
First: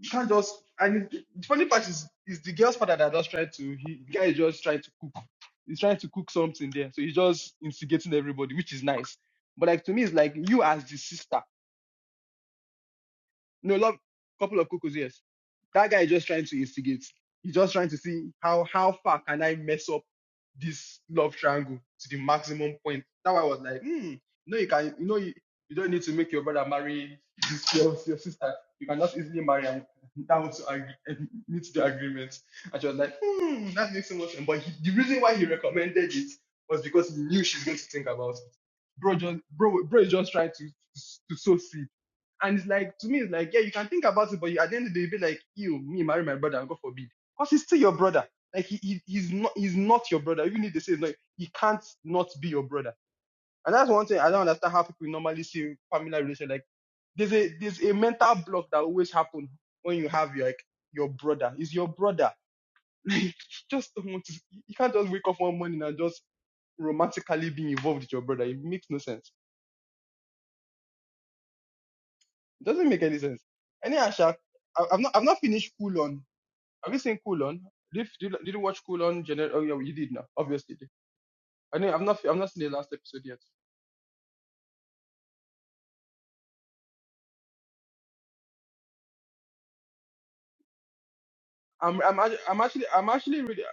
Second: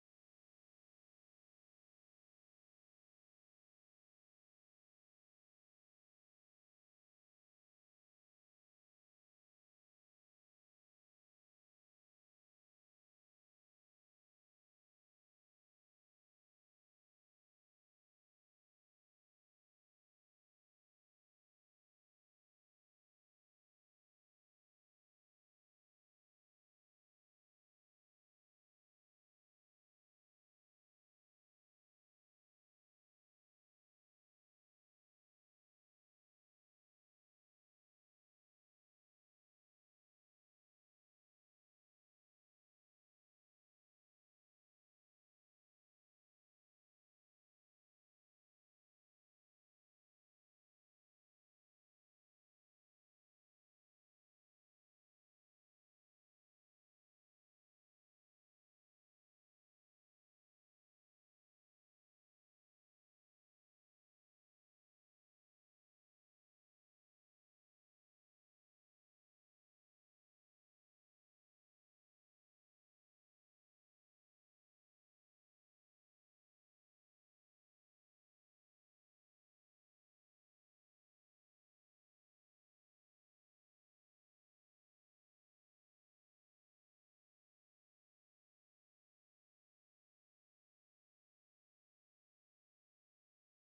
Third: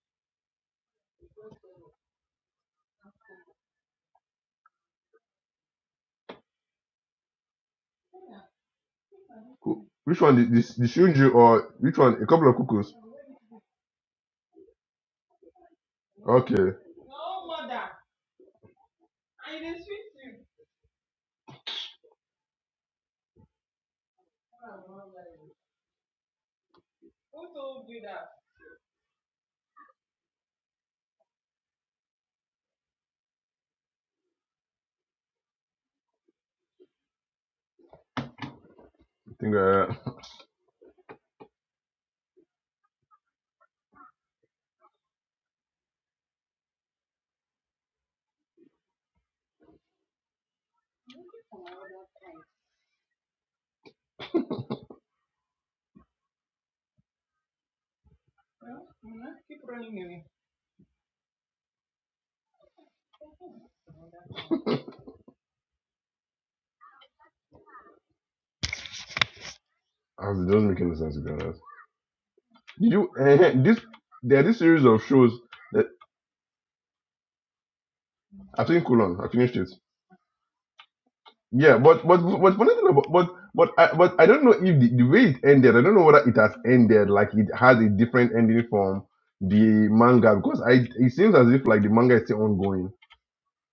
[SPEAKER 1] you can't just and it, the funny part is is the girl's father that just tried to he the guy is just trying to cook he's trying to cook something there so he's just instigating everybody which is nice but like
[SPEAKER 2] Coo-
[SPEAKER 1] to me it's
[SPEAKER 2] which
[SPEAKER 1] like
[SPEAKER 2] one the,
[SPEAKER 1] you
[SPEAKER 2] the,
[SPEAKER 1] as
[SPEAKER 2] the
[SPEAKER 1] the
[SPEAKER 2] shunju
[SPEAKER 1] sister
[SPEAKER 2] or which one a couple of cuckoos
[SPEAKER 1] no, love couple of cuckoos, yes. That guy is just trying to
[SPEAKER 2] okay
[SPEAKER 1] instigate. He's just trying to see how how far can I mess up this love triangle to the maximum point. Now I was like, hmm, no, you can you know you, you don't need to make your brother marry this your, your sister. You can just easily marry and that was to agree, and meet the agreement. And she was like, hmm, that makes so much sense. But he, the reason why he recommended it was because he knew she's going to think about it. Bro just
[SPEAKER 2] think
[SPEAKER 1] bro
[SPEAKER 2] uh,
[SPEAKER 1] bro
[SPEAKER 2] <laughs>
[SPEAKER 1] is just trying to to, to sow seeds. And it's like to me, it's like, yeah, you can think about it, but you, at the end of the day, you'll be like, you, me, marry my brother, and God forbid. Because he's still your brother. Like he, he he's not he's not your brother. Even if they say no. he can't not be your brother. And that's one thing I don't understand how people normally see family relation. Like there's a there's a mental block that always happens when you have your, like your brother. Is your brother. Like <laughs> you just don't want to you can't just wake up one morning and just romantically being involved with your brother. It makes no sense.
[SPEAKER 2] it doesn't make any sense to be honest.
[SPEAKER 1] It doesn't
[SPEAKER 2] Did
[SPEAKER 1] make
[SPEAKER 2] you
[SPEAKER 1] any
[SPEAKER 2] eh,
[SPEAKER 1] sense.
[SPEAKER 2] eh, this
[SPEAKER 1] Anyway, Asha,
[SPEAKER 2] there are this
[SPEAKER 1] I-
[SPEAKER 2] series
[SPEAKER 1] I've
[SPEAKER 2] of
[SPEAKER 1] not I've
[SPEAKER 2] shows
[SPEAKER 1] not finished
[SPEAKER 2] that
[SPEAKER 1] full on Have you seen Coolon? Did did, did you
[SPEAKER 2] I've
[SPEAKER 1] watch
[SPEAKER 2] seen Colon,
[SPEAKER 1] Coolon?
[SPEAKER 2] I
[SPEAKER 1] Gener-
[SPEAKER 2] finished
[SPEAKER 1] oh
[SPEAKER 2] it.
[SPEAKER 1] yeah, you did now, obviously. I
[SPEAKER 2] Yeah,
[SPEAKER 1] know I've
[SPEAKER 2] but but
[SPEAKER 1] not I've not
[SPEAKER 2] but
[SPEAKER 1] seen
[SPEAKER 2] funny
[SPEAKER 1] the last
[SPEAKER 2] thing about
[SPEAKER 1] episode
[SPEAKER 2] but
[SPEAKER 1] yet.
[SPEAKER 2] but I but I don't know if the, the way it ended, I don't know whether it has ended like it has a different ending from the manga because I it seems as if like the
[SPEAKER 1] I'm
[SPEAKER 2] manga
[SPEAKER 1] I'm
[SPEAKER 2] is still
[SPEAKER 1] act- I'm actually
[SPEAKER 2] ongoing.
[SPEAKER 1] I'm actually really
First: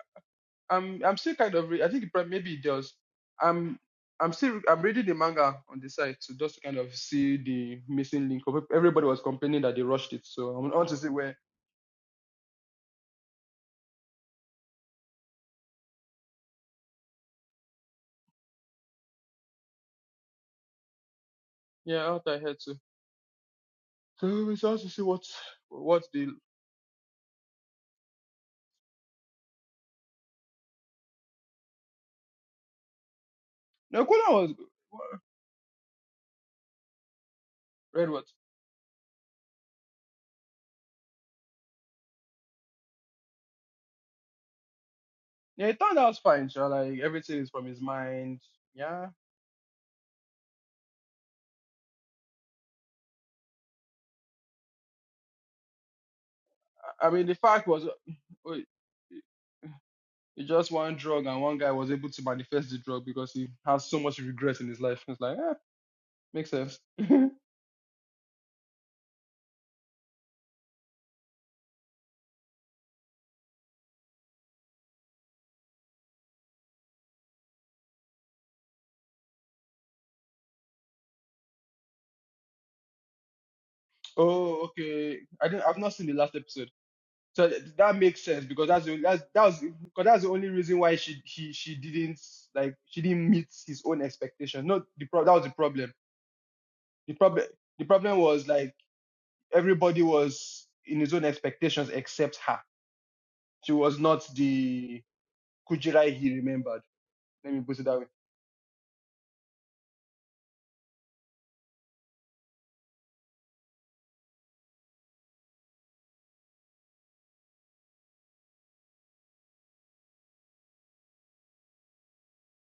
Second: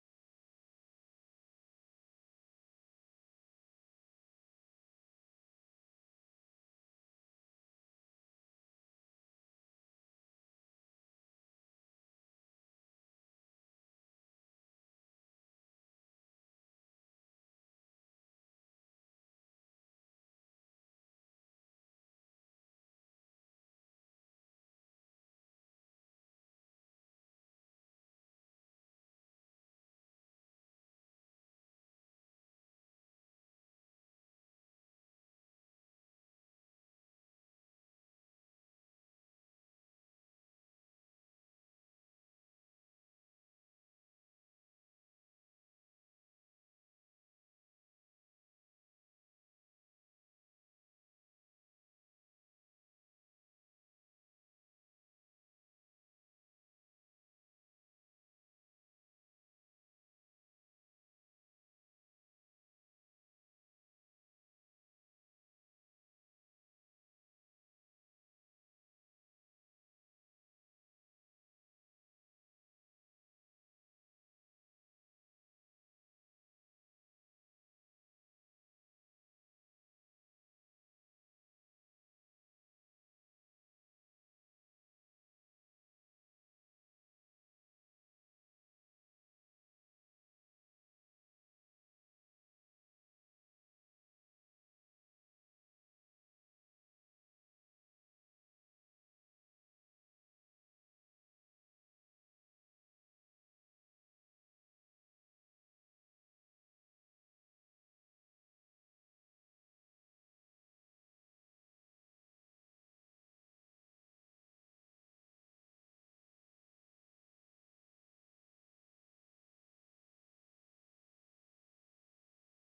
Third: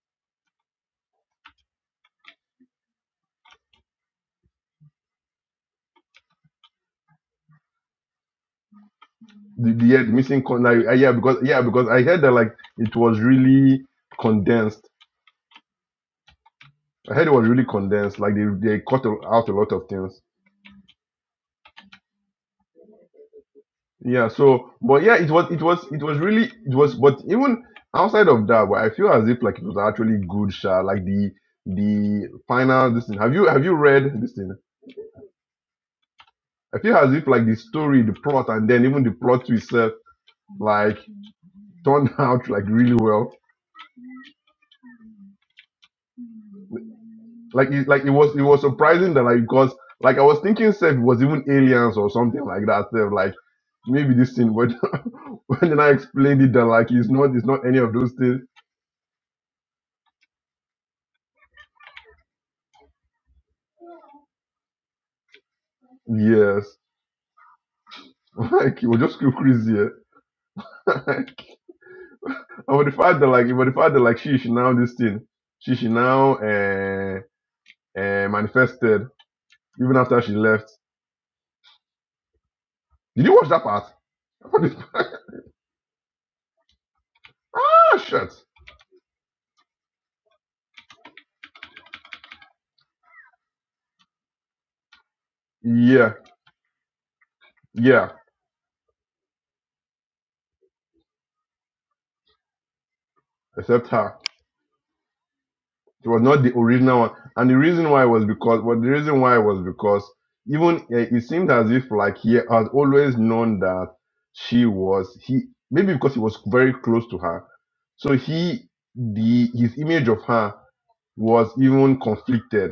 [SPEAKER 1] I'm I'm still kind of re- I think it prob- maybe it does. I'm I'm still I'm reading the manga on the site to just kind of see the missing link. of Everybody was complaining
[SPEAKER 2] The
[SPEAKER 1] that they
[SPEAKER 2] the, yeah, the
[SPEAKER 1] rushed it,
[SPEAKER 2] missing
[SPEAKER 1] so I
[SPEAKER 2] con- like,
[SPEAKER 1] want
[SPEAKER 2] uh,
[SPEAKER 1] to see
[SPEAKER 2] yeah
[SPEAKER 1] where.
[SPEAKER 2] because yeah because I heard that like it was really condensed. I heard it was really condensed. Like they they cut out a lot of things
[SPEAKER 1] Yeah, what I heard too.
[SPEAKER 2] yeah
[SPEAKER 1] So we
[SPEAKER 2] so
[SPEAKER 1] just to see
[SPEAKER 2] but yeah
[SPEAKER 1] what
[SPEAKER 2] it was it was it
[SPEAKER 1] what
[SPEAKER 2] was
[SPEAKER 1] the
[SPEAKER 2] really it was but even outside of that but i feel as if like it was actually good shot like the the final this thing have you have you read
[SPEAKER 1] no
[SPEAKER 2] this thing
[SPEAKER 1] Coolon was
[SPEAKER 2] i feel as if like the story the
[SPEAKER 1] Redwood.
[SPEAKER 2] plot and then even the plot to itself like turned <laughs> out like really well
[SPEAKER 1] Yeah, it turned out fine. So like everything is from
[SPEAKER 2] like
[SPEAKER 1] his
[SPEAKER 2] it like it was
[SPEAKER 1] mind.
[SPEAKER 2] it was
[SPEAKER 1] Yeah,
[SPEAKER 2] surprising that like because like i was thinking self it was even aliens or something like that self like maybe this thing but <laughs> when then i explained it that like it's
[SPEAKER 1] I mean,
[SPEAKER 2] not
[SPEAKER 1] the
[SPEAKER 2] it's not
[SPEAKER 1] fact
[SPEAKER 2] any
[SPEAKER 1] was,
[SPEAKER 2] of those things
[SPEAKER 1] wait, it's just one drug, and one guy was able to manifest the drug because he has so much regret in his life. It's like, eh, makes
[SPEAKER 2] yes
[SPEAKER 1] sense. <laughs>
[SPEAKER 2] Like he will just go crazy. eh. <laughs> like, and with the fact that like with the fact that like she she now this thing, she she now uh, uh, manifested even after she left. Did you watch that part?
[SPEAKER 1] oh,
[SPEAKER 2] <laughs>
[SPEAKER 1] okay. I didn't. I've not seen the last episode, so th- that
[SPEAKER 2] ah
[SPEAKER 1] makes
[SPEAKER 2] shit.
[SPEAKER 1] sense because that's the that's that was because that's the only reason why she she she didn't like she didn't meet his own expectation. Not the pro- that was the problem.
[SPEAKER 2] Yeah,
[SPEAKER 1] The problem the
[SPEAKER 2] yeah.
[SPEAKER 1] problem was like everybody was in his own expectations except her. She
[SPEAKER 2] Except
[SPEAKER 1] was
[SPEAKER 2] her.
[SPEAKER 1] not the
[SPEAKER 2] It
[SPEAKER 1] Kujirai
[SPEAKER 2] was
[SPEAKER 1] he
[SPEAKER 2] not the
[SPEAKER 1] remembered.
[SPEAKER 2] original one. And
[SPEAKER 1] Let
[SPEAKER 2] the
[SPEAKER 1] me put it
[SPEAKER 2] reason
[SPEAKER 1] that
[SPEAKER 2] why
[SPEAKER 1] way.
[SPEAKER 2] was because well, the reason why was because even uh, it seemed as if like he had always known that she was he maybe because he was very close to her. So he the his image of her was even conflicted.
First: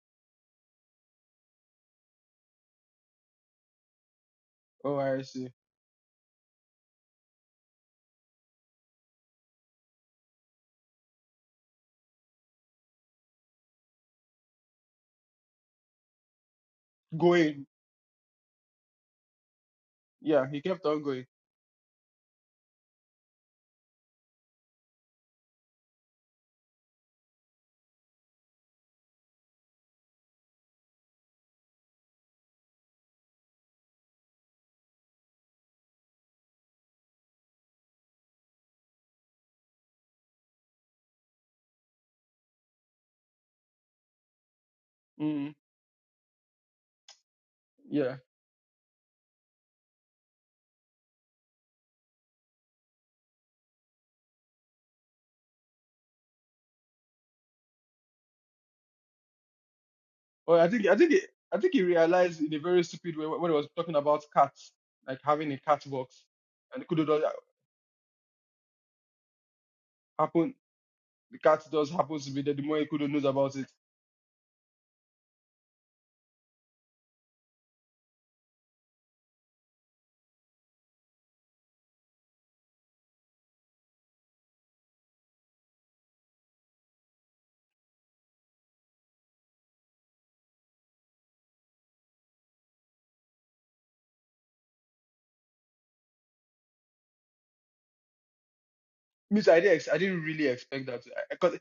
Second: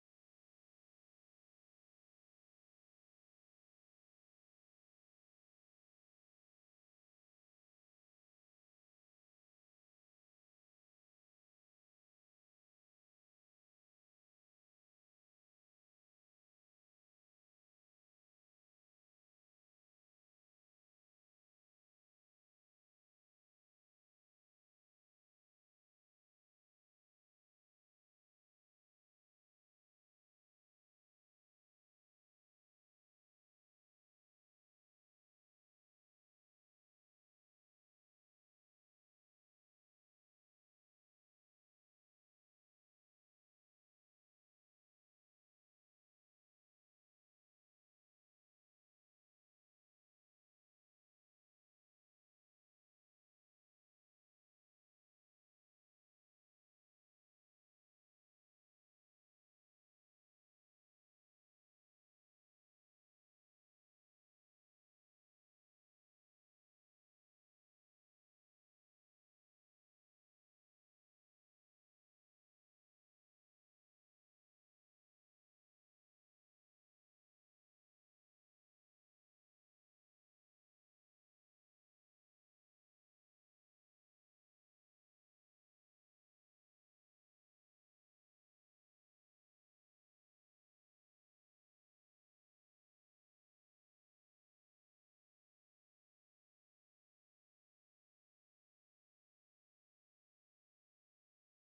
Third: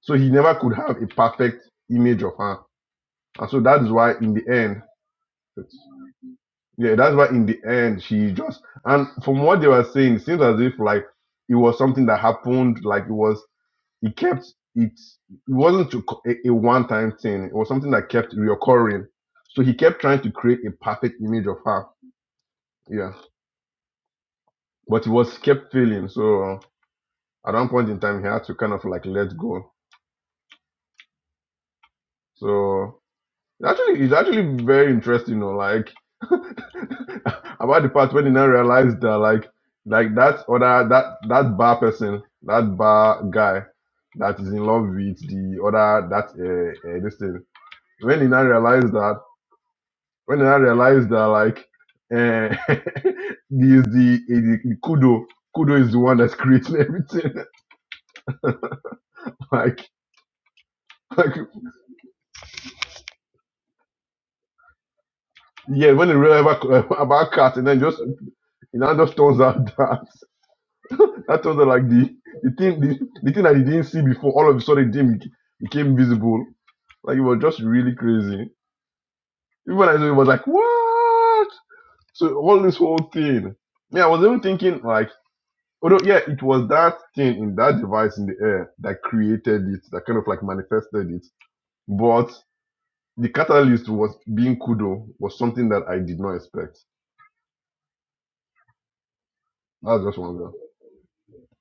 [SPEAKER 2] So he never could have a perfect image of her. And so that is why in the end,
[SPEAKER 1] Oh, I see.
[SPEAKER 2] yeah, that's why in the end she just and from what they were saying, it seems as if like it was something that happened, like it was it kept it it wasn't a, a one time thing. It
[SPEAKER 1] Going,
[SPEAKER 2] was something that kept reoccurring. So he kept trying to
[SPEAKER 1] yeah, he
[SPEAKER 2] create a
[SPEAKER 1] kept on
[SPEAKER 2] perfect
[SPEAKER 1] going.
[SPEAKER 2] image of her. Yeah. But he was kept failing. So uh, at one point in time he had to kind of like let go. So It's actually, it's actually very interesting, you know, like <laughs> about the part when he now realized that like like that other that that bar person, that bar guy that is in love with
[SPEAKER 1] Mm,
[SPEAKER 2] the other that uh, uh this thing.
[SPEAKER 1] yeah.
[SPEAKER 2] When he now realized that when he now realized that like uh <laughs> the is the, is the kudo kudo is the one that's creating everything. <laughs> like
[SPEAKER 1] Oh, I think I think he,
[SPEAKER 2] like
[SPEAKER 1] I think he realized in a very stupid way when he was talking about cats, like having a cat
[SPEAKER 2] yeah, when he
[SPEAKER 1] box,
[SPEAKER 2] realized
[SPEAKER 1] and it could
[SPEAKER 2] about,
[SPEAKER 1] have done-
[SPEAKER 2] about cat and then just it now just turns out <laughs> that
[SPEAKER 1] happened.
[SPEAKER 2] I
[SPEAKER 1] The
[SPEAKER 2] told
[SPEAKER 1] cat
[SPEAKER 2] her like
[SPEAKER 1] does
[SPEAKER 2] the
[SPEAKER 1] happens to be
[SPEAKER 2] the
[SPEAKER 1] there. The more
[SPEAKER 2] thing the,
[SPEAKER 1] Ikudo knows
[SPEAKER 2] the thing that
[SPEAKER 1] about
[SPEAKER 2] you
[SPEAKER 1] it,
[SPEAKER 2] didn't see before all of a sudden it became, became visible. Like it was just really crazy. Even when I saw it, it was like what? So all this whole thing. Yeah, I was even thinking like, although yeah, it was that thing in that device in the air that created it, that kind of like manifested it. But the catalyst was being kudo was something that I did not expect.
[SPEAKER 1] Miss, I didn't ex- I
[SPEAKER 2] That's just
[SPEAKER 1] didn't
[SPEAKER 2] one of
[SPEAKER 1] really
[SPEAKER 2] them.
[SPEAKER 1] expect that because I, 'cause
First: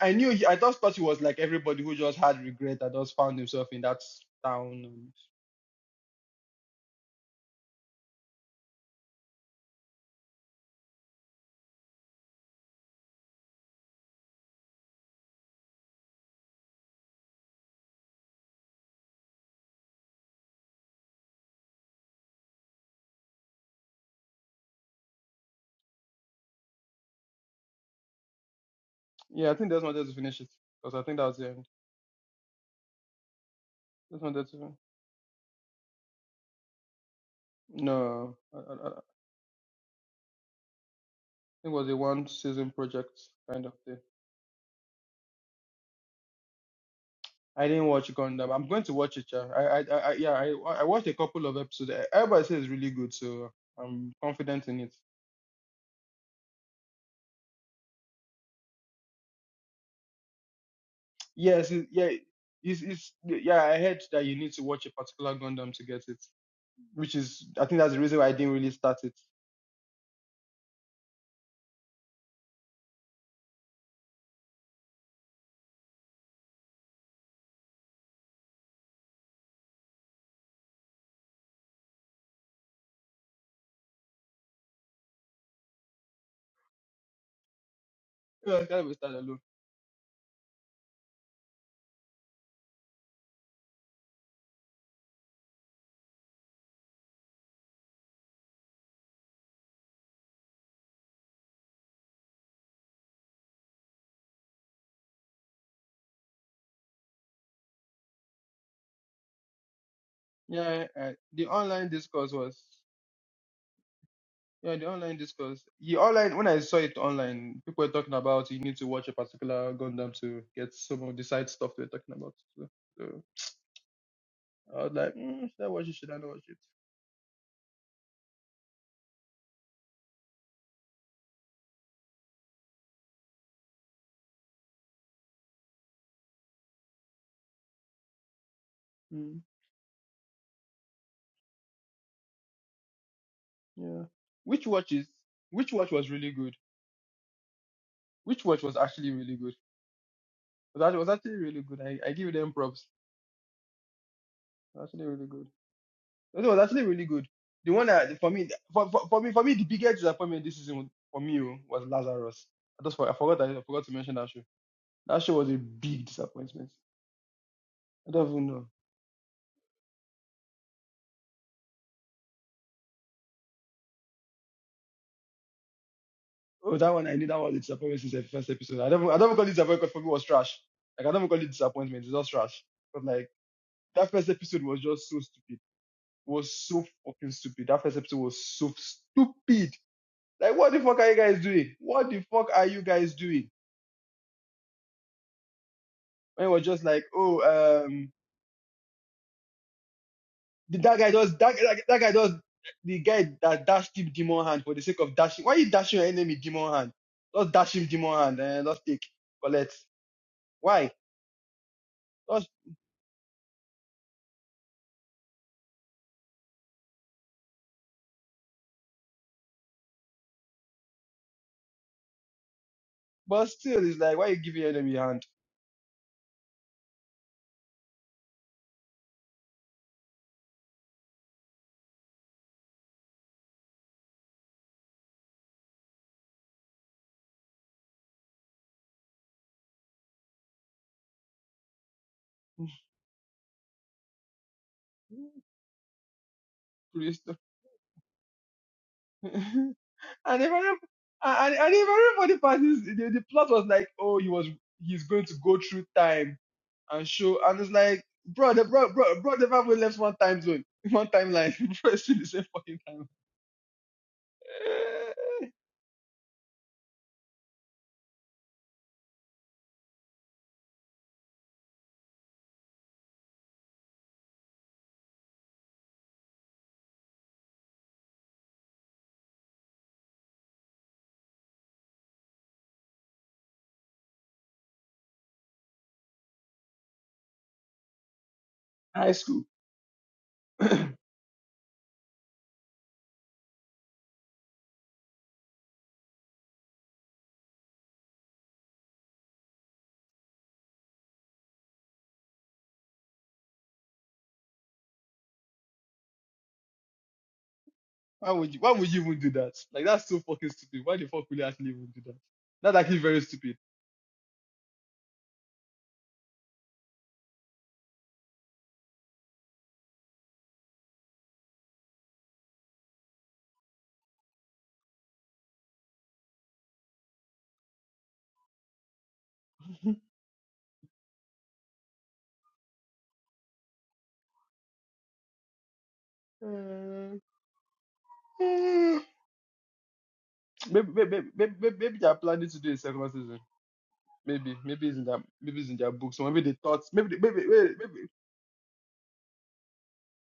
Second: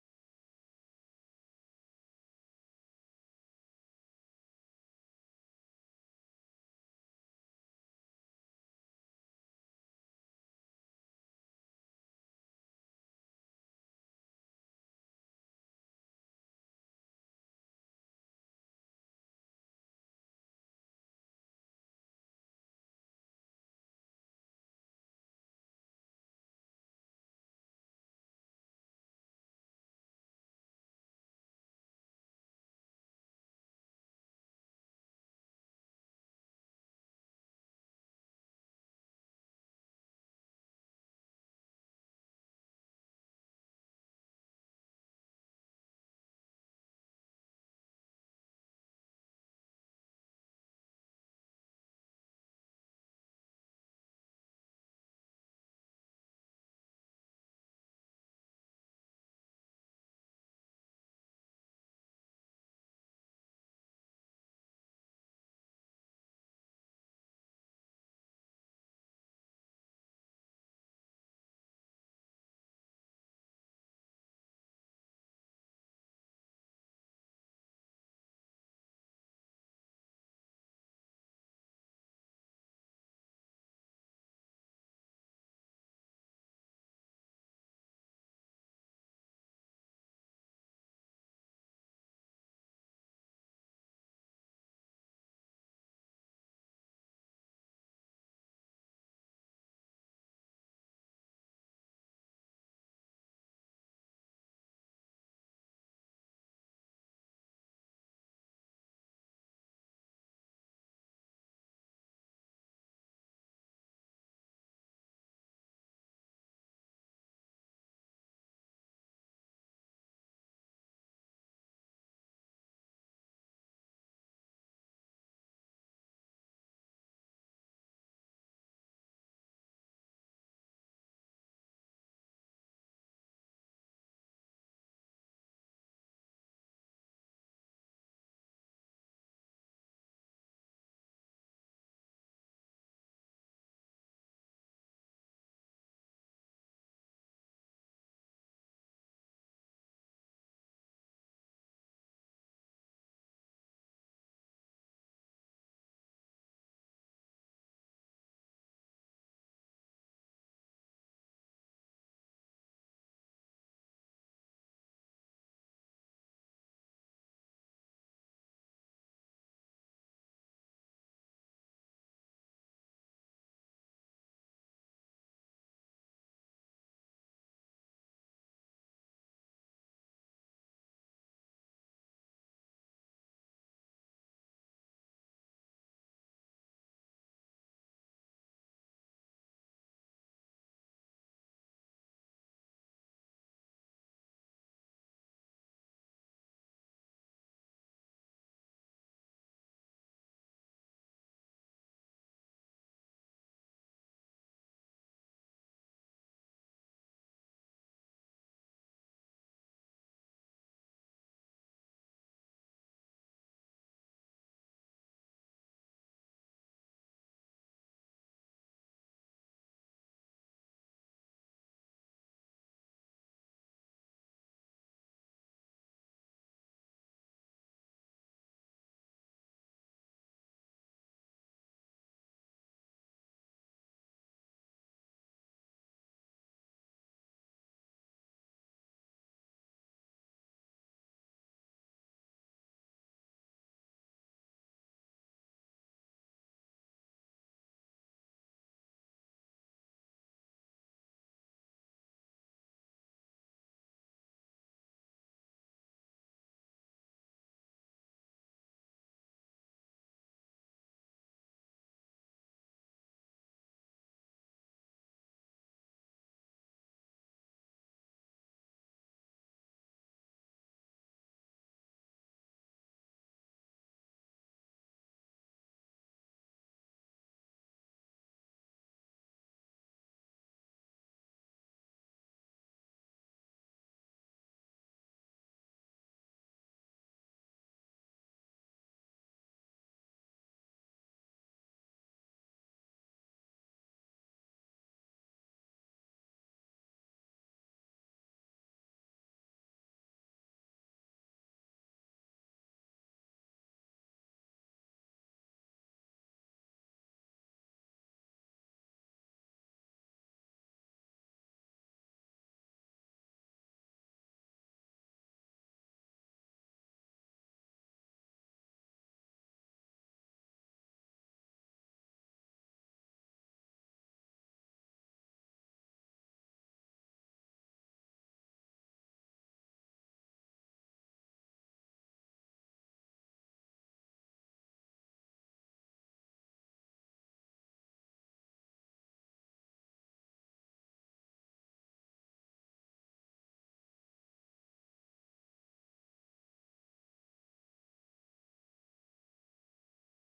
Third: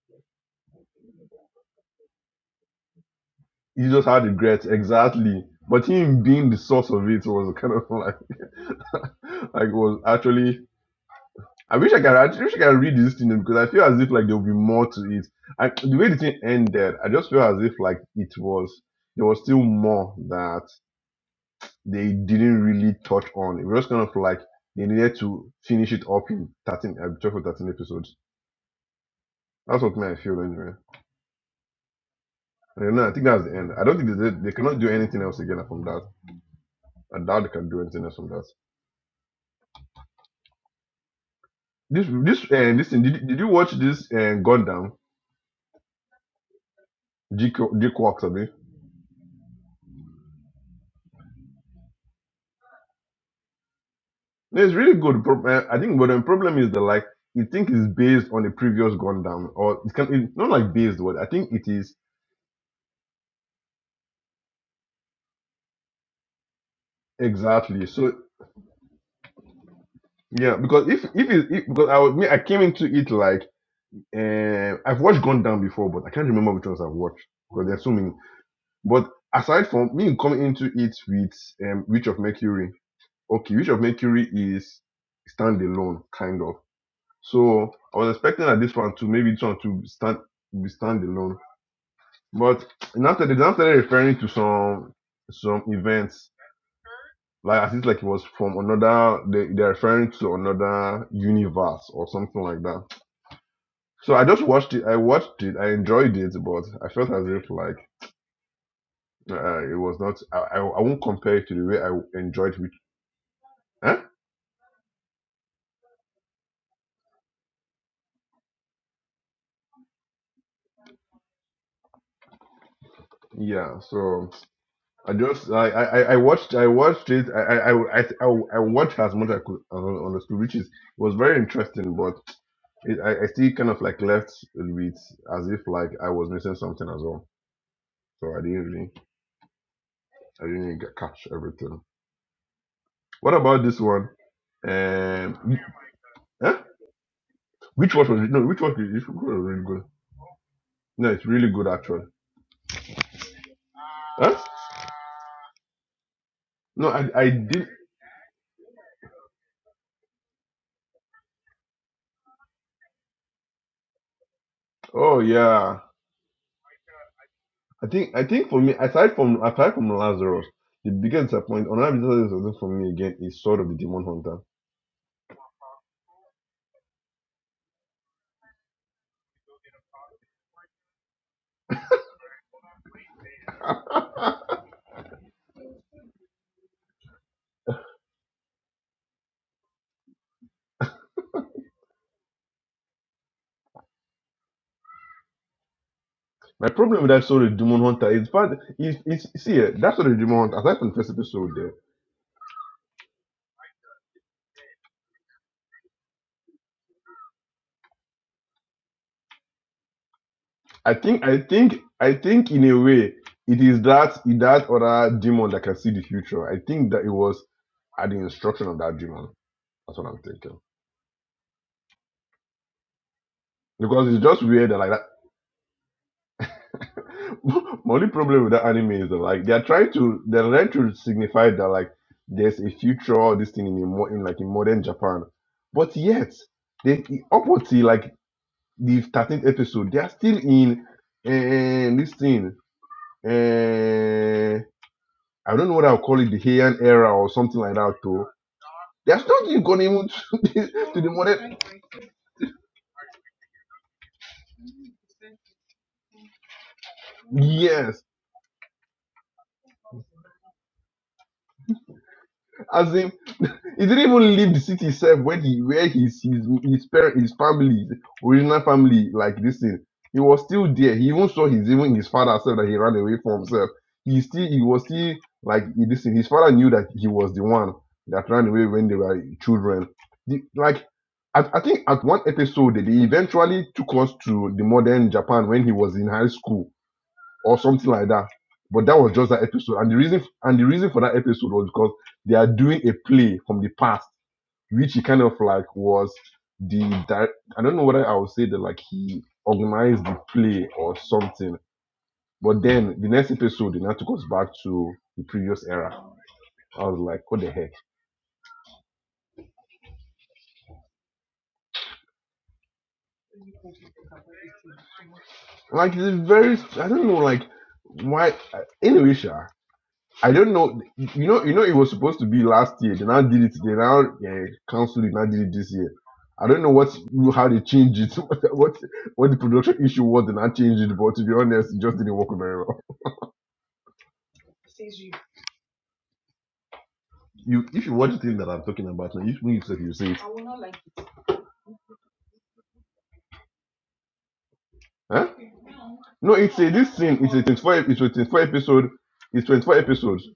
[SPEAKER 1] I I knew he, I just thought he was like everybody who just had regret that just found himself in
[SPEAKER 2] you
[SPEAKER 1] that
[SPEAKER 2] just had regrets
[SPEAKER 1] town. And
[SPEAKER 2] exactly but him being the source of it was <laughs> kind of like <laughs> like was actually i wish i can, i wish i can read this thing because i feel as if like there will be more to it I, the way the thing ended i just feel as if like it was there was still more that they didn't really touch on it was just kind of like they needed to finish it up in 13 uh, 12 or 13 episodes
[SPEAKER 1] yeah, I think
[SPEAKER 2] that's
[SPEAKER 1] that's
[SPEAKER 2] what
[SPEAKER 1] wanted to
[SPEAKER 2] made i feel
[SPEAKER 1] finish it
[SPEAKER 2] anyway
[SPEAKER 1] because I think that was the end.
[SPEAKER 2] and then i think that's the end i don't think
[SPEAKER 1] Just
[SPEAKER 2] they,
[SPEAKER 1] wanted
[SPEAKER 2] they
[SPEAKER 1] to
[SPEAKER 2] cannot do anything else again from that i doubt they can do anything else from
[SPEAKER 1] no,
[SPEAKER 2] that
[SPEAKER 1] I, I, I think it was a
[SPEAKER 2] This
[SPEAKER 1] one
[SPEAKER 2] this
[SPEAKER 1] season
[SPEAKER 2] and listen,
[SPEAKER 1] project
[SPEAKER 2] did, did you
[SPEAKER 1] kind
[SPEAKER 2] watch
[SPEAKER 1] of thing.
[SPEAKER 2] this and Gundam? Dick
[SPEAKER 1] I didn't
[SPEAKER 2] Dick
[SPEAKER 1] watch
[SPEAKER 2] Works of
[SPEAKER 1] Gundam.
[SPEAKER 2] it.
[SPEAKER 1] I'm going to watch it. Yeah. I, I, I I- yeah I I watched a couple of episodes. Everybody says it's really good, so I'm
[SPEAKER 2] No,
[SPEAKER 1] confident
[SPEAKER 2] it's
[SPEAKER 1] in it.
[SPEAKER 2] really good. Pro- eh, I think, but the problem is that like you think it's based on the previous Gundam, or it can it's not like based. What I think it
[SPEAKER 1] Yes, it,
[SPEAKER 2] is
[SPEAKER 1] yeah. It's, it's, yeah, I heard that you need to watch a particular Gundam to get it. which is I think
[SPEAKER 2] exactly.
[SPEAKER 1] that's the
[SPEAKER 2] So
[SPEAKER 1] reason why I didn't really start it.
[SPEAKER 2] yeah, because if if it, if- because I was, me I came into it like uh, I've watched Gundam before, but I can't remember which ones I've watched because there's so many. But aside from me coming into it with um, Witch of Mercury, okay, Witch of Mercury is standalone kind of So I was expecting
[SPEAKER 1] Yeah,
[SPEAKER 2] that
[SPEAKER 1] I
[SPEAKER 2] this
[SPEAKER 1] started
[SPEAKER 2] one
[SPEAKER 1] with
[SPEAKER 2] too, maybe
[SPEAKER 1] alone.
[SPEAKER 2] this one to stand be standalone. But and after they now started referring to some some events like as if like it was from another they they're referring to another universe or something like that. So I just watched it. I watched it. I enjoyed it, but I felt as if like uh, it was not. I, I I
[SPEAKER 1] Yeah,
[SPEAKER 2] won't
[SPEAKER 1] uh,
[SPEAKER 2] compare
[SPEAKER 1] the
[SPEAKER 2] it to the way
[SPEAKER 1] online
[SPEAKER 2] I
[SPEAKER 1] discourse
[SPEAKER 2] enjoyed
[SPEAKER 1] was
[SPEAKER 2] it. Huh?
[SPEAKER 1] yeah the online discourse. The online when I saw it online, people were talking about you need to watch a particular Gundam to get some of the side stuff they're talking about. So, so
[SPEAKER 2] Yeah. So
[SPEAKER 1] I was
[SPEAKER 2] I
[SPEAKER 1] like, mm,
[SPEAKER 2] just
[SPEAKER 1] should I
[SPEAKER 2] I, I
[SPEAKER 1] watch it?
[SPEAKER 2] I
[SPEAKER 1] Should I not watch
[SPEAKER 2] watched
[SPEAKER 1] it?
[SPEAKER 2] I watched it I I I I, I watched as much as I could uh, understood which is it was very interesting but it, I I still kind of like left with as if like I was missing something as well so I didn't really
[SPEAKER 1] Mm,
[SPEAKER 2] I didn't really get- catch everything. What about this
[SPEAKER 1] yeah.
[SPEAKER 2] one?
[SPEAKER 1] Which watch is
[SPEAKER 2] Um, wh-
[SPEAKER 1] which watch was really good?
[SPEAKER 2] eh? which one was it? no
[SPEAKER 1] Which
[SPEAKER 2] which
[SPEAKER 1] watch
[SPEAKER 2] one
[SPEAKER 1] was
[SPEAKER 2] was, which
[SPEAKER 1] actually
[SPEAKER 2] one was
[SPEAKER 1] really good?
[SPEAKER 2] really good?
[SPEAKER 1] That was
[SPEAKER 2] No, it's
[SPEAKER 1] actually
[SPEAKER 2] really
[SPEAKER 1] really
[SPEAKER 2] good
[SPEAKER 1] good. I,
[SPEAKER 2] actually.
[SPEAKER 1] I give them props.
[SPEAKER 2] Huh?
[SPEAKER 1] Actually really good. It was actually
[SPEAKER 2] No,
[SPEAKER 1] really
[SPEAKER 2] I
[SPEAKER 1] good.
[SPEAKER 2] I did.
[SPEAKER 1] The one that for me, for, for, for me, for me, the biggest disappointment this season for me oh, was Lazarus. I just for, I forgot I forgot to mention that show.
[SPEAKER 2] Oh
[SPEAKER 1] That show was a
[SPEAKER 2] yeah.
[SPEAKER 1] big disappointment.
[SPEAKER 2] I think
[SPEAKER 1] I
[SPEAKER 2] I
[SPEAKER 1] don't even
[SPEAKER 2] think for
[SPEAKER 1] know.
[SPEAKER 2] me, aside from aside from Lazarus, the biggest disappointment on Lazarus wasn't for me again is sort of the Demon Hunter.
[SPEAKER 1] Oh, that one I knew that was a disappointment since the first episode. I don't even- I don't even call it disappointment 'cause for me it was trash. Like I don't even call it disappointment. It's just trash. But like that first
[SPEAKER 2] <laughs>
[SPEAKER 1] episode was just so stupid. It was so fucking stupid. That first episode was so stupid. Like what the fuck are you guys doing? What the fuck are you guys doing? When it was
[SPEAKER 2] My
[SPEAKER 1] just
[SPEAKER 2] problem
[SPEAKER 1] like,
[SPEAKER 2] with that sort of Demon
[SPEAKER 1] oh, um.
[SPEAKER 2] Hunter is part is is see eh, that sort of Demon Hunter, aside
[SPEAKER 1] Did
[SPEAKER 2] from the
[SPEAKER 1] that
[SPEAKER 2] first
[SPEAKER 1] guy just
[SPEAKER 2] episode
[SPEAKER 1] that,
[SPEAKER 2] there,
[SPEAKER 1] that, that guy just the guy that dashed deep demon hand for the sake of dashing? Why are you dashing your enemy demon hand? Just dash him demon hand and just take collect. Why?
[SPEAKER 2] I think I think I
[SPEAKER 1] Just,
[SPEAKER 2] think in a way it is that that other demon that can see the future. I think that it was at the instruction of that demon. That's what I'm thinking.
[SPEAKER 1] but still, it's
[SPEAKER 2] Because
[SPEAKER 1] like
[SPEAKER 2] it's
[SPEAKER 1] why you
[SPEAKER 2] just
[SPEAKER 1] give your
[SPEAKER 2] weird that like
[SPEAKER 1] enemy
[SPEAKER 2] that
[SPEAKER 1] hand?
[SPEAKER 2] <laughs> My only problem with that anime is that like they're trying to they're trying to signify that like there's a future all this thing in a mo- in like in modern Japan, but yet they up until like the thirteenth episode they are still in and this thing and I don't know what I'll call it the Heian era
[SPEAKER 1] Please. <laughs>
[SPEAKER 2] or
[SPEAKER 1] don't.
[SPEAKER 2] something like that though. They are still
[SPEAKER 1] and
[SPEAKER 2] gone even <laughs> to,
[SPEAKER 1] everyone
[SPEAKER 2] the- to the
[SPEAKER 1] and,
[SPEAKER 2] modern
[SPEAKER 1] and even for the parties, the, the plot was like, oh, he was he's going to go through time and show, and it's
[SPEAKER 2] yes,
[SPEAKER 1] like, bro, the bro, bro, bro, never even left one time zone, one timeline, <laughs> bro, it's still the same fucking
[SPEAKER 2] as in
[SPEAKER 1] time.
[SPEAKER 2] He didn't even leave the city itself
[SPEAKER 1] <laughs>
[SPEAKER 2] when he where his his his parent his family his original family like this thing. He was still there. He even saw his even his father said that he ran away from himself. He still he was still like in this thing. His father knew that he was the one that ran away when they were children. The, like I, I think at one episode they eventually took us to the modern Japan when he was in high school or something like that. But that
[SPEAKER 1] High
[SPEAKER 2] was just that
[SPEAKER 1] school.
[SPEAKER 2] episode. And the reason and the
[SPEAKER 1] <clears throat>
[SPEAKER 2] reason for that episode was because they are doing a play from the past which he kind of like was the di- I don't know whether I would say that like he organized the play or something. But then the next episode, it now took us back to the previous era. I was like, what the heck?
[SPEAKER 1] Why would you why would you even do that? Like that's so fucking stupid. Why the fuck would you actually even do that? That's actually very stupid.
[SPEAKER 2] Like it's a very I don't know like why uh, anyway, Sha, I don't know. You know, you know, it was supposed to be last year. They now did it. They now uh, canceled it. Now did it this year. I don't know what how they changed it. <laughs> what, what the production issue was. They now changed it. But to be honest, it just didn't work very well.
[SPEAKER 1] Mm.
[SPEAKER 2] You, if you watch the thing that I'm talking
[SPEAKER 1] Mm. <sighs>
[SPEAKER 2] about now, you, when you say you see it,
[SPEAKER 1] Maybe, maybe, maybe, maybe, maybe they are planning to do a second season. Maybe, maybe it's in their
[SPEAKER 2] huh?
[SPEAKER 1] maybe it's in their books. Or
[SPEAKER 2] No,
[SPEAKER 1] maybe they
[SPEAKER 2] it's a
[SPEAKER 1] thought
[SPEAKER 2] this
[SPEAKER 1] maybe
[SPEAKER 2] thing.
[SPEAKER 1] they-
[SPEAKER 2] It's a
[SPEAKER 1] maybe maybe,
[SPEAKER 2] 24. It's
[SPEAKER 1] maybe.
[SPEAKER 2] a 24 episode. It's 24 episodes.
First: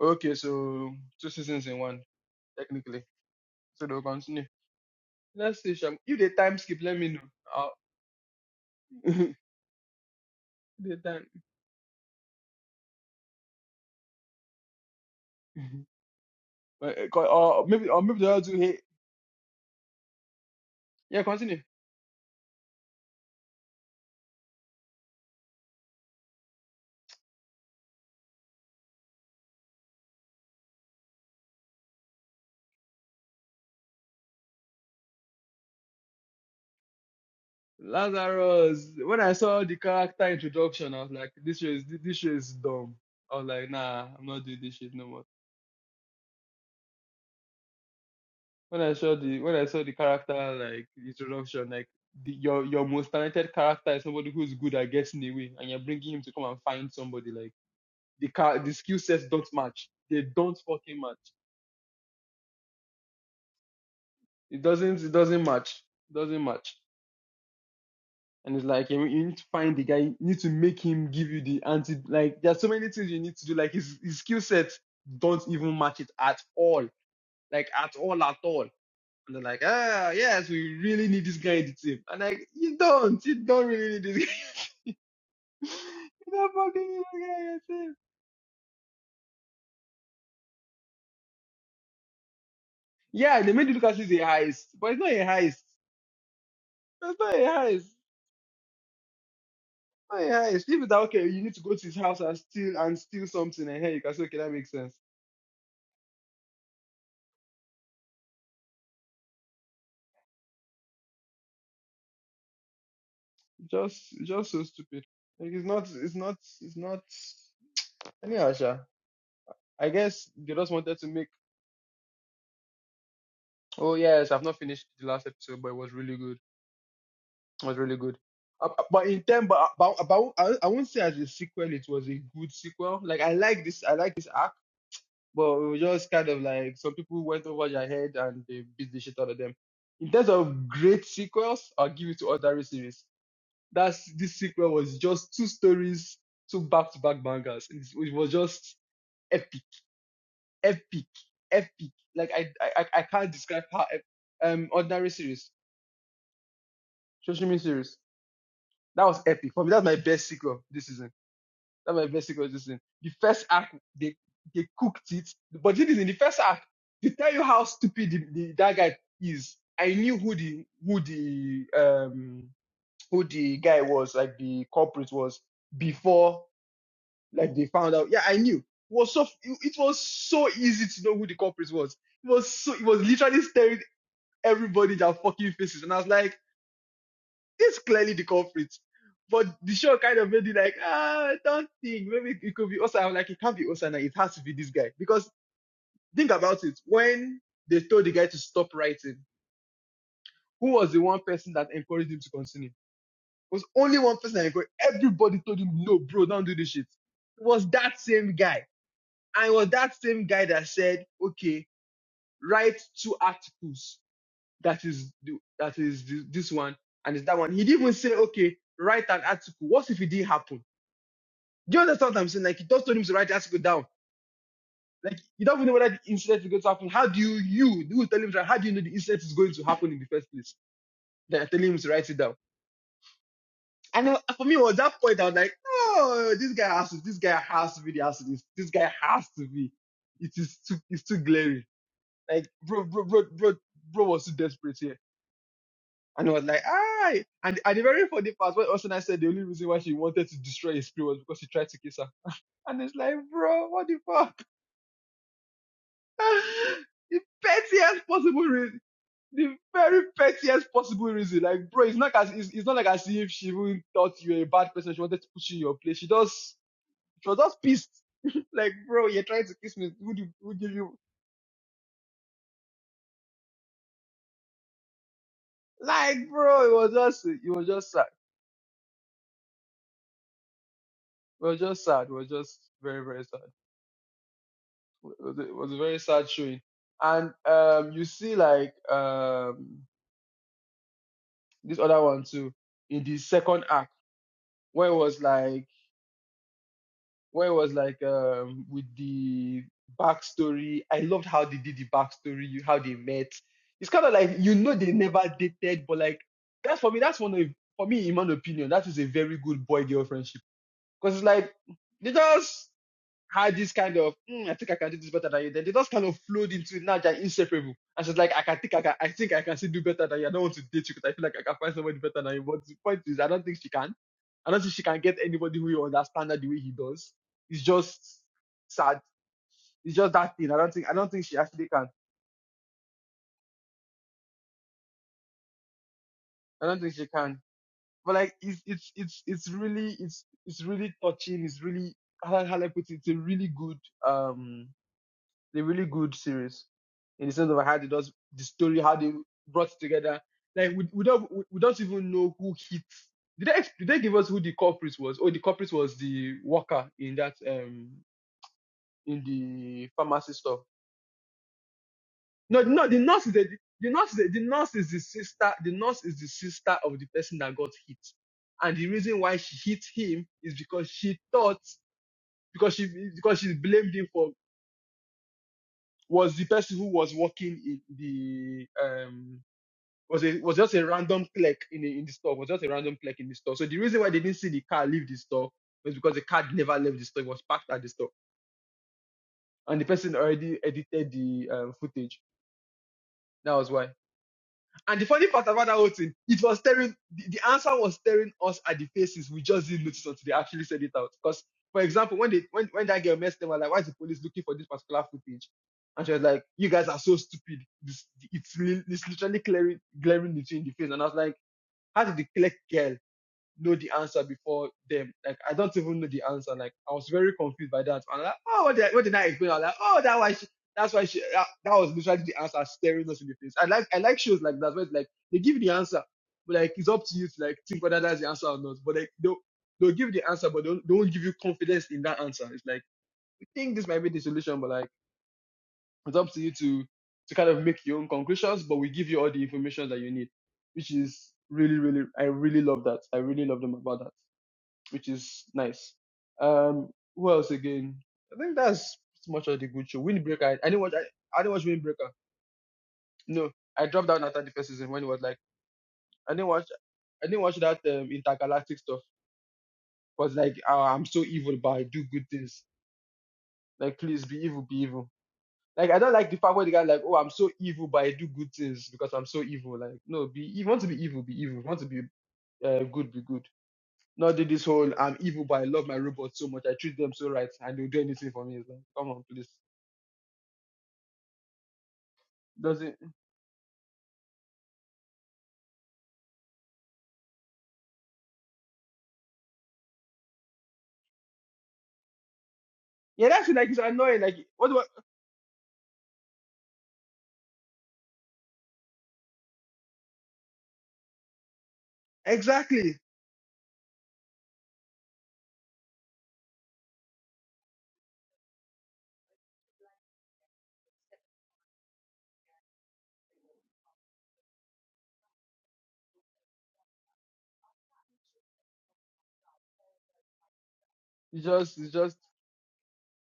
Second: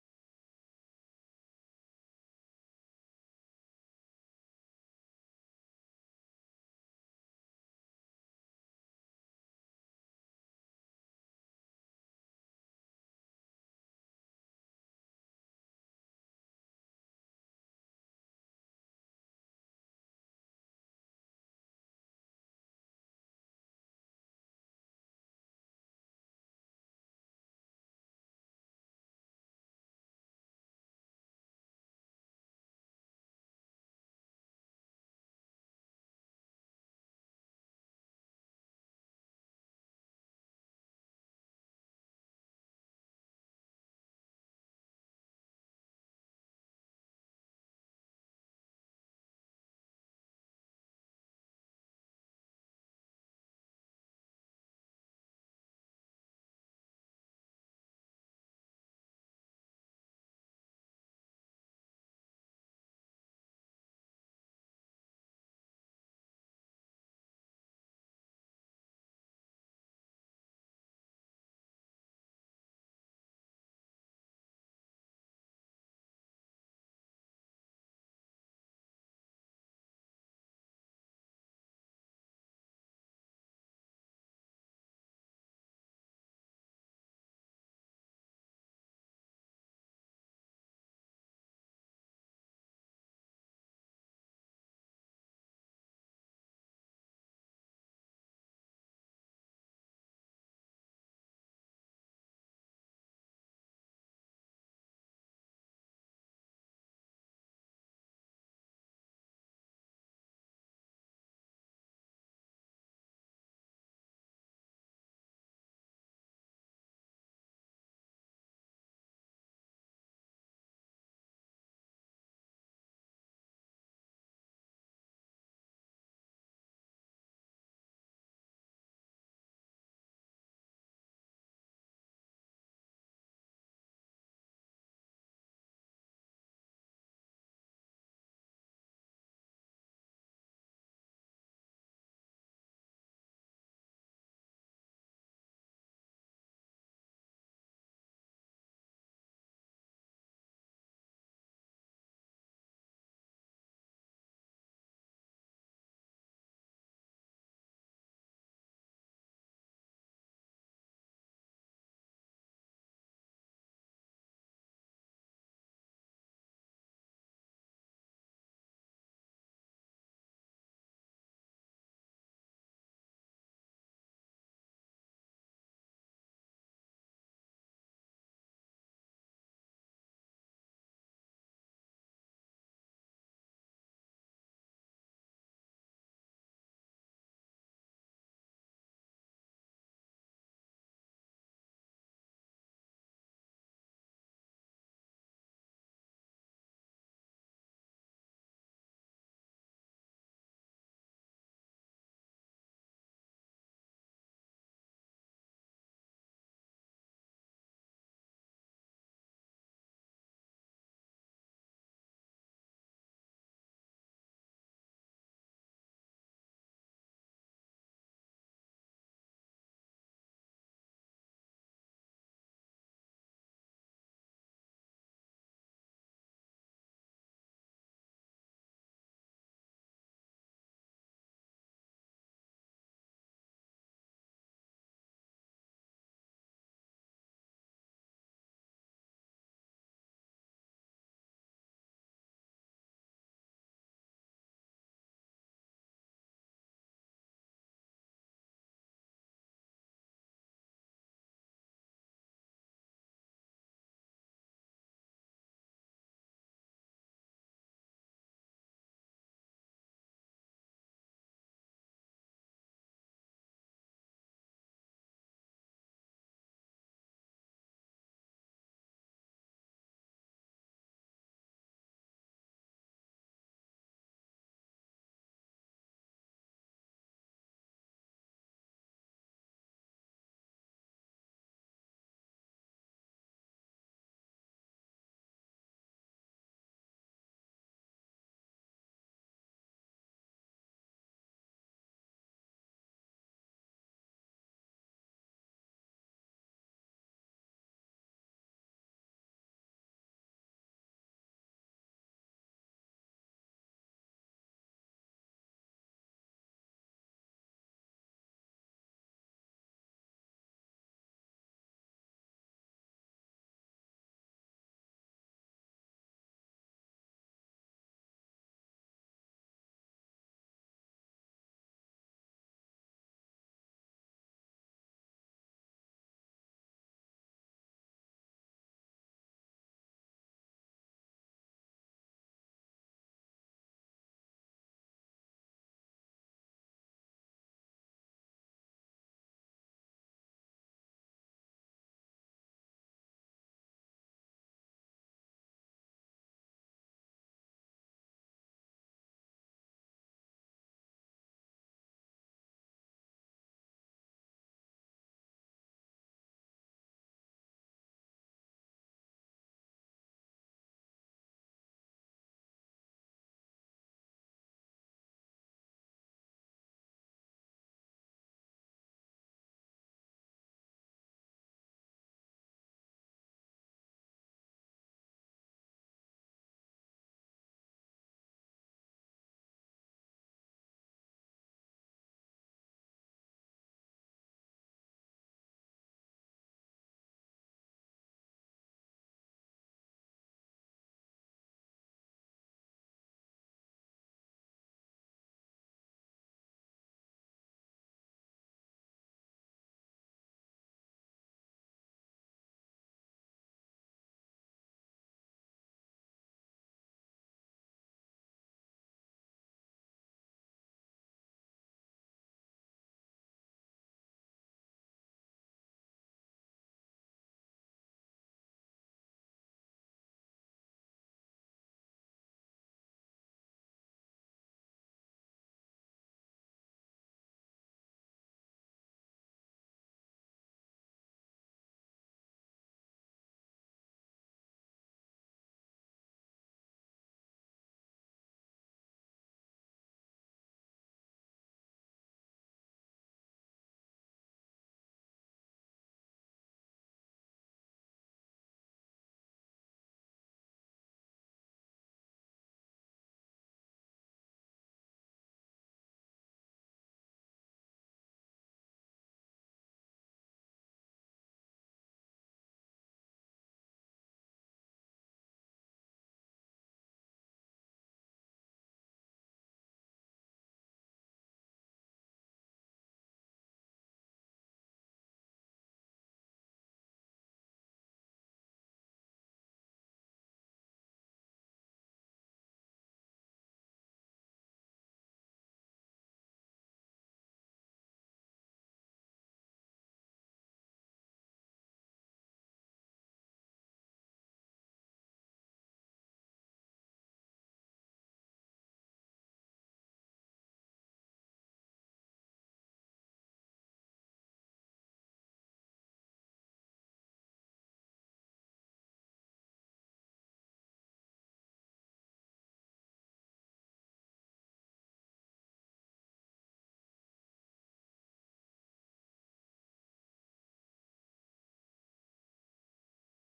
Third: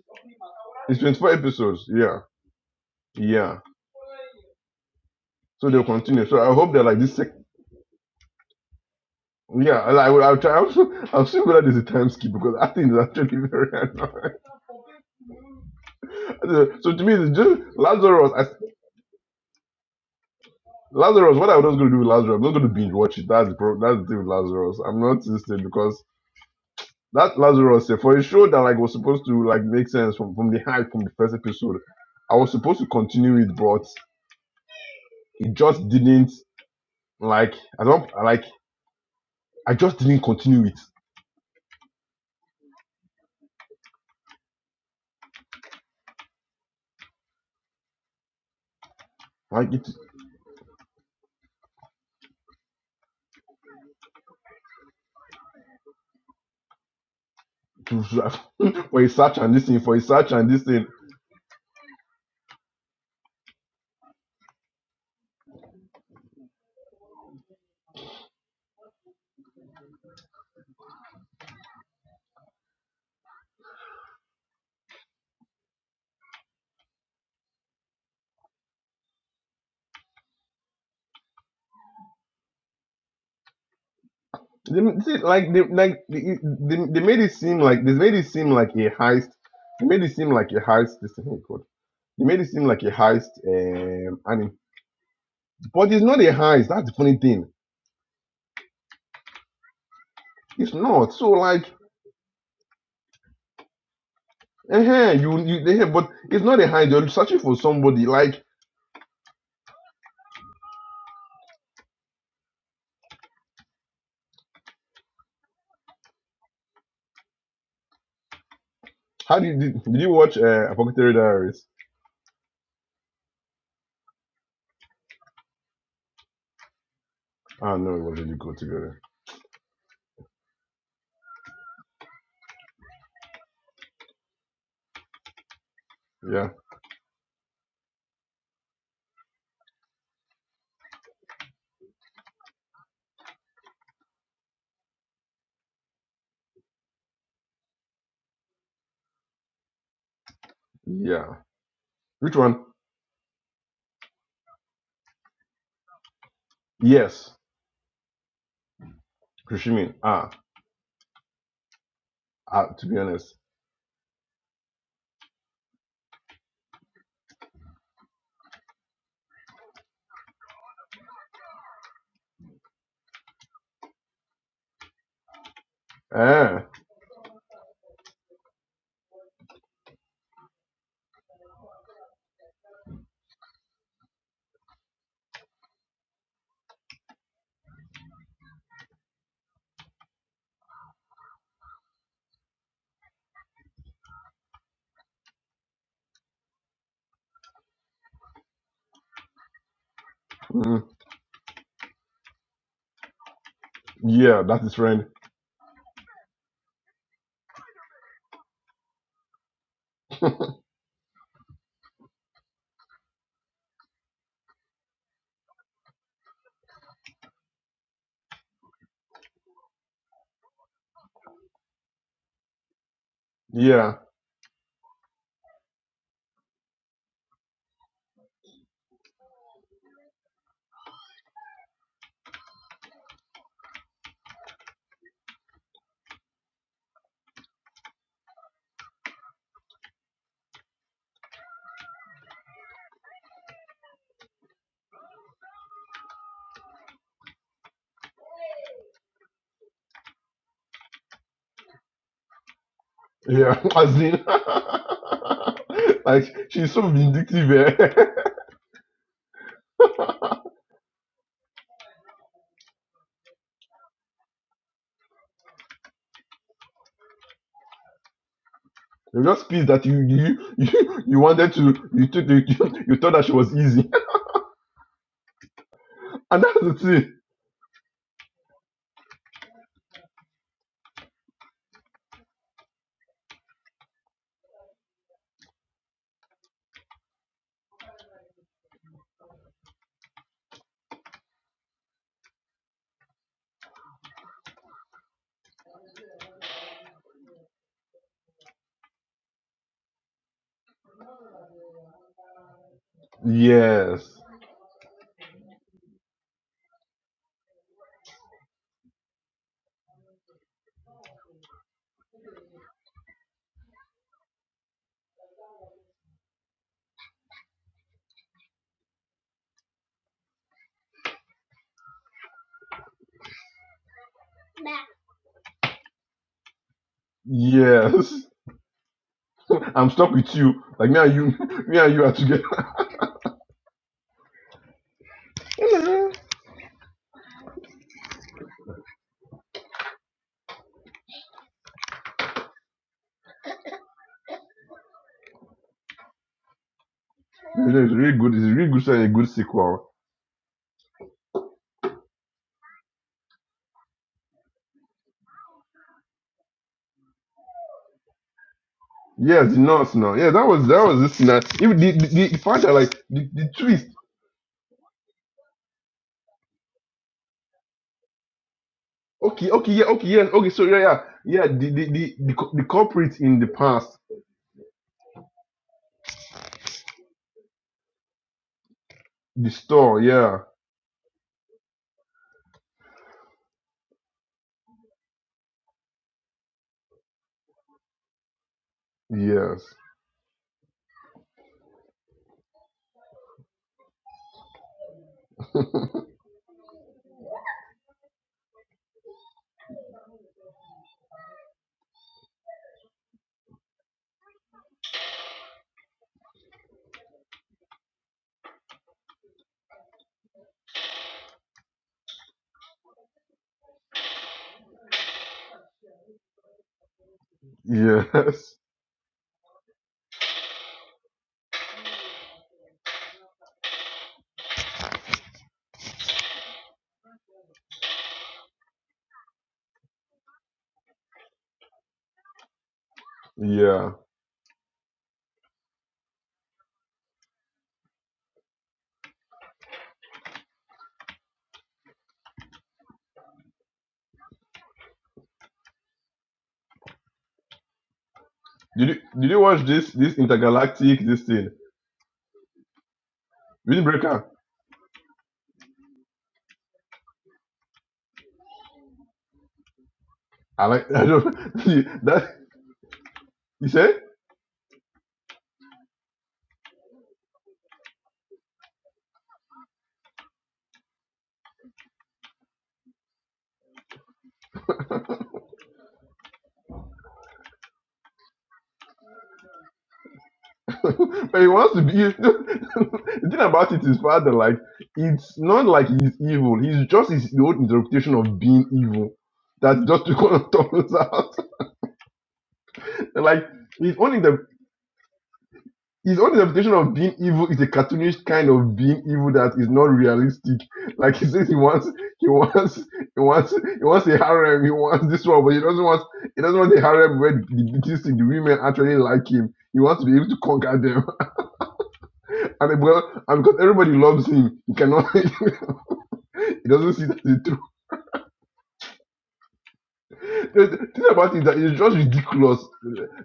[SPEAKER 1] Okay, so
[SPEAKER 2] It's
[SPEAKER 1] two
[SPEAKER 2] 24
[SPEAKER 1] seasons in
[SPEAKER 2] episodes.
[SPEAKER 1] one
[SPEAKER 2] Yeah,
[SPEAKER 1] technically.
[SPEAKER 2] yeah.
[SPEAKER 1] So they'll continue. Let's
[SPEAKER 2] So
[SPEAKER 1] see,
[SPEAKER 2] they'll
[SPEAKER 1] Sham. If
[SPEAKER 2] continue.
[SPEAKER 1] they
[SPEAKER 2] So I
[SPEAKER 1] time
[SPEAKER 2] hope
[SPEAKER 1] skip,
[SPEAKER 2] they're like
[SPEAKER 1] let me
[SPEAKER 2] this.
[SPEAKER 1] know.
[SPEAKER 2] Sec-
[SPEAKER 1] Uh, <laughs>
[SPEAKER 2] yeah, I I will. I'll try. I'll, see-
[SPEAKER 1] the
[SPEAKER 2] I'll
[SPEAKER 1] time.
[SPEAKER 2] see whether there's a time skip because I think it's actually very annoying. <laughs>
[SPEAKER 1] <laughs>
[SPEAKER 2] So to me,
[SPEAKER 1] or,
[SPEAKER 2] it's just
[SPEAKER 1] or maybe or maybe
[SPEAKER 2] Lazarus.
[SPEAKER 1] they'll
[SPEAKER 2] I,
[SPEAKER 1] do hey. Yeah,
[SPEAKER 2] Lazarus. What I
[SPEAKER 1] continue.
[SPEAKER 2] was going to do with Lazarus, I'm not going to binge watch it. That's the pro- that's the thing with Lazarus. I'm not interested because that Lazarus eh, for a show that like was supposed to like make sense from from the hype from the first episode. I was supposed to continue it, but it just didn't like I don't like
[SPEAKER 1] Lazarus. When I saw
[SPEAKER 2] I
[SPEAKER 1] the
[SPEAKER 2] just didn't
[SPEAKER 1] character
[SPEAKER 2] continue it.
[SPEAKER 1] introduction, I was like, this show is this show is dumb. I was like, nah, I'm not doing this shit no more. When I saw the when I
[SPEAKER 2] Like
[SPEAKER 1] saw
[SPEAKER 2] it
[SPEAKER 1] the character like introduction, like the, your your most talented character is somebody who's good at getting away, and you're bringing him to come and find somebody like the car the
[SPEAKER 2] <laughs>
[SPEAKER 1] skill
[SPEAKER 2] for a
[SPEAKER 1] sets
[SPEAKER 2] search
[SPEAKER 1] don't
[SPEAKER 2] and this thing
[SPEAKER 1] match.
[SPEAKER 2] for a
[SPEAKER 1] They
[SPEAKER 2] search and
[SPEAKER 1] don't
[SPEAKER 2] this thing.
[SPEAKER 1] fucking match. It doesn't it doesn't match. It Doesn't match. And it's like you you need to find the guy, you need to make him give you the anti like there's so many things you need to do. Like his his skill sets don't even match it at all. Like at all, at all. And they're like, ah yes, we really need this guy in the team. And like you don't, you don't really need this guy.
[SPEAKER 2] They, they- like they
[SPEAKER 1] <laughs>
[SPEAKER 2] like they,
[SPEAKER 1] you don't
[SPEAKER 2] they
[SPEAKER 1] fucking need
[SPEAKER 2] they made
[SPEAKER 1] this
[SPEAKER 2] it
[SPEAKER 1] guy in
[SPEAKER 2] seem
[SPEAKER 1] your
[SPEAKER 2] like they
[SPEAKER 1] team.
[SPEAKER 2] made it seem like a heist. They made it seem like a heist. This thing, oh God. They made it seem like a heist,
[SPEAKER 1] Yeah, they made it look as if it's
[SPEAKER 2] um,
[SPEAKER 1] a
[SPEAKER 2] and
[SPEAKER 1] heist, but it's not a heist.
[SPEAKER 2] but it's not a heist. That's the
[SPEAKER 1] It's
[SPEAKER 2] funny
[SPEAKER 1] not a heist.
[SPEAKER 2] thing.
[SPEAKER 1] It's not a heist. If
[SPEAKER 2] It's
[SPEAKER 1] it's that
[SPEAKER 2] not.
[SPEAKER 1] okay,
[SPEAKER 2] So
[SPEAKER 1] you need to
[SPEAKER 2] like
[SPEAKER 1] go to his house and steal and steal something and hey, you can say, okay, that makes sense
[SPEAKER 2] Uh-huh, you, you they have, but it's not a hide. You're searching for somebody. Like,
[SPEAKER 1] Just just so stupid. Like it's not it's not it's not anyhow, Sha.
[SPEAKER 2] how did you, did
[SPEAKER 1] I
[SPEAKER 2] you
[SPEAKER 1] guess
[SPEAKER 2] watch
[SPEAKER 1] they
[SPEAKER 2] uh,
[SPEAKER 1] just wanted to
[SPEAKER 2] Apothecary
[SPEAKER 1] make
[SPEAKER 2] Diaries?
[SPEAKER 1] oh yes, I've not finished the last episode, but it was really good. It was
[SPEAKER 2] Ah, no,
[SPEAKER 1] really
[SPEAKER 2] it
[SPEAKER 1] good.
[SPEAKER 2] was not you go
[SPEAKER 1] Uh,
[SPEAKER 2] together.
[SPEAKER 1] but in term, but, but, but I, I won't say as a sequel, it was a good sequel. Like I like this, I like this arc, but it was just kind of
[SPEAKER 2] Yeah,
[SPEAKER 1] like some people went over their head and they beat the shit out of them. In terms of great sequels, I'll give it to other series. That's this sequel was just two stories, two back to back bangers. It's- It was just epic, epic,
[SPEAKER 2] yeah.
[SPEAKER 1] epic. Like
[SPEAKER 2] Which
[SPEAKER 1] I
[SPEAKER 2] one?
[SPEAKER 1] I I can't describe how ep- um ordinary series,
[SPEAKER 2] Yes,
[SPEAKER 1] Shoshimi series. That was epic for me. That's
[SPEAKER 2] Kushimi.
[SPEAKER 1] my best
[SPEAKER 2] Ah,
[SPEAKER 1] sequel this season. That's my best sequel this
[SPEAKER 2] ah
[SPEAKER 1] season.
[SPEAKER 2] to be
[SPEAKER 1] The
[SPEAKER 2] honest.
[SPEAKER 1] first act they they cooked it, but it is in the first act. To tell you how stupid the, the, that guy is, I knew who the who the um who the guy was, like the corporate was before
[SPEAKER 2] Ah,
[SPEAKER 1] Like they found out. Yeah, I knew. It was so it was so easy to know who the culprit was. It was so it was literally staring everybody in their fucking faces, and I was like, this is clearly the culprit. But the show kind of made it like, ah, don't think maybe it could be Osana. I'm like, it can't be Osana. It has to be this guy because think about it. When they told the guy to stop writing, who
[SPEAKER 2] mm,
[SPEAKER 1] was the one person that encouraged him to continue? It was only one person
[SPEAKER 2] yeah,
[SPEAKER 1] that
[SPEAKER 2] that's
[SPEAKER 1] encouraged.
[SPEAKER 2] his friend.
[SPEAKER 1] Everybody told him, no, bro, don't do this shit. It was that same guy I was that same guy that said, okay, write two articles. That is the- that is thi- this one and it's that one. He didn't even say, okay, write an article. What if it didn't happen? Do you understand what I'm saying? Like he just told him to write the article down.
[SPEAKER 2] Yeah,
[SPEAKER 1] Like you don't even know whether the incident is going to happen. How do you you do you tell him that how do you know the incident is going to happen in the first place? Then I tell him to write it down. And uh, for me, it was that point I was like, oh, this guy has to, this guy has to be the answer. This, this guy has to be. It is too, it's too glaring. Like, bro, bro, bro, bro, bro was so desperate here. And I was like, ah. And, and the very funny part, when Osuna said the only reason why she wanted to destroy his spirit was because he tried to kiss her. And it's like,
[SPEAKER 2] yeah.
[SPEAKER 1] bro,
[SPEAKER 2] <laughs>
[SPEAKER 1] what
[SPEAKER 2] As
[SPEAKER 1] the
[SPEAKER 2] in,
[SPEAKER 1] fuck? <sighs>
[SPEAKER 2] <laughs>
[SPEAKER 1] <laughs>
[SPEAKER 2] like she's so
[SPEAKER 1] the
[SPEAKER 2] vindictive. Eh?
[SPEAKER 1] pettiest possible reason. The very pettiest possible reason. Like, bro, it's not as it's, it's not like as if she even thought you were a bad person. She wanted to put you in your place. She just she was just pissed. <laughs> like, bro,
[SPEAKER 2] <laughs>
[SPEAKER 1] you're
[SPEAKER 2] You're
[SPEAKER 1] trying
[SPEAKER 2] just
[SPEAKER 1] to
[SPEAKER 2] pissed
[SPEAKER 1] kiss
[SPEAKER 2] that
[SPEAKER 1] me.
[SPEAKER 2] you
[SPEAKER 1] Who do
[SPEAKER 2] you
[SPEAKER 1] who give you?
[SPEAKER 2] you, you wanted to you took you, <laughs> you thought that she was easy,
[SPEAKER 1] Like,
[SPEAKER 2] <laughs> and that's
[SPEAKER 1] bro, it
[SPEAKER 2] the
[SPEAKER 1] was
[SPEAKER 2] thing.
[SPEAKER 1] just it was just sad. we were just sad. We were just very, very sad. It was a, it was a very sad showing. And um, you see, like um, this other one too in the second act, where it was like, where it was like um, with the backstory. I loved how they did the backstory, you- how they met. It's kind of
[SPEAKER 2] Yes.
[SPEAKER 1] like you know they never dated, but like that's for me. That's one of for me, in my opinion, that is a very good boy girl friendship because it's like they just had this kind of "Hmm, I think I can do this better than you. Then they just kind of flowed into it. Now they're inseparable. And she's like, I can think I can I think I can still do better than you. I don't want to date you because I feel like I can find somebody better than you. But the point is I don't think she can. I don't think she can get anybody who will understand her the way he does. It's
[SPEAKER 2] Yes,
[SPEAKER 1] just sad.
[SPEAKER 2] I'm
[SPEAKER 1] It's
[SPEAKER 2] stuck
[SPEAKER 1] just
[SPEAKER 2] with
[SPEAKER 1] that thing. I
[SPEAKER 2] you.
[SPEAKER 1] don't think
[SPEAKER 2] Like
[SPEAKER 1] I
[SPEAKER 2] me
[SPEAKER 1] don't
[SPEAKER 2] and
[SPEAKER 1] think
[SPEAKER 2] you,
[SPEAKER 1] she
[SPEAKER 2] <laughs>
[SPEAKER 1] actually
[SPEAKER 2] me
[SPEAKER 1] can.
[SPEAKER 2] and you are together. <laughs>
[SPEAKER 1] I don't think she can. But like it's it's it's it's really it's it's really touching. It's really how how I put it? It's a really good um a really good series in the sense of
[SPEAKER 2] You
[SPEAKER 1] how
[SPEAKER 2] know,
[SPEAKER 1] they
[SPEAKER 2] it's
[SPEAKER 1] does
[SPEAKER 2] really good.
[SPEAKER 1] the
[SPEAKER 2] It's a really
[SPEAKER 1] story,
[SPEAKER 2] good
[SPEAKER 1] how
[SPEAKER 2] story and a
[SPEAKER 1] they
[SPEAKER 2] good
[SPEAKER 1] brought it
[SPEAKER 2] sequel.
[SPEAKER 1] together. Like we, we don't we, we don't even know who hit. Did they ex- did they give us who the culprit was? Oh, the culprit was the worker in that um in
[SPEAKER 2] Yes, the
[SPEAKER 1] the
[SPEAKER 2] nurse now. Yeah,
[SPEAKER 1] pharmacy
[SPEAKER 2] that
[SPEAKER 1] store.
[SPEAKER 2] was that was this now. Even the, the, the the
[SPEAKER 1] No,
[SPEAKER 2] fact that
[SPEAKER 1] no,
[SPEAKER 2] like
[SPEAKER 1] the nurse
[SPEAKER 2] the,
[SPEAKER 1] is the
[SPEAKER 2] the twist.
[SPEAKER 1] the nurse is the, the nurse is the sister. The nurse is the sister of the person that got hit, and the reason why
[SPEAKER 2] Okay,
[SPEAKER 1] she
[SPEAKER 2] okay, yeah,
[SPEAKER 1] hit
[SPEAKER 2] okay,
[SPEAKER 1] him
[SPEAKER 2] yes, okay.
[SPEAKER 1] is
[SPEAKER 2] So yeah,
[SPEAKER 1] because
[SPEAKER 2] yeah,
[SPEAKER 1] she
[SPEAKER 2] yeah.
[SPEAKER 1] thought
[SPEAKER 2] The the the the, cul- the
[SPEAKER 1] because she
[SPEAKER 2] culprit in
[SPEAKER 1] because
[SPEAKER 2] the
[SPEAKER 1] she blamed
[SPEAKER 2] past,
[SPEAKER 1] him for was the person who was working in the um
[SPEAKER 2] the store.
[SPEAKER 1] was
[SPEAKER 2] Yeah,
[SPEAKER 1] a was just a random clerk in the, in the store. Was just a random clerk in the store. So the reason why they didn't see the car leave the store was because the car never left the store. It was parked at the store,
[SPEAKER 2] yes,
[SPEAKER 1] and the person already edited the um, footage. That was why. And the funny part about that whole thing, it was staring. The, the answer was staring us at the faces. We just didn't notice until they actually said it out. Because, for example, when they when when that girl messed them, I was like, why is the police looking for this particular footage? And she was like, you guys are so stupid. This, it's, li- it's literally glaring, glaring at you in the face. And I was like, how did the clerk girl know the answer before them. Like I don't even know the answer. Like I was very confused by that. And I'm like,
[SPEAKER 2] yes,
[SPEAKER 1] oh, what did, I- what did I explain? I was like, oh, that why she, that's why she, that, that was literally the answer staring us in the face. I like, I like shows like that where it's like they give you the answer, but like it's up to you to like think whether that's the answer or not. But like they'll, they'll give you the answer, but don't, don't give you confidence in that answer. It's like
[SPEAKER 2] <laughs>
[SPEAKER 1] we think this
[SPEAKER 2] yeah.
[SPEAKER 1] might be the solution, but like it's up to you to to kind of make your own conclusions. But we give you all the information that you need, which is really, really, I really love that. I really love them about that which is nice. Um, who else again? I think
[SPEAKER 2] Did you
[SPEAKER 1] that's
[SPEAKER 2] did
[SPEAKER 1] pretty
[SPEAKER 2] you
[SPEAKER 1] much all
[SPEAKER 2] watch
[SPEAKER 1] the good
[SPEAKER 2] this
[SPEAKER 1] show.
[SPEAKER 2] this
[SPEAKER 1] Windbreaker. I, I didn't watch.
[SPEAKER 2] intergalactic this
[SPEAKER 1] I, I
[SPEAKER 2] thing?
[SPEAKER 1] didn't watch Windbreaker. No, I dropped out
[SPEAKER 2] Windbreaker.
[SPEAKER 1] after the first season when it was like I didn't watch. I didn't watch that um, intergalactic stuff. Cause like
[SPEAKER 2] I
[SPEAKER 1] oh,
[SPEAKER 2] like.
[SPEAKER 1] I'm
[SPEAKER 2] I
[SPEAKER 1] so
[SPEAKER 2] don't.
[SPEAKER 1] evil, but I
[SPEAKER 2] <laughs>
[SPEAKER 1] do good
[SPEAKER 2] That
[SPEAKER 1] things.
[SPEAKER 2] you say?
[SPEAKER 1] Like please be evil, be evil. Like I don't like the part where the guy like, oh, I'm so evil, but I do good things because I'm so evil. Like no, be you want to be evil, be evil. you want to be uh, good, be good. Not do this whole I'm evil, but I love my robots so much. I treat them so right, and they'll do anything for me. It's like, come on, please.
[SPEAKER 2] but he wants to be. <laughs>
[SPEAKER 1] Doesn't.
[SPEAKER 2] the thing about it is, father, like it's not like he's evil. He's just his own interpretation of being evil. That's just <laughs> to gonna turns out <laughs>
[SPEAKER 1] Yeah,
[SPEAKER 2] like
[SPEAKER 1] that's it. Like it's
[SPEAKER 2] his own
[SPEAKER 1] annoying. Like
[SPEAKER 2] inter-
[SPEAKER 1] what? do I
[SPEAKER 2] his own interpretation of being evil is a cartoonish kind of being evil that is not realistic. Like he says, he wants he wants he
[SPEAKER 1] exactly.
[SPEAKER 2] wants he wants a harem. He wants this one, but he doesn't want he doesn't want a harem where the, the, the women actually like him. He wants to be able to conquer them. And well, and because everybody loves him, he cannot. <laughs> he doesn't see that the truth. The the thing about it
[SPEAKER 1] It's
[SPEAKER 2] is that it's
[SPEAKER 1] just, it's
[SPEAKER 2] just
[SPEAKER 1] just.
[SPEAKER 2] ridiculous.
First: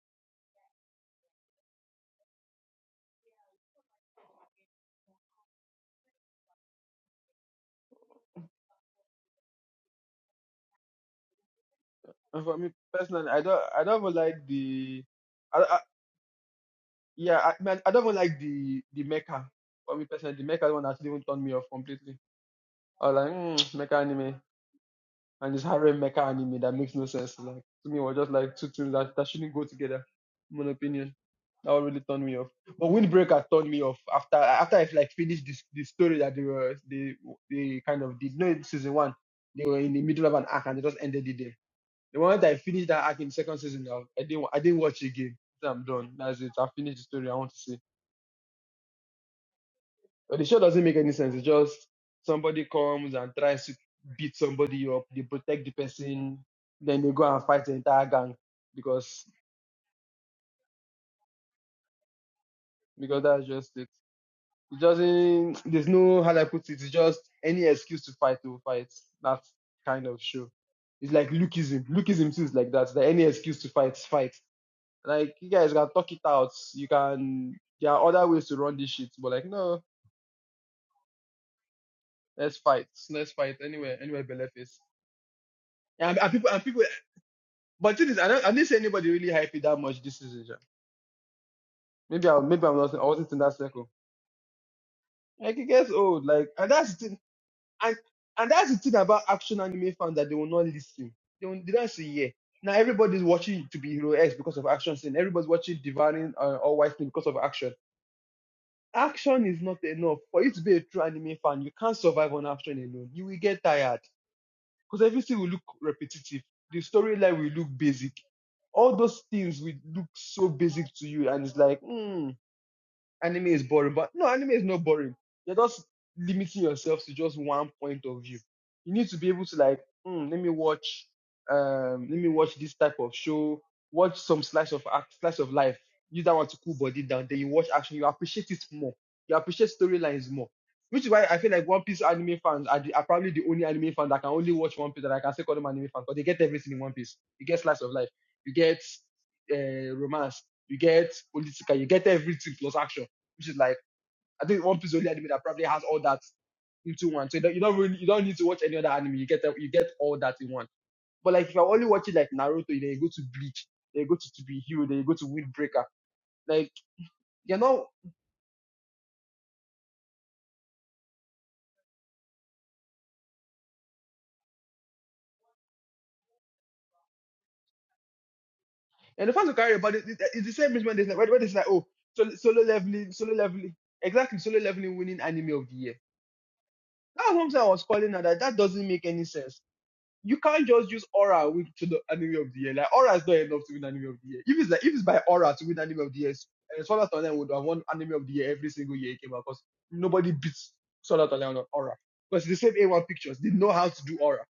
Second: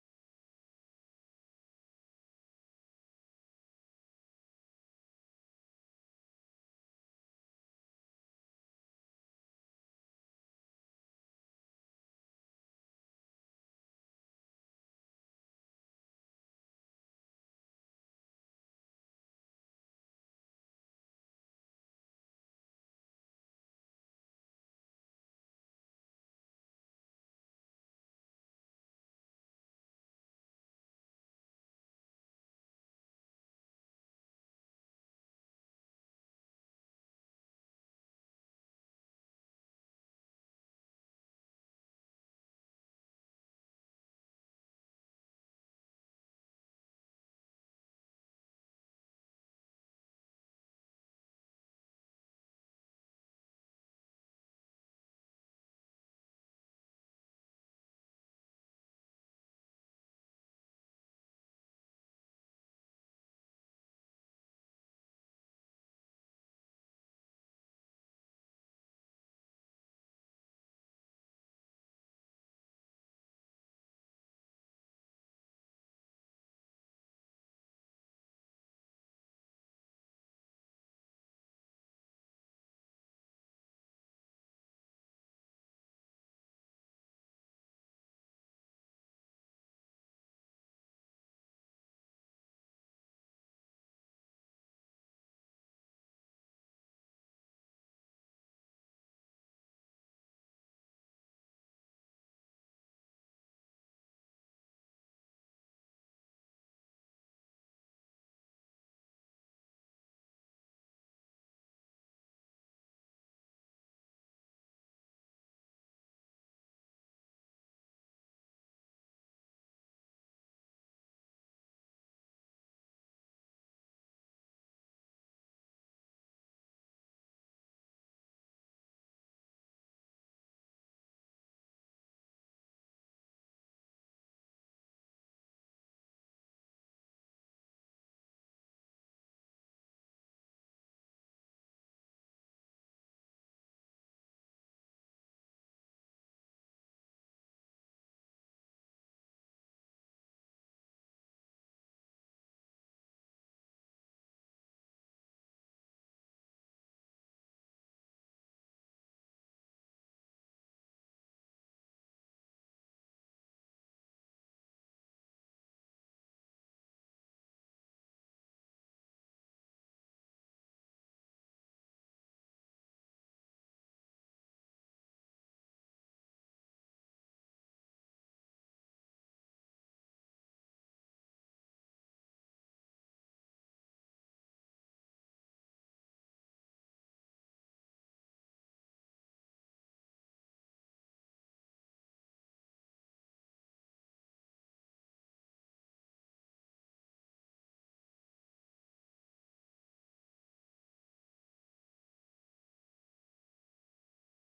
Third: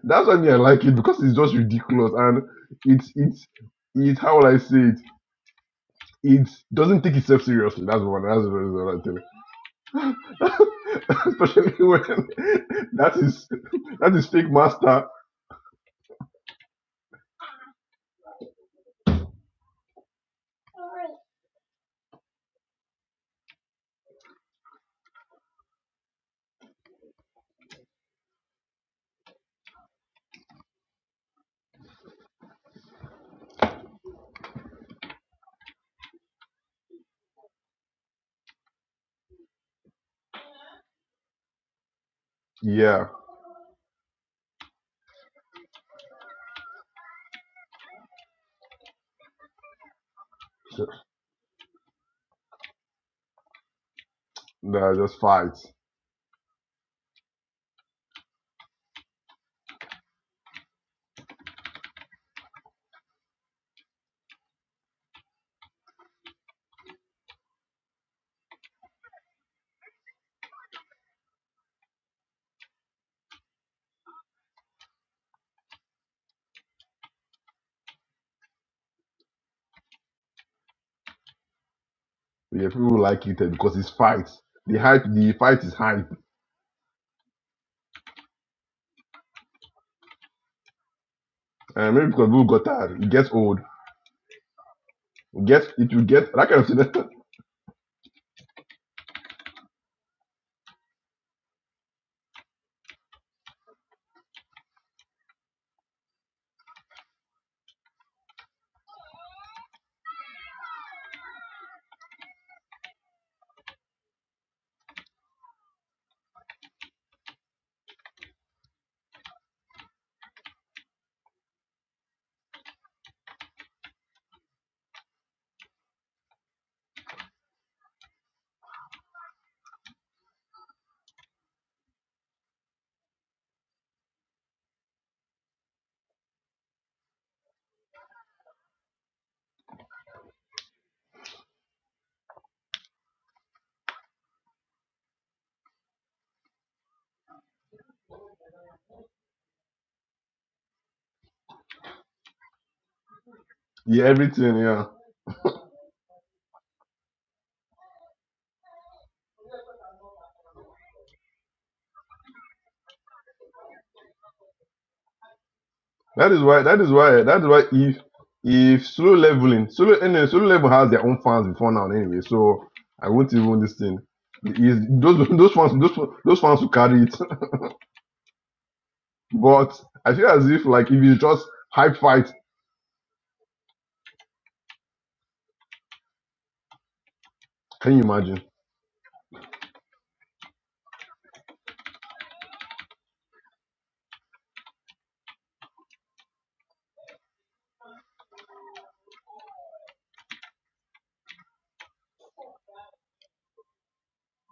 [SPEAKER 2] That's why me I like it because it's just ridiculous and it's it's it's how will I say it? It doesn't take itself seriously. That's one. That's what I'm telling. <laughs> Especially when
[SPEAKER 1] And for me
[SPEAKER 2] <laughs> that
[SPEAKER 1] personally, I
[SPEAKER 2] is
[SPEAKER 1] don't, I don't even
[SPEAKER 2] that is
[SPEAKER 1] like
[SPEAKER 2] fake
[SPEAKER 1] the.
[SPEAKER 2] master.
[SPEAKER 1] I, I, yeah, I man, I don't even like the the mecha. For me personally, the mecha one actually even turned me off completely. I was like, mm, mecha anime, and this harem mecha anime that makes no sense. Like to me, it was just like two things that, that shouldn't go together. In my opinion. That would really turn me off. But Windbreaker turned me off after after I have like finished this the story that they were they they kind of did. No, in season one they were in the middle of an arc and they just ended it there. The moment I finished that
[SPEAKER 2] Yeah,
[SPEAKER 1] arc in second season, now I didn't wa- I didn't watch it again. So I'm done. That's it. I finished the story. I want to see. But the show doesn't make any sense. It's just somebody comes and tries to beat somebody
[SPEAKER 2] no,
[SPEAKER 1] up.
[SPEAKER 2] just
[SPEAKER 1] They protect
[SPEAKER 2] fights.
[SPEAKER 1] the person, then they go and fight the entire gang because because that's just it. It doesn't. There's no how do I put it. It's just any excuse to fight to fight. That kind of show. It's like Lukeism. Lukeism too is like that. That any excuse to fight, fight. Like you guys can talk it out. You can. There are other ways to run this shit, but like no, let's
[SPEAKER 2] Yeah,
[SPEAKER 1] fight.
[SPEAKER 2] people like
[SPEAKER 1] Let's
[SPEAKER 2] it eh,
[SPEAKER 1] fight
[SPEAKER 2] because it's
[SPEAKER 1] anywhere, anywhere
[SPEAKER 2] fights. The
[SPEAKER 1] Beleface.
[SPEAKER 2] hype, the fight is hype.
[SPEAKER 1] Yeah, and, and people and people. But the thing is, I don't. I didn't see anybody really hype it that much this season. sha.
[SPEAKER 2] Uh, maybe because
[SPEAKER 1] Maybe I.
[SPEAKER 2] people got
[SPEAKER 1] Maybe I'm not.
[SPEAKER 2] tired.
[SPEAKER 1] I
[SPEAKER 2] It gets
[SPEAKER 1] wasn't in that
[SPEAKER 2] old.
[SPEAKER 1] circle. Like
[SPEAKER 2] Get
[SPEAKER 1] it gets
[SPEAKER 2] it will
[SPEAKER 1] old.
[SPEAKER 2] get
[SPEAKER 1] Like
[SPEAKER 2] that kind of
[SPEAKER 1] and
[SPEAKER 2] thing.
[SPEAKER 1] that's the And and that's the thing about action anime fans that they will not listen. They will, they don't say yeah. Now everybody's watching to be hero X because of action scene. Everybody's watching Devouring uh, or White Snake because of action. Action is not enough for you to be a true anime fan. You can't survive on action alone. You will get tired because everything will look repetitive. The storyline will look basic. All those things will look so basic to you, and it's like, hmm anime is boring, but no, anime is not boring. You're just limiting yourself to just one point of view. You need to be able to like, hmm, let me watch, um, let me watch this type of show, watch some slice of act, slice of life. Use that one to cool body down. Then you watch action, you appreciate it more. You appreciate storylines more. Which is why I feel like One Piece anime fans are, the, are probably the only anime fans that can only watch One Piece that I can say call them anime fans because they get everything in One Piece. You get slice of life, you get uh, romance, you get political, you get everything plus action which is like
[SPEAKER 2] <laughs> yeah,
[SPEAKER 1] I
[SPEAKER 2] everything.
[SPEAKER 1] think one
[SPEAKER 2] Yeah,
[SPEAKER 1] piece of only anime that probably has all that into one. So you don't, you don't really you don't need to watch any other anime. You get you get all that in one. But like if you're only watching like Naruto, then you go to Bleach, then you go to To Be Hero, then you go to Windbreaker.
[SPEAKER 2] that is why.
[SPEAKER 1] Like
[SPEAKER 2] That is why. That is
[SPEAKER 1] you
[SPEAKER 2] why.
[SPEAKER 1] know,
[SPEAKER 2] If if slow leveling, slow anyway, slow level has their own fans before now anyway. So I won't even this thing. Is those <laughs> those fans those those fans who carry it.
[SPEAKER 1] and
[SPEAKER 2] <laughs>
[SPEAKER 1] the fans will carry
[SPEAKER 2] but
[SPEAKER 1] about it.
[SPEAKER 2] I
[SPEAKER 1] it-
[SPEAKER 2] feel
[SPEAKER 1] It's
[SPEAKER 2] as
[SPEAKER 1] the
[SPEAKER 2] if
[SPEAKER 1] same reason
[SPEAKER 2] like
[SPEAKER 1] when
[SPEAKER 2] if
[SPEAKER 1] they
[SPEAKER 2] it's
[SPEAKER 1] when when
[SPEAKER 2] just
[SPEAKER 1] it's like oh
[SPEAKER 2] hype
[SPEAKER 1] solo,
[SPEAKER 2] fight,
[SPEAKER 1] solo leveling, solo leveling, exactly solo leveling winning anime of the year. That's what I'm saying I was
[SPEAKER 2] can you
[SPEAKER 1] calling out that
[SPEAKER 2] imagine?
[SPEAKER 1] that doesn't make any sense you can't just use aura to win the anime of the year. Like aura is not enough to win anime of the year. If it's like if it's by aura to win anime of the year, uh, Sword Art Online would have won anime of the year every single year it came out because nobody beats Sword Art Online on aura. Because the same A1 pictures, they know how to do aura.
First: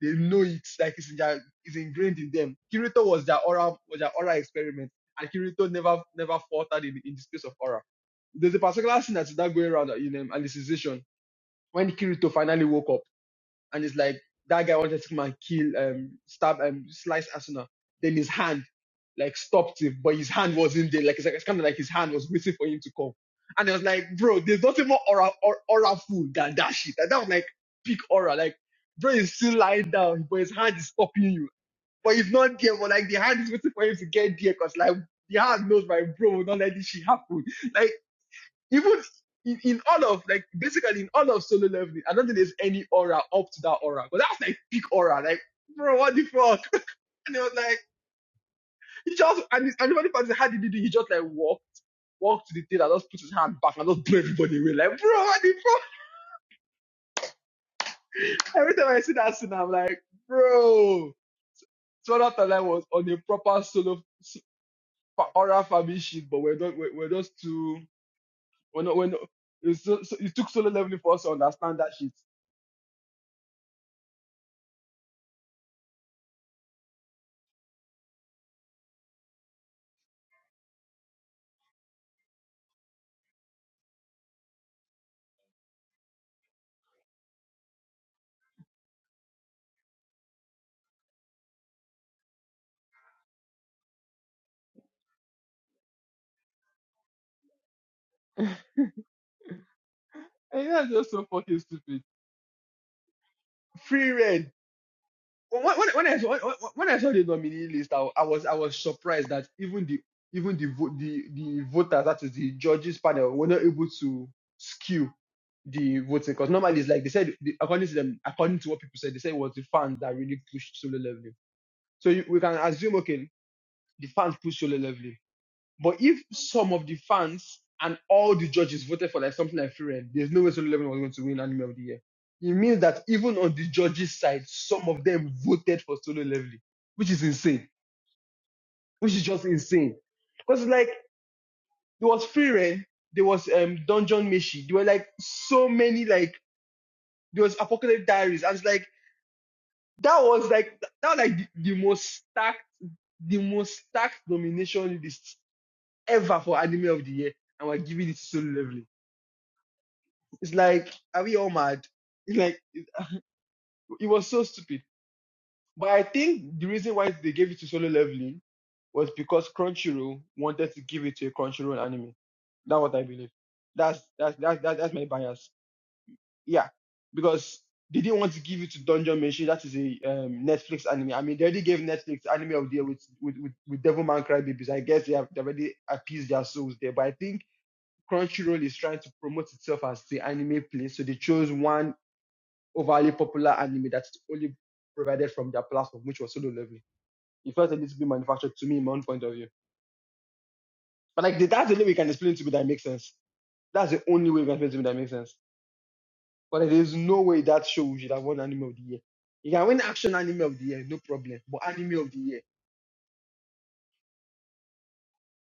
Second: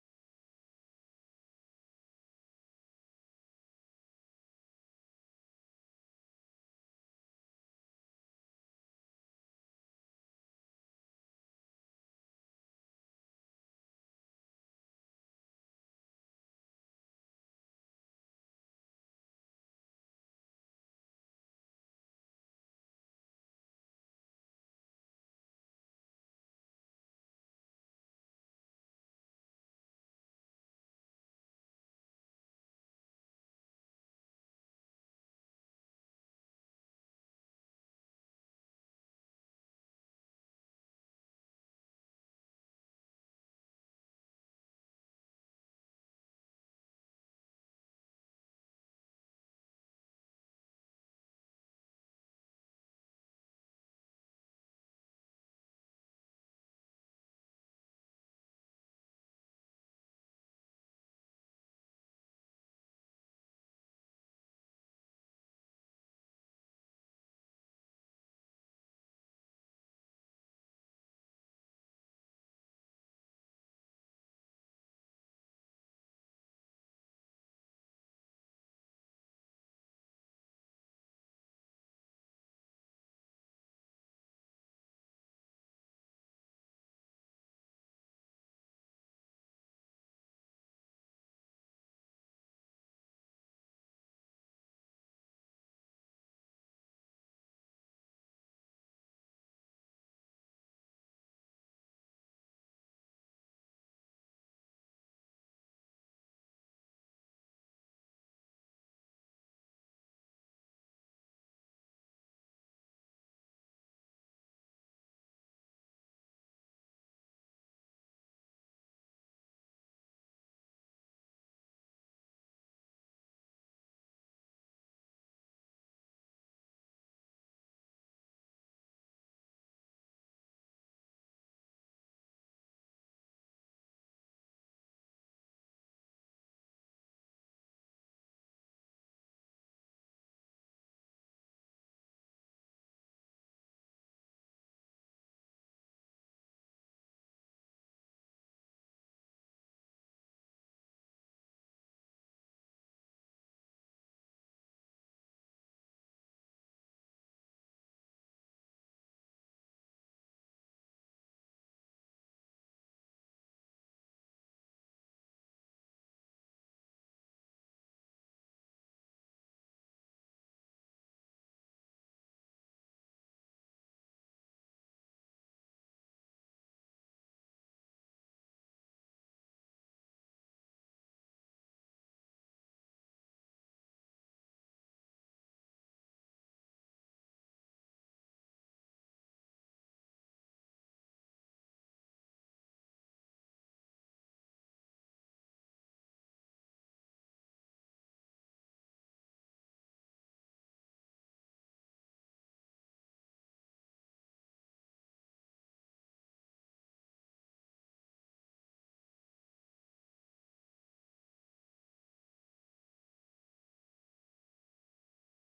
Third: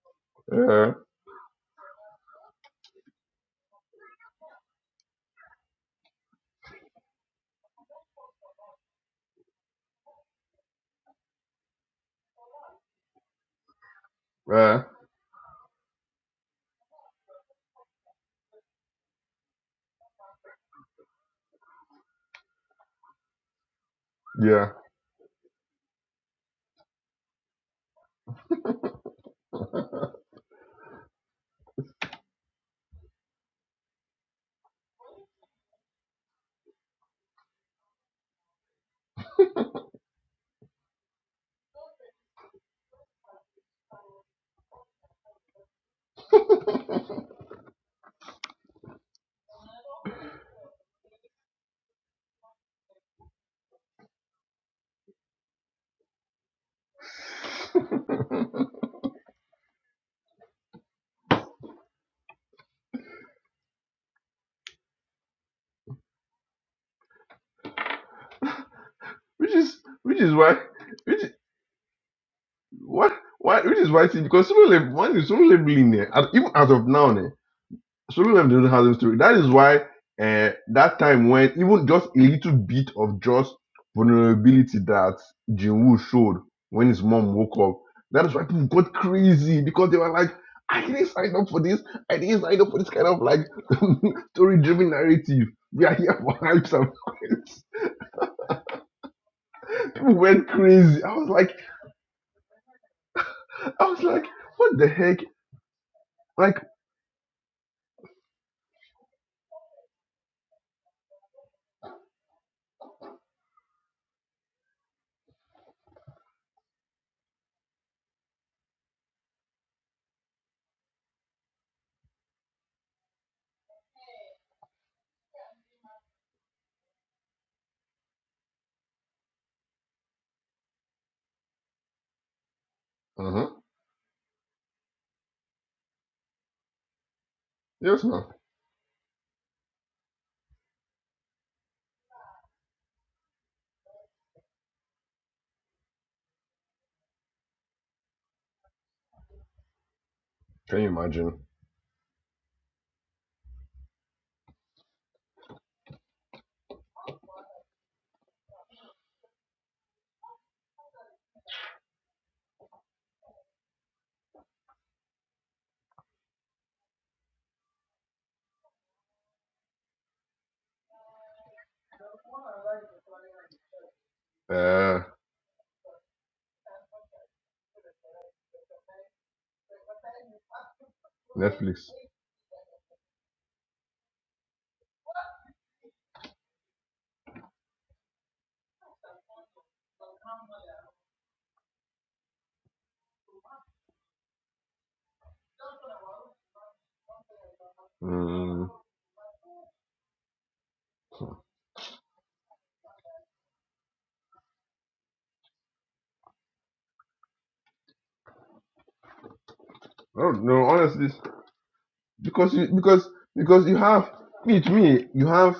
[SPEAKER 1] They know it
[SPEAKER 2] Uh,
[SPEAKER 1] like it's in their, it's ingrained in them. Kirito was their aura was their aura experiment, and Kirito never never faltered in, in the space of aura. There's a particular scene that's now going around in um, Alicization when Kirito finally woke up and it's like that guy
[SPEAKER 2] uh,
[SPEAKER 1] wanted to come and kill, um, stab, um, slice Asuna. Then his hand like stopped him, but his hand wasn't there. Like it's, like, it's kind of like his hand was waiting for him to come. And I was like, bro, there's
[SPEAKER 2] yeah.
[SPEAKER 1] nothing more aura, or, aura food than that shit. Like, that was like peak aura. Like, bro is still lying down, but his hand is stopping you. But he's not there, but like the hand is waiting for him to get there, cause like the hand knows my bro will not let this shit happen. <laughs> Like even in, in all of like basically in all of solo leveling, I don't think there's any aura up to that aura. But that's like peak aura, like bro, what the fuck? <laughs> And it was like he just and, and the funny part is how did he do? He just like walked, walked to the theater, just put his hand back and just blew everybody away. Like bro, what the fuck?
[SPEAKER 2] <laughs>
[SPEAKER 1] Every time I see that scene, I'm like bro. So that line was on a proper solo s- aura family shit, but we're not we're, we're just too we're not we're not.
[SPEAKER 2] which is
[SPEAKER 1] It's so, so,
[SPEAKER 2] which is
[SPEAKER 1] it took
[SPEAKER 2] why
[SPEAKER 1] solo leveling for
[SPEAKER 2] which
[SPEAKER 1] us to understand that shit.
[SPEAKER 2] what why which is why see because solo level one is solo leveling there and even as of now eh, Solomon and the Roden has a story. That is why uh, that time when even just a little bit of just vulnerability that Jinwoo showed when his mom woke up, that is why people got crazy because they were like, I didn't sign up for this. I didn't sign up for this kind of like <laughs> story-driven narrative. We are here for hypes and fights. <laughs> People went
[SPEAKER 1] And yeah, it's
[SPEAKER 2] crazy.
[SPEAKER 1] just
[SPEAKER 2] I
[SPEAKER 1] so
[SPEAKER 2] was like,
[SPEAKER 1] fucking stupid.
[SPEAKER 2] I was
[SPEAKER 1] free
[SPEAKER 2] like,
[SPEAKER 1] red.
[SPEAKER 2] what the heck?
[SPEAKER 1] When, when, when I saw when,
[SPEAKER 2] Like,
[SPEAKER 1] when I saw the nominee list, I, I was I was surprised that even the even the vo- the the voters, that is the judges panel, were not able to skew the voting because normally it's like they said the, according to them, according to what people said, they said it was the fans that really pushed solo leveling. So you, we can assume okay, the fans pushed solo leveling but if some of the fans and all the judges voted for like something like free reign, there's no way Solo Leveling was going to win Anime of the Year. It means that even
[SPEAKER 2] uh-huh.
[SPEAKER 1] on the judges' side, some of them voted for Solo Leveling, which is insane.
[SPEAKER 2] yes, man.
[SPEAKER 1] Which is just insane. Because like there was free reign, there was um Dungeon Meshi, there were like so many like there was Apocalypse Diaries. I was like that was like
[SPEAKER 2] Can you
[SPEAKER 1] that was
[SPEAKER 2] imagine?
[SPEAKER 1] like the, the most stacked the most stacked nomination list ever for Anime of the Year, and we're giving it to Solo Leveling It's like, are we all mad? It's like it was so stupid. But I think the reason why they gave it to solo leveling was because Crunchyroll wanted to give it to a Crunchyroll anime. That's what I believe. That's that's that's that's, that's
[SPEAKER 2] Uh,
[SPEAKER 1] my bias. Yeah, because they didn't want to give it to Dungeon Meshi. That is a um, Netflix anime. I mean, they already gave
[SPEAKER 2] Netflix.
[SPEAKER 1] Netflix anime of the year with with with, with Devilman Crybabies. I guess they have they already appeased their souls there. But I think Crunchyroll is trying to promote itself as the anime place, so they chose one overly popular anime that's only provided from their platform, which was solo leveling. It felt a little bit manufactured to
[SPEAKER 2] Mm.
[SPEAKER 1] me, in my own point of view. But like that's the only way you can explain it to me that makes sense. That's the only way you can explain it to me that makes sense. But there is no way that show should have won anime of the year. You can win action
[SPEAKER 2] I
[SPEAKER 1] anime
[SPEAKER 2] don't
[SPEAKER 1] of the
[SPEAKER 2] know,
[SPEAKER 1] year, no
[SPEAKER 2] honestly,
[SPEAKER 1] problem. But anime of the year,
[SPEAKER 2] because you because because you have me to me you have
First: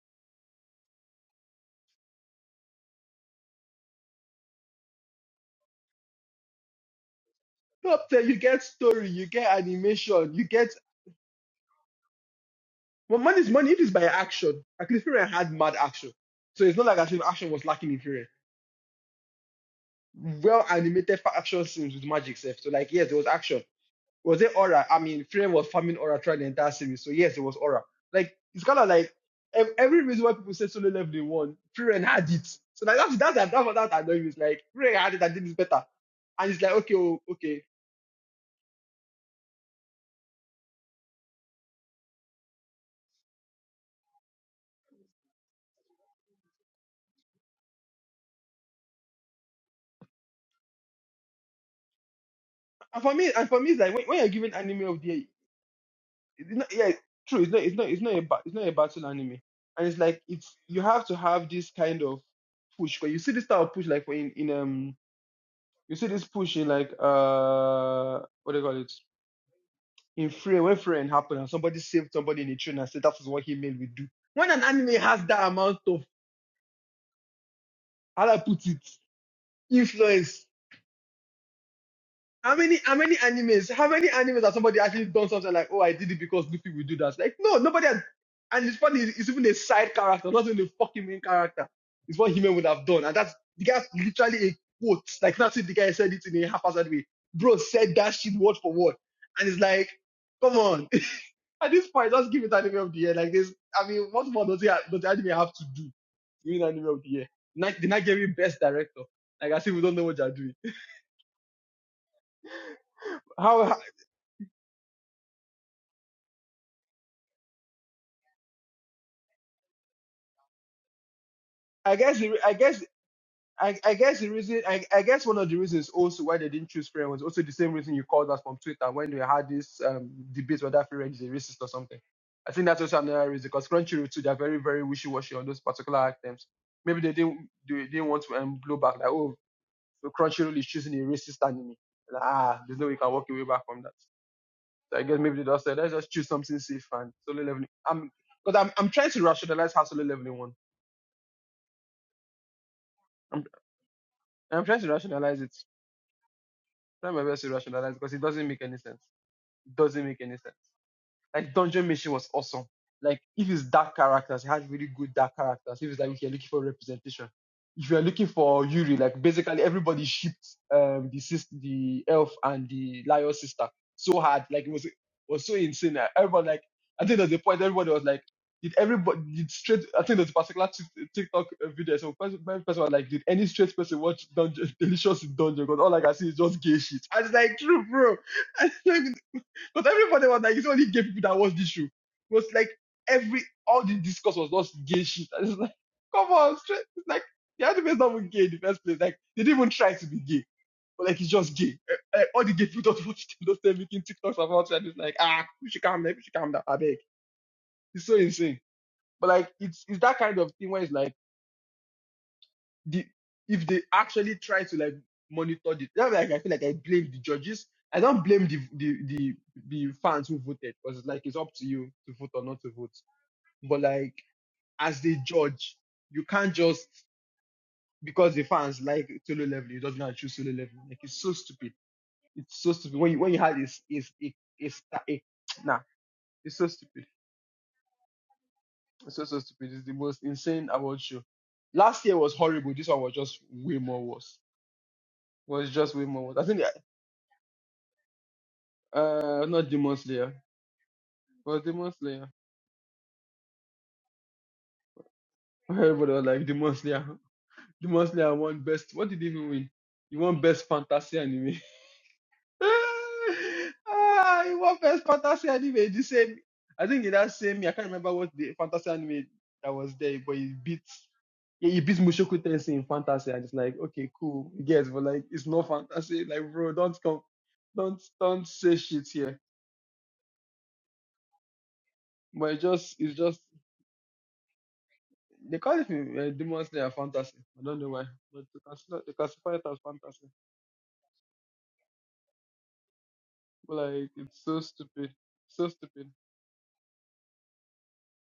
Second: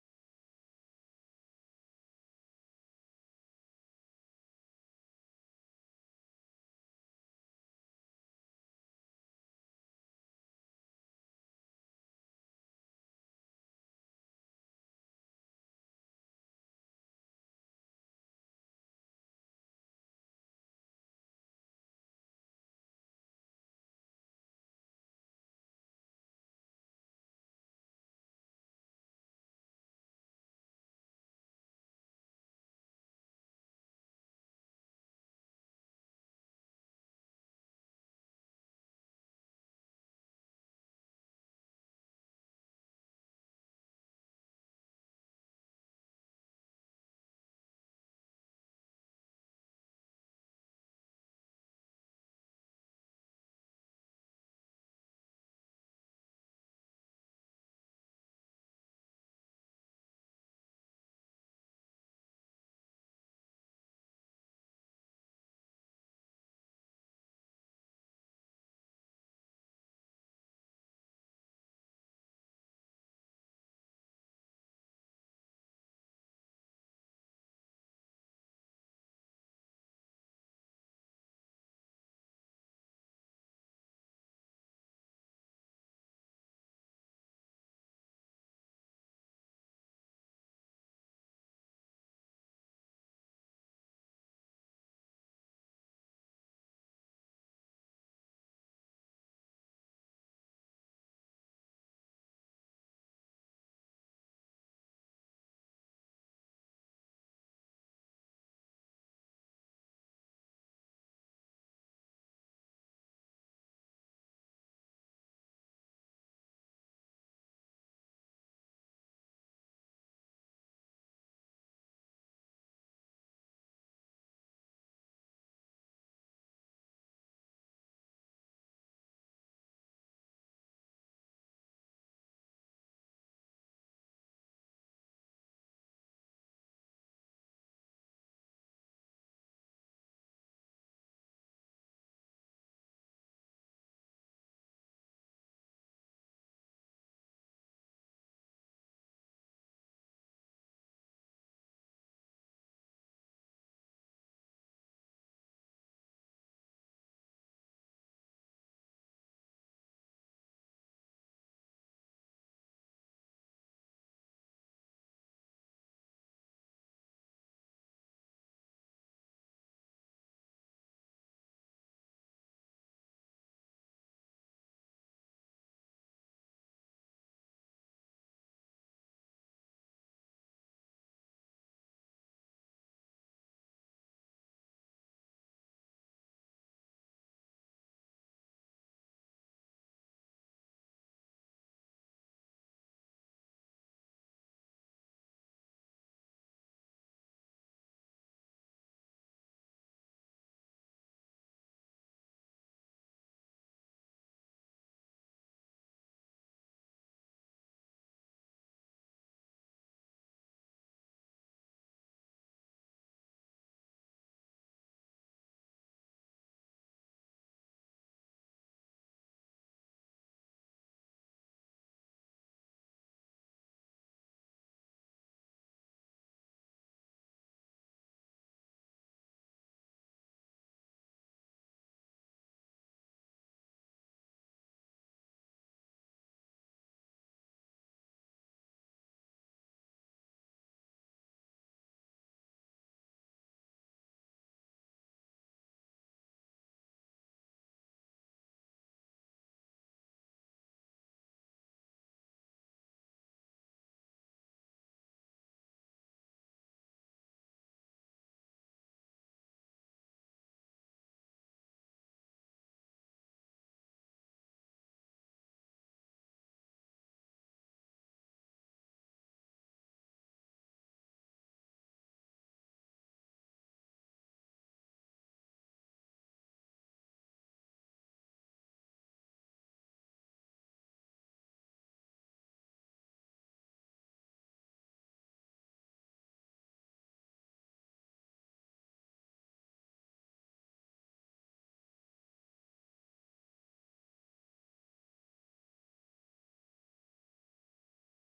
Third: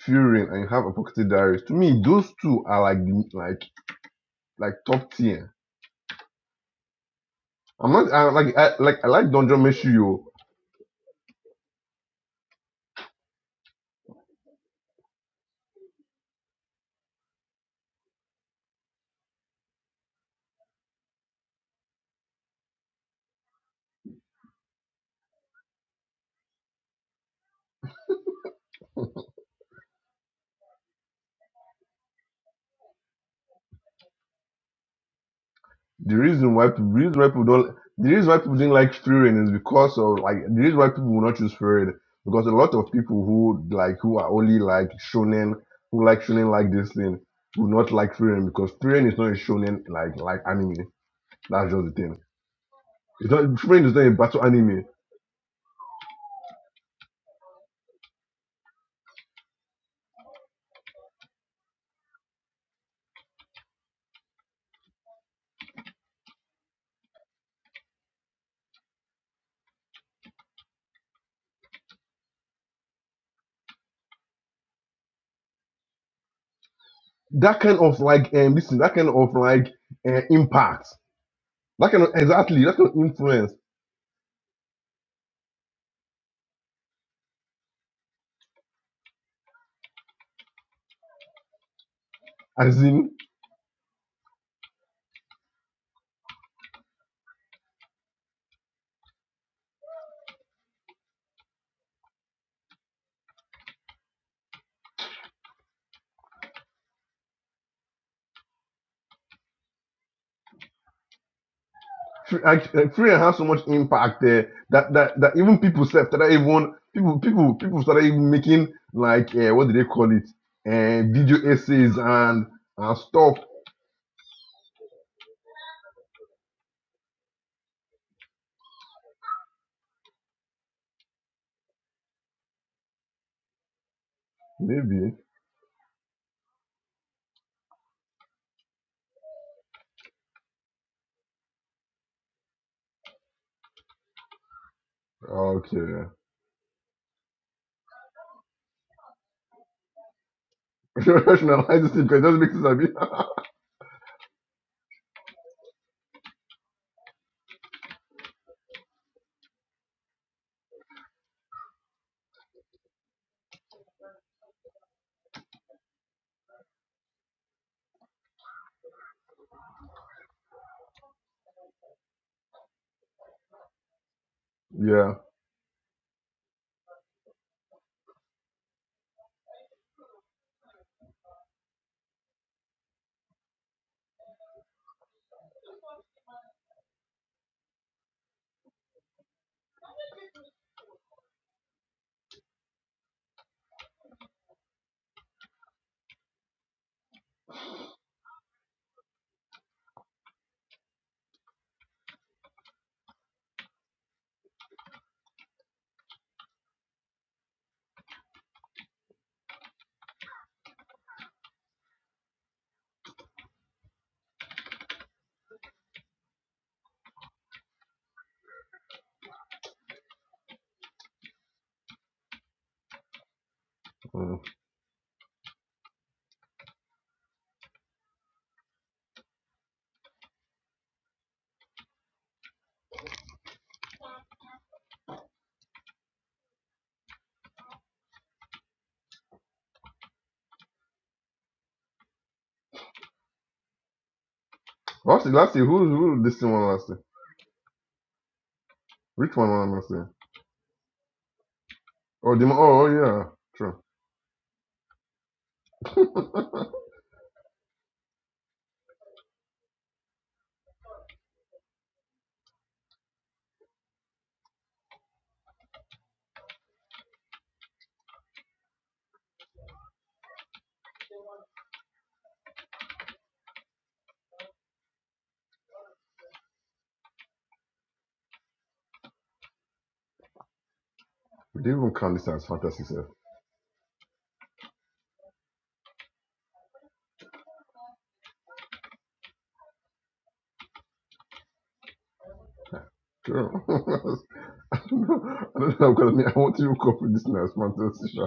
[SPEAKER 2] Fury and you have Apocalyptic Diaries. To me, those two are like the like like top tier. I'm
[SPEAKER 1] top
[SPEAKER 2] not I,
[SPEAKER 1] you
[SPEAKER 2] like
[SPEAKER 1] get
[SPEAKER 2] I like I
[SPEAKER 1] story, you
[SPEAKER 2] like
[SPEAKER 1] get
[SPEAKER 2] Donjon Meshuyo.
[SPEAKER 1] animation, you get. Well, money is money. If it's by action, like Fury had mad action, so it's not like as if action was lacking in Fury. Well animated fa- action scenes with magic, stuff. so like yes, there was action Was it Aura? I mean, Frame was farming Aura throughout the entire series, so yes, it was Aura. Like it's kind of like every reason why people say solo level they won, Frame had it. So like, that's that's that's what that annoying is like Frame had it and did this better,
[SPEAKER 2] The
[SPEAKER 1] and
[SPEAKER 2] reason
[SPEAKER 1] it's
[SPEAKER 2] why
[SPEAKER 1] like
[SPEAKER 2] people,
[SPEAKER 1] okay,
[SPEAKER 2] the reason
[SPEAKER 1] oh,
[SPEAKER 2] why people
[SPEAKER 1] okay.
[SPEAKER 2] don't the reason why people didn't like Fury is because of like the reason why people will not choose Fury because a lot of people who like who are only like shonen who like shonen like this thing will not like Fury because Fury is not a shonen like like anime. That's just the thing.
[SPEAKER 1] And for
[SPEAKER 2] It's
[SPEAKER 1] me, and
[SPEAKER 2] not,
[SPEAKER 1] for me, it's
[SPEAKER 2] friend
[SPEAKER 1] like
[SPEAKER 2] is
[SPEAKER 1] when,
[SPEAKER 2] not a
[SPEAKER 1] when you're
[SPEAKER 2] battle
[SPEAKER 1] giving
[SPEAKER 2] anime.
[SPEAKER 1] anime of the year, it's not, yeah, true. It's not it's not it's not a ba- it's not a battle anime, and it's like it's you have to have this kind of push. But you see this type of push like for in in um you see this push in like uh what do you call it? in Frame, when Frame happened and somebody saved somebody in a train and said that is what He-Man will do. When an anime has that amount of
[SPEAKER 2] That kind of
[SPEAKER 1] how do
[SPEAKER 2] like
[SPEAKER 1] I
[SPEAKER 2] um,
[SPEAKER 1] put
[SPEAKER 2] this
[SPEAKER 1] it
[SPEAKER 2] that kind of like uh,
[SPEAKER 1] influence,
[SPEAKER 2] impact. That kind of
[SPEAKER 1] how
[SPEAKER 2] exactly that
[SPEAKER 1] many
[SPEAKER 2] kind
[SPEAKER 1] how
[SPEAKER 2] of
[SPEAKER 1] many
[SPEAKER 2] influence.
[SPEAKER 1] animes how many animes has somebody actually done something like oh I did it because Luffy will do that? Like no nobody has, and it's funny it's even a side character not even a fucking main character. It's what He-Man would
[SPEAKER 2] As
[SPEAKER 1] have done
[SPEAKER 2] in,
[SPEAKER 1] and that's the guy's literally a quote like that's it the guy said it in a haphazard way. Bro said that shit word for word and it's like come on At this point, just give it anime of the year. Like this, I mean, what more does he ha- does the anime have to do Give win anime of the year? Not, the Nigerian best director. Like I said, we don't know what they're doing.
[SPEAKER 2] Fr- like, uh, friend has so
[SPEAKER 1] How?
[SPEAKER 2] much
[SPEAKER 1] how-
[SPEAKER 2] impact there that that that even people self that even people people people started even making like uh, what do they call it? Uh, video essays
[SPEAKER 1] I guess.
[SPEAKER 2] and
[SPEAKER 1] I guess.
[SPEAKER 2] and stuff.
[SPEAKER 1] I, I guess the reason. I, I guess one of the reasons also why they didn't choose Freya was also the same reason you called us from Twitter when they had this um, debate whether Freya is a racist or something. I think that's also another reason because Crunchyroll too, they're very very wishy
[SPEAKER 2] Maybe
[SPEAKER 1] washy on those particular items. Maybe they didn't they didn't want to um, blow back like oh So Crunchyroll is choosing a racist anime. Like, ah, there's no way you can walk away back from that. So I guess maybe they just said, let's
[SPEAKER 2] okay.
[SPEAKER 1] just choose something safe and solo leveling. I'm because I'm I'm trying to rationalize how solo leveling won.
[SPEAKER 2] <laughs> Rationalize this thing because it doesn't make sense. I mean,
[SPEAKER 1] I'm I'm trying to rationalize it. I'm Trying my best to rationalize because it doesn't make any sense. It doesn't make any sense. Like Dungeon Mission was awesome. Like if it's dark characters, it had really good dark characters. If it's like if you're looking for representation, if you're looking for Yuri, like basically everybody shipped um the sis the elf and the lion sister so hard. Like it was
[SPEAKER 2] <laughs>
[SPEAKER 1] it
[SPEAKER 2] yeah.
[SPEAKER 1] was so insane. Like, everybody like I think there's a point everybody was like, did everybody did straight? I think there's a particular Tik- TikTok uh, video. So first, my first one like, did any straight person watch Dungeon <laughs> Delicious in Dungeon? Because all I can see is just gay shit. I was like, true, bro. <laughs> Because everybody was like, it's only gay people that watch this show. It was like every all the discourse was just gay shit. And it's like, come on, straight. It's like the anime is not even gay in the first place. Like they didn't even try to be gay. But like it's just gay. Eh, eh, all the gay people <laughs> don't watch it. they're making TikToks about it. And it's like, ah, we should calm down, we should calm down. I beg. It's so insane. But like it's it's that kind of thing where it's like the if they actually try to like monitor the that like I feel like I blame the judges. I don't blame the the the, the fans who voted because like it's up to you to vote or not to vote. But like
[SPEAKER 2] Mm.
[SPEAKER 1] as the judge, you can't just because the fans like solo level, you just gonna choose solo level. Like it's so stupid. It's so stupid. When you when you had is is a a star a nah, it's so stupid. It's so so stupid. It's the most insane award show. Last year was horrible. This one was just way more worse
[SPEAKER 2] Lastly, lastly,
[SPEAKER 1] was
[SPEAKER 2] who
[SPEAKER 1] just way
[SPEAKER 2] who
[SPEAKER 1] more. worse.
[SPEAKER 2] this
[SPEAKER 1] I
[SPEAKER 2] thing
[SPEAKER 1] think
[SPEAKER 2] one lastly? Which
[SPEAKER 1] Uh,
[SPEAKER 2] one
[SPEAKER 1] not
[SPEAKER 2] one
[SPEAKER 1] Demon
[SPEAKER 2] lastly?
[SPEAKER 1] Slayer. It Was Demon Slayer?
[SPEAKER 2] Oh, Demon. Oh, oh, yeah. True.
[SPEAKER 1] <laughs> Everybody was like
[SPEAKER 2] <laughs>
[SPEAKER 1] Demon Slayer. Demon Slayer won best. What did he even win? He won best fantasy anime. <laughs> ah, he won best fantasy anime. The same. I think in that same. year, I can't remember what the fantasy anime that was there, but he beat. Yeah, he beat Mushoku Tensei in fantasy, and it's like, okay, cool, yes, but like, it's not fantasy. Like, bro, don't come, don't don't say shit here.
[SPEAKER 2] They even count this as
[SPEAKER 1] But it
[SPEAKER 2] fantasy,
[SPEAKER 1] just,
[SPEAKER 2] sir.
[SPEAKER 1] it's just They call it uh, Demon Slayer fantasy. I don't know why, but they classify, they classify it as fantasy.
[SPEAKER 2] True.
[SPEAKER 1] But like,
[SPEAKER 2] <laughs>
[SPEAKER 1] it's so
[SPEAKER 2] I don't
[SPEAKER 1] stupid,
[SPEAKER 2] know. I
[SPEAKER 1] so
[SPEAKER 2] don't know.
[SPEAKER 1] stupid.
[SPEAKER 2] Because I, mean, I want to call this thing as fantasy. sha.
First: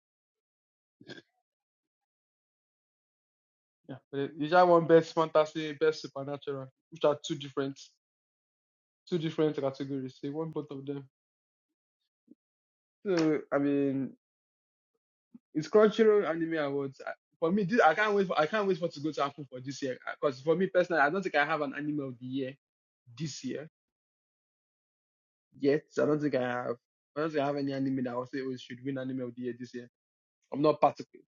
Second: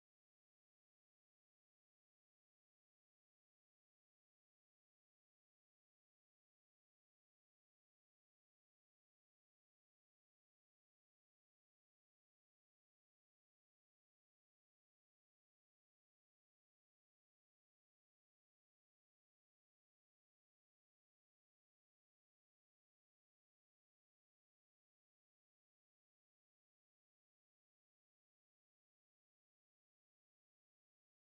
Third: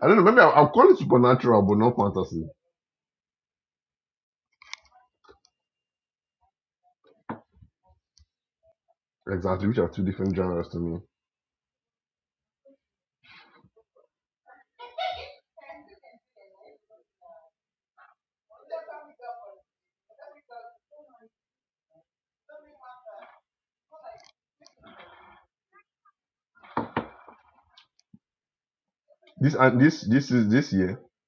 [SPEAKER 2] I don't know. Maybe I'll, I'll call it supernatural, but not fantasy.
[SPEAKER 1] Yeah, but it- you just want best fantasy, best supernatural, which are two different, two different
[SPEAKER 2] Exactly, which are two
[SPEAKER 1] categories. They
[SPEAKER 2] different
[SPEAKER 1] want
[SPEAKER 2] genres
[SPEAKER 1] both
[SPEAKER 2] to
[SPEAKER 1] of
[SPEAKER 2] me.
[SPEAKER 1] them. So I mean, it's Crunchyroll anime awards. I- For me, this, I can't wait. For, I can't wait for it to go to happen for this year. Because for me personally, I don't think I have an anime of the year this year yet. I don't think I have. I don't think I have any anime that I would say oh, it should win anime of the
[SPEAKER 2] This
[SPEAKER 1] year this
[SPEAKER 2] and
[SPEAKER 1] year.
[SPEAKER 2] this. This is
[SPEAKER 1] I'm
[SPEAKER 2] this
[SPEAKER 1] not
[SPEAKER 2] year.
[SPEAKER 1] particular.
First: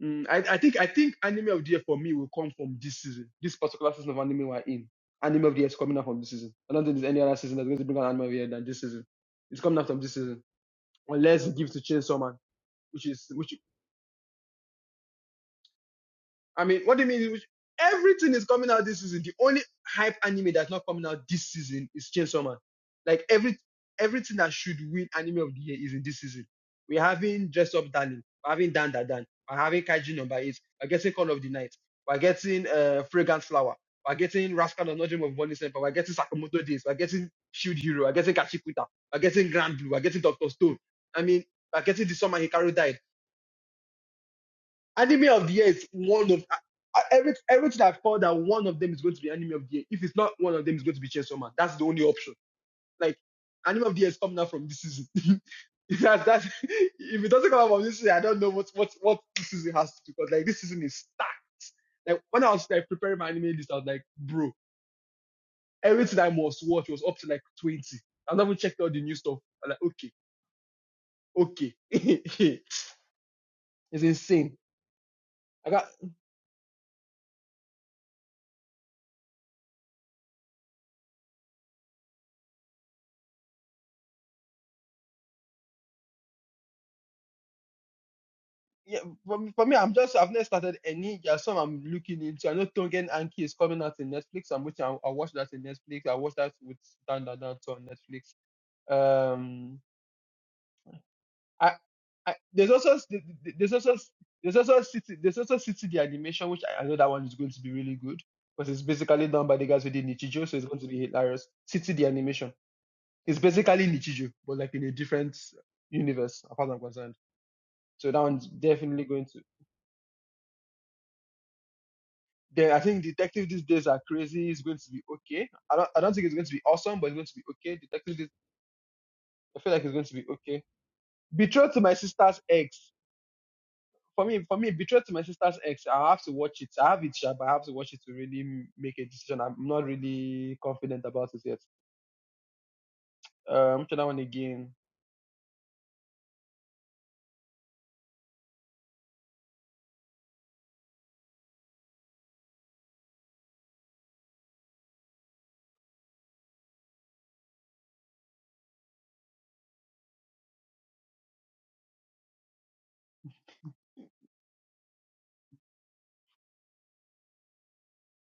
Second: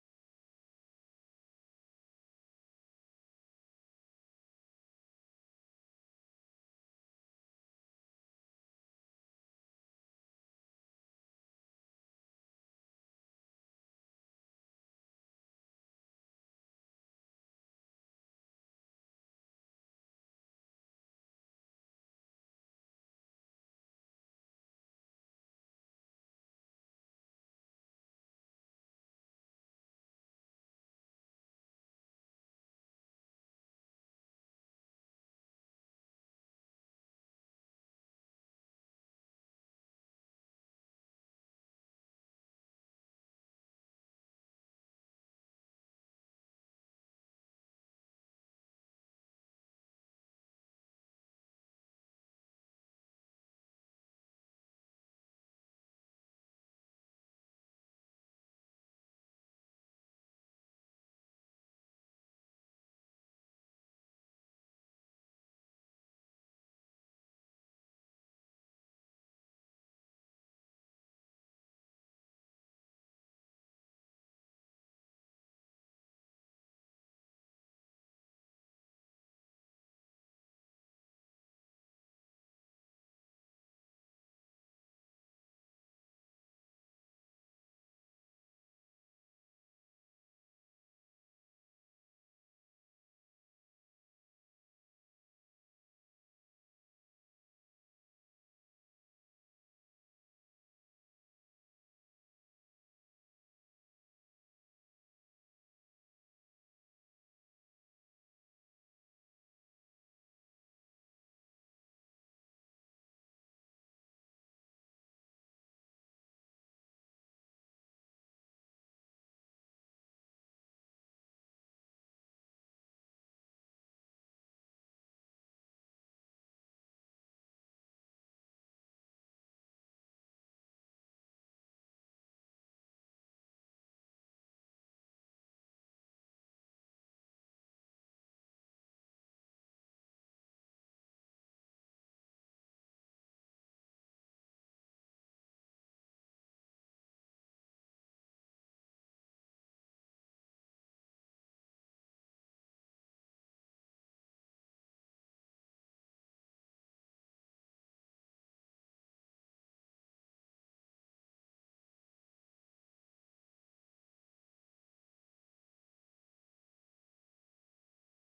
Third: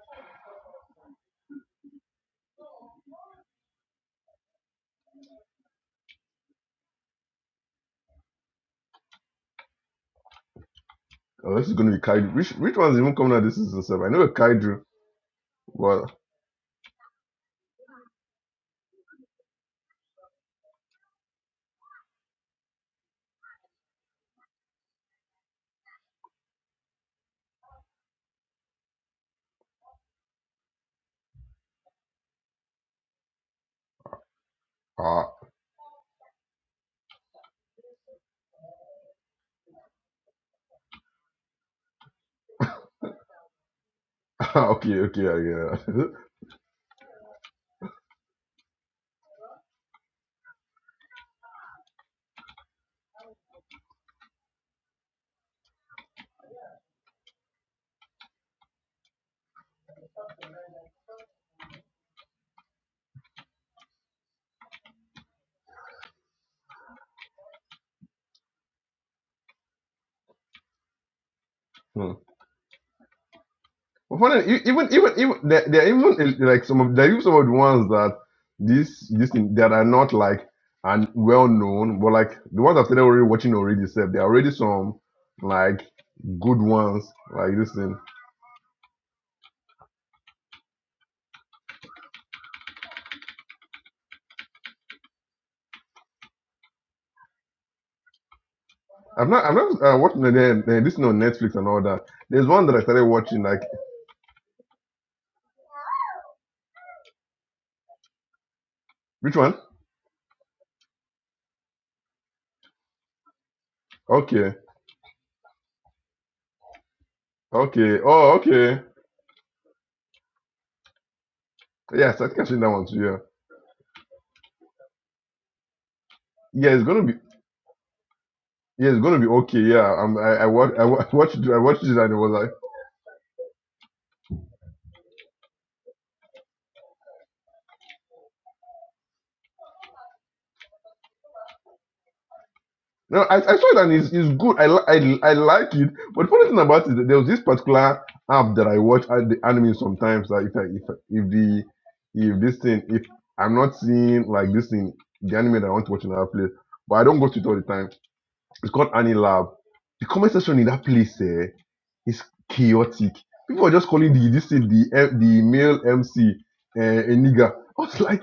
[SPEAKER 1] Mm, I, I think I think anime of the year for me will come from this season, this particular season of anime we're in. Anime of the year is coming out from this season. I don't think there's any other season that's going to bring out anime of the year than this season. It's coming out from this season, unless it
[SPEAKER 2] Oh, this
[SPEAKER 1] gives
[SPEAKER 2] is
[SPEAKER 1] to
[SPEAKER 2] going to be
[SPEAKER 1] Chainsaw
[SPEAKER 2] Kaiju.
[SPEAKER 1] Man,
[SPEAKER 2] Which which one's
[SPEAKER 1] which
[SPEAKER 2] even
[SPEAKER 1] is
[SPEAKER 2] coming out
[SPEAKER 1] which.
[SPEAKER 2] this season? sir? I know a Kaiju. Well,
[SPEAKER 1] I mean, what do you mean? Everything is coming out this season. The only hype anime that's not coming out this season is Chainsaw Man. Like every everything that should win anime of the year is in this season. We're having Dress Up Darling. We're having Dan Da Dan. We're having Kaiji Number Eight. We're getting Call of the Night. We're getting uh, Fragrant Flower. We're getting Rascal and Dream
[SPEAKER 2] ah,
[SPEAKER 1] of Bonnie Semper. We're getting Sakamoto Days. We're getting Shield Hero. We're getting Kachikuta. We're getting Grand Blue. We're getting Doctor Stone. I mean, we're getting the summer Hikaru died.
[SPEAKER 2] <laughs> okay,
[SPEAKER 1] Anime of the year is
[SPEAKER 2] okay,
[SPEAKER 1] one of I- I- every, everything I thought that one of them is going to be anime of the year. If it's not one of them, it's going to be Chainsaw Man. That's the only option. Like anime of the year is coming out from this season. <laughs> that's that's <laughs> if it doesn't come out from this season, I don't know what what what this season has to do. Because like this season is stacked. Like when I was like preparing my anime list, I was like, bro, everything I must watch was up to like twenty. I've not even checked out the new stuff. I'm like, okay, okay,
[SPEAKER 2] yeah. <laughs>
[SPEAKER 1] <laughs> it's
[SPEAKER 2] But for them,
[SPEAKER 1] insane.
[SPEAKER 2] e- even even even there,
[SPEAKER 1] I
[SPEAKER 2] there
[SPEAKER 1] got.
[SPEAKER 2] are even uh, like some of there are even some of the ones that this this thing that are not like and well known, but like the ones I've started already watching already said there are already some like good ones like this thing.
[SPEAKER 1] yeah, for me, for me, I'm just I've never started any. There are some I'm looking into. I know Tongen Anki is coming out in Netflix. I'm waiting. i I'll watch that in Netflix. I watch that with Dan Dan Dan on Netflix.
[SPEAKER 2] I'm not I'm
[SPEAKER 1] Um,
[SPEAKER 2] not uh, watching the, the, this thing on Netflix and
[SPEAKER 1] I,
[SPEAKER 2] all that.
[SPEAKER 1] I
[SPEAKER 2] There's one
[SPEAKER 1] there's
[SPEAKER 2] that I
[SPEAKER 1] also
[SPEAKER 2] started
[SPEAKER 1] s- th-
[SPEAKER 2] watching
[SPEAKER 1] th-
[SPEAKER 2] like
[SPEAKER 1] there's also s- there's also City there's also City the animation, which I, I know that one is going to be really good because it's basically
[SPEAKER 2] which
[SPEAKER 1] done
[SPEAKER 2] one?
[SPEAKER 1] by the guys who did Nichijou, so it's going to be hilarious. City the animation. It's basically Nichijou,
[SPEAKER 2] Okay,
[SPEAKER 1] but like in a different universe, as far as I'm concerned.
[SPEAKER 2] okay,
[SPEAKER 1] So that
[SPEAKER 2] oh
[SPEAKER 1] one's
[SPEAKER 2] okay,
[SPEAKER 1] definitely going to.
[SPEAKER 2] yes I think I've seen that
[SPEAKER 1] Then I
[SPEAKER 2] one too.
[SPEAKER 1] think
[SPEAKER 2] Yeah,
[SPEAKER 1] detective these days are crazy. It's going to be okay. I don't, I don't think it's going to be
[SPEAKER 2] yeah, it's
[SPEAKER 1] awesome,
[SPEAKER 2] gonna
[SPEAKER 1] but
[SPEAKER 2] be
[SPEAKER 1] it's going to be okay. Detective, this,
[SPEAKER 2] yeah it's gonna be
[SPEAKER 1] I
[SPEAKER 2] okay.
[SPEAKER 1] feel like
[SPEAKER 2] Yeah,
[SPEAKER 1] it's going
[SPEAKER 2] i
[SPEAKER 1] to be
[SPEAKER 2] I I,
[SPEAKER 1] okay.
[SPEAKER 2] wa- I wa- <laughs> watched it- I
[SPEAKER 1] Betrothed to
[SPEAKER 2] watched it
[SPEAKER 1] my
[SPEAKER 2] and it was
[SPEAKER 1] sister's
[SPEAKER 2] like.
[SPEAKER 1] ex. For me, for me, betrothed to my sister's ex. I have to watch it. I have it, sharp, but I have to watch it to really make a decision. I'm not really confident about it yet.
[SPEAKER 2] No, I, I saw it
[SPEAKER 1] Um, which
[SPEAKER 2] and
[SPEAKER 1] other
[SPEAKER 2] it's,
[SPEAKER 1] one
[SPEAKER 2] it's good. I,
[SPEAKER 1] again?
[SPEAKER 2] li- I li- I like it. But the funny thing about it is that there was this particular app that I watch at the anime sometimes. That if I, if I- if the if this thing if I'm not seeing like this thing the anime that I want to watch in another place, but I don't go to it all the time. It's called Anilab. The comment section in that place eh, is chaotic. People are just calling the this thing the M- the male MC uh, a nigger. I was like,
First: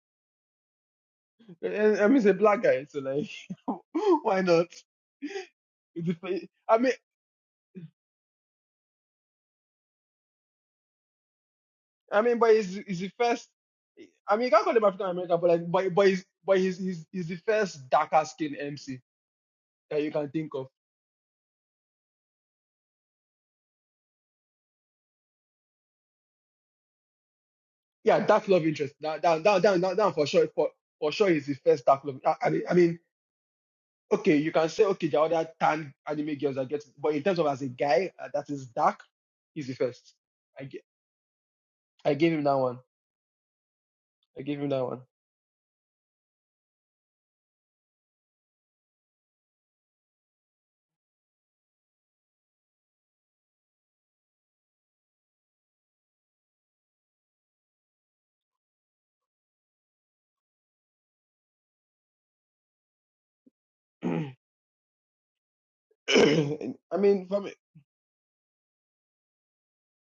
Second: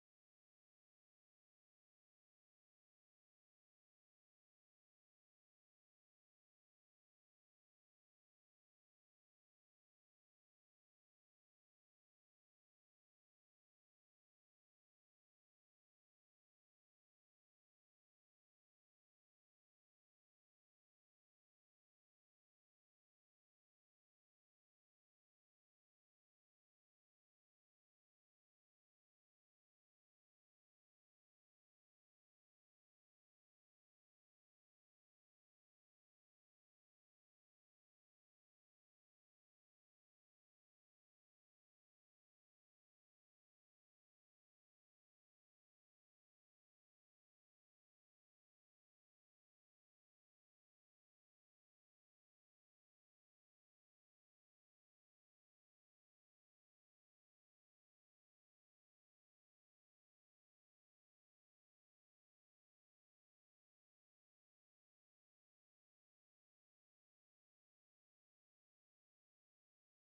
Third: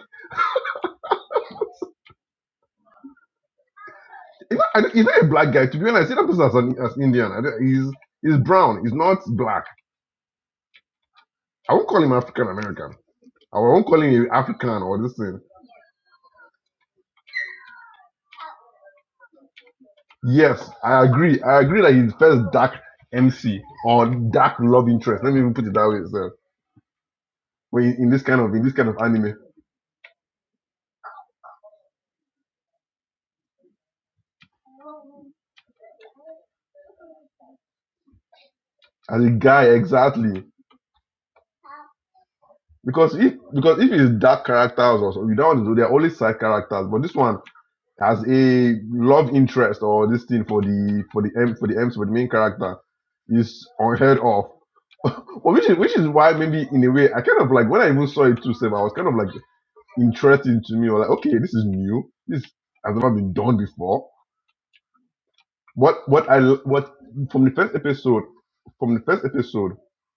[SPEAKER 1] I, I mean, it's a black guy, so like, <laughs> why
[SPEAKER 2] is
[SPEAKER 1] not?
[SPEAKER 2] that, is that a black guy? To be honest, I see
[SPEAKER 1] <laughs>
[SPEAKER 2] that person as an
[SPEAKER 1] I mean.
[SPEAKER 2] as Indian. I don't, he's he's brown. He's not black I won't call him
[SPEAKER 1] I mean,
[SPEAKER 2] African
[SPEAKER 1] but he's
[SPEAKER 2] American.
[SPEAKER 1] he's the first.
[SPEAKER 2] I won't call him
[SPEAKER 1] I mean, you can't
[SPEAKER 2] African
[SPEAKER 1] call him
[SPEAKER 2] or
[SPEAKER 1] African
[SPEAKER 2] this
[SPEAKER 1] American,
[SPEAKER 2] thing.
[SPEAKER 1] but like, but but he's but he's he's, he's the first darker skinned MC that you can think of.
[SPEAKER 2] Yes, I agree. I agree that he's first dark MC or dark love interest. Let me even put it that way. So when in
[SPEAKER 1] Yeah,
[SPEAKER 2] this kind
[SPEAKER 1] dark
[SPEAKER 2] of in
[SPEAKER 1] love
[SPEAKER 2] this kind
[SPEAKER 1] interest.
[SPEAKER 2] of
[SPEAKER 1] Down
[SPEAKER 2] anime,
[SPEAKER 1] down down down down, down for sure. For for sure, he's the first dark love. I, I mean, I mean, okay, you can say okay, there are other tan anime girls that get, but in terms of as a guy uh, that is dark,
[SPEAKER 2] as a
[SPEAKER 1] he's
[SPEAKER 2] guy,
[SPEAKER 1] the first.
[SPEAKER 2] exactly.
[SPEAKER 1] I gi- I gave him that one.
[SPEAKER 2] Because if because if it's
[SPEAKER 1] I
[SPEAKER 2] dark
[SPEAKER 1] gave him that one.
[SPEAKER 2] characters or so, you don't want to do they're only side characters. But this one has a love interest or this thing for the for the M for the M for the main character is unheard of. <laughs> well, which is which is why maybe in a way I kind of like when I even saw it too, Seb, I was kind of like interesting to me. I was like, okay, this is new. This has never been done before.
[SPEAKER 1] <clears throat>
[SPEAKER 2] What what I what
[SPEAKER 1] I mean, for
[SPEAKER 2] from the
[SPEAKER 1] me,
[SPEAKER 2] first episode, from the first episode,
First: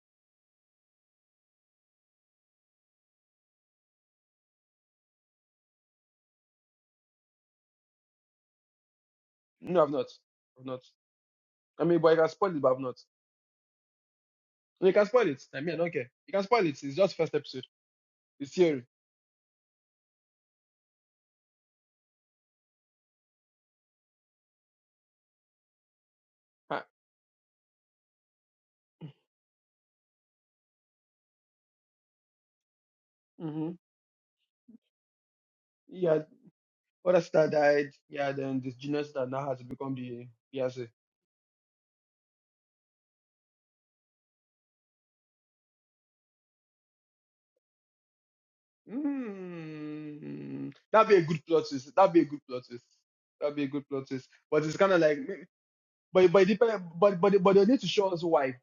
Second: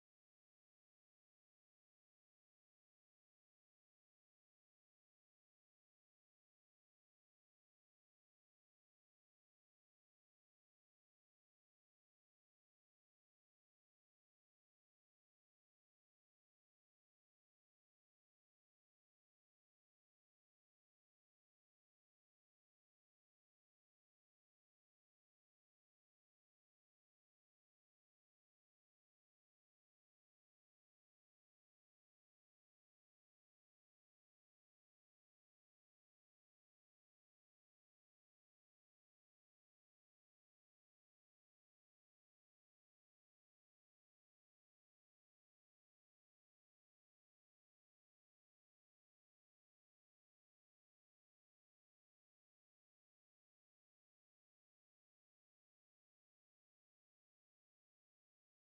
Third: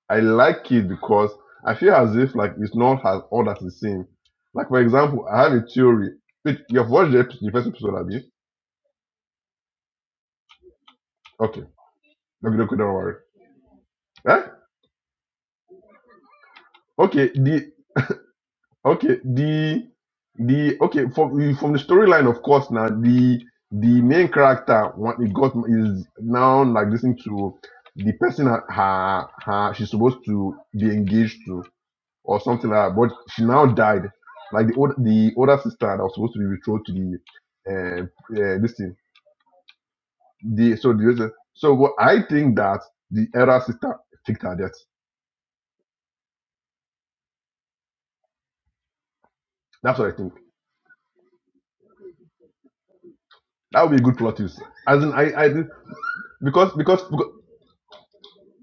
[SPEAKER 2] I like it because I feel as if like it's not as all that it seems. Like for example, I have a theory. Wait, you have watched the, episode, the first episode, have you?
[SPEAKER 1] no, I've not, I've not.
[SPEAKER 2] Okay,
[SPEAKER 1] I mean, but I can spoil
[SPEAKER 2] okay,
[SPEAKER 1] it, but
[SPEAKER 2] okay,
[SPEAKER 1] I've
[SPEAKER 2] don't
[SPEAKER 1] not.
[SPEAKER 2] worry. Eh?
[SPEAKER 1] You can spoil it. I mean, I don't care. You can spoil it. It's just
[SPEAKER 2] Okay,
[SPEAKER 1] first
[SPEAKER 2] the
[SPEAKER 1] episode. The theory.
[SPEAKER 2] Okay, the the okay from from the storyline, of course. Now the the main character what it got is now
[SPEAKER 1] Ah.
[SPEAKER 2] like listening to the person her, her her she's supposed to be engaged to or something like that. But she now
[SPEAKER 1] Mm-hmm.
[SPEAKER 2] died, like the old the older sister that
[SPEAKER 1] He
[SPEAKER 2] was
[SPEAKER 1] had
[SPEAKER 2] supposed to be betrothed to the
[SPEAKER 1] other sister died. Yeah,
[SPEAKER 2] uh, uh
[SPEAKER 1] then this
[SPEAKER 2] this thing.
[SPEAKER 1] junior sister now has become the
[SPEAKER 2] The
[SPEAKER 1] fiance.
[SPEAKER 2] so the so what I think that the elder sister faked her death. That's what I think.
[SPEAKER 1] Mm. That'd be a good plot twist. That'd be a good plot twist. That'd be a
[SPEAKER 2] That
[SPEAKER 1] good
[SPEAKER 2] would be a
[SPEAKER 1] plot
[SPEAKER 2] good
[SPEAKER 1] twist.
[SPEAKER 2] plot twist.
[SPEAKER 1] But it's kind of
[SPEAKER 2] As in
[SPEAKER 1] like,
[SPEAKER 2] I I
[SPEAKER 1] but but it
[SPEAKER 2] because
[SPEAKER 1] depend,
[SPEAKER 2] because
[SPEAKER 1] but
[SPEAKER 2] because
[SPEAKER 1] but but they need to show us why.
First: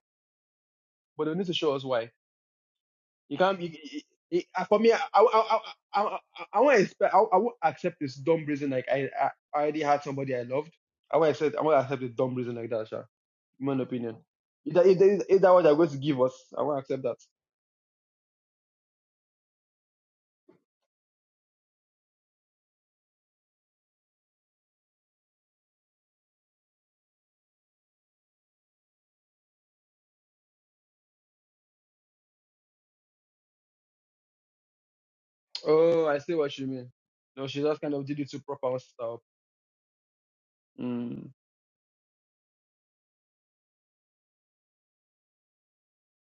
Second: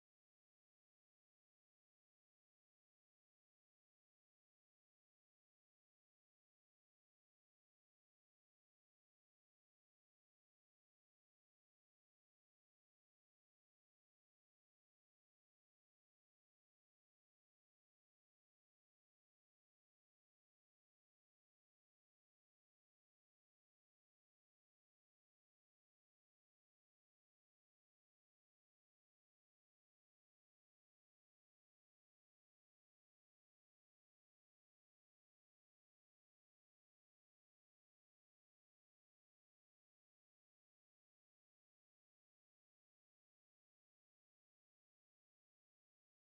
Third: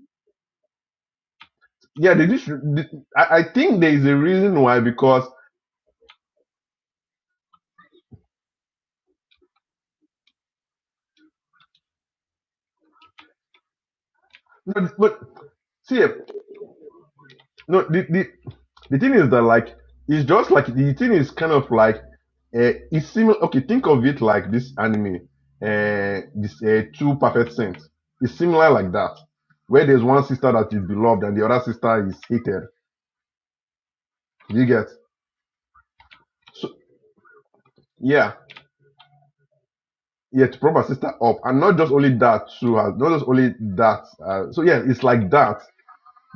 [SPEAKER 1] But they need to show us why.
[SPEAKER 2] yeah, they just, they-
[SPEAKER 1] You
[SPEAKER 2] I, I
[SPEAKER 1] can't. You,
[SPEAKER 2] think
[SPEAKER 1] you,
[SPEAKER 2] there
[SPEAKER 1] you-
[SPEAKER 2] is a reason
[SPEAKER 1] uh, for
[SPEAKER 2] why
[SPEAKER 1] me, I I
[SPEAKER 2] because
[SPEAKER 1] I I, I, I won't expect. I, I won't accept this dumb reason. Like I, I I already had somebody I loved. I won't accept. I won't accept a dumb reason like that, Sha. In my opinion, if that
[SPEAKER 2] but,
[SPEAKER 1] if,
[SPEAKER 2] but
[SPEAKER 1] that- if that what they're going to
[SPEAKER 2] see, eh,
[SPEAKER 1] give us, I won't accept that.
[SPEAKER 2] no, the, the the thing is that like it's just like the thing is kind of like uh, it's similar. Okay, think of it like this anime, uh, this uh, two perfect saints. It's similar like that, where there's one sister that is beloved and the other sister is hated. You get
[SPEAKER 1] Oh, I see what you
[SPEAKER 2] so
[SPEAKER 1] mean. No, she just kind of did it
[SPEAKER 2] yeah.
[SPEAKER 1] to prop our sister up.
[SPEAKER 2] Yeah, to prop her sister
[SPEAKER 1] Mm.
[SPEAKER 2] up, and not just only that too. has Not just only that. Uh, so yeah, it's like that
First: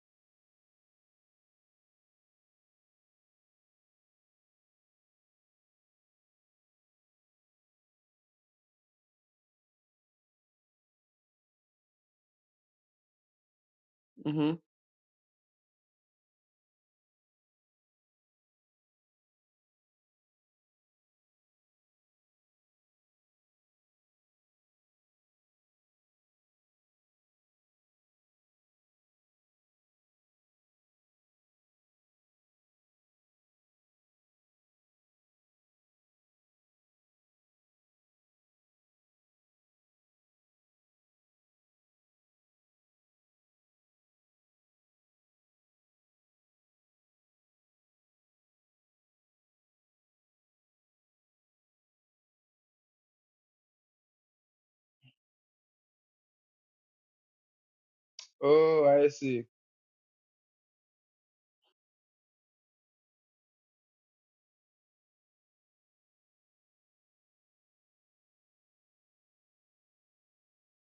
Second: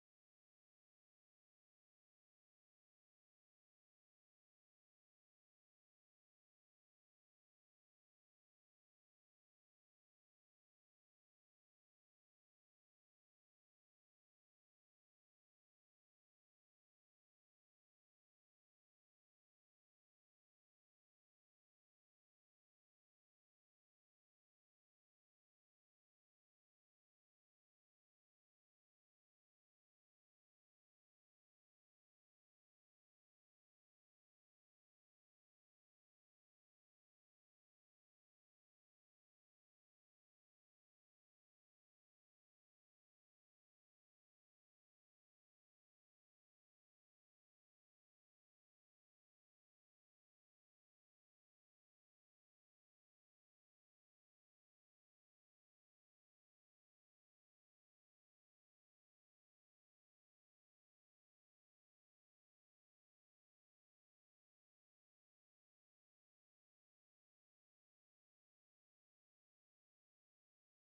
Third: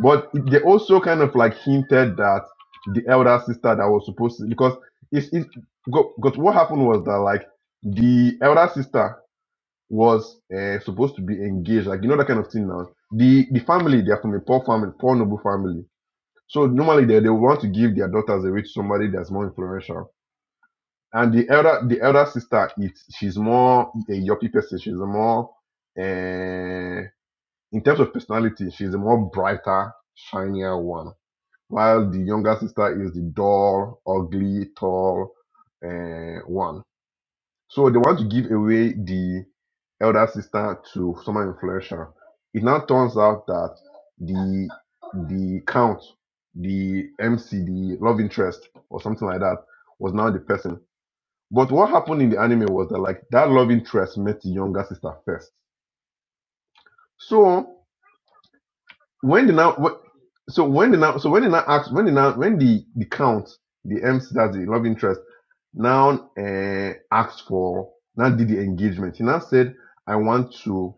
[SPEAKER 2] But they also kind of like hinted that the elder sister that was supposed to, because it's, it's go- because what happened was that like the elder sister was uh, supposed to be engaged, like you know that kind of thing. Now the the family they are from a
[SPEAKER 1] Mm-hmm.
[SPEAKER 2] poor family, poor noble family, so normally they they want to give their daughters away to somebody that's more influential. And the elder the elder sister, it's she's more a yuppie person. She's a more uh, in terms of personality, she's a more brighter, shinier one while the younger sister is the dull, ugly, tall uh, one. So they want to give away the elder sister to someone influential. It now turns out that the the count, the MC, the love interest or something like that was now the person. But what happened in the anime was that like that love interest met the younger sister first. So
[SPEAKER 1] Oh, I see.
[SPEAKER 2] when did now so when did now so when did now ask when did now when the the count the MC that's the love interest now uh, asked for now did the engagement he now said I want to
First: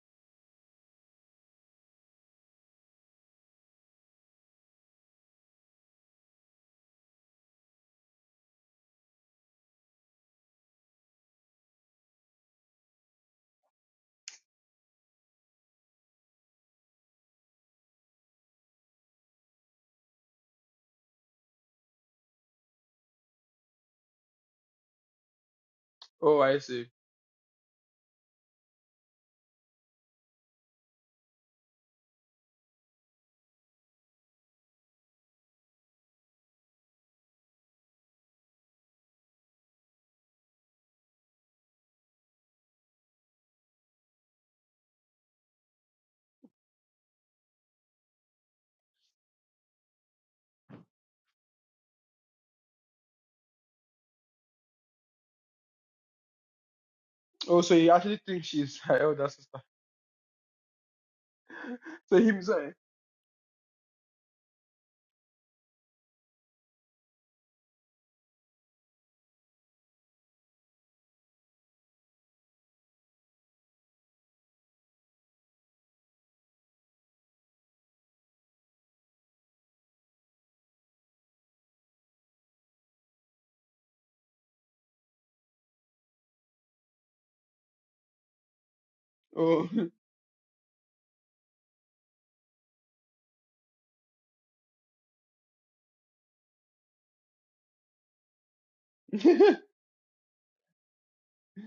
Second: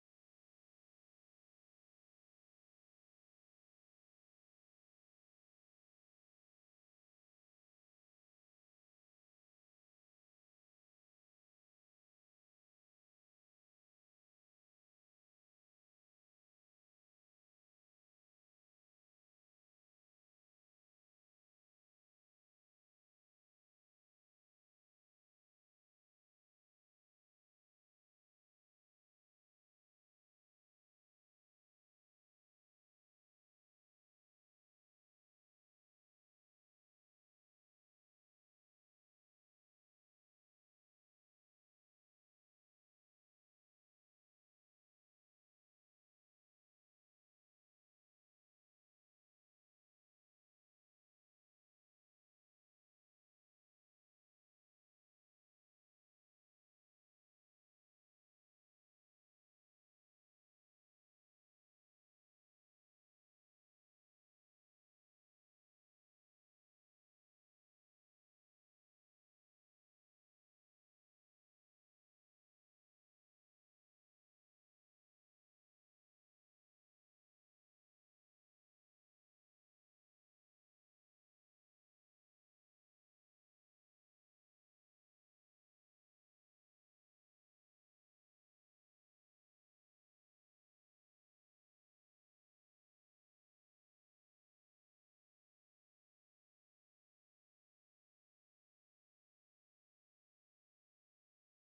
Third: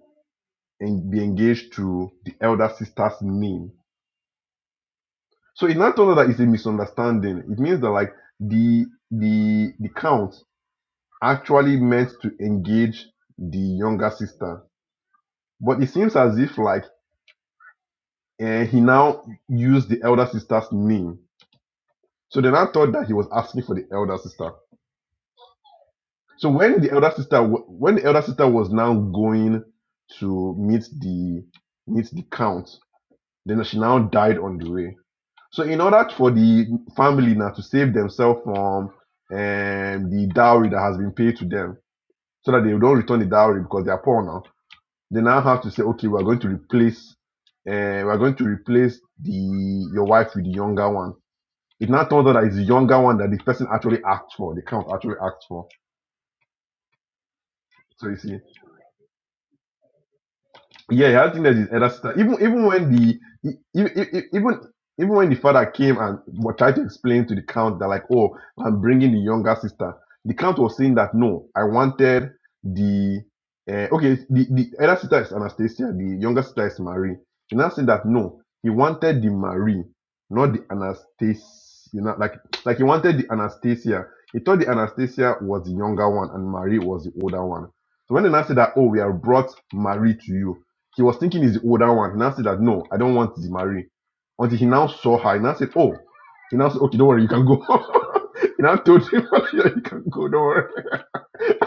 [SPEAKER 2] en- be engaged to the elder sister's name so it now turned out that it's a misunderstanding it means that like the the the count actually meant to engage the younger sister but it seems as if like uh, he now used the elder sister's name So they now thought that he was asking for the elder sister.
[SPEAKER 1] Oh,
[SPEAKER 2] So
[SPEAKER 1] I
[SPEAKER 2] when
[SPEAKER 1] see.
[SPEAKER 2] the elder sister, wa- when the elder sister was now going to meet the meet the count, then she now died on the way. So in order for the family now to save themselves from um, the dowry that has been paid to them, so that they don't return the dowry because they are poor now, they now have to say, okay, we are going to replace, uh, we are going to replace the your wife with the younger one. It now turns out that it's the younger one that the person actually asked for. The count actually asked for.
[SPEAKER 1] Oh, so you
[SPEAKER 2] So you
[SPEAKER 1] actually
[SPEAKER 2] see,
[SPEAKER 1] think she's <laughs> her elder sister?
[SPEAKER 2] Yeah, he had teenagers in other
[SPEAKER 1] <laughs>
[SPEAKER 2] sister.
[SPEAKER 1] So
[SPEAKER 2] Even
[SPEAKER 1] him,
[SPEAKER 2] even
[SPEAKER 1] sorry.
[SPEAKER 2] when the e- e- e- e, even even when the father came and wa- tried to explain to the count that like, oh, I'm bringing the younger sister. The count was saying that no, I wanted the uh, okay. The the elder sister is Anastasia. The younger sister is Marie. He now said that no, he wanted the Marie, not the Anastasia. You know, like like he wanted the Anastasia. He thought the Anastasia was the younger one and Marie was the older one. So when they now said that, oh, we have brought
[SPEAKER 1] Oh.
[SPEAKER 2] Marie to you. He was thinking he's the older one. He now said that no, I don't want the Marie. Until he now saw her, he now said, Oh, he now said, Okay, don't worry, you can go. <laughs> he now told him,
[SPEAKER 1] <laughs>
[SPEAKER 2] <laughs> yeah, you can go, don't worry. <laughs>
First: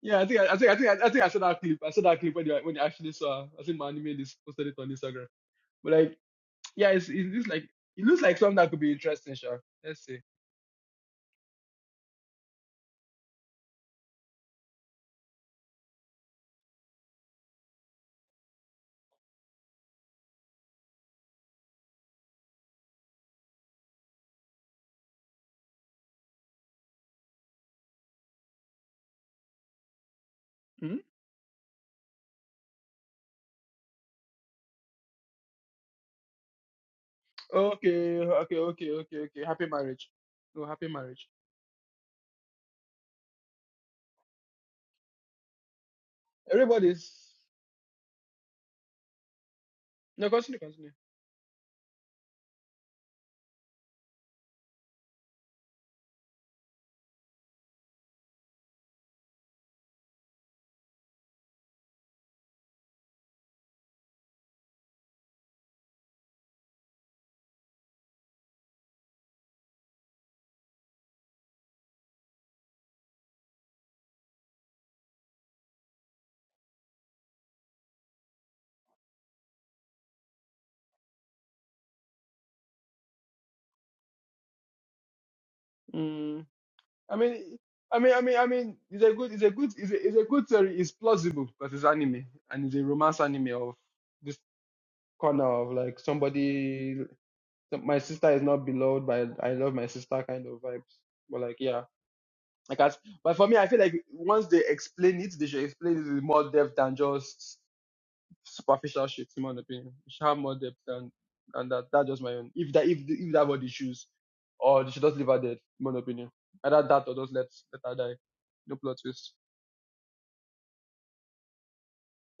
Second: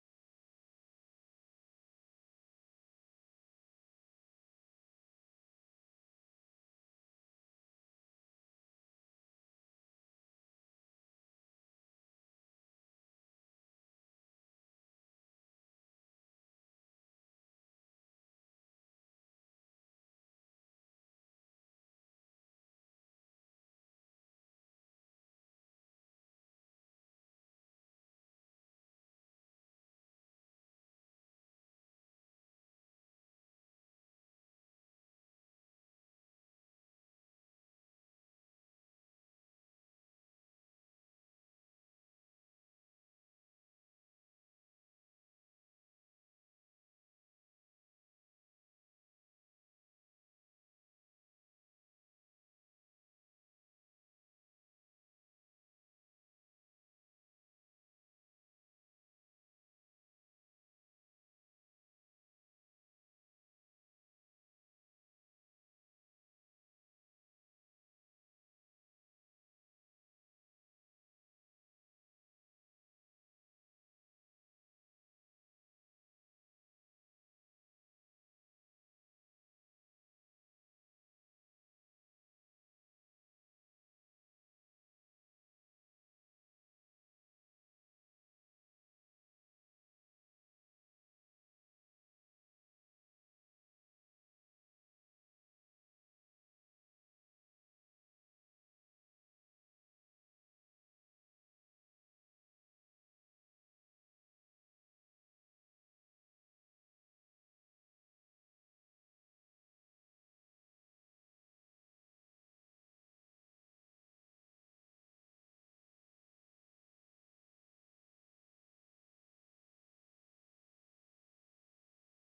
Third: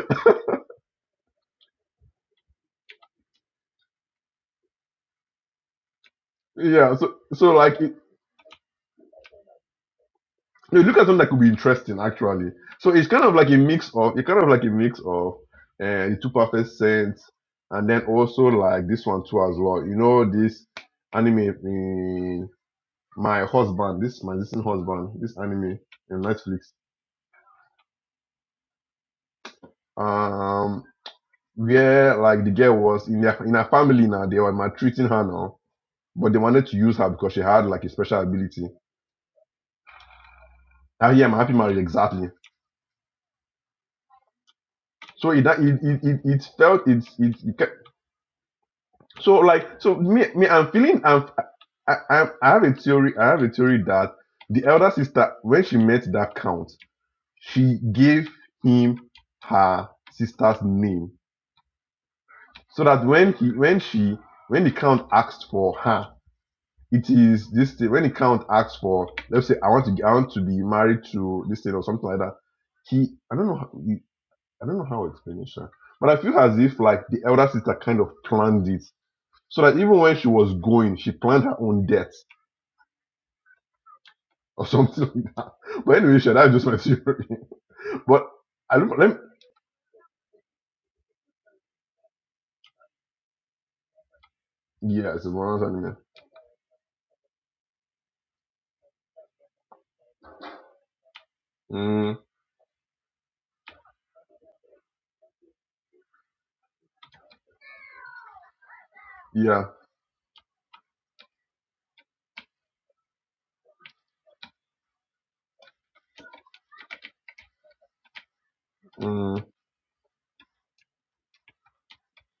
[SPEAKER 1] Yeah, I think I, I think I think I, I think I saw that clip. I saw that clip when you when you actually saw. I think my anime this posted it on Instagram. But like, yeah,
[SPEAKER 2] Yeah,
[SPEAKER 1] it's
[SPEAKER 2] so
[SPEAKER 1] it's looks
[SPEAKER 2] so
[SPEAKER 1] like
[SPEAKER 2] like it,
[SPEAKER 1] it looks like something that could be interesting, sure. Let's see.
[SPEAKER 2] you look at something that could be interesting actually. So it's kind of like a mix of it's kind of like a mix of uh, the two perfect sense, and then also like this one too as well. You know this anime eh, my husband, this my distant husband, this anime in Netflix. um
[SPEAKER 1] hmm
[SPEAKER 2] where like the girl was in her in her family now they were maltreating her now but they wanted to use her because she had like a
[SPEAKER 1] Okay,
[SPEAKER 2] special
[SPEAKER 1] okay,
[SPEAKER 2] ability
[SPEAKER 1] okay, okay, okay. Happy marriage. No, happy
[SPEAKER 2] ah
[SPEAKER 1] marriage.
[SPEAKER 2] yeah my happy marriage exactly so it that it it, it, it felt it's
[SPEAKER 1] Everybody's
[SPEAKER 2] it, it kept, so like so me
[SPEAKER 1] no
[SPEAKER 2] me
[SPEAKER 1] continue,
[SPEAKER 2] i'm
[SPEAKER 1] continue.
[SPEAKER 2] feeling i'm I, I I have a theory i have a theory that the elder sister when she met that count she gave him her sister's name so that when he when she when the count asked for her it is this thing when the count asks for let's say i want to I want to be married to this thing or something like that he i don't know how, he- i don't know how to explain it sha. but i feel as if like the elder sister kind of planned it so that even when she was going she planned her own death <laughs> or something like that but anyway sure
[SPEAKER 1] Mm.
[SPEAKER 2] that's just my theory
[SPEAKER 1] I mean. I
[SPEAKER 2] <laughs>
[SPEAKER 1] mean, I
[SPEAKER 2] but
[SPEAKER 1] mean, I mean,
[SPEAKER 2] i don't
[SPEAKER 1] it's
[SPEAKER 2] let
[SPEAKER 1] a
[SPEAKER 2] me,
[SPEAKER 1] good, it's a good, it's a, it's a good story. It's plausible but it's anime and it's a romance anime of this
[SPEAKER 2] yeah it's a
[SPEAKER 1] corner
[SPEAKER 2] romance
[SPEAKER 1] of
[SPEAKER 2] anime
[SPEAKER 1] like somebody the- my sister is not beloved but I love my sister kind of vibes. But like yeah,
[SPEAKER 2] mm,
[SPEAKER 1] I can't. But for me, I feel like once they explain it, they should explain it with more depth than just superficial shit. In my
[SPEAKER 2] yeah
[SPEAKER 1] opinion, it should have more depth than than that. That's just my own. If that if if that what they choose, or they should just leave her dead. In my opinion, either that or just let let her die. No plot twist.
[SPEAKER 2] mm,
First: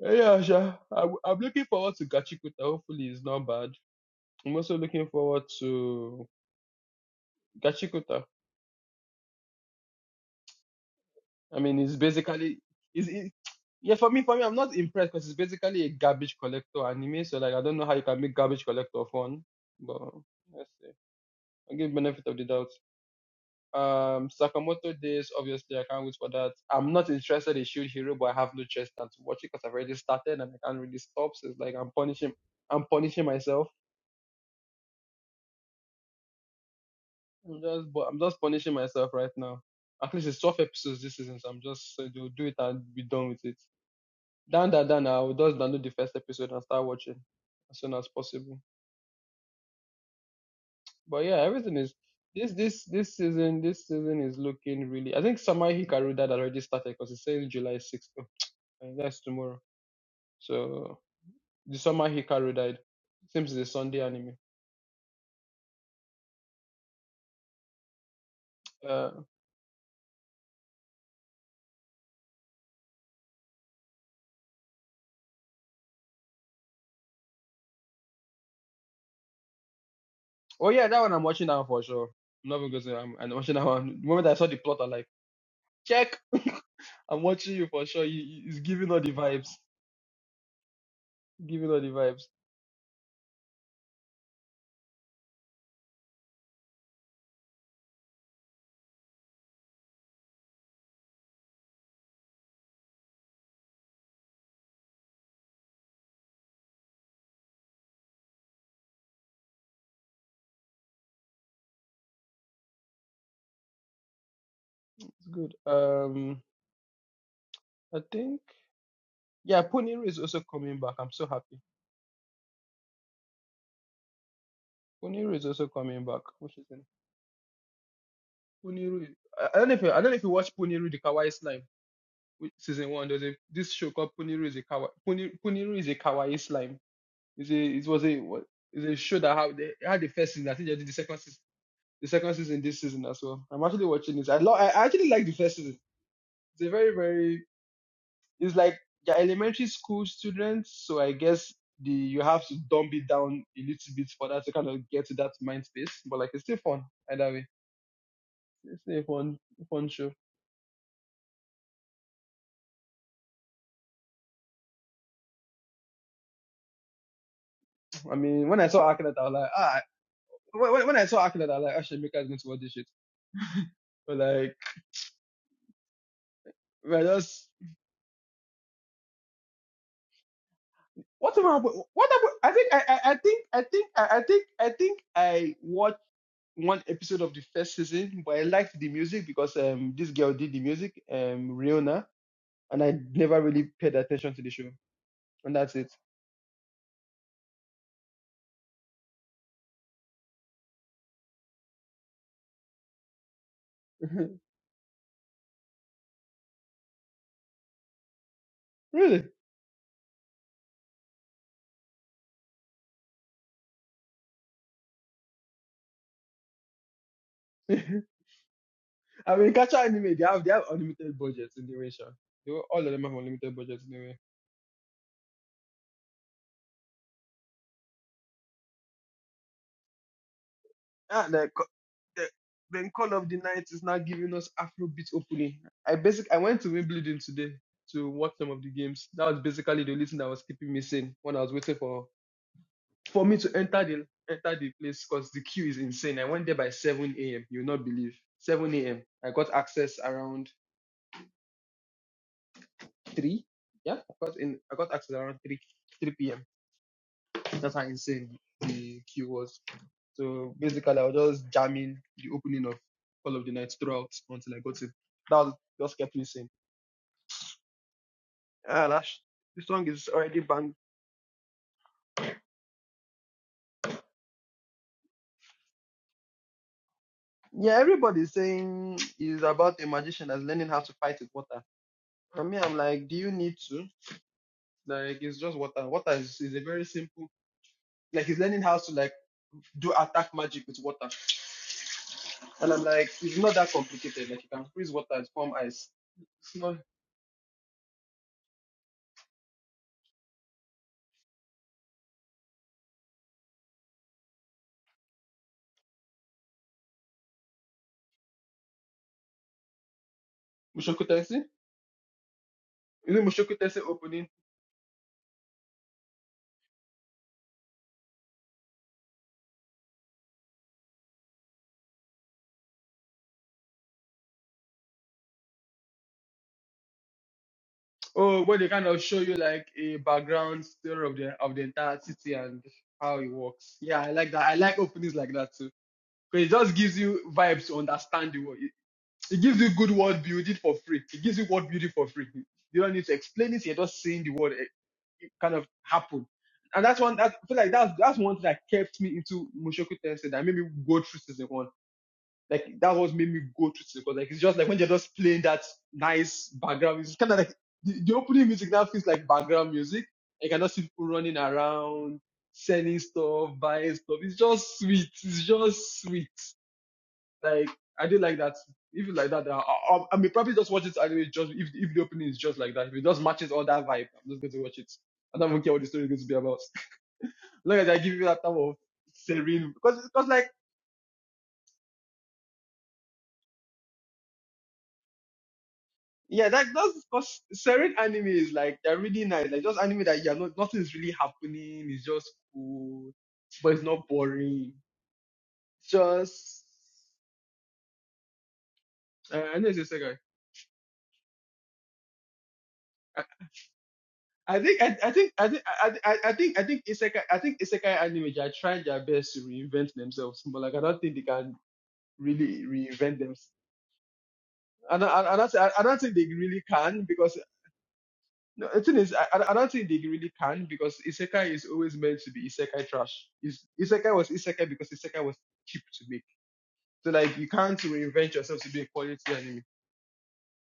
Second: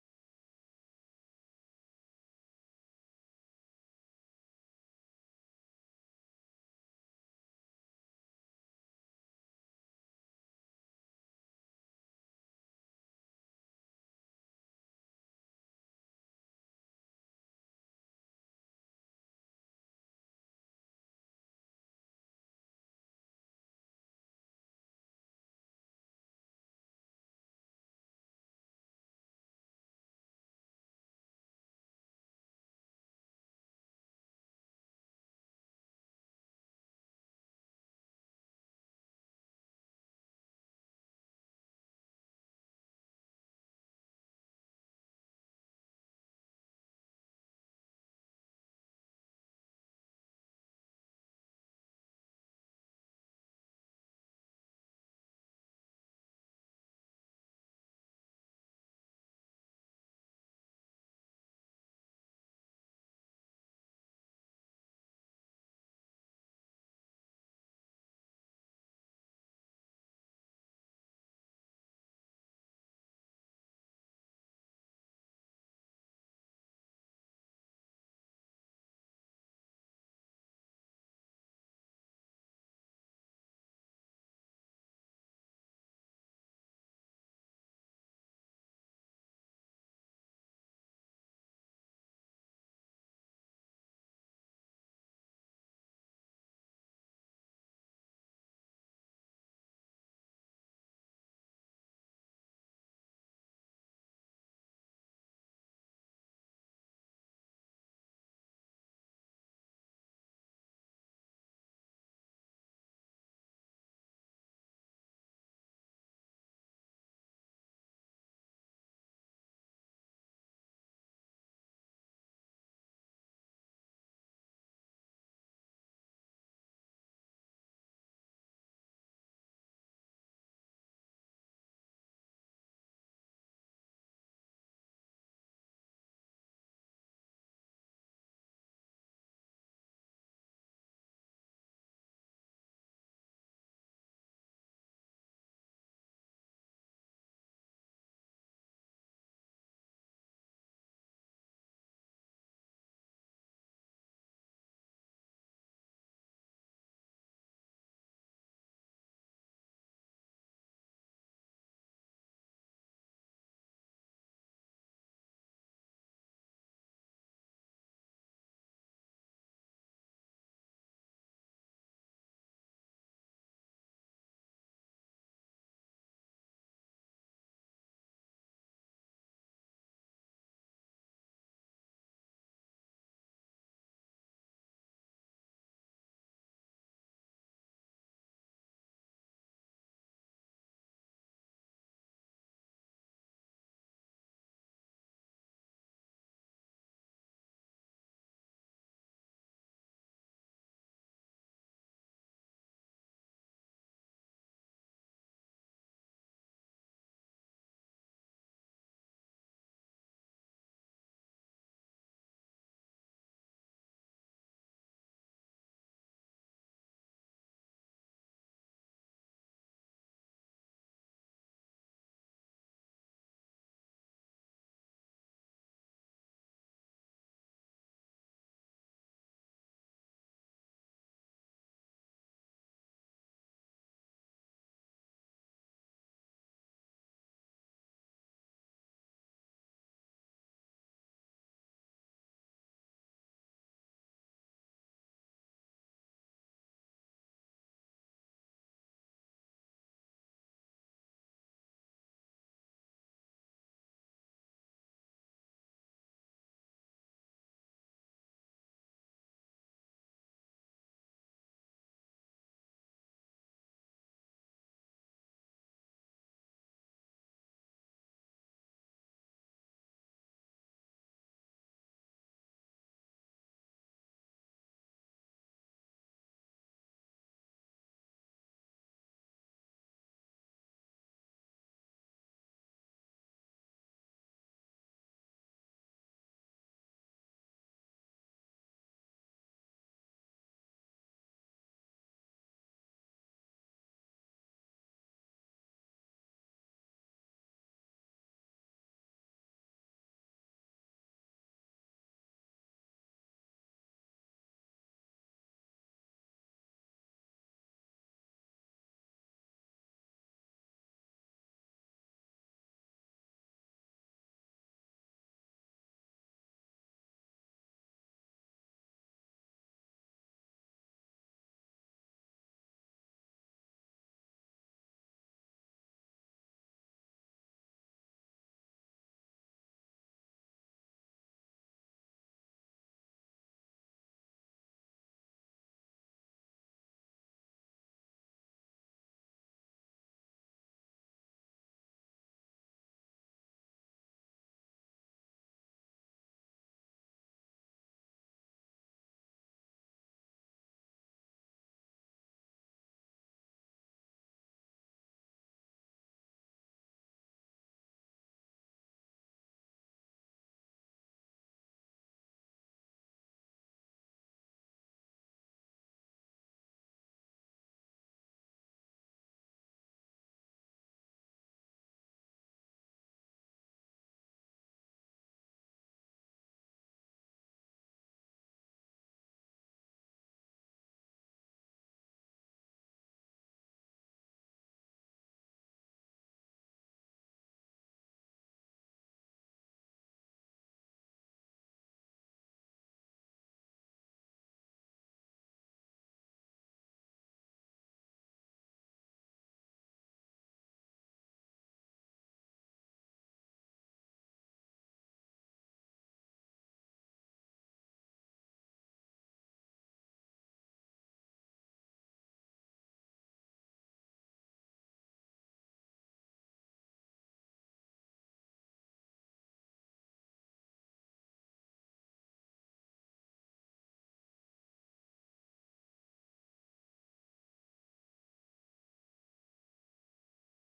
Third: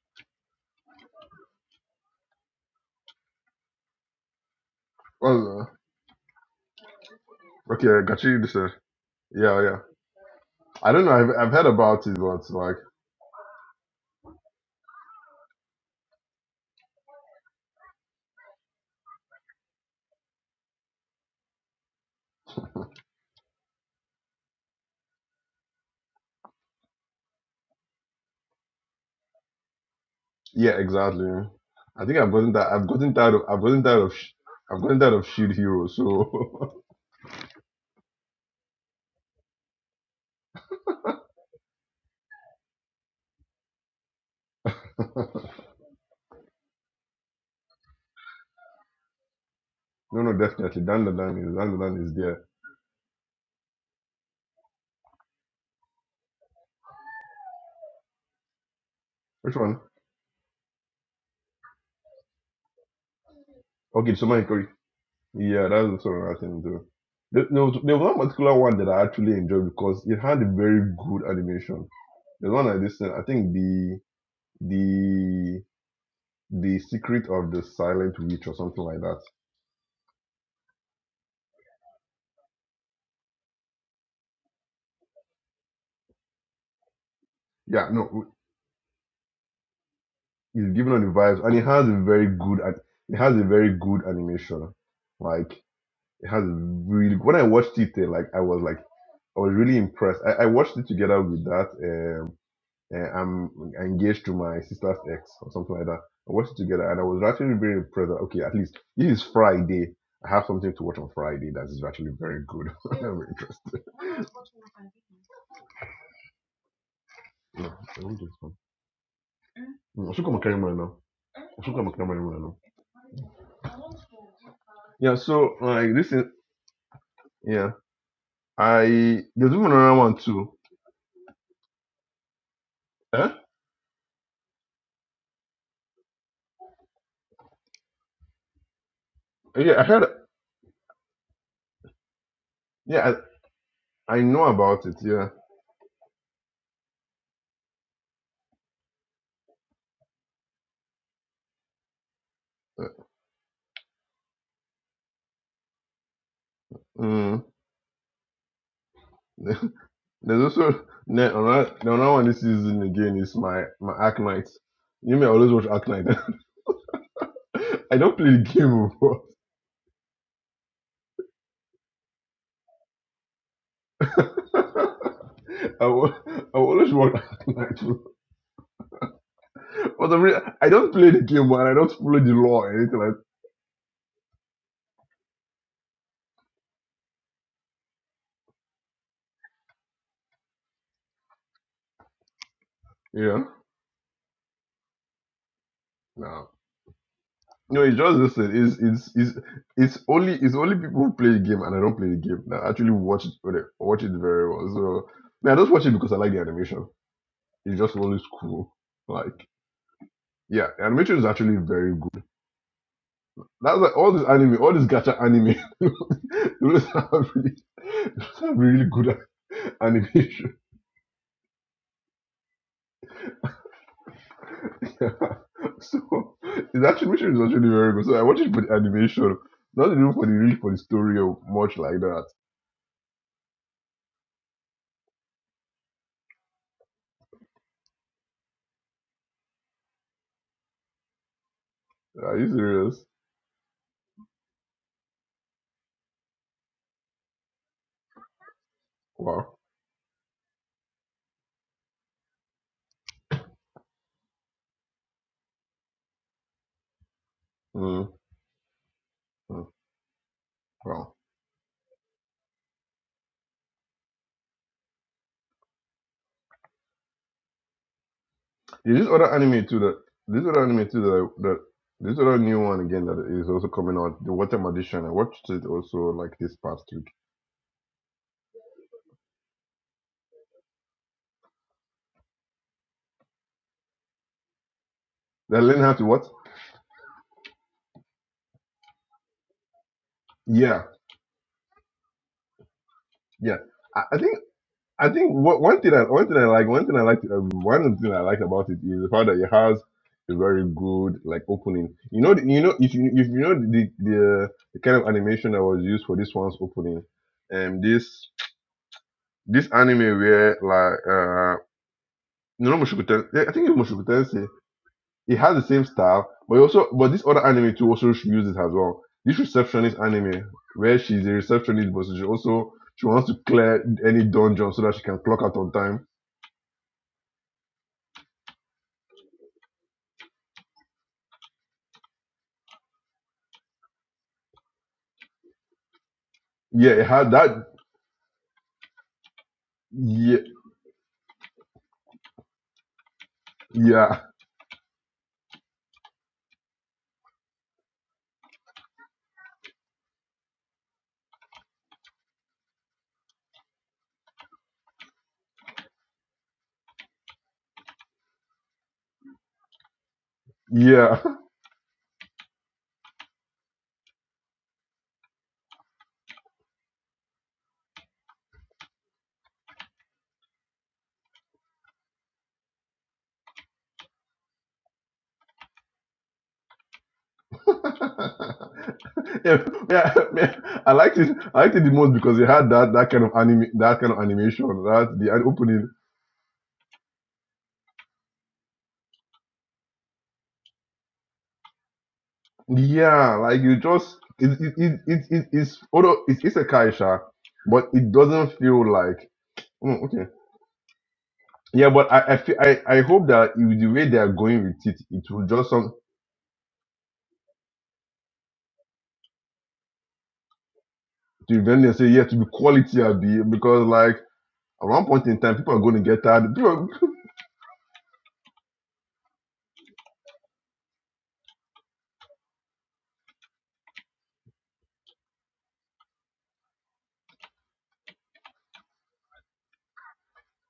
[SPEAKER 1] Eh, Yeah, sure. I, I'm looking forward to Gachikuta. Hopefully, it's not bad. I'm also looking forward
[SPEAKER 2] well
[SPEAKER 1] to
[SPEAKER 2] uh, okay i got
[SPEAKER 1] Gachikuta.
[SPEAKER 2] you this uh, yeah yeah i don't know I've, I've
[SPEAKER 1] I
[SPEAKER 2] heard
[SPEAKER 1] mean, it's
[SPEAKER 2] about it but
[SPEAKER 1] basically
[SPEAKER 2] like
[SPEAKER 1] is it. Yeah, for me, for me, I'm not impressed because it's basically a garbage collector anime. So like, I don't know how you can make garbage collector fun, but let's see. I give benefit of the doubt. Um, Sakamoto Days, obviously, I can't wait for that. I'm not interested in Shield Hero, but I have no chance now to watch it because I've already started and I
[SPEAKER 2] Yeah,
[SPEAKER 1] can't really
[SPEAKER 2] exactly.
[SPEAKER 1] stop. So it's like I'm
[SPEAKER 2] I think
[SPEAKER 1] punishing,
[SPEAKER 2] I've gotten that.
[SPEAKER 1] I'm
[SPEAKER 2] I've gotten
[SPEAKER 1] punishing
[SPEAKER 2] tired of. I've
[SPEAKER 1] myself.
[SPEAKER 2] gotten tired of. sh- I've gotten tired of Shield Hero. So
[SPEAKER 1] I'm just, but I'm just punishing myself right now. At least it's 12 episodes this season, so I'm just so they'll do it and be done with it. Down, down, down. I'll just download the first episode and start watching as soon as possible.
[SPEAKER 2] <laughs> no, no, definitely
[SPEAKER 1] But yeah,
[SPEAKER 2] Dandadan is
[SPEAKER 1] everything is
[SPEAKER 2] Dandadan is there.
[SPEAKER 1] this this this season. This season is looking really. I think Samai Hikaru that already started because it says July sixth. Oh, uh, that's
[SPEAKER 2] Which
[SPEAKER 1] tomorrow.
[SPEAKER 2] one?
[SPEAKER 1] So the Samai Hikaru died. Seems it's a Sunday
[SPEAKER 2] Okay, so
[SPEAKER 1] anime.
[SPEAKER 2] my Yeah, that's also another thing too. There, there was there was one particular one that I
[SPEAKER 1] Uh,
[SPEAKER 2] actually enjoyed because it had a very good animation. The one I listened, I think the the the secret of the silent witch or something like that.
[SPEAKER 1] oh yeah, that one I'm watching now for sure. I'm not even going to. say I'm, I'm watching that one. The moment I saw the plot, I'm like, check. <laughs> I'm watching you for
[SPEAKER 2] Yeah,
[SPEAKER 1] sure. You,
[SPEAKER 2] no,
[SPEAKER 1] you- it's giving all the vibes.
[SPEAKER 2] it's giving on the vibes, and it
[SPEAKER 1] Giving all the
[SPEAKER 2] has a
[SPEAKER 1] vibes.
[SPEAKER 2] very good. an- It has a very good animation. Like It has really when I watched it, eh, like I was like I was really impressed. I, I watched it together with that. Um, eh, I'm engaged to my sister's ex or something like that. I watched it together and I was actually very impressed. that, Okay, at least this is Friday. I have something to watch on Friday that is actually very good. <laughs> I'm interested.
[SPEAKER 1] It's good. Um,
[SPEAKER 2] Yeah,
[SPEAKER 1] I
[SPEAKER 2] I want this
[SPEAKER 1] think.
[SPEAKER 2] one.
[SPEAKER 1] Yeah, Poniru
[SPEAKER 2] Mm,
[SPEAKER 1] is
[SPEAKER 2] Osuka
[SPEAKER 1] also
[SPEAKER 2] Makanimura
[SPEAKER 1] coming
[SPEAKER 2] now.
[SPEAKER 1] back. I'm so happy.
[SPEAKER 2] Osuka Makanimura now. Yeah,
[SPEAKER 1] Poniru is
[SPEAKER 2] so
[SPEAKER 1] also
[SPEAKER 2] like
[SPEAKER 1] coming
[SPEAKER 2] this
[SPEAKER 1] back.
[SPEAKER 2] is
[SPEAKER 1] Which is
[SPEAKER 2] yeah.
[SPEAKER 1] Poniru. is-
[SPEAKER 2] I
[SPEAKER 1] I,
[SPEAKER 2] there's
[SPEAKER 1] I don't
[SPEAKER 2] even
[SPEAKER 1] know if you,
[SPEAKER 2] another
[SPEAKER 1] I don't know
[SPEAKER 2] one
[SPEAKER 1] if you watch
[SPEAKER 2] too.
[SPEAKER 1] Poniru the Kawaii Slime which, season one. There's
[SPEAKER 2] Huh?
[SPEAKER 1] a this show called Poniru is a Kawaii. Poniru, Poniru is a Kawaii Slime. It's a it was a what? It's a show that had they
[SPEAKER 2] Yeah, I
[SPEAKER 1] had
[SPEAKER 2] heard.
[SPEAKER 1] the first season. I think they did the second season. The second season this season
[SPEAKER 2] Yeah,
[SPEAKER 1] as well. I'm actually watching
[SPEAKER 2] I, I
[SPEAKER 1] this. I
[SPEAKER 2] know
[SPEAKER 1] love. I I
[SPEAKER 2] about it.
[SPEAKER 1] actually like
[SPEAKER 2] Yeah.
[SPEAKER 1] the first season. It's a very very It's like they're elementary school students, so I guess the you have to dumb it down a little bit for that to kind of get to that mind space. But like it's still fun either
[SPEAKER 2] Mm.
[SPEAKER 1] way. It's still a fun,
[SPEAKER 2] <laughs>
[SPEAKER 1] fun show.
[SPEAKER 2] There's also no, another, another one this season again is my my Ark Knight. You may always watch Ark Knight. <laughs> I
[SPEAKER 1] I
[SPEAKER 2] don't play the
[SPEAKER 1] mean, when I
[SPEAKER 2] game,
[SPEAKER 1] saw Akinet, I
[SPEAKER 2] bro.
[SPEAKER 1] was like, ah. When, when I saw Akinet, I was like, actually, Mika is going to watch this shit. But like,
[SPEAKER 2] <laughs> I will, I always
[SPEAKER 1] we're
[SPEAKER 2] watch
[SPEAKER 1] just
[SPEAKER 2] Ark Knight. bro. But I, mean, I don't play the
[SPEAKER 1] what
[SPEAKER 2] game,
[SPEAKER 1] about
[SPEAKER 2] man. I don't
[SPEAKER 1] what
[SPEAKER 2] follow
[SPEAKER 1] about?
[SPEAKER 2] the
[SPEAKER 1] I
[SPEAKER 2] law
[SPEAKER 1] think
[SPEAKER 2] or
[SPEAKER 1] I,
[SPEAKER 2] anything
[SPEAKER 1] I
[SPEAKER 2] like.
[SPEAKER 1] I think I think I I think I think I watched one episode of the first season, but I liked the music because um this girl did the music um Riona and I never
[SPEAKER 2] Yeah,
[SPEAKER 1] really paid attention to the show. And that's it.
[SPEAKER 2] no, no. It's just this thing. It's it's it's it's only it's only people who play the game and I don't play the game that actually watch it very- watch
[SPEAKER 1] <laughs>
[SPEAKER 2] it very well. So I, I just watch it because I like the animation. It's just always cool.
[SPEAKER 1] really?
[SPEAKER 2] Like. Yeah, the animation is actually very good. That's like all this anime, all this gacha anime. <laughs> those are really,
[SPEAKER 1] <laughs>
[SPEAKER 2] those are really good
[SPEAKER 1] I mean, catch
[SPEAKER 2] a-
[SPEAKER 1] Anime, they have they
[SPEAKER 2] animation.
[SPEAKER 1] have unlimited budgets in the way, sure. They were, all of them have unlimited budgets in the way.
[SPEAKER 2] <laughs> so his animation is actually very good. So I watch it for the animation, not even for the really for the story
[SPEAKER 1] And
[SPEAKER 2] or
[SPEAKER 1] the, co-
[SPEAKER 2] much like that.
[SPEAKER 1] the, then Call of the Night is now giving us Afrobeat opening. I basic I went to Wimbledon today to watch some of the games. That was basically the only thing that was keeping me sane when I was waiting for
[SPEAKER 2] Are you serious?
[SPEAKER 1] for me to enter the enter the place because the queue is insane. I went there by 7 a.m. You'll not believe. 7 a.m. I got
[SPEAKER 2] Wow.
[SPEAKER 1] access around three. Yeah, I got in. I got access around three three p.m. That's how
[SPEAKER 2] Mm,
[SPEAKER 1] insane the queue was.
[SPEAKER 2] mm,
[SPEAKER 1] So basically, I
[SPEAKER 2] wow.
[SPEAKER 1] was just jamming the opening of all of the nights throughout until I got it. That was just kept me sane. Ah,
[SPEAKER 2] There's this
[SPEAKER 1] that's
[SPEAKER 2] other
[SPEAKER 1] the
[SPEAKER 2] anime too
[SPEAKER 1] song
[SPEAKER 2] that
[SPEAKER 1] is already
[SPEAKER 2] this other
[SPEAKER 1] banned.
[SPEAKER 2] anime too that I, that this other new one again that is also coming out, the Water Magician. I watched it also like this past week.
[SPEAKER 1] Yeah, everybody's saying is about a magician that's learning how to fight with water. For me, I'm like, do you need to? Like, it's just
[SPEAKER 2] They learn
[SPEAKER 1] water.
[SPEAKER 2] how to
[SPEAKER 1] Water
[SPEAKER 2] what?
[SPEAKER 1] is, is a very simple. Like, he's learning how to like do attack magic with
[SPEAKER 2] Yeah,
[SPEAKER 1] water. And I'm like, it's not
[SPEAKER 2] Yeah,
[SPEAKER 1] that
[SPEAKER 2] I, I
[SPEAKER 1] complicated.
[SPEAKER 2] think
[SPEAKER 1] Like you can freeze
[SPEAKER 2] I
[SPEAKER 1] water, to
[SPEAKER 2] think
[SPEAKER 1] form
[SPEAKER 2] what, one
[SPEAKER 1] ice.
[SPEAKER 2] thing I one thing I
[SPEAKER 1] It's
[SPEAKER 2] like
[SPEAKER 1] not
[SPEAKER 2] one thing I like um, one thing I like about it is the fact that it has a very good like opening. You know, the, you know if you if you know the the, the kind of animation that was used for this one's opening, um, this this anime where
[SPEAKER 1] Mushoku Tensei.
[SPEAKER 2] like uh. No, not Mushoku
[SPEAKER 1] You know
[SPEAKER 2] Tensei. I
[SPEAKER 1] Mushoku
[SPEAKER 2] think it's
[SPEAKER 1] Tensei
[SPEAKER 2] Mushoku
[SPEAKER 1] opening.
[SPEAKER 2] Tensei it has the same style, but it also but this other anime too also uses it as well. This receptionist anime where she's a receptionist, but she also she wants to clear any dungeon so that she can clock out on time.
[SPEAKER 1] Oh, well, they kind of show you like a background story of the of the entire city and how it works. Yeah, I like that. I like openings like that too. Because it just
[SPEAKER 2] Yeah,
[SPEAKER 1] gives
[SPEAKER 2] it had
[SPEAKER 1] you
[SPEAKER 2] that.
[SPEAKER 1] vibes to understand the world. It, it gives you good world
[SPEAKER 2] Yeah,
[SPEAKER 1] building for free. It gives you world building for free. You don't need to explain it. You're just
[SPEAKER 2] yeah,
[SPEAKER 1] seeing the world eh, it kind of happen. And that's one. That, I feel like that's that's one thing that kept me into Mushoku Tensei that made me go through season one like that was made me go to it because like it's just like when they're just playing that nice background music, it's kind of like the, the opening music now feels like background music. You cannot see people
[SPEAKER 2] yeah.
[SPEAKER 1] running around, selling stuff, buying stuff. It's just sweet. It's just sweet. Like I do like that. Even like that, I, I, I may probably just watch it anyway. Just if if the opening is just like that, if it just matches all that vibe, I'm just going to watch it. I don't even care what the story is going to be about. As long as I give you
[SPEAKER 2] <laughs>
[SPEAKER 1] that type of
[SPEAKER 2] yeah,
[SPEAKER 1] serene, because
[SPEAKER 2] yeah,
[SPEAKER 1] because like
[SPEAKER 2] yeah. I liked it. I liked it the most because it had that that kind of anime, that kind of animation, that the opening.
[SPEAKER 1] Yeah, that that's because certain anime is like they're really nice. Like just anime that yeah, no, nothing's really happening. It's just cool,
[SPEAKER 2] Yeah, like
[SPEAKER 1] but
[SPEAKER 2] you
[SPEAKER 1] it's not
[SPEAKER 2] just it
[SPEAKER 1] boring.
[SPEAKER 2] it it it, it it's
[SPEAKER 1] It's
[SPEAKER 2] although it's it's
[SPEAKER 1] just
[SPEAKER 2] a kaisha, but it doesn't feel like.
[SPEAKER 1] uh, I know it's
[SPEAKER 2] Mm,
[SPEAKER 1] isekai.
[SPEAKER 2] okay. Yeah, but I I, feel, I I
[SPEAKER 1] I,
[SPEAKER 2] hope that with the way they are
[SPEAKER 1] I
[SPEAKER 2] going with
[SPEAKER 1] think I,
[SPEAKER 2] it,
[SPEAKER 1] I
[SPEAKER 2] it
[SPEAKER 1] think
[SPEAKER 2] will
[SPEAKER 1] I think
[SPEAKER 2] just some
[SPEAKER 1] I, I, I think I think isekai I think isekai anime they are trying their best to reinvent themselves, but like I don't think they can
[SPEAKER 2] to eventually say yeah to be
[SPEAKER 1] really
[SPEAKER 2] quality I
[SPEAKER 1] reinvent
[SPEAKER 2] be
[SPEAKER 1] themselves.
[SPEAKER 2] because like at
[SPEAKER 1] And
[SPEAKER 2] one
[SPEAKER 1] I, and
[SPEAKER 2] point
[SPEAKER 1] I, I
[SPEAKER 2] in
[SPEAKER 1] don't-
[SPEAKER 2] time
[SPEAKER 1] I,
[SPEAKER 2] people are
[SPEAKER 1] I
[SPEAKER 2] going
[SPEAKER 1] don't
[SPEAKER 2] to
[SPEAKER 1] think
[SPEAKER 2] get
[SPEAKER 1] they
[SPEAKER 2] tired.
[SPEAKER 1] really
[SPEAKER 2] People,
[SPEAKER 1] can because No, the thing is, I, I I don't think they really can because isekai is always meant to be isekai trash. Is isekai was isekai because isekai was cheap to make. So like you can't reinvent yourself to be a quality anime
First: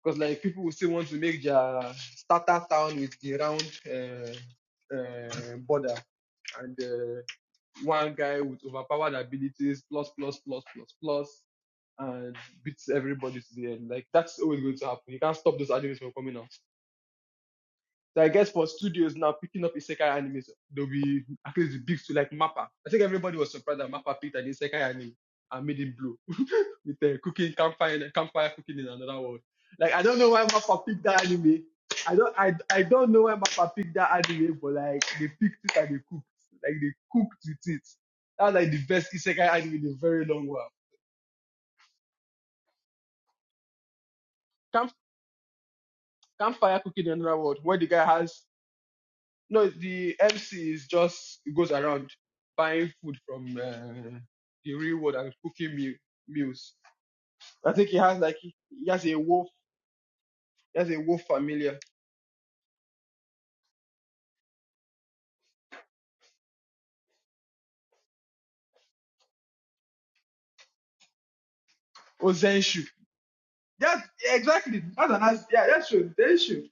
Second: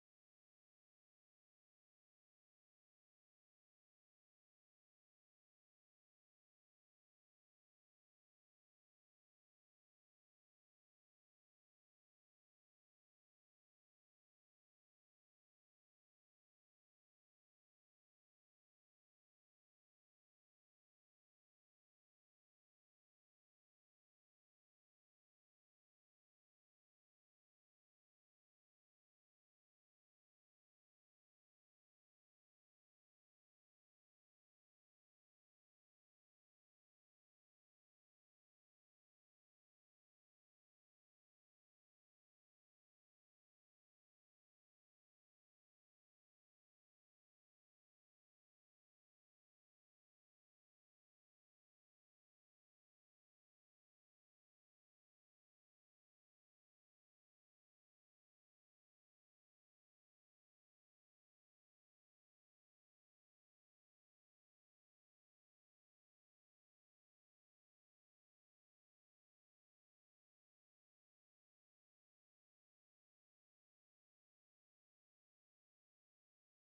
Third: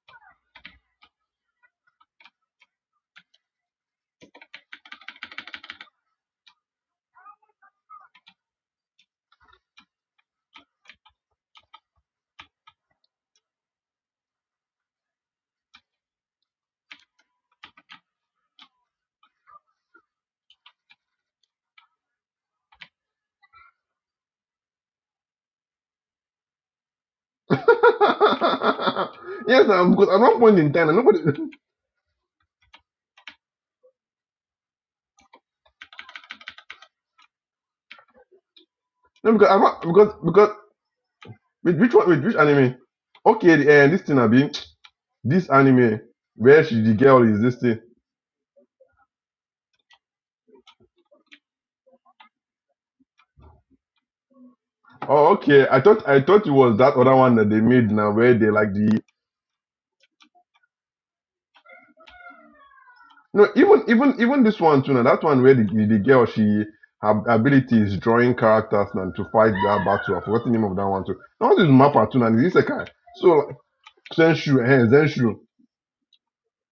[SPEAKER 1] because like people will still want to make their starter town with the round uh, uh, border and uh, one guy with overpowered abilities plus plus plus plus plus and beats everybody to the end. Like that's always going to happen. You can't stop those animes from coming out. So I guess for studios now picking up Isekai animes, they'll be at least big to like Mappa. I think everybody was surprised that Mappa picked an Isekai anime and made it blue <laughs> with the uh, cooking campfire campfire cooking in another world.
[SPEAKER 2] <laughs> yes, um,
[SPEAKER 1] Like I
[SPEAKER 2] because at
[SPEAKER 1] don't know
[SPEAKER 2] one
[SPEAKER 1] why
[SPEAKER 2] point in
[SPEAKER 1] Mappa
[SPEAKER 2] time and
[SPEAKER 1] picked
[SPEAKER 2] nobody
[SPEAKER 1] that
[SPEAKER 2] <laughs>
[SPEAKER 1] anime. I don't I, I don't know why Mappa picked that anime, but like they picked it and they cooked. Like they cooked with it. That's like the best
[SPEAKER 2] no,
[SPEAKER 1] Isekai
[SPEAKER 2] because I'm
[SPEAKER 1] anime in a
[SPEAKER 2] because
[SPEAKER 1] very long
[SPEAKER 2] because
[SPEAKER 1] while.
[SPEAKER 2] with which one with which anime? Okay, the, eh, this thing I be
[SPEAKER 1] Camp,
[SPEAKER 2] this anime where
[SPEAKER 1] campfire
[SPEAKER 2] she the
[SPEAKER 1] cooking in
[SPEAKER 2] girl
[SPEAKER 1] another
[SPEAKER 2] is this
[SPEAKER 1] world where
[SPEAKER 2] thing.
[SPEAKER 1] the guy has No, the MC is just goes around buying food from uh, the real world and
[SPEAKER 2] Oh, okay.
[SPEAKER 1] cooking
[SPEAKER 2] I
[SPEAKER 1] meal,
[SPEAKER 2] thought I thought it
[SPEAKER 1] meals.
[SPEAKER 2] was that other one that they
[SPEAKER 1] I think
[SPEAKER 2] made
[SPEAKER 1] he
[SPEAKER 2] now
[SPEAKER 1] has
[SPEAKER 2] where
[SPEAKER 1] like
[SPEAKER 2] they
[SPEAKER 1] he
[SPEAKER 2] like
[SPEAKER 1] he
[SPEAKER 2] the
[SPEAKER 1] has a wolf, he has a wolf familiar.
[SPEAKER 2] No, even even even this one too. Now that one where the, the girl she her ability is drawing characters and to fight that battle. I forgot the name of that one too. That one is Mappa too.
[SPEAKER 1] Oh
[SPEAKER 2] And it's
[SPEAKER 1] Zenshu.
[SPEAKER 2] Isekai. So like,
[SPEAKER 1] That's
[SPEAKER 2] Senshu,
[SPEAKER 1] exactly.
[SPEAKER 2] eh,
[SPEAKER 1] That's an
[SPEAKER 2] Senshu,
[SPEAKER 1] answer. Yeah, that's true. Zenshu.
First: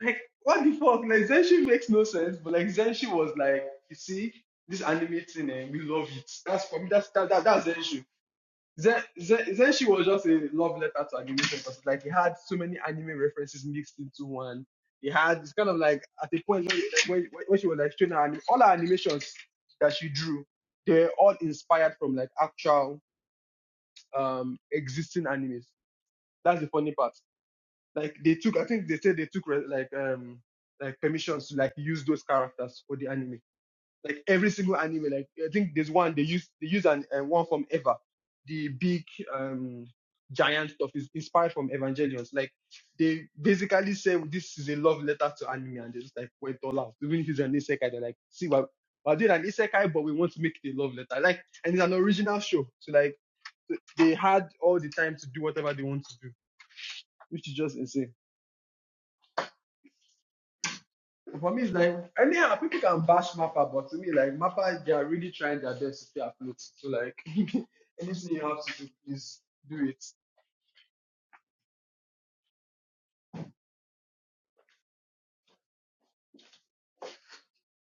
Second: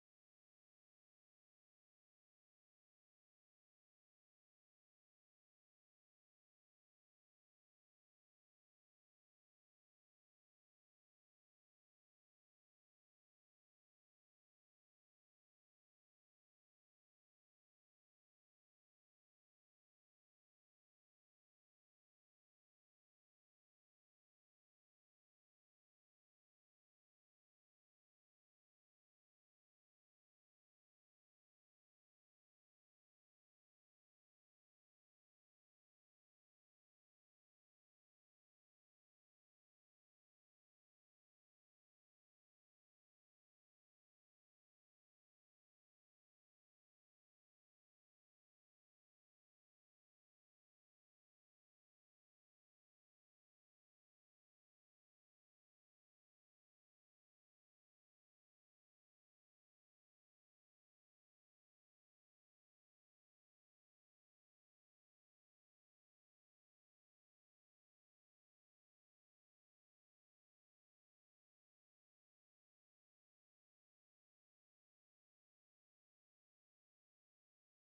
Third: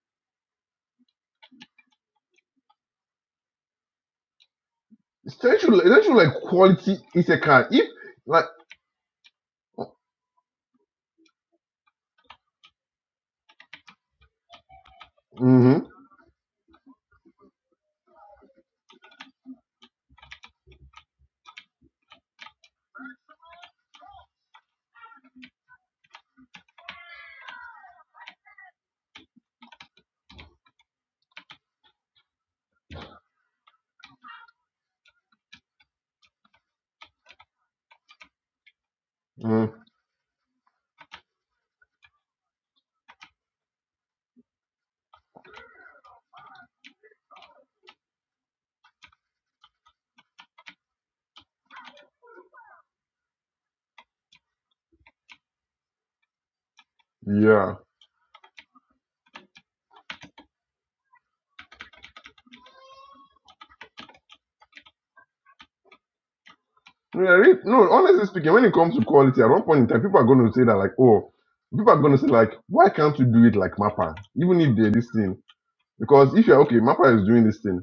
[SPEAKER 1] Like what the fuck? Like Zenshu makes no sense, but like Zenshu was like, you see, this anime thing,
[SPEAKER 2] Senshu,
[SPEAKER 1] and we
[SPEAKER 2] like-
[SPEAKER 1] love
[SPEAKER 2] Senshu
[SPEAKER 1] it.
[SPEAKER 2] like
[SPEAKER 1] That's for me.
[SPEAKER 2] quality
[SPEAKER 1] That's that, that that's
[SPEAKER 2] Isekai. If
[SPEAKER 1] Zenshu.
[SPEAKER 2] like,
[SPEAKER 1] then, then she was just a love letter to animation because like it had so many anime references mixed into one. It had it's kind of
[SPEAKER 2] mm-hmm,
[SPEAKER 1] like at the point when, like, when, she was like showing her anim- all her animations that she drew, they were all inspired from like actual um existing animes. That's the funny part. Like they took, I think they said they took re- like um like permissions to like use those characters for the anime. Like every single anime, like I think there's one they use they use an uh, one from Eva, the big
[SPEAKER 2] mm,
[SPEAKER 1] um giant stuff is inspired from Evangelions. Like they basically say this is a love letter to anime, and they just like went all out. Even if it's an isekai, they're like, see, we're, we're doing an isekai, but we want to make it a love letter. Like, and it's an original show, so like they had all the time to do whatever they want to do, which is
[SPEAKER 2] yeah.
[SPEAKER 1] just insane. For me, it's like anyhow, people can bash Mappa, but to me, like Mappa, they are really trying their best to stay afloat. So like
[SPEAKER 2] No, I really- no,
[SPEAKER 1] <laughs>
[SPEAKER 2] honestly
[SPEAKER 1] anything you
[SPEAKER 2] speaking,
[SPEAKER 1] have
[SPEAKER 2] when it
[SPEAKER 1] to do,
[SPEAKER 2] comes to
[SPEAKER 1] please
[SPEAKER 2] quality, at one point
[SPEAKER 1] do
[SPEAKER 2] in time,
[SPEAKER 1] it.
[SPEAKER 2] people are going to say that like, oh, people are going to say like, why can't you do it like Mappa? Even if they're this thing, because if you're okay, Mappa is doing this thing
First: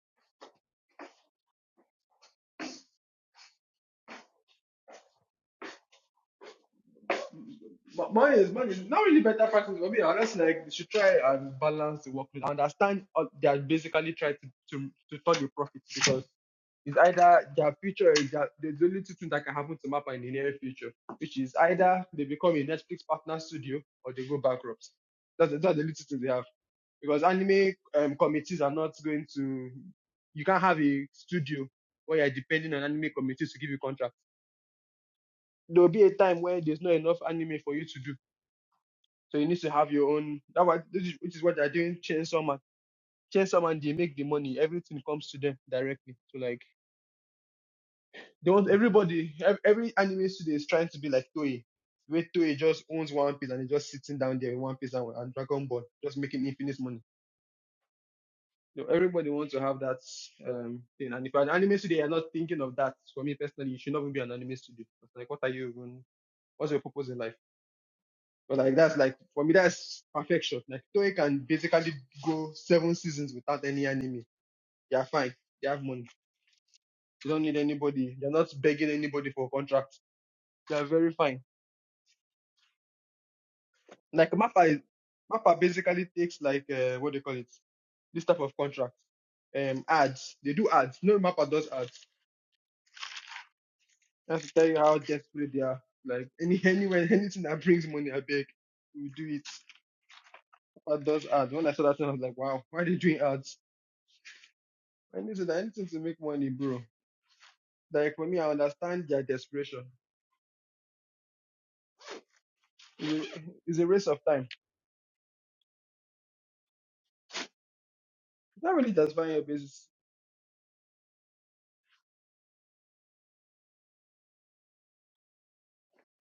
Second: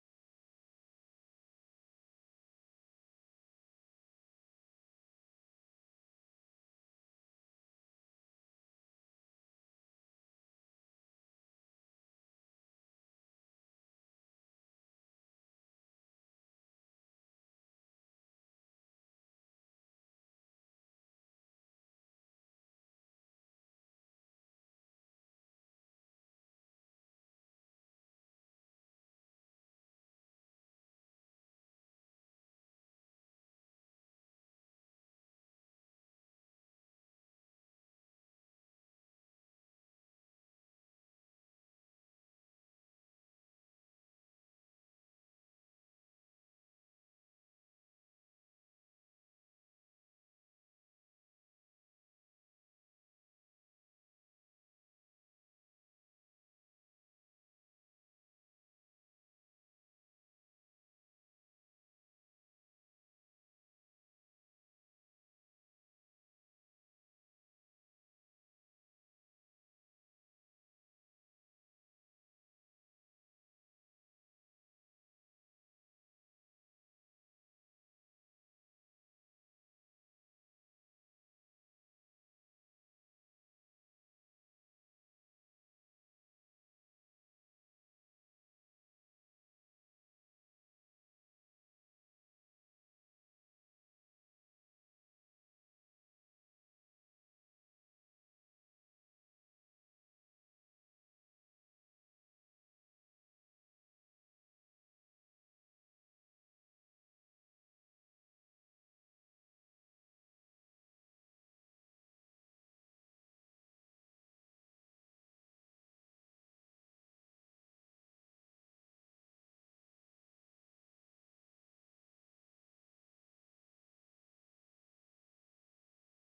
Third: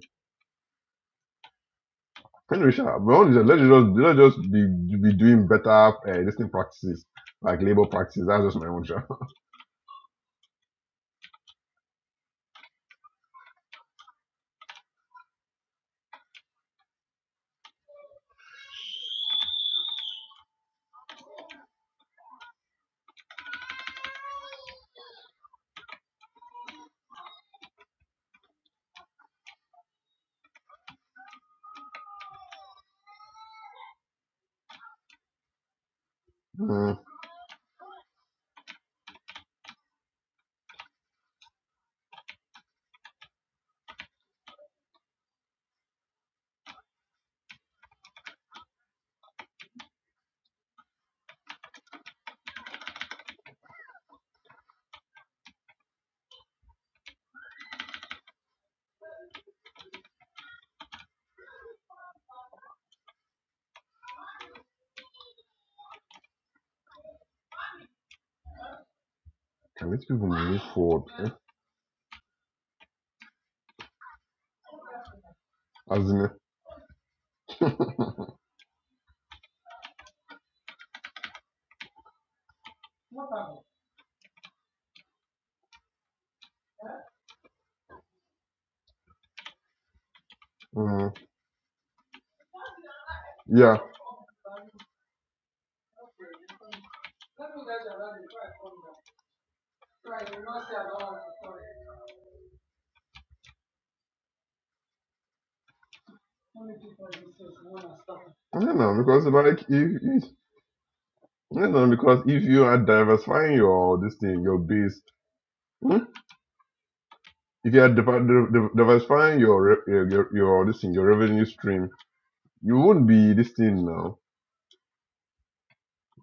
[SPEAKER 2] Henry Sharp, we all just- let's just let's just be be doing better uh, this practices like labor
[SPEAKER 1] But
[SPEAKER 2] practices.
[SPEAKER 1] money
[SPEAKER 2] That's
[SPEAKER 1] is
[SPEAKER 2] just my
[SPEAKER 1] money
[SPEAKER 2] own
[SPEAKER 1] is
[SPEAKER 2] job.
[SPEAKER 1] not
[SPEAKER 2] <laughs>
[SPEAKER 1] really better practice for me. Unless like they should try and balance the workload. I understand uh, they are basically trying to, to to turn the profit because it's either their future is that there's only two things that can happen to Mappa in the near future, which is either they become a Netflix partner studio or they go bankrupt. That's, that's the only two things they have. because anime um, committees are not going to you can't have a studio where you're depending on anime committees to give you contracts. There will be a time where there's not
[SPEAKER 2] Mm,
[SPEAKER 1] enough anime for you to do, so you need to have your own. That what which is what they're doing. Chainsaw Man, Chainsaw Man, they make the money. Everything comes to them directly. So like they want everybody, every anime studio is trying to be like Toei. Where Toei just owns One Piece and they're just sitting down there in One Piece and, and Dragon Ball, just making infinite money you know, everybody wants to have that um, thing. And if you're an anime studio, you're not thinking of that. For me personally, you should not even be an anime studio. It's like, what are you even? What's your purpose in life? But like that's like for me,
[SPEAKER 2] can
[SPEAKER 1] that's
[SPEAKER 2] these people move
[SPEAKER 1] perfection. Like
[SPEAKER 2] forward?
[SPEAKER 1] Toei
[SPEAKER 2] eh?
[SPEAKER 1] can basically go seven seasons without any anime. You're fine. You have money.
[SPEAKER 2] As in, eh?
[SPEAKER 1] You don't need anybody. You're not begging anybody for a contract. You're very fine. Like Mappa, is- Mappa basically takes like uh, what do you call it? This type of contract. Um, ads. They do ads.
[SPEAKER 2] mm,
[SPEAKER 1] No Mappa does ads
[SPEAKER 2] yeah,
[SPEAKER 1] That's to tell you how desperate they are. Like any anywhere anything that brings money, I beg, we do it. Papa does ads. When I saw that thing, I was like, wow, why are they doing ads? Anything that anything to make money, bro. Like for me, I
[SPEAKER 2] you know,
[SPEAKER 1] understand their
[SPEAKER 2] because like if,
[SPEAKER 1] desperation.
[SPEAKER 2] if you know, because if you are
[SPEAKER 1] It's a
[SPEAKER 2] diversifying
[SPEAKER 1] it's a
[SPEAKER 2] your
[SPEAKER 1] waste
[SPEAKER 2] this
[SPEAKER 1] of
[SPEAKER 2] thing,
[SPEAKER 1] time.
[SPEAKER 2] your base, mm, if you are diver- diver-
[SPEAKER 1] It's
[SPEAKER 2] diver-
[SPEAKER 1] not really just justifying
[SPEAKER 2] diversifying
[SPEAKER 1] your
[SPEAKER 2] your, re-
[SPEAKER 1] basis.
[SPEAKER 2] your your your this thing, your revenue stream, you won't be this thing now.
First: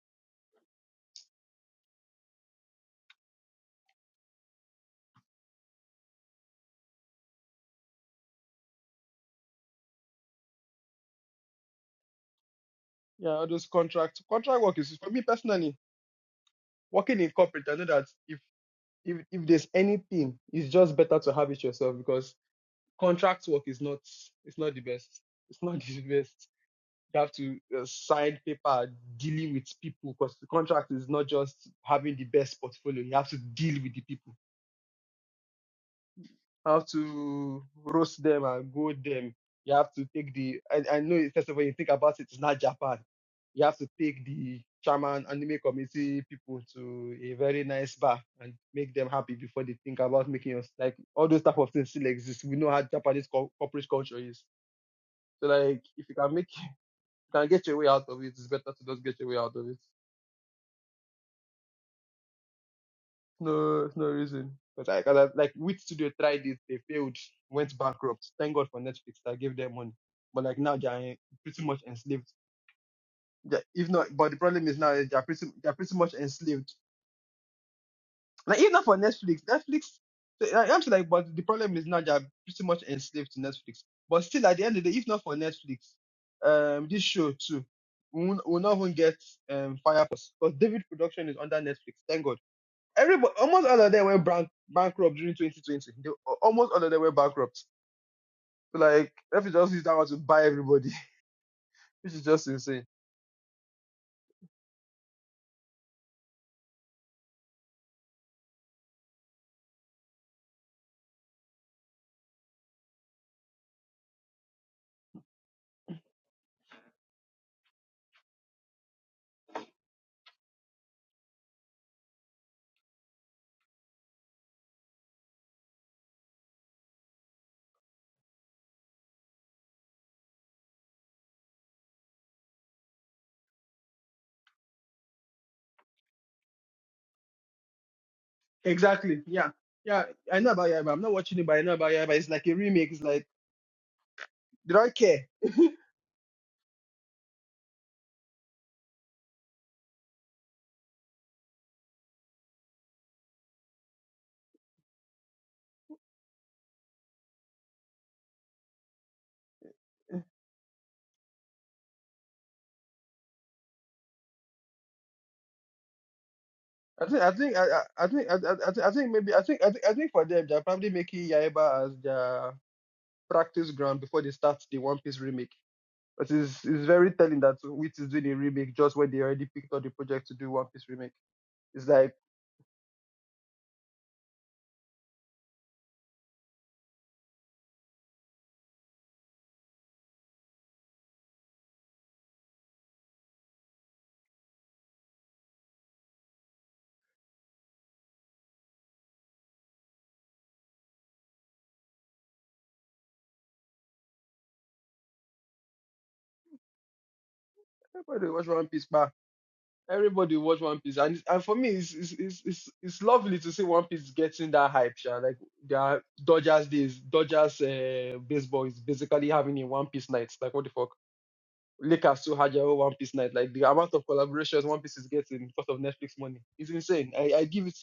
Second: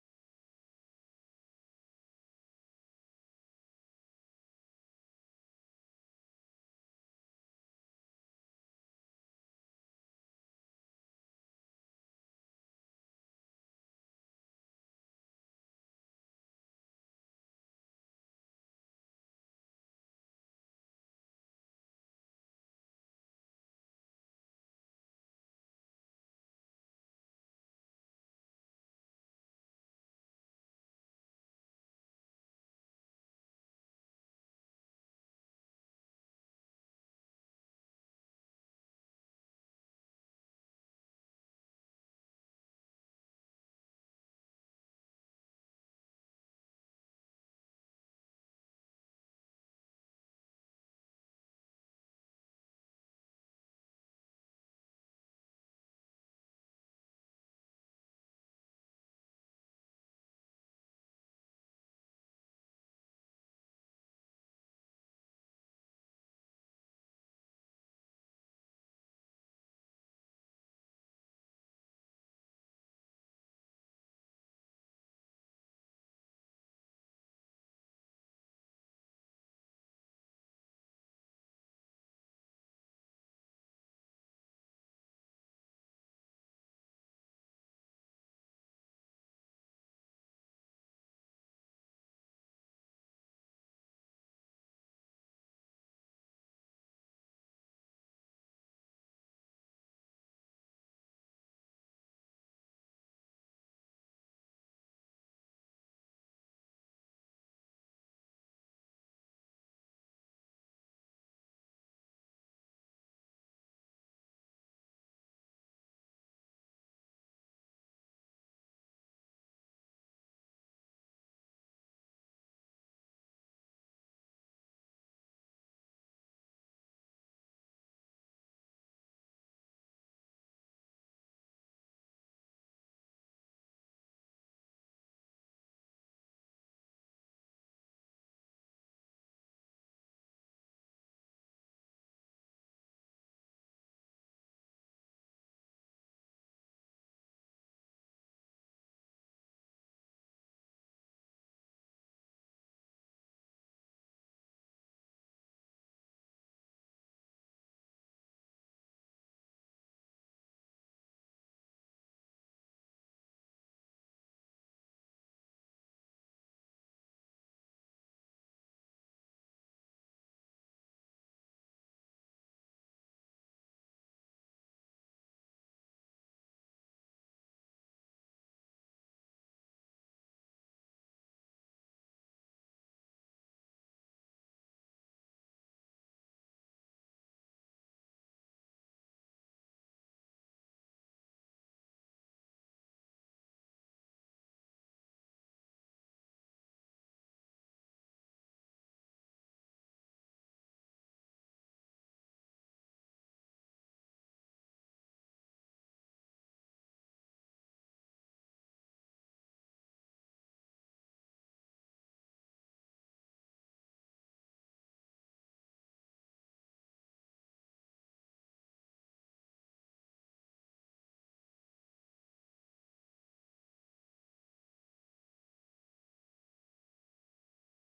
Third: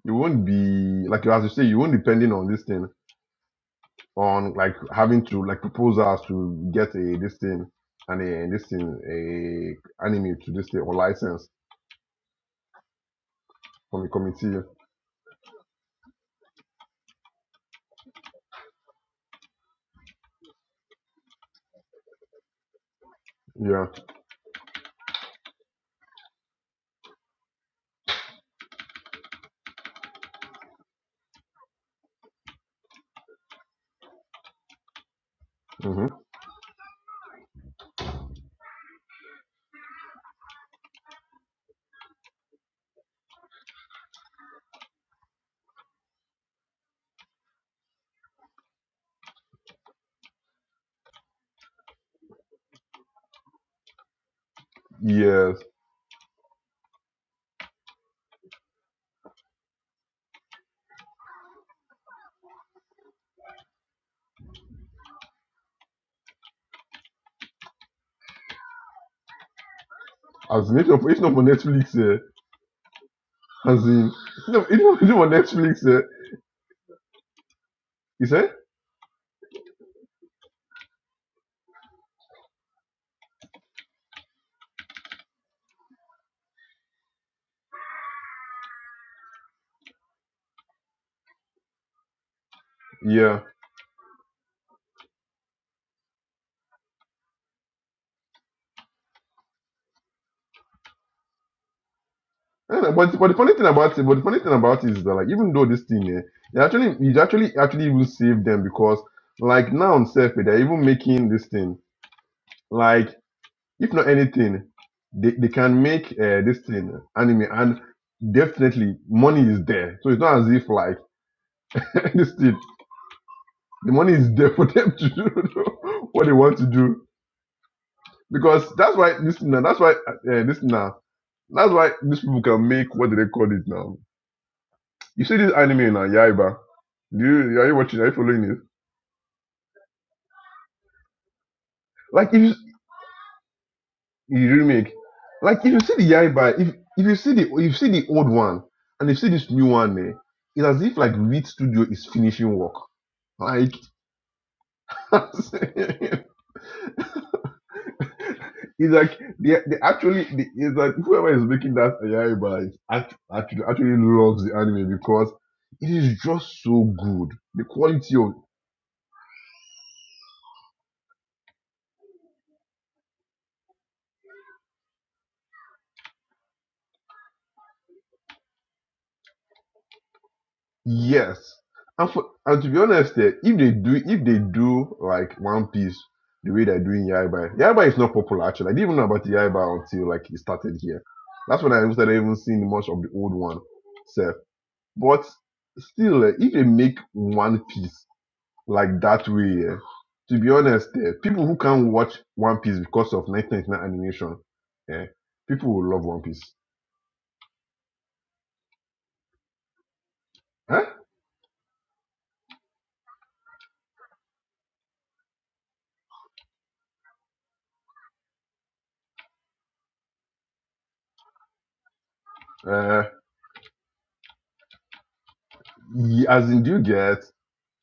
[SPEAKER 2] You won't be like as you say, you won't depending on this thing on like having to like proposals to get a this thing and a this thing a anime to this thing or license
[SPEAKER 1] Yeah, all those
[SPEAKER 2] from the
[SPEAKER 1] contracts.
[SPEAKER 2] committee.
[SPEAKER 1] Contract work is for me personally, working in corporate, I know that if if if there's anything, it's just better to have it yourself because contract work is
[SPEAKER 2] Yeah.
[SPEAKER 1] not it's not the best. It's not <laughs> the best. You have to uh, sign paper dealing with people because the contract is not just having the best portfolio. You have to deal with the people.
[SPEAKER 2] hmm
[SPEAKER 1] You have to roast them and go them. You have to take the. I, I know first of all you think about it, it's not Japan. You have to take the chairman anime committee people to a very nice bar and make them happy before they think about making us like all those type of things still exist. We know how Japanese co- corporate culture is. So
[SPEAKER 2] Yes.
[SPEAKER 1] like if you can make you can get your way out of it, it's better to just get your way out of it. No, it's no reason. But I, cause I like which studio tried it, they failed, went bankrupt. Thank God for Netflix that gave them money. But like
[SPEAKER 2] As
[SPEAKER 1] now
[SPEAKER 2] in,
[SPEAKER 1] they
[SPEAKER 2] it's
[SPEAKER 1] are
[SPEAKER 2] not
[SPEAKER 1] eh,
[SPEAKER 2] it's not for
[SPEAKER 1] pretty much
[SPEAKER 2] Netflix. Eh.
[SPEAKER 1] enslaved. Yeah,
[SPEAKER 2] As
[SPEAKER 1] if
[SPEAKER 2] in,
[SPEAKER 1] not, but the
[SPEAKER 2] it's
[SPEAKER 1] problem
[SPEAKER 2] not,
[SPEAKER 1] is
[SPEAKER 2] it's
[SPEAKER 1] now
[SPEAKER 2] not, it's not
[SPEAKER 1] they're
[SPEAKER 2] for
[SPEAKER 1] pretty they're
[SPEAKER 2] Netflix.
[SPEAKER 1] pretty
[SPEAKER 2] Eh.
[SPEAKER 1] much enslaved.
[SPEAKER 2] You say?
[SPEAKER 1] Like even for Netflix, Netflix. eh, I- I'm like, but the problem is now they're pretty much enslaved to Netflix. But still, at the end of the day, if not for Netflix, um, this show too, we will not even get um Fire Force. Because David Production is under Netflix. Thank God Everybody,
[SPEAKER 2] Yeah.
[SPEAKER 1] almost all of them went bank, bankrupt during 2020. They, almost all of them went bankrupt. So like, if you just use that one to buy everybody, <laughs> which is just insane.
[SPEAKER 2] And, but but the funny thing about it, but the funny thing about it is that like even though this thing, eh, it actually it actually actually will save them because like now on self, they're even making this thing like. if not anything, they, they can make uh, this thing anime and definitely money is there. So it's not as if like <laughs> this thing the money is there for them to do <laughs> what they want to do because that's why this now that's why uh, uh, this now that's why these people can make what do they call it now. You see this anime now, Yaiba. Do you are you watching? Are you following it?
[SPEAKER 1] Exactly. Yeah. Yeah. I know about Yaiba. I'm not watching it, but I know about Yaiba. It's
[SPEAKER 2] Like if
[SPEAKER 1] like a
[SPEAKER 2] you
[SPEAKER 1] remake. It's like
[SPEAKER 2] you
[SPEAKER 1] they
[SPEAKER 2] remake.
[SPEAKER 1] don't care.
[SPEAKER 2] Like if you see the Yaiba, if if you see the if you see the old one and you see this new one, eh, it's as if like Reed Studio is finishing work. Like <laughs> it's like they, they actually they, it's like whoever is making that Yaiba is act, actually actually loves the anime because it is just so
[SPEAKER 1] I think I
[SPEAKER 2] good.
[SPEAKER 1] think I,
[SPEAKER 2] The
[SPEAKER 1] I I
[SPEAKER 2] quality
[SPEAKER 1] think
[SPEAKER 2] of
[SPEAKER 1] I, I, I think I think maybe I think I think I think for them they're probably making Yaiba as their practice ground before they start the One Piece remake. But it's it's very telling that Wit is doing a remake just when they already picked up the project to do One Piece remake.
[SPEAKER 2] Yes,
[SPEAKER 1] It's
[SPEAKER 2] and
[SPEAKER 1] like
[SPEAKER 2] for and to be honest, eh, if they do if they do like One Piece the way they're doing Yaiba, Yaiba is not popular actually. I didn't even know about Yaiba until like it started here. That's when I even started even seeing much of the old one. So, but still, eh, if they make One Piece like that way, eh, to be honest, eh, people who can't watch One Piece because of 1999 animation, eh, people will love One Piece.
[SPEAKER 1] everybody watch One Piece, but everybody watch One
[SPEAKER 2] Huh?
[SPEAKER 1] Piece, and and for me it's it's it's it's, it's lovely to see One Piece getting that hype, sha. Like their Dodgers days, Dodgers uh, baseball is basically having a One Piece night. Like what the fuck. Lakers still had their own One
[SPEAKER 2] Uh,
[SPEAKER 1] Piece night. Like the amount of collaborations One Piece is getting because of Netflix
[SPEAKER 2] ye-
[SPEAKER 1] money
[SPEAKER 2] as in,
[SPEAKER 1] is
[SPEAKER 2] do you
[SPEAKER 1] insane.
[SPEAKER 2] get?
[SPEAKER 1] I, I give it,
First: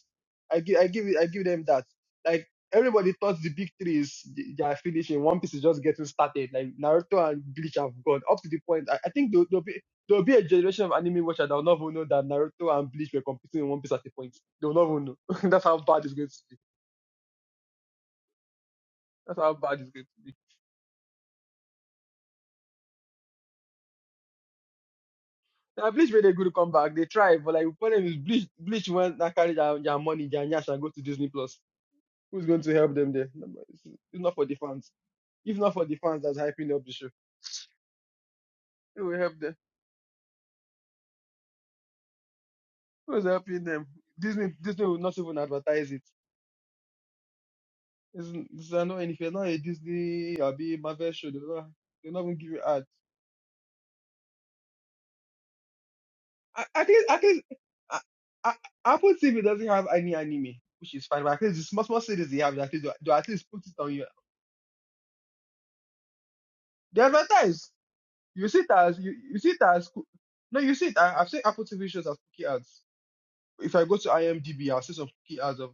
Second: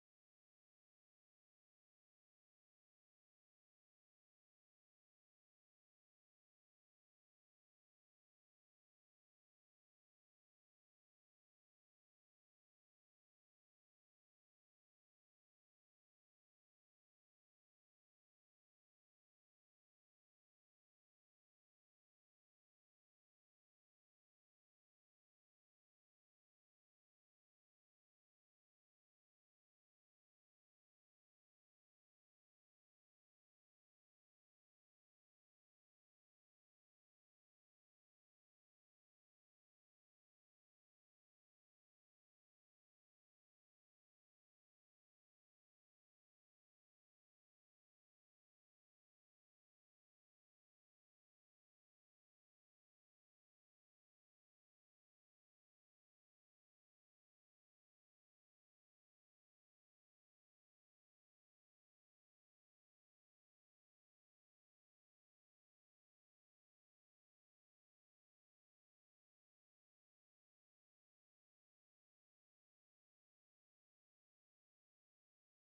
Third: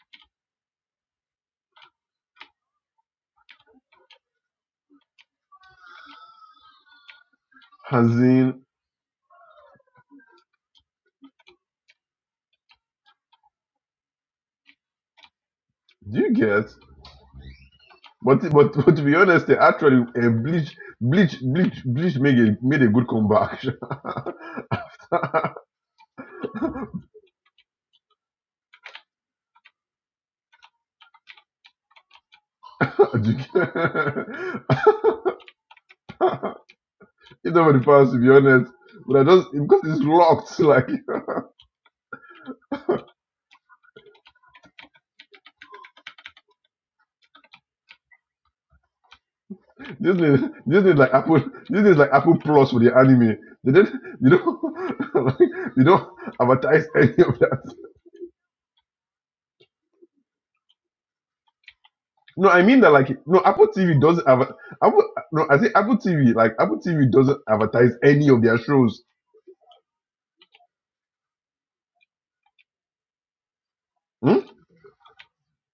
[SPEAKER 1] I give, I give it, I give them that. Like everybody thought the big three is they are finishing. One Piece is just getting started. Like Naruto and Bleach have
[SPEAKER 2] As
[SPEAKER 1] gone up to the
[SPEAKER 2] in,
[SPEAKER 1] point. I, I think there'll, there'll be there'll be a generation of anime watcher that will not even know that Naruto and Bleach were competing in One Piece at the point. They will not even know. <laughs> That's how bad it's
[SPEAKER 2] do
[SPEAKER 1] going
[SPEAKER 2] you
[SPEAKER 1] to be.
[SPEAKER 2] get? But but but to be
[SPEAKER 1] That's
[SPEAKER 2] honest,
[SPEAKER 1] how
[SPEAKER 2] eh,
[SPEAKER 1] bad it's
[SPEAKER 2] actually,
[SPEAKER 1] going to be.
[SPEAKER 2] uh, Bleach Bleach Bleach Bleach made a made a good comeback.
[SPEAKER 1] Now bleach made a good comeback. They tried, but like the problem is bleach bleach went and carry their, their money, their nyash and go to Disney Plus. Who's going to help them there? It's it's not for the
[SPEAKER 2] <laughs>
[SPEAKER 1] fans. If not for the fans that's hyping up the show,
[SPEAKER 2] It's over the past, to be honest.
[SPEAKER 1] who will
[SPEAKER 2] But I
[SPEAKER 1] help
[SPEAKER 2] just
[SPEAKER 1] them?
[SPEAKER 2] because it's locked, like <laughs>
[SPEAKER 1] Who's helping them? Disney Disney will not even advertise it. It's, it's not if you're not a Disney
[SPEAKER 2] Disney
[SPEAKER 1] or be
[SPEAKER 2] Disney is
[SPEAKER 1] Marvel
[SPEAKER 2] like
[SPEAKER 1] show, they
[SPEAKER 2] Apple
[SPEAKER 1] will not
[SPEAKER 2] Disney is
[SPEAKER 1] they
[SPEAKER 2] like
[SPEAKER 1] will not
[SPEAKER 2] Apple
[SPEAKER 1] even give you
[SPEAKER 2] Plus for
[SPEAKER 1] ads.
[SPEAKER 2] the anime. They don't they don't <laughs> like, they don't
[SPEAKER 1] I, I
[SPEAKER 2] advertise
[SPEAKER 1] think
[SPEAKER 2] any
[SPEAKER 1] I
[SPEAKER 2] of
[SPEAKER 1] think
[SPEAKER 2] that.
[SPEAKER 1] I, I, Apple TV doesn't have any anime, which is fine. But at least the small small series they
[SPEAKER 2] No,
[SPEAKER 1] have, they
[SPEAKER 2] I
[SPEAKER 1] at
[SPEAKER 2] mean
[SPEAKER 1] least
[SPEAKER 2] that like
[SPEAKER 1] they at
[SPEAKER 2] no
[SPEAKER 1] least put
[SPEAKER 2] Apple
[SPEAKER 1] it on
[SPEAKER 2] TV
[SPEAKER 1] you.
[SPEAKER 2] doesn't adver- Apple no I say Apple TV like Apple
[SPEAKER 1] They
[SPEAKER 2] TV doesn't
[SPEAKER 1] advertise.
[SPEAKER 2] advertise any of
[SPEAKER 1] You
[SPEAKER 2] their
[SPEAKER 1] see it as
[SPEAKER 2] shows.
[SPEAKER 1] you, you see it as coo- no, you see it. I, I've seen Apple TV shows as cookie ads. If I go to
[SPEAKER 2] Hmm?
[SPEAKER 1] IMDb, I'll see some cookie ads of.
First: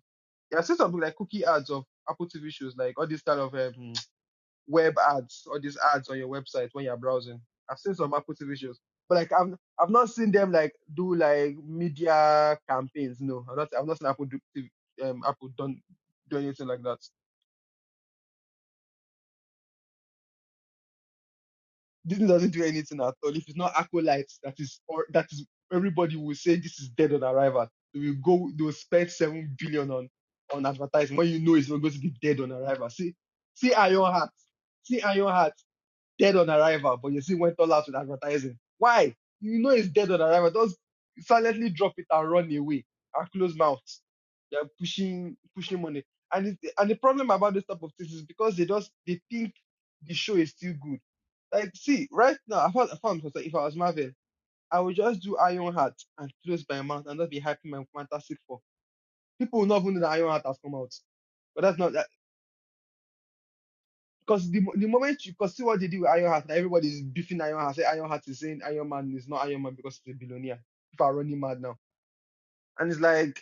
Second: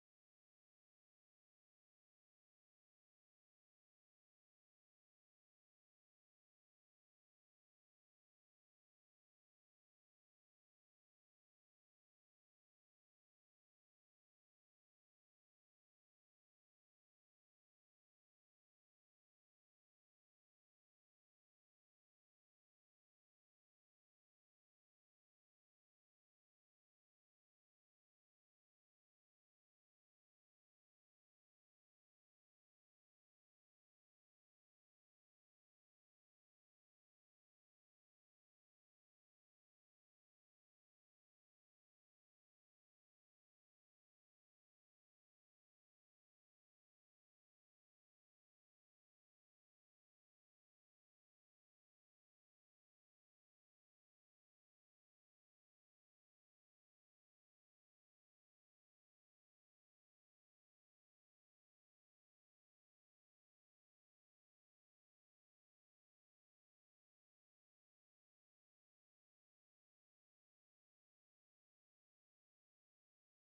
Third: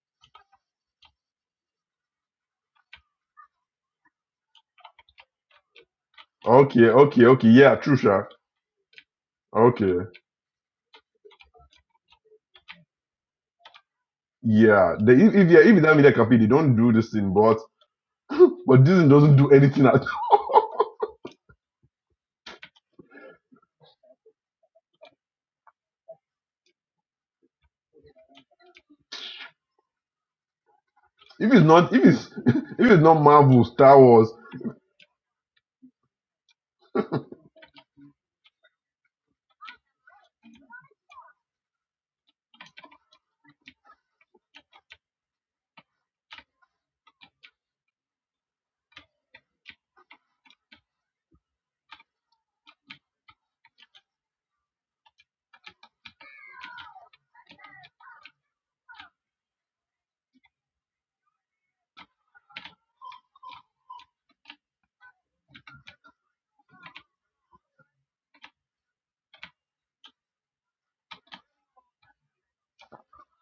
[SPEAKER 1] Yeah, i see seen something like cookie ads of Apple TV shows, like all this kind of um, <tsk> web ads, all these ads on your website when
[SPEAKER 2] Okay,
[SPEAKER 1] you're
[SPEAKER 2] okay,
[SPEAKER 1] browsing.
[SPEAKER 2] okay. Yeah,
[SPEAKER 1] I've seen
[SPEAKER 2] true,
[SPEAKER 1] some
[SPEAKER 2] sure.
[SPEAKER 1] Apple TV shows, but like I've
[SPEAKER 2] Okay.
[SPEAKER 1] I've not seen them like do like media campaigns. No, I've not I've not seen Apple do
[SPEAKER 2] Yeah, they,
[SPEAKER 1] um,
[SPEAKER 2] if,
[SPEAKER 1] Apple
[SPEAKER 2] if yeah, if
[SPEAKER 1] done
[SPEAKER 2] it's not media
[SPEAKER 1] do
[SPEAKER 2] campaign, they
[SPEAKER 1] anything
[SPEAKER 2] don't
[SPEAKER 1] like
[SPEAKER 2] do
[SPEAKER 1] that.
[SPEAKER 2] this thing, but <laughs> but Disney doesn't do anything at all.
[SPEAKER 1] Disney doesn't do anything at all. If it's not Acolyte, that is or that is everybody will say this is dead on arrival. They will go they will spend seven billion on on advertising when you
[SPEAKER 2] <laughs> if
[SPEAKER 1] know
[SPEAKER 2] it's
[SPEAKER 1] it's not going
[SPEAKER 2] not
[SPEAKER 1] to
[SPEAKER 2] if
[SPEAKER 1] be
[SPEAKER 2] it's
[SPEAKER 1] dead
[SPEAKER 2] <laughs>
[SPEAKER 1] on
[SPEAKER 2] if
[SPEAKER 1] arrival.
[SPEAKER 2] it's
[SPEAKER 1] See
[SPEAKER 2] not Marvel,
[SPEAKER 1] see Iron
[SPEAKER 2] Star Wars,
[SPEAKER 1] Heart. See Iron Heart, dead on arrival, but you see went all out with advertising. Why? You know it's dead on arrival. Just silently drop it and run away and close mouth. They're pushing pushing money. And it, and the problem about this type of things is because they just they think the show is still good like, see, right now, if I, if, I'm, if I was Marvel, I would just do Iron Heart and close my mouth and not be hyping my Fantastic Four. People will not even know that Iron Heart has come out. But that's not that. Because the, the moment you cause see what they do with Iron Heart, everybody's beefing Iron Heart. Say Iron Heart is saying Iron Man is not Iron Man because he's a billionaire. People are running mad now. And it's like,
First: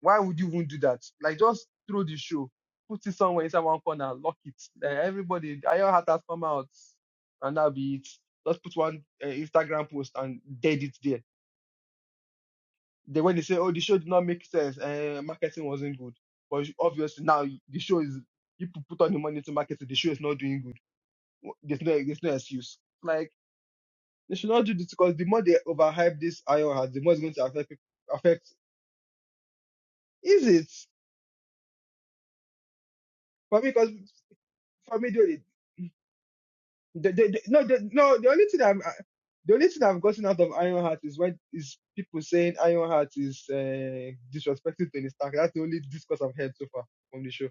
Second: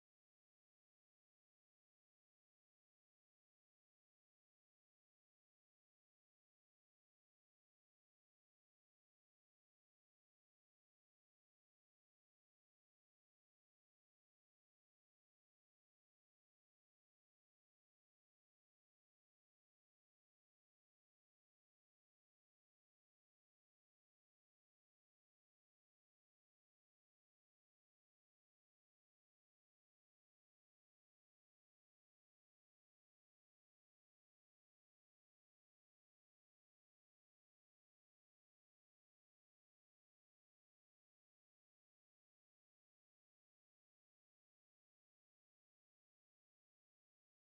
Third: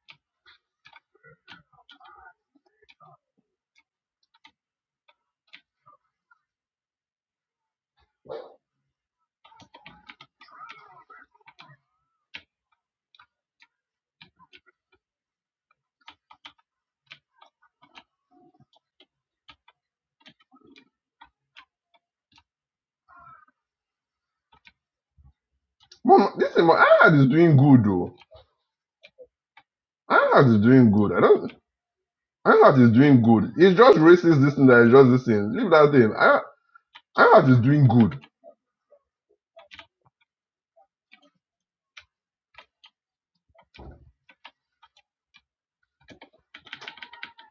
[SPEAKER 1] why would you even do that? Like, just throw the show, put it somewhere inside one corner, lock it. Like, everybody, Iron Heart has come out, and that'll be it. Just put one uh, Instagram post and dead it there They when they say, "Oh, the show did not make sense. Uh, marketing wasn't good." But you- obviously now the show is you pu- put all the money into marketing. The show is not doing good. Wha- There's no there's no excuse. Like they should not do this because the more they overhype
[SPEAKER 2] Mom,
[SPEAKER 1] this
[SPEAKER 2] this thing,
[SPEAKER 1] IO has, the more
[SPEAKER 2] Ironheart
[SPEAKER 1] it's
[SPEAKER 2] is
[SPEAKER 1] going to
[SPEAKER 2] doing
[SPEAKER 1] affect peop-
[SPEAKER 2] good though.
[SPEAKER 1] affect. Is
[SPEAKER 2] Ironheart is
[SPEAKER 1] it
[SPEAKER 2] doing good. I don't. Ironheart is doing good.
[SPEAKER 1] for me?
[SPEAKER 2] It's
[SPEAKER 1] Because
[SPEAKER 2] just racist this thing that is
[SPEAKER 1] for me,
[SPEAKER 2] just this
[SPEAKER 1] they,
[SPEAKER 2] thing. Leave that thing. Iron-
[SPEAKER 1] they, they, they,
[SPEAKER 2] Ironheart is
[SPEAKER 1] no, they,
[SPEAKER 2] doing good.
[SPEAKER 1] no. The only thing I'm I, the only thing I've gotten out of Iron Heart is when is people saying Iron Heart is uh, disrespecting Tony Stark. That's the only discourse I've heard so far from the show.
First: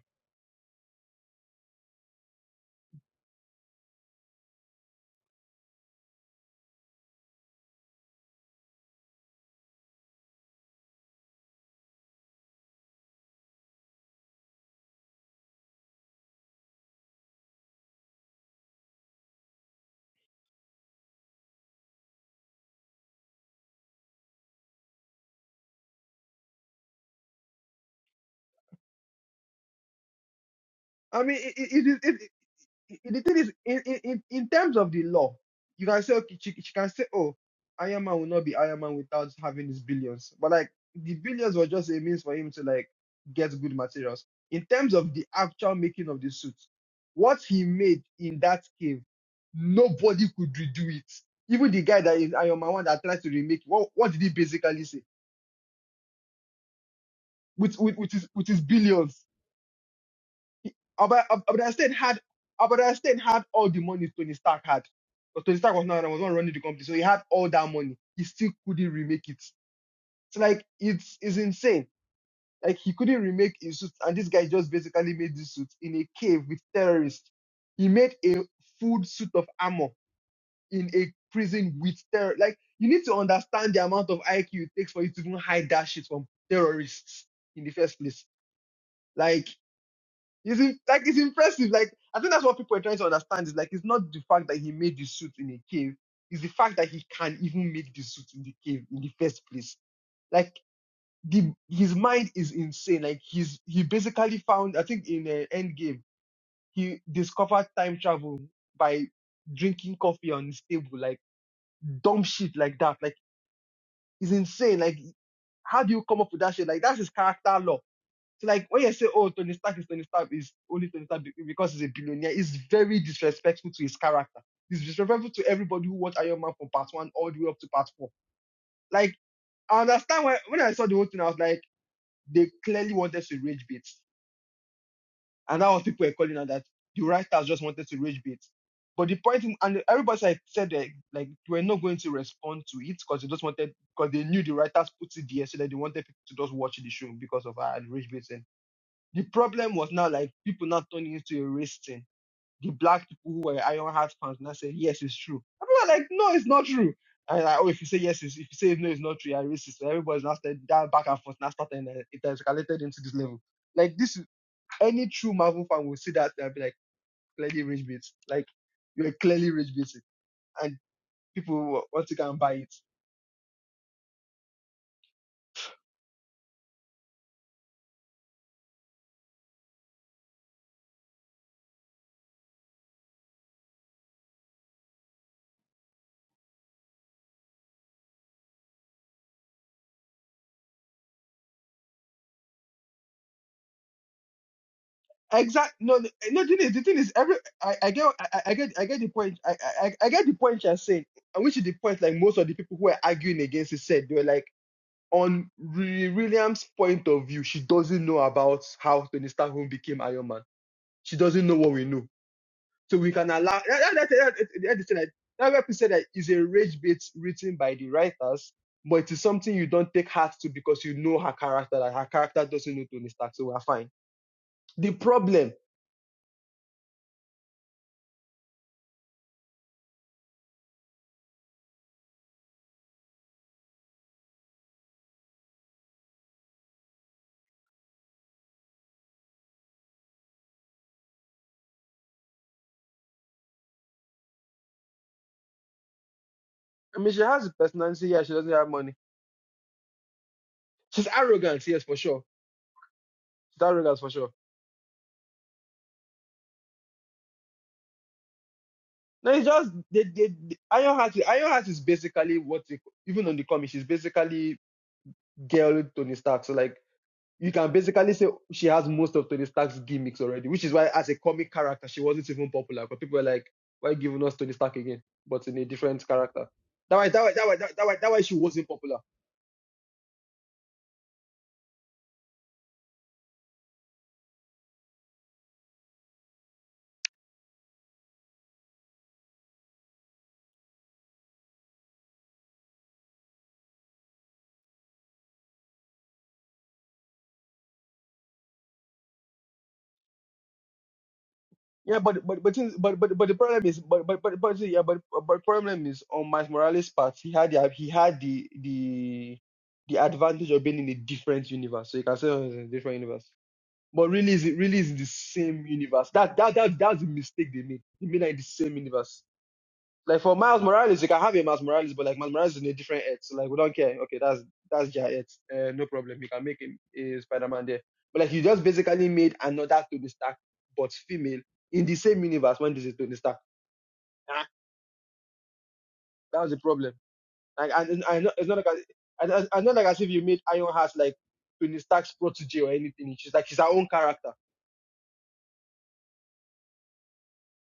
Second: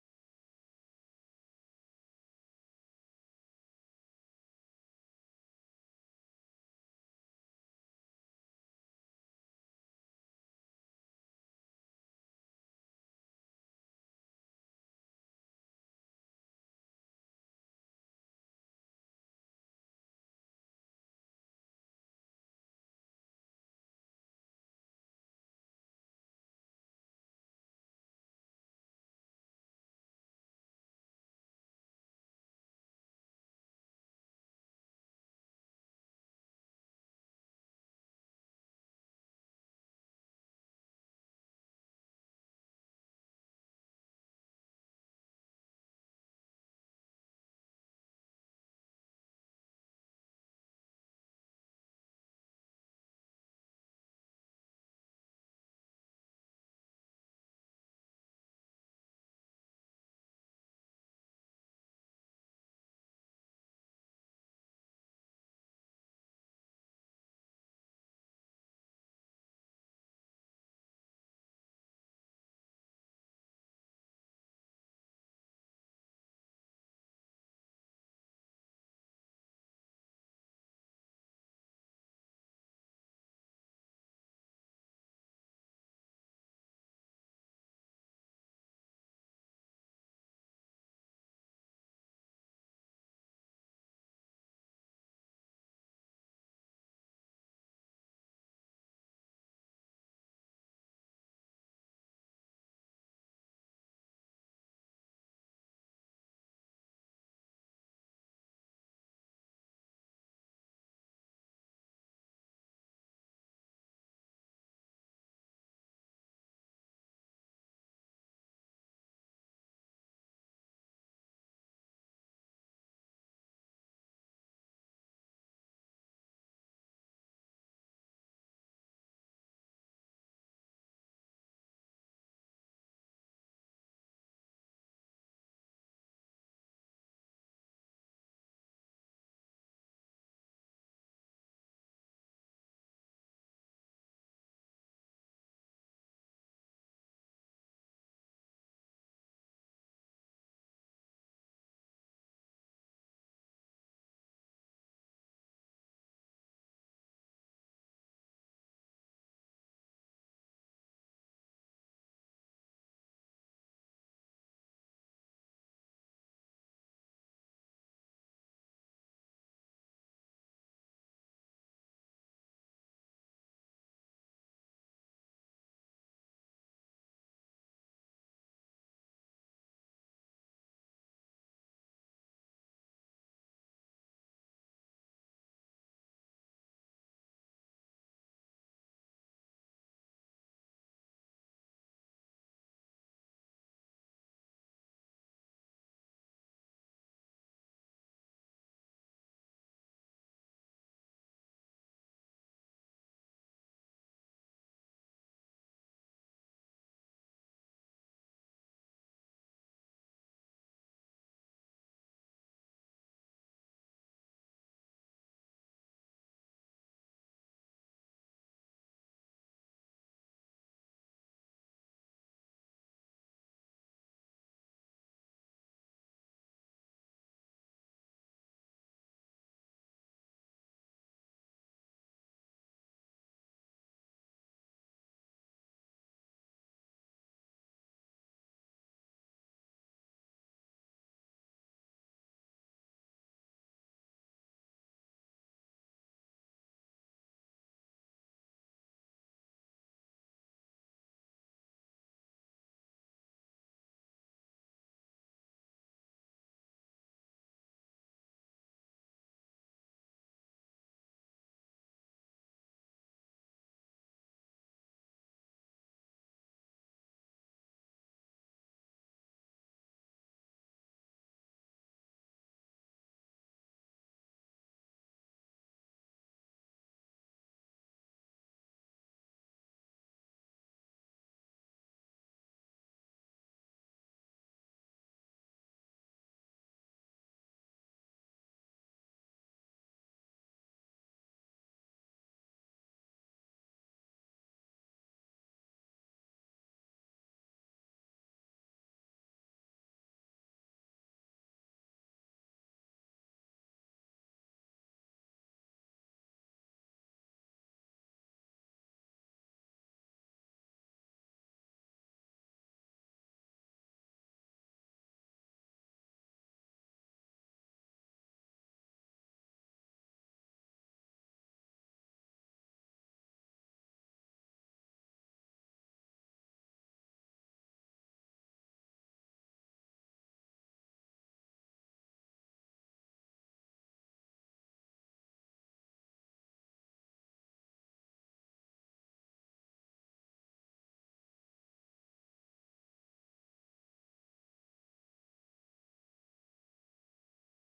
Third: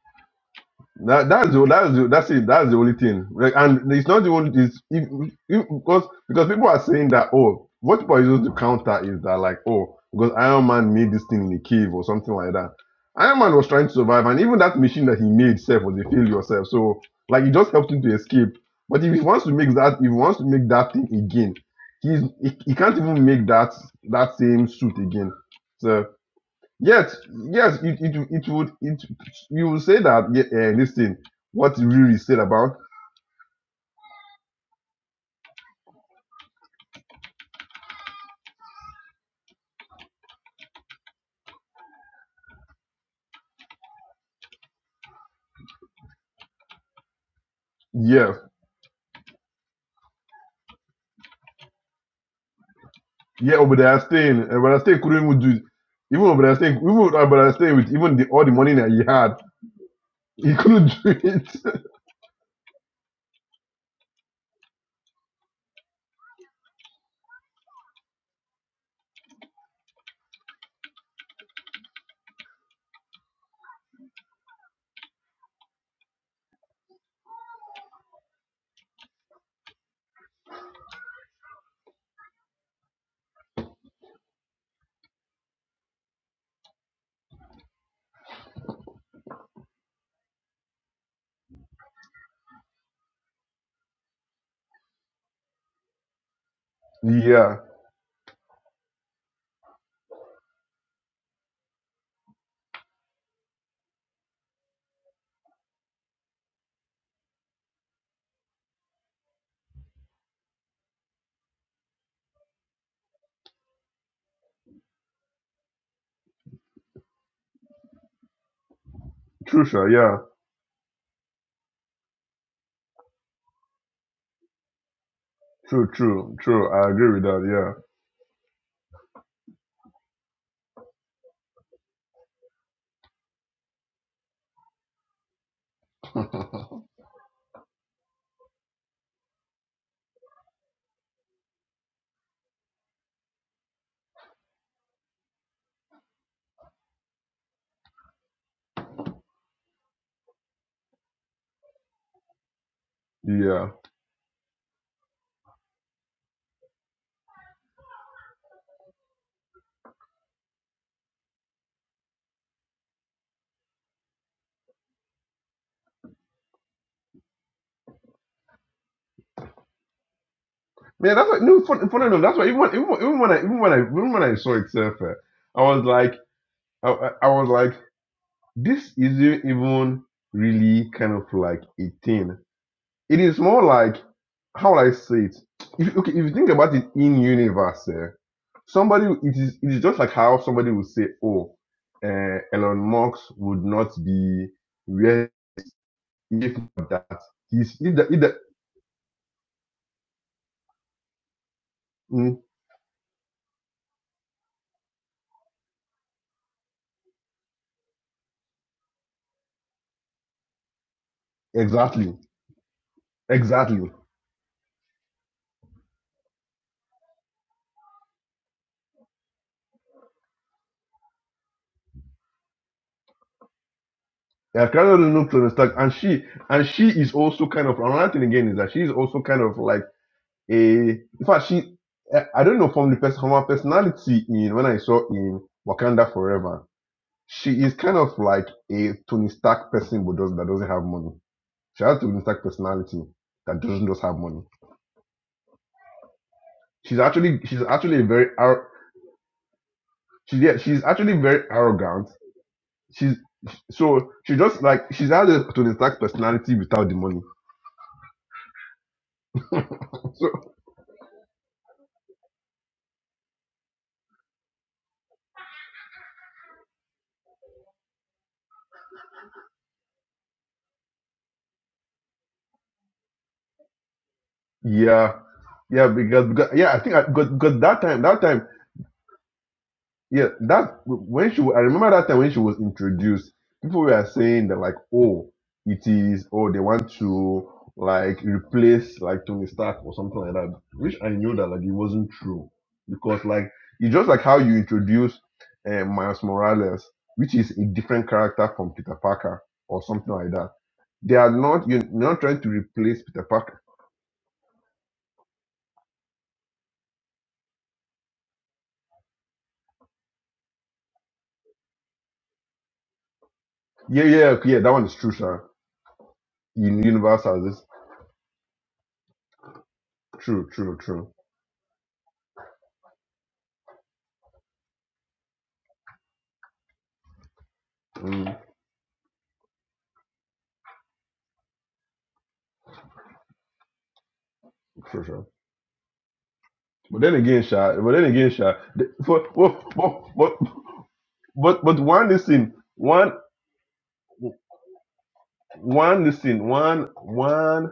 [SPEAKER 2] That, that's the that's the, that's it. That's the only thing. Like, and it's not the only. It's, if, if, because because people are saying that oh, what people are using to counter is that like oh, because Iron Man made this thing in a cave or something like that. Iron Man was trying to survive, and even that machine that he made self was a failure self. So like it just helped him to escape. But if he wants to make that, if he wants to make that thing again, he's he, he can't even make that that same suit again. Yes, yes, it, it, it would it you would say that yeah, uh, listen,
[SPEAKER 1] I mean, it,
[SPEAKER 2] what you
[SPEAKER 1] it, it
[SPEAKER 2] really
[SPEAKER 1] is.
[SPEAKER 2] said about
[SPEAKER 1] the thing is, in, in, in in terms of the law, you can say, okay, she, she can say, oh, Iron Man will not be Iron Man without having his billions. But like, the billions was just a means for him to like get good materials. In terms of the actual making of the suit, what he made
[SPEAKER 2] yeah,
[SPEAKER 1] in that cave, nobody could redo it. Even the guy that is Iron Man one that tried to
[SPEAKER 2] yeah,
[SPEAKER 1] remake it, what,
[SPEAKER 2] Obadiah
[SPEAKER 1] what did he
[SPEAKER 2] Stane, uh, Obadiah
[SPEAKER 1] basically
[SPEAKER 2] Stane
[SPEAKER 1] say?
[SPEAKER 2] couldn't even do it. Even Obadiah Stane, even Obadiah Stane
[SPEAKER 1] With,
[SPEAKER 2] with
[SPEAKER 1] with, with
[SPEAKER 2] even
[SPEAKER 1] his
[SPEAKER 2] the, all
[SPEAKER 1] with
[SPEAKER 2] the
[SPEAKER 1] his
[SPEAKER 2] money that he
[SPEAKER 1] billions
[SPEAKER 2] had, he couldn't <laughs>
[SPEAKER 1] Albert,
[SPEAKER 2] do
[SPEAKER 1] Albert
[SPEAKER 2] it.
[SPEAKER 1] Einstein had Albert Einstein had all the money Tony Stark had, but Tony Stark was not was not running the company, so he had all that money. He still couldn't remake it. So like it's it's insane. Like he couldn't remake his suit, and this guy just basically made this suit in a cave with terrorists. He made a full suit of armor in a prison with terror. Like you need to understand the amount of IQ it takes for you to even hide that shit from terrorists in the first place. Like it's in, like it's impressive. Like I think that's what people are trying to understand is like it's not the fact that he made the suit in a cave, it's the fact that he can
[SPEAKER 2] yeah,
[SPEAKER 1] even make the suit in the cave in the first place. Like the his mind is insane. Like he's he basically found I think in uh, Endgame he discovered time travel by drinking coffee on his table. Like dumb shit like that. Like it's insane. Like how do you come up with that shit? Like that's his character law so like when you say, "Oh, Tony
[SPEAKER 2] true,
[SPEAKER 1] Stark is
[SPEAKER 2] sure,
[SPEAKER 1] Tony
[SPEAKER 2] yeah,
[SPEAKER 1] Stark is only Tony Stark because he's a billionaire," it's very disrespectful to his character. It's disrespectful to everybody
[SPEAKER 2] true,
[SPEAKER 1] who watched
[SPEAKER 2] true,
[SPEAKER 1] Iron Man from
[SPEAKER 2] true.
[SPEAKER 1] part
[SPEAKER 2] I
[SPEAKER 1] one
[SPEAKER 2] agree with
[SPEAKER 1] all the way up to
[SPEAKER 2] that.
[SPEAKER 1] part four. Like I understand when when I saw the whole thing, I was like, they clearly wanted to rage bait, and that was people were
[SPEAKER 2] Yeah, <laughs>
[SPEAKER 1] calling out that the writers just wanted to rage bait. But the point, and everybody said that like they were not going to respond to it because they just wanted because they knew the writers put it there so that they wanted people to just watch the show because of our rage bait the problem was now like people not turning into a race thing. The black people who were
[SPEAKER 2] yeah,
[SPEAKER 1] Iron Heart fans now said, yes, it's true. And people are like, no, it's not true. And like, oh, if you say yes, it's, if you say no, it's not true, you're racist. So everybody's now started that back and forth, now starting, uh, it has escalated into this level. Like this, is- any true Marvel fan will see that and be like, clearly rage bait. Like, you're clearly rage baiting. And
[SPEAKER 2] man. That's why no,
[SPEAKER 1] people
[SPEAKER 2] fun, funny
[SPEAKER 1] want to
[SPEAKER 2] enough,
[SPEAKER 1] go
[SPEAKER 2] that's
[SPEAKER 1] and
[SPEAKER 2] why
[SPEAKER 1] buy
[SPEAKER 2] even
[SPEAKER 1] it.
[SPEAKER 2] when, even when even when I even when I even when I saw it, uh, I was like, I, I I was like. this isn't even really kind of like a thing. It is more like how will I say it? If okay, if you think about it in universe, eh, somebody it is it is just like how somebody would say, Oh, uh, Elon Musk would not be where
[SPEAKER 1] Exact. No, no, no. The
[SPEAKER 2] if
[SPEAKER 1] thing is, the
[SPEAKER 2] not
[SPEAKER 1] thing is,
[SPEAKER 2] that
[SPEAKER 1] every I,
[SPEAKER 2] he's
[SPEAKER 1] I
[SPEAKER 2] if the,
[SPEAKER 1] get,
[SPEAKER 2] if
[SPEAKER 1] I,
[SPEAKER 2] the,
[SPEAKER 1] I get, I get the point. I, I, I I get the point you're saying, and which is the point. Like most
[SPEAKER 2] mm,
[SPEAKER 1] of the people who were arguing against it said, they were like, on Riri Williams' point of view, she doesn't know about how Tony Stark even became Iron Man. She doesn't know what we know,
[SPEAKER 2] exactly
[SPEAKER 1] so we can allow. That,
[SPEAKER 2] exactly.
[SPEAKER 1] that, that, that, that, that, that, that where people said that is a rage bit written by the writers, but it is something you don't take heart to because you know her character. That her character doesn't know Tony Stark, so we're fine.
[SPEAKER 2] Yeah,
[SPEAKER 1] The
[SPEAKER 2] Carol looked to
[SPEAKER 1] problem.
[SPEAKER 2] the stack, and she and she is also kind of another thing again is that she is also kind of like a in fact she eh, i don't know from the person from her personality in when i saw in wakanda forever she is kind of like a tony stark person but does, that doesn't have money she has tony stark personality that doesn't just have money
[SPEAKER 1] I
[SPEAKER 2] she's
[SPEAKER 1] mean, she
[SPEAKER 2] actually
[SPEAKER 1] has
[SPEAKER 2] she's actually a
[SPEAKER 1] personality. Yeah,
[SPEAKER 2] very
[SPEAKER 1] she doesn't
[SPEAKER 2] ar-
[SPEAKER 1] have money.
[SPEAKER 2] she's yeah, she's
[SPEAKER 1] She's
[SPEAKER 2] actually very
[SPEAKER 1] arrogant. Yes, for
[SPEAKER 2] arrogant
[SPEAKER 1] sure.
[SPEAKER 2] she's
[SPEAKER 1] She's arrogant for
[SPEAKER 2] so
[SPEAKER 1] sure.
[SPEAKER 2] she just like she's has a tony stark personality without the money
[SPEAKER 1] No, it's just they,
[SPEAKER 2] <laughs>
[SPEAKER 1] they,
[SPEAKER 2] so
[SPEAKER 1] they, Iron Heart. Iron Heart is basically what they, even on the comic, she's basically girl Tony Stark. So like you can basically say she has most of Tony Stark's gimmicks already, which is why as a comic character she wasn't even popular. Because people were like, why giving us Tony Stark again,
[SPEAKER 2] yeah
[SPEAKER 1] but in a
[SPEAKER 2] yeah
[SPEAKER 1] different
[SPEAKER 2] because,
[SPEAKER 1] character.
[SPEAKER 2] because yeah i think
[SPEAKER 1] That
[SPEAKER 2] I,
[SPEAKER 1] why that
[SPEAKER 2] because,
[SPEAKER 1] why that why
[SPEAKER 2] because
[SPEAKER 1] that
[SPEAKER 2] that
[SPEAKER 1] why
[SPEAKER 2] time
[SPEAKER 1] that why
[SPEAKER 2] that
[SPEAKER 1] she
[SPEAKER 2] time
[SPEAKER 1] wasn't popular
[SPEAKER 2] yeah, that when she I remember that time when she was introduced, people were saying that like, oh, it is, oh, they want to like replace like Tony Stark or something like that. Which I knew that like it wasn't true because like it's just like how you introduce uh, Miles Morales, which is a different character from Peter Parker or something like that. They are not you're
[SPEAKER 1] Yeah,
[SPEAKER 2] not
[SPEAKER 1] but
[SPEAKER 2] trying
[SPEAKER 1] but
[SPEAKER 2] to
[SPEAKER 1] but since- but
[SPEAKER 2] replace
[SPEAKER 1] but,
[SPEAKER 2] Peter
[SPEAKER 1] but the
[SPEAKER 2] Parker.
[SPEAKER 1] problem is but but but, but yeah, but but problem is on Miles Morales' part, he had the he had the the the advantage of being in a different universe, so you can say oh, it's in a different universe.
[SPEAKER 2] Yeah,
[SPEAKER 1] But really,
[SPEAKER 2] yeah,
[SPEAKER 1] is it
[SPEAKER 2] yeah. That
[SPEAKER 1] really
[SPEAKER 2] one
[SPEAKER 1] is
[SPEAKER 2] is
[SPEAKER 1] the
[SPEAKER 2] true, sir.
[SPEAKER 1] same universe? That that that
[SPEAKER 2] Un-
[SPEAKER 1] that's the
[SPEAKER 2] Universe has
[SPEAKER 1] mistake they
[SPEAKER 2] this.
[SPEAKER 1] made. They made like the same universe. Like for
[SPEAKER 2] True,
[SPEAKER 1] Miles
[SPEAKER 2] true,
[SPEAKER 1] Morales, you
[SPEAKER 2] true.
[SPEAKER 1] can have a Miles Morales, but like Miles Morales is in a different Earth. So like we don't care. Okay, that's that's their Earth. Uh, no problem. You can make him a Spider-Man there. But like
[SPEAKER 2] Mm,
[SPEAKER 1] you just basically made another Tony Stark, but female in the same universe when this is Tony Stark. Ah,
[SPEAKER 2] true, sir.
[SPEAKER 1] that was the problem.
[SPEAKER 2] But then again,
[SPEAKER 1] Like
[SPEAKER 2] Sha,
[SPEAKER 1] and,
[SPEAKER 2] but then
[SPEAKER 1] I
[SPEAKER 2] again,
[SPEAKER 1] know it's
[SPEAKER 2] Sha,
[SPEAKER 1] not like
[SPEAKER 2] the-
[SPEAKER 1] I,
[SPEAKER 2] but,
[SPEAKER 1] I, I
[SPEAKER 2] but,
[SPEAKER 1] know like as
[SPEAKER 2] but,
[SPEAKER 1] if you
[SPEAKER 2] but,
[SPEAKER 1] made Iron Heart like
[SPEAKER 2] but
[SPEAKER 1] Tony
[SPEAKER 2] but one
[SPEAKER 1] Stark's
[SPEAKER 2] listen,
[SPEAKER 1] protege or
[SPEAKER 2] one,
[SPEAKER 1] anything. She's like she's her own character.
[SPEAKER 2] one listen, one, one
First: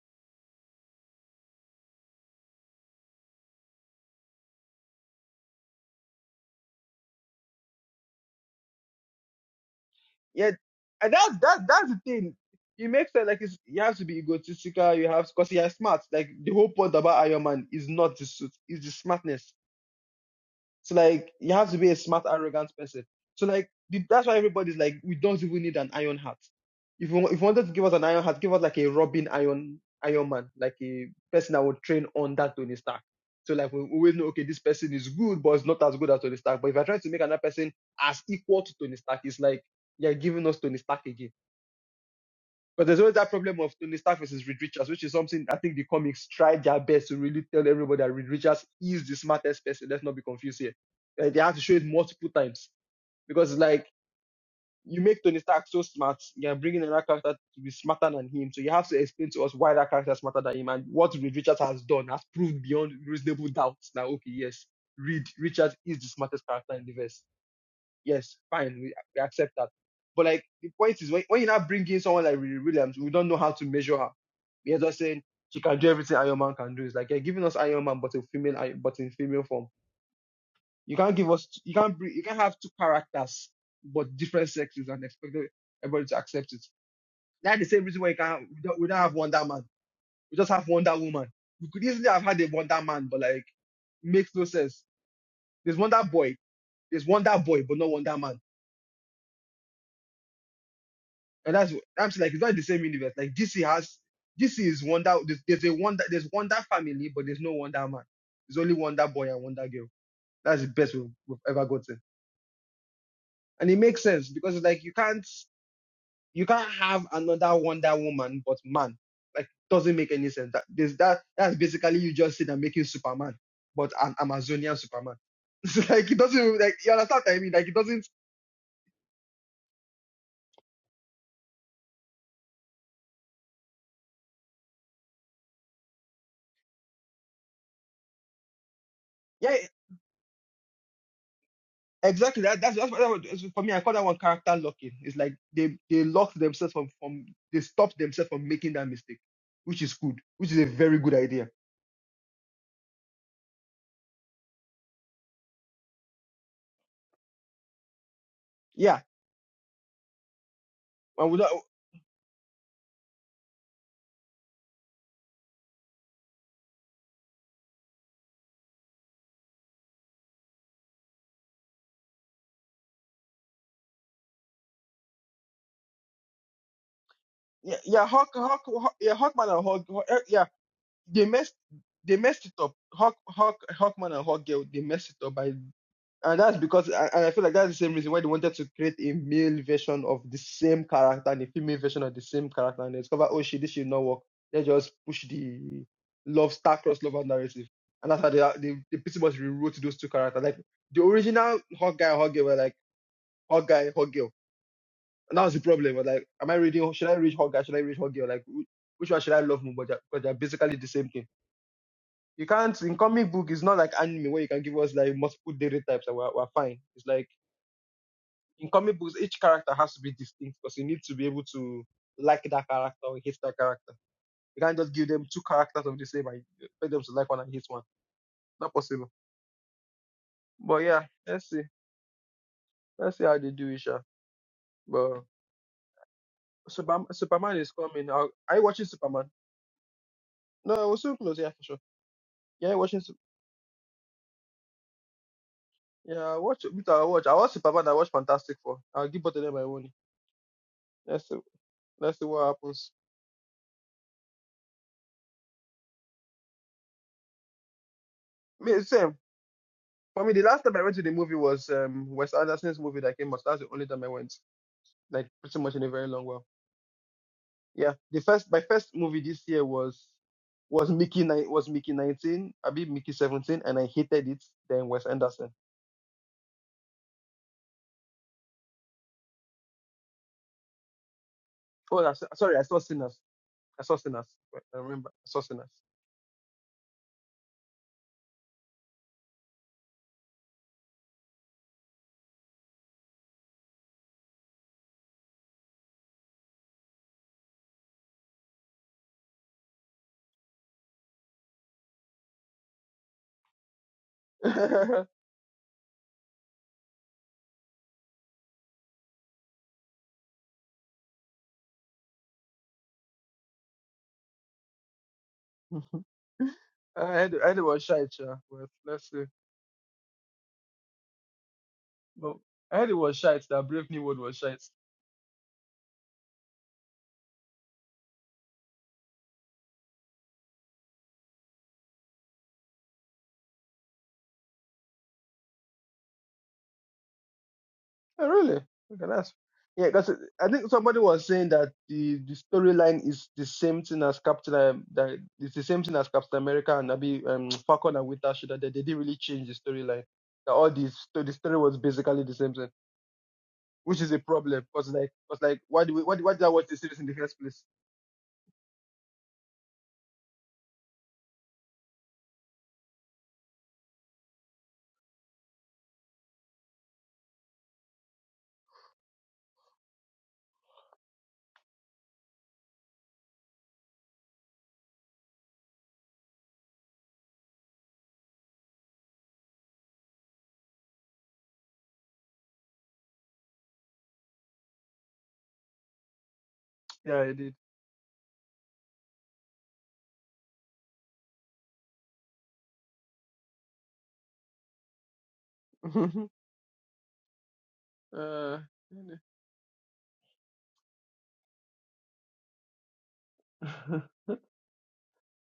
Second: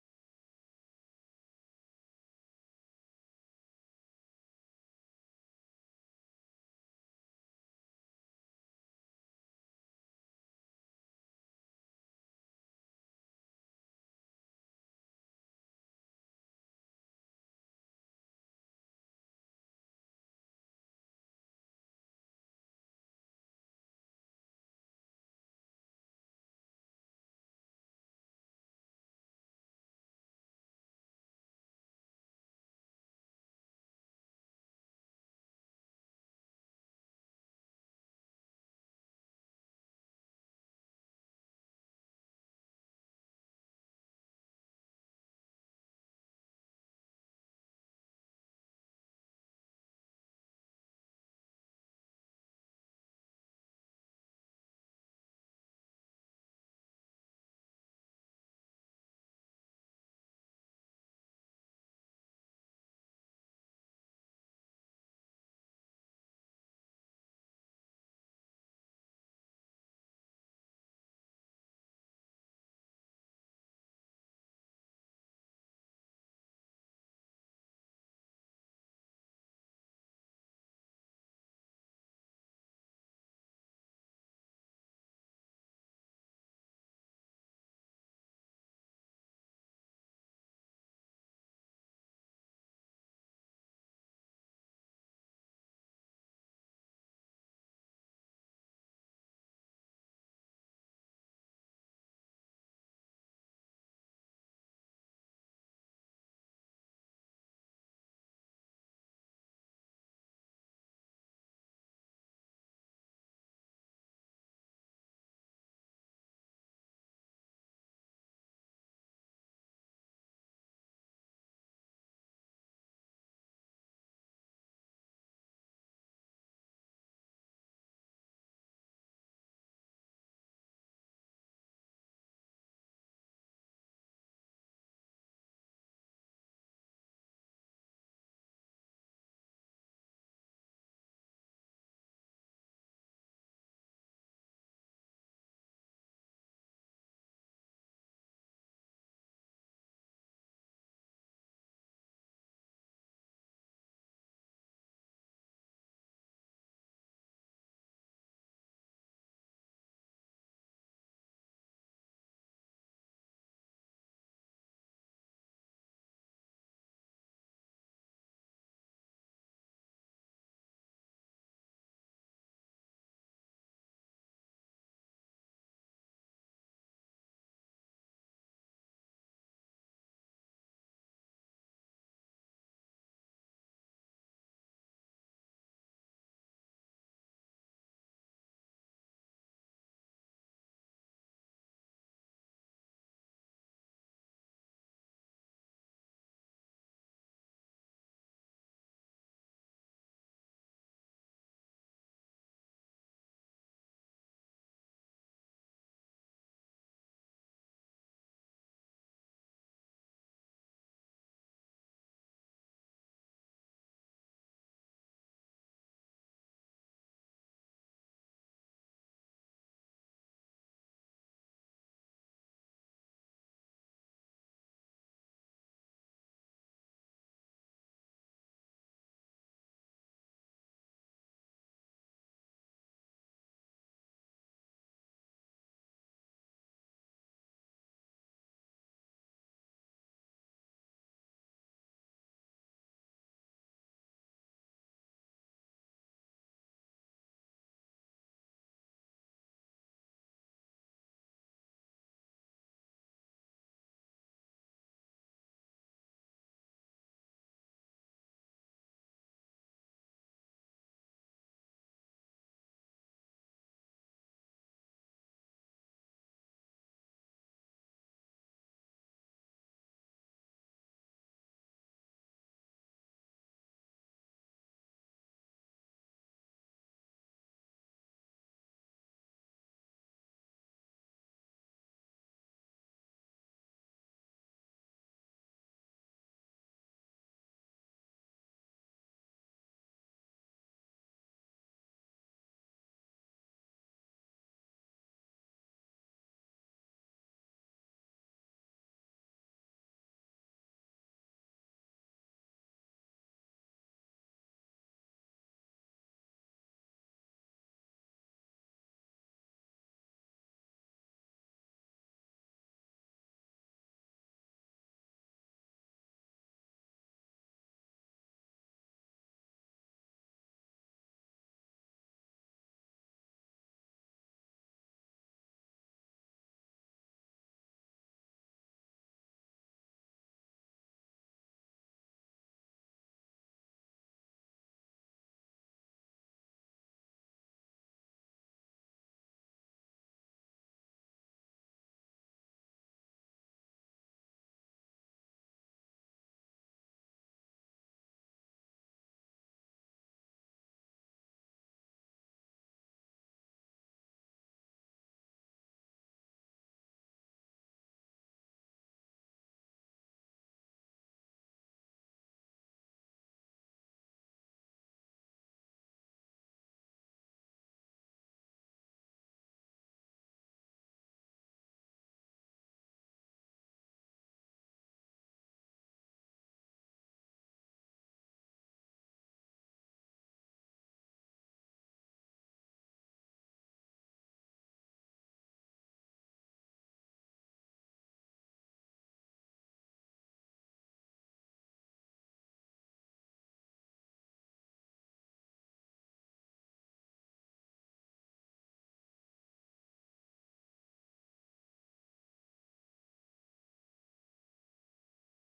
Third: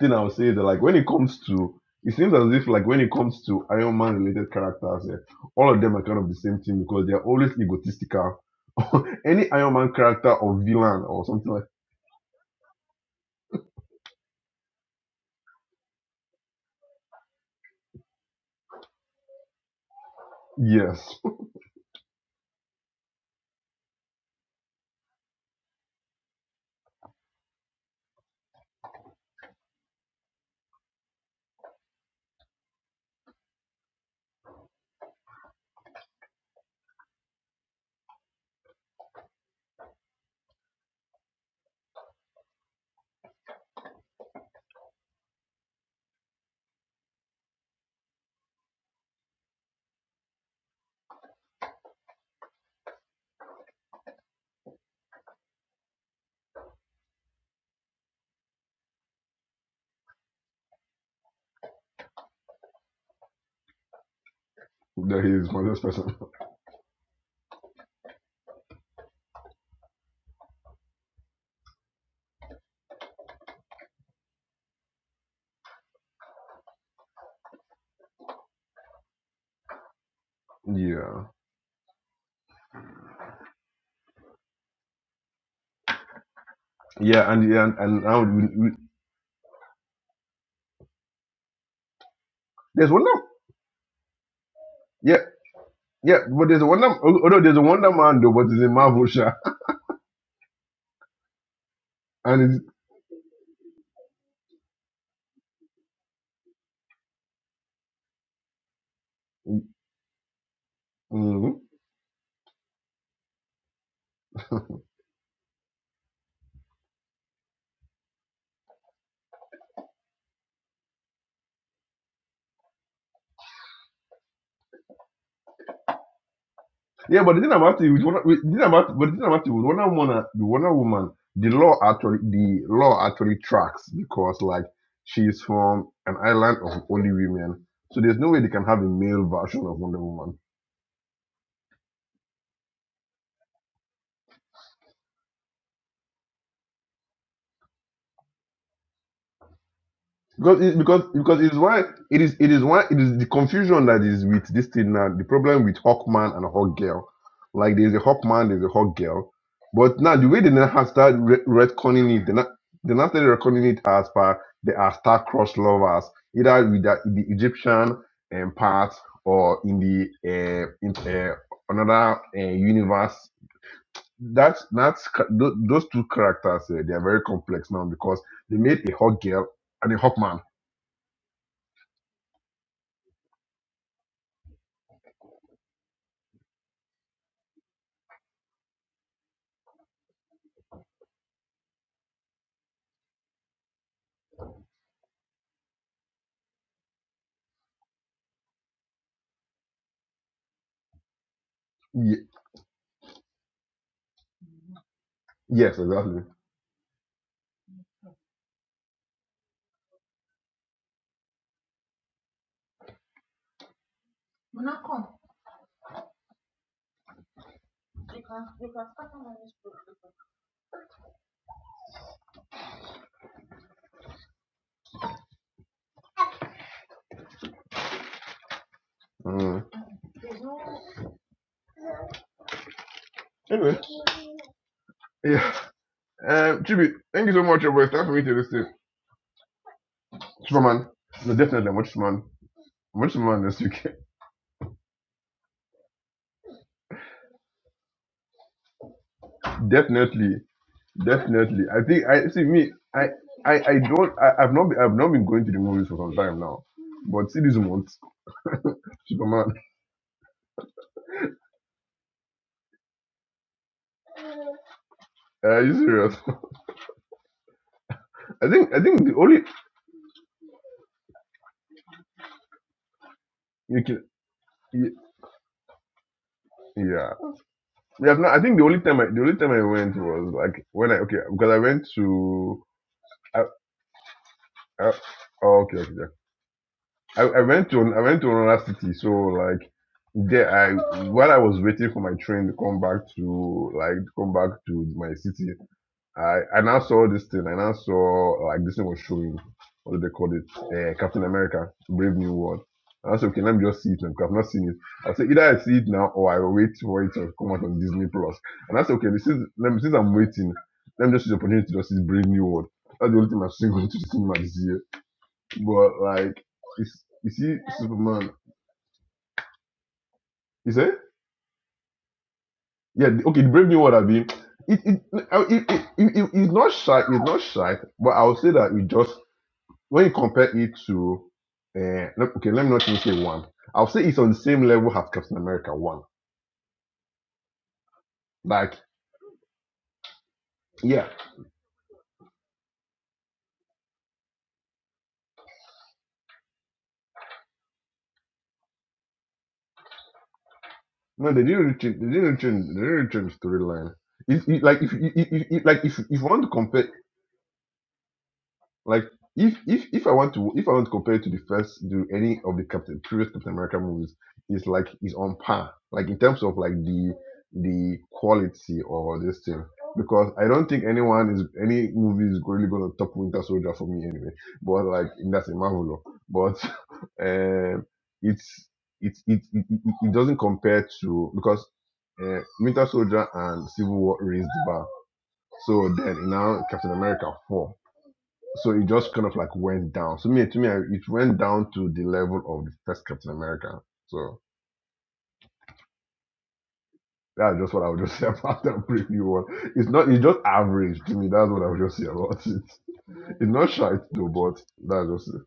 [SPEAKER 2] thing I'll say is that like when it comes to, it seems as if like when it comes to Iron Man related characters, eh, all of them are kind of the same thing because they're always egotistical. <laughs> Any Iron Man character
[SPEAKER 1] yeah,
[SPEAKER 2] or villain
[SPEAKER 1] and
[SPEAKER 2] or
[SPEAKER 1] that's
[SPEAKER 2] something
[SPEAKER 1] that
[SPEAKER 2] like
[SPEAKER 1] that's the thing. It makes sense. Like it's, you have to be egotistical. You have because he has smart. Like the whole point about Iron Man is not the suit, It's the smartness. So
[SPEAKER 2] yes, <laughs>
[SPEAKER 1] like you have to be a smart, arrogant person. So like the, that's why everybody's like, we don't even need an iron heart. If you, if you wanted to give us an iron heart, give us like a Robin Iron Iron Man, like a person that would train on that Tony Stark. So like we always know, okay, this person is good, but it's not as good as Tony Stark. But if you're trying to make another person as equal to Tony Stark, it's like you're giving us Tony Stark again. But there's always that problem of Tony Stark versus Reed Richards, which is something I think the comics tried their best to really tell everybody that Reed Richards is the smartest person. Let's not be confused here. Like, they have to show it multiple times because like you make Tony Stark so smart, you're bringing another character to be smarter than him. So you have to explain to us why that character is smarter than him and what Reed Richards has done has proved beyond reasonable doubt. Now, okay, yes, Reed
[SPEAKER 2] that he is my
[SPEAKER 1] Richards
[SPEAKER 2] best
[SPEAKER 1] is the
[SPEAKER 2] person.
[SPEAKER 1] smartest character in the verse yes, fine, we, we accept that. But like the point is when, when you now bring in someone like Riri Williams, we don't know how to measure her. We are just saying she can do everything Iron Man can do. It's like you're giving us Iron Man but a female but in female form.
[SPEAKER 2] <laughs>
[SPEAKER 1] You can't
[SPEAKER 2] yeah,
[SPEAKER 1] give us you can't bring you can't have two characters but different sexes and expect everybody to accept it.
[SPEAKER 2] yeah, and
[SPEAKER 1] That's
[SPEAKER 2] yeah,
[SPEAKER 1] the
[SPEAKER 2] and,
[SPEAKER 1] same reason
[SPEAKER 2] and
[SPEAKER 1] why you
[SPEAKER 2] now we,
[SPEAKER 1] can't we
[SPEAKER 2] we,
[SPEAKER 1] don't, we don't have Wonder Man. We just have Wonder Woman. We could easily have had a Wonder
[SPEAKER 2] there's one
[SPEAKER 1] Man, but
[SPEAKER 2] now.
[SPEAKER 1] like makes no sense.
[SPEAKER 2] Yeah,
[SPEAKER 1] There's Wonder
[SPEAKER 2] Yeah,
[SPEAKER 1] Boy.
[SPEAKER 2] but there's a Wonder
[SPEAKER 1] There's
[SPEAKER 2] Although
[SPEAKER 1] Wonder
[SPEAKER 2] there's a
[SPEAKER 1] Boy, but not
[SPEAKER 2] Wonder
[SPEAKER 1] Wonder
[SPEAKER 2] Man
[SPEAKER 1] Man.
[SPEAKER 2] though, but it's a Marvel show. <laughs>
[SPEAKER 1] And that's I'm saying, like
[SPEAKER 2] And
[SPEAKER 1] it's not the
[SPEAKER 2] it's
[SPEAKER 1] same universe. Like DC has DC is Wonder. There's, there's a Wonder. There's Wonder Family, but there's no Wonder Man. There's only Wonder Boy and Wonder Girl. That's the best we've, we've
[SPEAKER 2] hmm
[SPEAKER 1] ever gotten, and it makes sense because it's like you can't you can't have another Wonder Woman but man. Like doesn't make any sense. That there's that that's basically you just sitting and making Superman, but an Amazonian Superman. <laughs> It's like it doesn't like you understand
[SPEAKER 2] yeah, but
[SPEAKER 1] what I
[SPEAKER 2] the thing
[SPEAKER 1] mean. Like it
[SPEAKER 2] about it with
[SPEAKER 1] doesn't.
[SPEAKER 2] Wonder with, the thing about but the thing about it with Wonder Woman uh, the Wonder Woman, the law actually the law actually tracks because like she's from an island of only women. So there's no way they can have a male
[SPEAKER 1] yeah.
[SPEAKER 2] version of Wonder Woman.
[SPEAKER 1] Exactly. That, that's that's, what- that's what- for me. I call that one character locking. It's like they they lock themselves from from they stop themselves from making that mistake, which is good, which is
[SPEAKER 2] because
[SPEAKER 1] a
[SPEAKER 2] it,
[SPEAKER 1] very
[SPEAKER 2] because
[SPEAKER 1] good
[SPEAKER 2] because
[SPEAKER 1] idea.
[SPEAKER 2] it is why it is it is why it is the confusion that is with this thing now. The problem with Hawkman and Hawkgirl, like there's a Hawkman, there's a
[SPEAKER 1] Yeah,
[SPEAKER 2] Hawkgirl, but now the way they now have started
[SPEAKER 1] and
[SPEAKER 2] re-
[SPEAKER 1] without
[SPEAKER 2] retconning it, they now they now started retconning it as per they are star-crossed lovers, either with the, the Egyptian um, part or in the uh, in uh, another uh, universe. That's that's ca- tho- those two characters. Uh, they are very complex
[SPEAKER 1] yeah
[SPEAKER 2] now
[SPEAKER 1] yeah
[SPEAKER 2] because
[SPEAKER 1] Hawk
[SPEAKER 2] they
[SPEAKER 1] Hawk,
[SPEAKER 2] made a
[SPEAKER 1] Hawk yeah
[SPEAKER 2] Hawk girl
[SPEAKER 1] Hawkman and Hawk,
[SPEAKER 2] and a
[SPEAKER 1] Hawk- eh,
[SPEAKER 2] Hawkman.
[SPEAKER 1] yeah they messed they messed it up. Hawk Hawk Hawkman and Hawk Girl they messed it up by And that's because, and and I feel like that's the same reason why they wanted to create a male version of the same character and a female version of the same character, and they discover, oh shit, this should not work. They just push the love star crossed crossover narrative, and that's how they are- they, they pretty much rewrote those two characters. Like the original hot guy and hot girl were like hot guy hot girl, and that was the
[SPEAKER 2] Yes,
[SPEAKER 1] problem. Was
[SPEAKER 2] exactly.
[SPEAKER 1] like, am I reading? Should I read hot guy? Should I read hot girl? Like, wh- which one should I love more? But they're, but they're basically the same thing. You can't in comic book. It's not like anime where you can give us like multiple dating types and we're, we're fine. It's like in comic books, each character has to be distinct because you need to be able to like that character or hate that character. You can't just give them two characters of the same and expect them to like one and hate one. Not possible.
[SPEAKER 2] Mm.
[SPEAKER 1] But yeah, let's see. Let's see how they do
[SPEAKER 2] Anyway,
[SPEAKER 1] it, sha. But
[SPEAKER 2] yeah. Um, Chibi,
[SPEAKER 1] Superman,
[SPEAKER 2] thank you so
[SPEAKER 1] Superman
[SPEAKER 2] much,
[SPEAKER 1] is
[SPEAKER 2] bro. It's time
[SPEAKER 1] coming.
[SPEAKER 2] for me
[SPEAKER 1] Are
[SPEAKER 2] to
[SPEAKER 1] you
[SPEAKER 2] listen.
[SPEAKER 1] watching Superman?
[SPEAKER 2] Superman.
[SPEAKER 1] No, we're so
[SPEAKER 2] No,
[SPEAKER 1] close. Yeah, for
[SPEAKER 2] definitely, I'm
[SPEAKER 1] sure.
[SPEAKER 2] watching man.
[SPEAKER 1] Yeah, watching.
[SPEAKER 2] I'm
[SPEAKER 1] Sup-
[SPEAKER 2] watching man this weekend.
[SPEAKER 1] Yeah, watch. With I watch. I watch Superman. I watch Fantastic Four. I'll give both of them my
[SPEAKER 2] <laughs>
[SPEAKER 1] money.
[SPEAKER 2] definitely,
[SPEAKER 1] Let's see.
[SPEAKER 2] definitely. I think
[SPEAKER 1] Let's see
[SPEAKER 2] I see
[SPEAKER 1] what
[SPEAKER 2] me.
[SPEAKER 1] happens.
[SPEAKER 2] I I I don't. I, I've not. Been, I've not been going to the movies for some time now. But see this month,
[SPEAKER 1] Me same.
[SPEAKER 2] Superman.
[SPEAKER 1] For me, the last time I went to the movie was um Wes Anderson's movie that came out. That's the only time I went. like
[SPEAKER 2] <laughs>
[SPEAKER 1] pretty
[SPEAKER 2] Are you
[SPEAKER 1] much in a very
[SPEAKER 2] serious?
[SPEAKER 1] long while.
[SPEAKER 2] <laughs>
[SPEAKER 1] Yeah, the first
[SPEAKER 2] I
[SPEAKER 1] my
[SPEAKER 2] think. I
[SPEAKER 1] first
[SPEAKER 2] think the
[SPEAKER 1] movie
[SPEAKER 2] only
[SPEAKER 1] this year was was Mickey nine was Mickey nineteen, I mean Mickey seventeen, and
[SPEAKER 2] you
[SPEAKER 1] I
[SPEAKER 2] can.
[SPEAKER 1] hated it. Then
[SPEAKER 2] y-
[SPEAKER 1] Wes Anderson.
[SPEAKER 2] Yeah. Yeah. I've not, I think the only time I the only time I went was like when I okay because I went
[SPEAKER 1] Oh, I, s- sorry, I
[SPEAKER 2] to.
[SPEAKER 1] saw Sinners.
[SPEAKER 2] I,
[SPEAKER 1] I saw Sinners. Right, I
[SPEAKER 2] I,
[SPEAKER 1] remember I saw
[SPEAKER 2] oh, okay.
[SPEAKER 1] Sinners.
[SPEAKER 2] Okay. yeah. I, I went to I went to another city, so like there I while I was waiting for my train to come back to like to come back to my city, I I now saw this thing. I now saw like this thing was showing what do they call it? Uh, Captain America, Brave New World. And I said, okay, let me just see it now because I've not seen it.
[SPEAKER 1] <laughs>
[SPEAKER 2] I said either I see it now or I will wait for it to come out on Disney Plus. And I said, okay, this is let me, since I'm waiting, let me just use the opportunity to just see Brave New World. That's the only thing I've seen going to the cinema <laughs> this year. But like, it's,
[SPEAKER 1] I
[SPEAKER 2] you
[SPEAKER 1] had I had
[SPEAKER 2] see,
[SPEAKER 1] it was shite,
[SPEAKER 2] Superman.
[SPEAKER 1] yeah, but let's see.
[SPEAKER 2] You say,
[SPEAKER 1] No, I had it
[SPEAKER 2] yeah,
[SPEAKER 1] was
[SPEAKER 2] the- okay,
[SPEAKER 1] shite
[SPEAKER 2] the
[SPEAKER 1] that
[SPEAKER 2] Brave New
[SPEAKER 1] Brave
[SPEAKER 2] World. I
[SPEAKER 1] New World
[SPEAKER 2] mean,
[SPEAKER 1] was shite.
[SPEAKER 2] it it, I- it, it, it, it it's not shy. It's not shy. But I would say that it just when you compare it to, uh, let- okay, let me not even say one. I'll say it's on the same level as Captain America one.
[SPEAKER 1] Oh, really?
[SPEAKER 2] Like,
[SPEAKER 1] Okay, that's yeah. Because I think somebody
[SPEAKER 2] yeah,
[SPEAKER 1] was saying that the the storyline is the same thing as Captain um, that it's the same thing as Captain America and Nabi um, Falcon and Winter Soldier. That they didn't really change the storyline. That all the sto-
[SPEAKER 2] no,
[SPEAKER 1] the
[SPEAKER 2] they
[SPEAKER 1] story
[SPEAKER 2] didn't
[SPEAKER 1] was
[SPEAKER 2] return. They
[SPEAKER 1] basically
[SPEAKER 2] didn't
[SPEAKER 1] the same
[SPEAKER 2] return.
[SPEAKER 1] thing,
[SPEAKER 2] They didn't return the storyline.
[SPEAKER 1] which is a
[SPEAKER 2] If, if,
[SPEAKER 1] problem.
[SPEAKER 2] like
[SPEAKER 1] Cause
[SPEAKER 2] if,
[SPEAKER 1] like,
[SPEAKER 2] if,
[SPEAKER 1] cause
[SPEAKER 2] if
[SPEAKER 1] like,
[SPEAKER 2] if-
[SPEAKER 1] why
[SPEAKER 2] like
[SPEAKER 1] do
[SPEAKER 2] if
[SPEAKER 1] we
[SPEAKER 2] if
[SPEAKER 1] why,
[SPEAKER 2] you
[SPEAKER 1] why did
[SPEAKER 2] want
[SPEAKER 1] I
[SPEAKER 2] to
[SPEAKER 1] watch the
[SPEAKER 2] compare
[SPEAKER 1] series in the first place?
[SPEAKER 2] Like if if if I want to if I want to compare it to the first to any of the Captain previous Captain America movies, it's like it's on par. Like in terms of like the the quality or this thing. Because I don't think anyone is any movie is really gonna top Winter Soldier for me anyway. But like that's a marvel. But <laughs> um it's it's it, it, it it doesn't compare to because uh, Winter Soldier and Civil War raised the bar. So then now Captain
[SPEAKER 1] Yeah,
[SPEAKER 2] America
[SPEAKER 1] I did.
[SPEAKER 2] 4 so it just kind of like went down. So me, to me, I- it went down to the level of the first Captain America. So
[SPEAKER 1] <laughs>
[SPEAKER 2] that's just what I would just <laughs> say
[SPEAKER 1] uh,
[SPEAKER 2] about that preview one. It's not, it's just average to me. That's what I would just say about <laughs> it. It's not shite though, but that's just it.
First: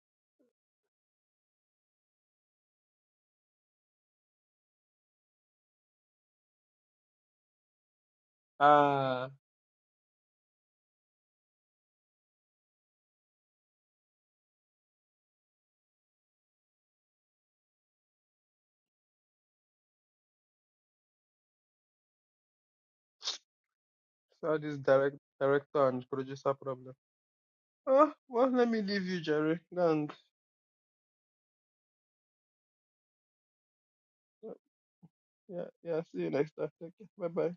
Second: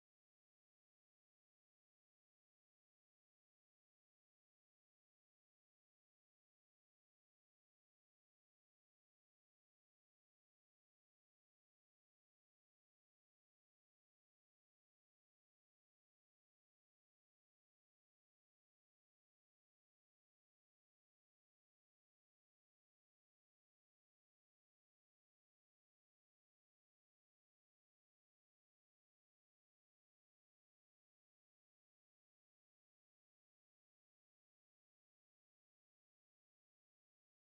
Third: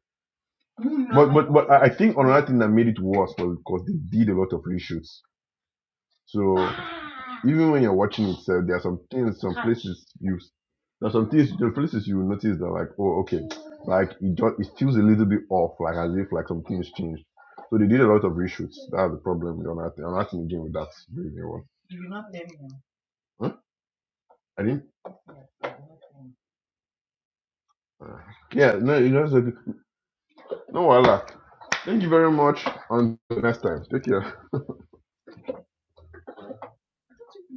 [SPEAKER 2] But but but I I think another thing that made it worse was because they did a lot of reshoots. So even when you're watching
[SPEAKER 1] <laughs>
[SPEAKER 2] itself, there are some
[SPEAKER 1] ah,
[SPEAKER 2] things, some places you, there are some things, there are places you will notice that like, oh, okay, like it just it feels a little bit off, like as if like some things changed. So they did a lot of reshoots. That's the problem. You're not, you're not in the game with that really one. Huh?
[SPEAKER 1] so
[SPEAKER 2] I
[SPEAKER 1] this
[SPEAKER 2] didn't.
[SPEAKER 1] direct director and producer problem. Ah,
[SPEAKER 2] Uh,
[SPEAKER 1] well, let
[SPEAKER 2] yeah,
[SPEAKER 1] me
[SPEAKER 2] no,
[SPEAKER 1] leave
[SPEAKER 2] you
[SPEAKER 1] you,
[SPEAKER 2] just
[SPEAKER 1] Jerry. And
[SPEAKER 2] no, voila. Thank you very much. Until next time, take care.
[SPEAKER 1] Yeah, yeah. See you next time. Take care. Bye bye.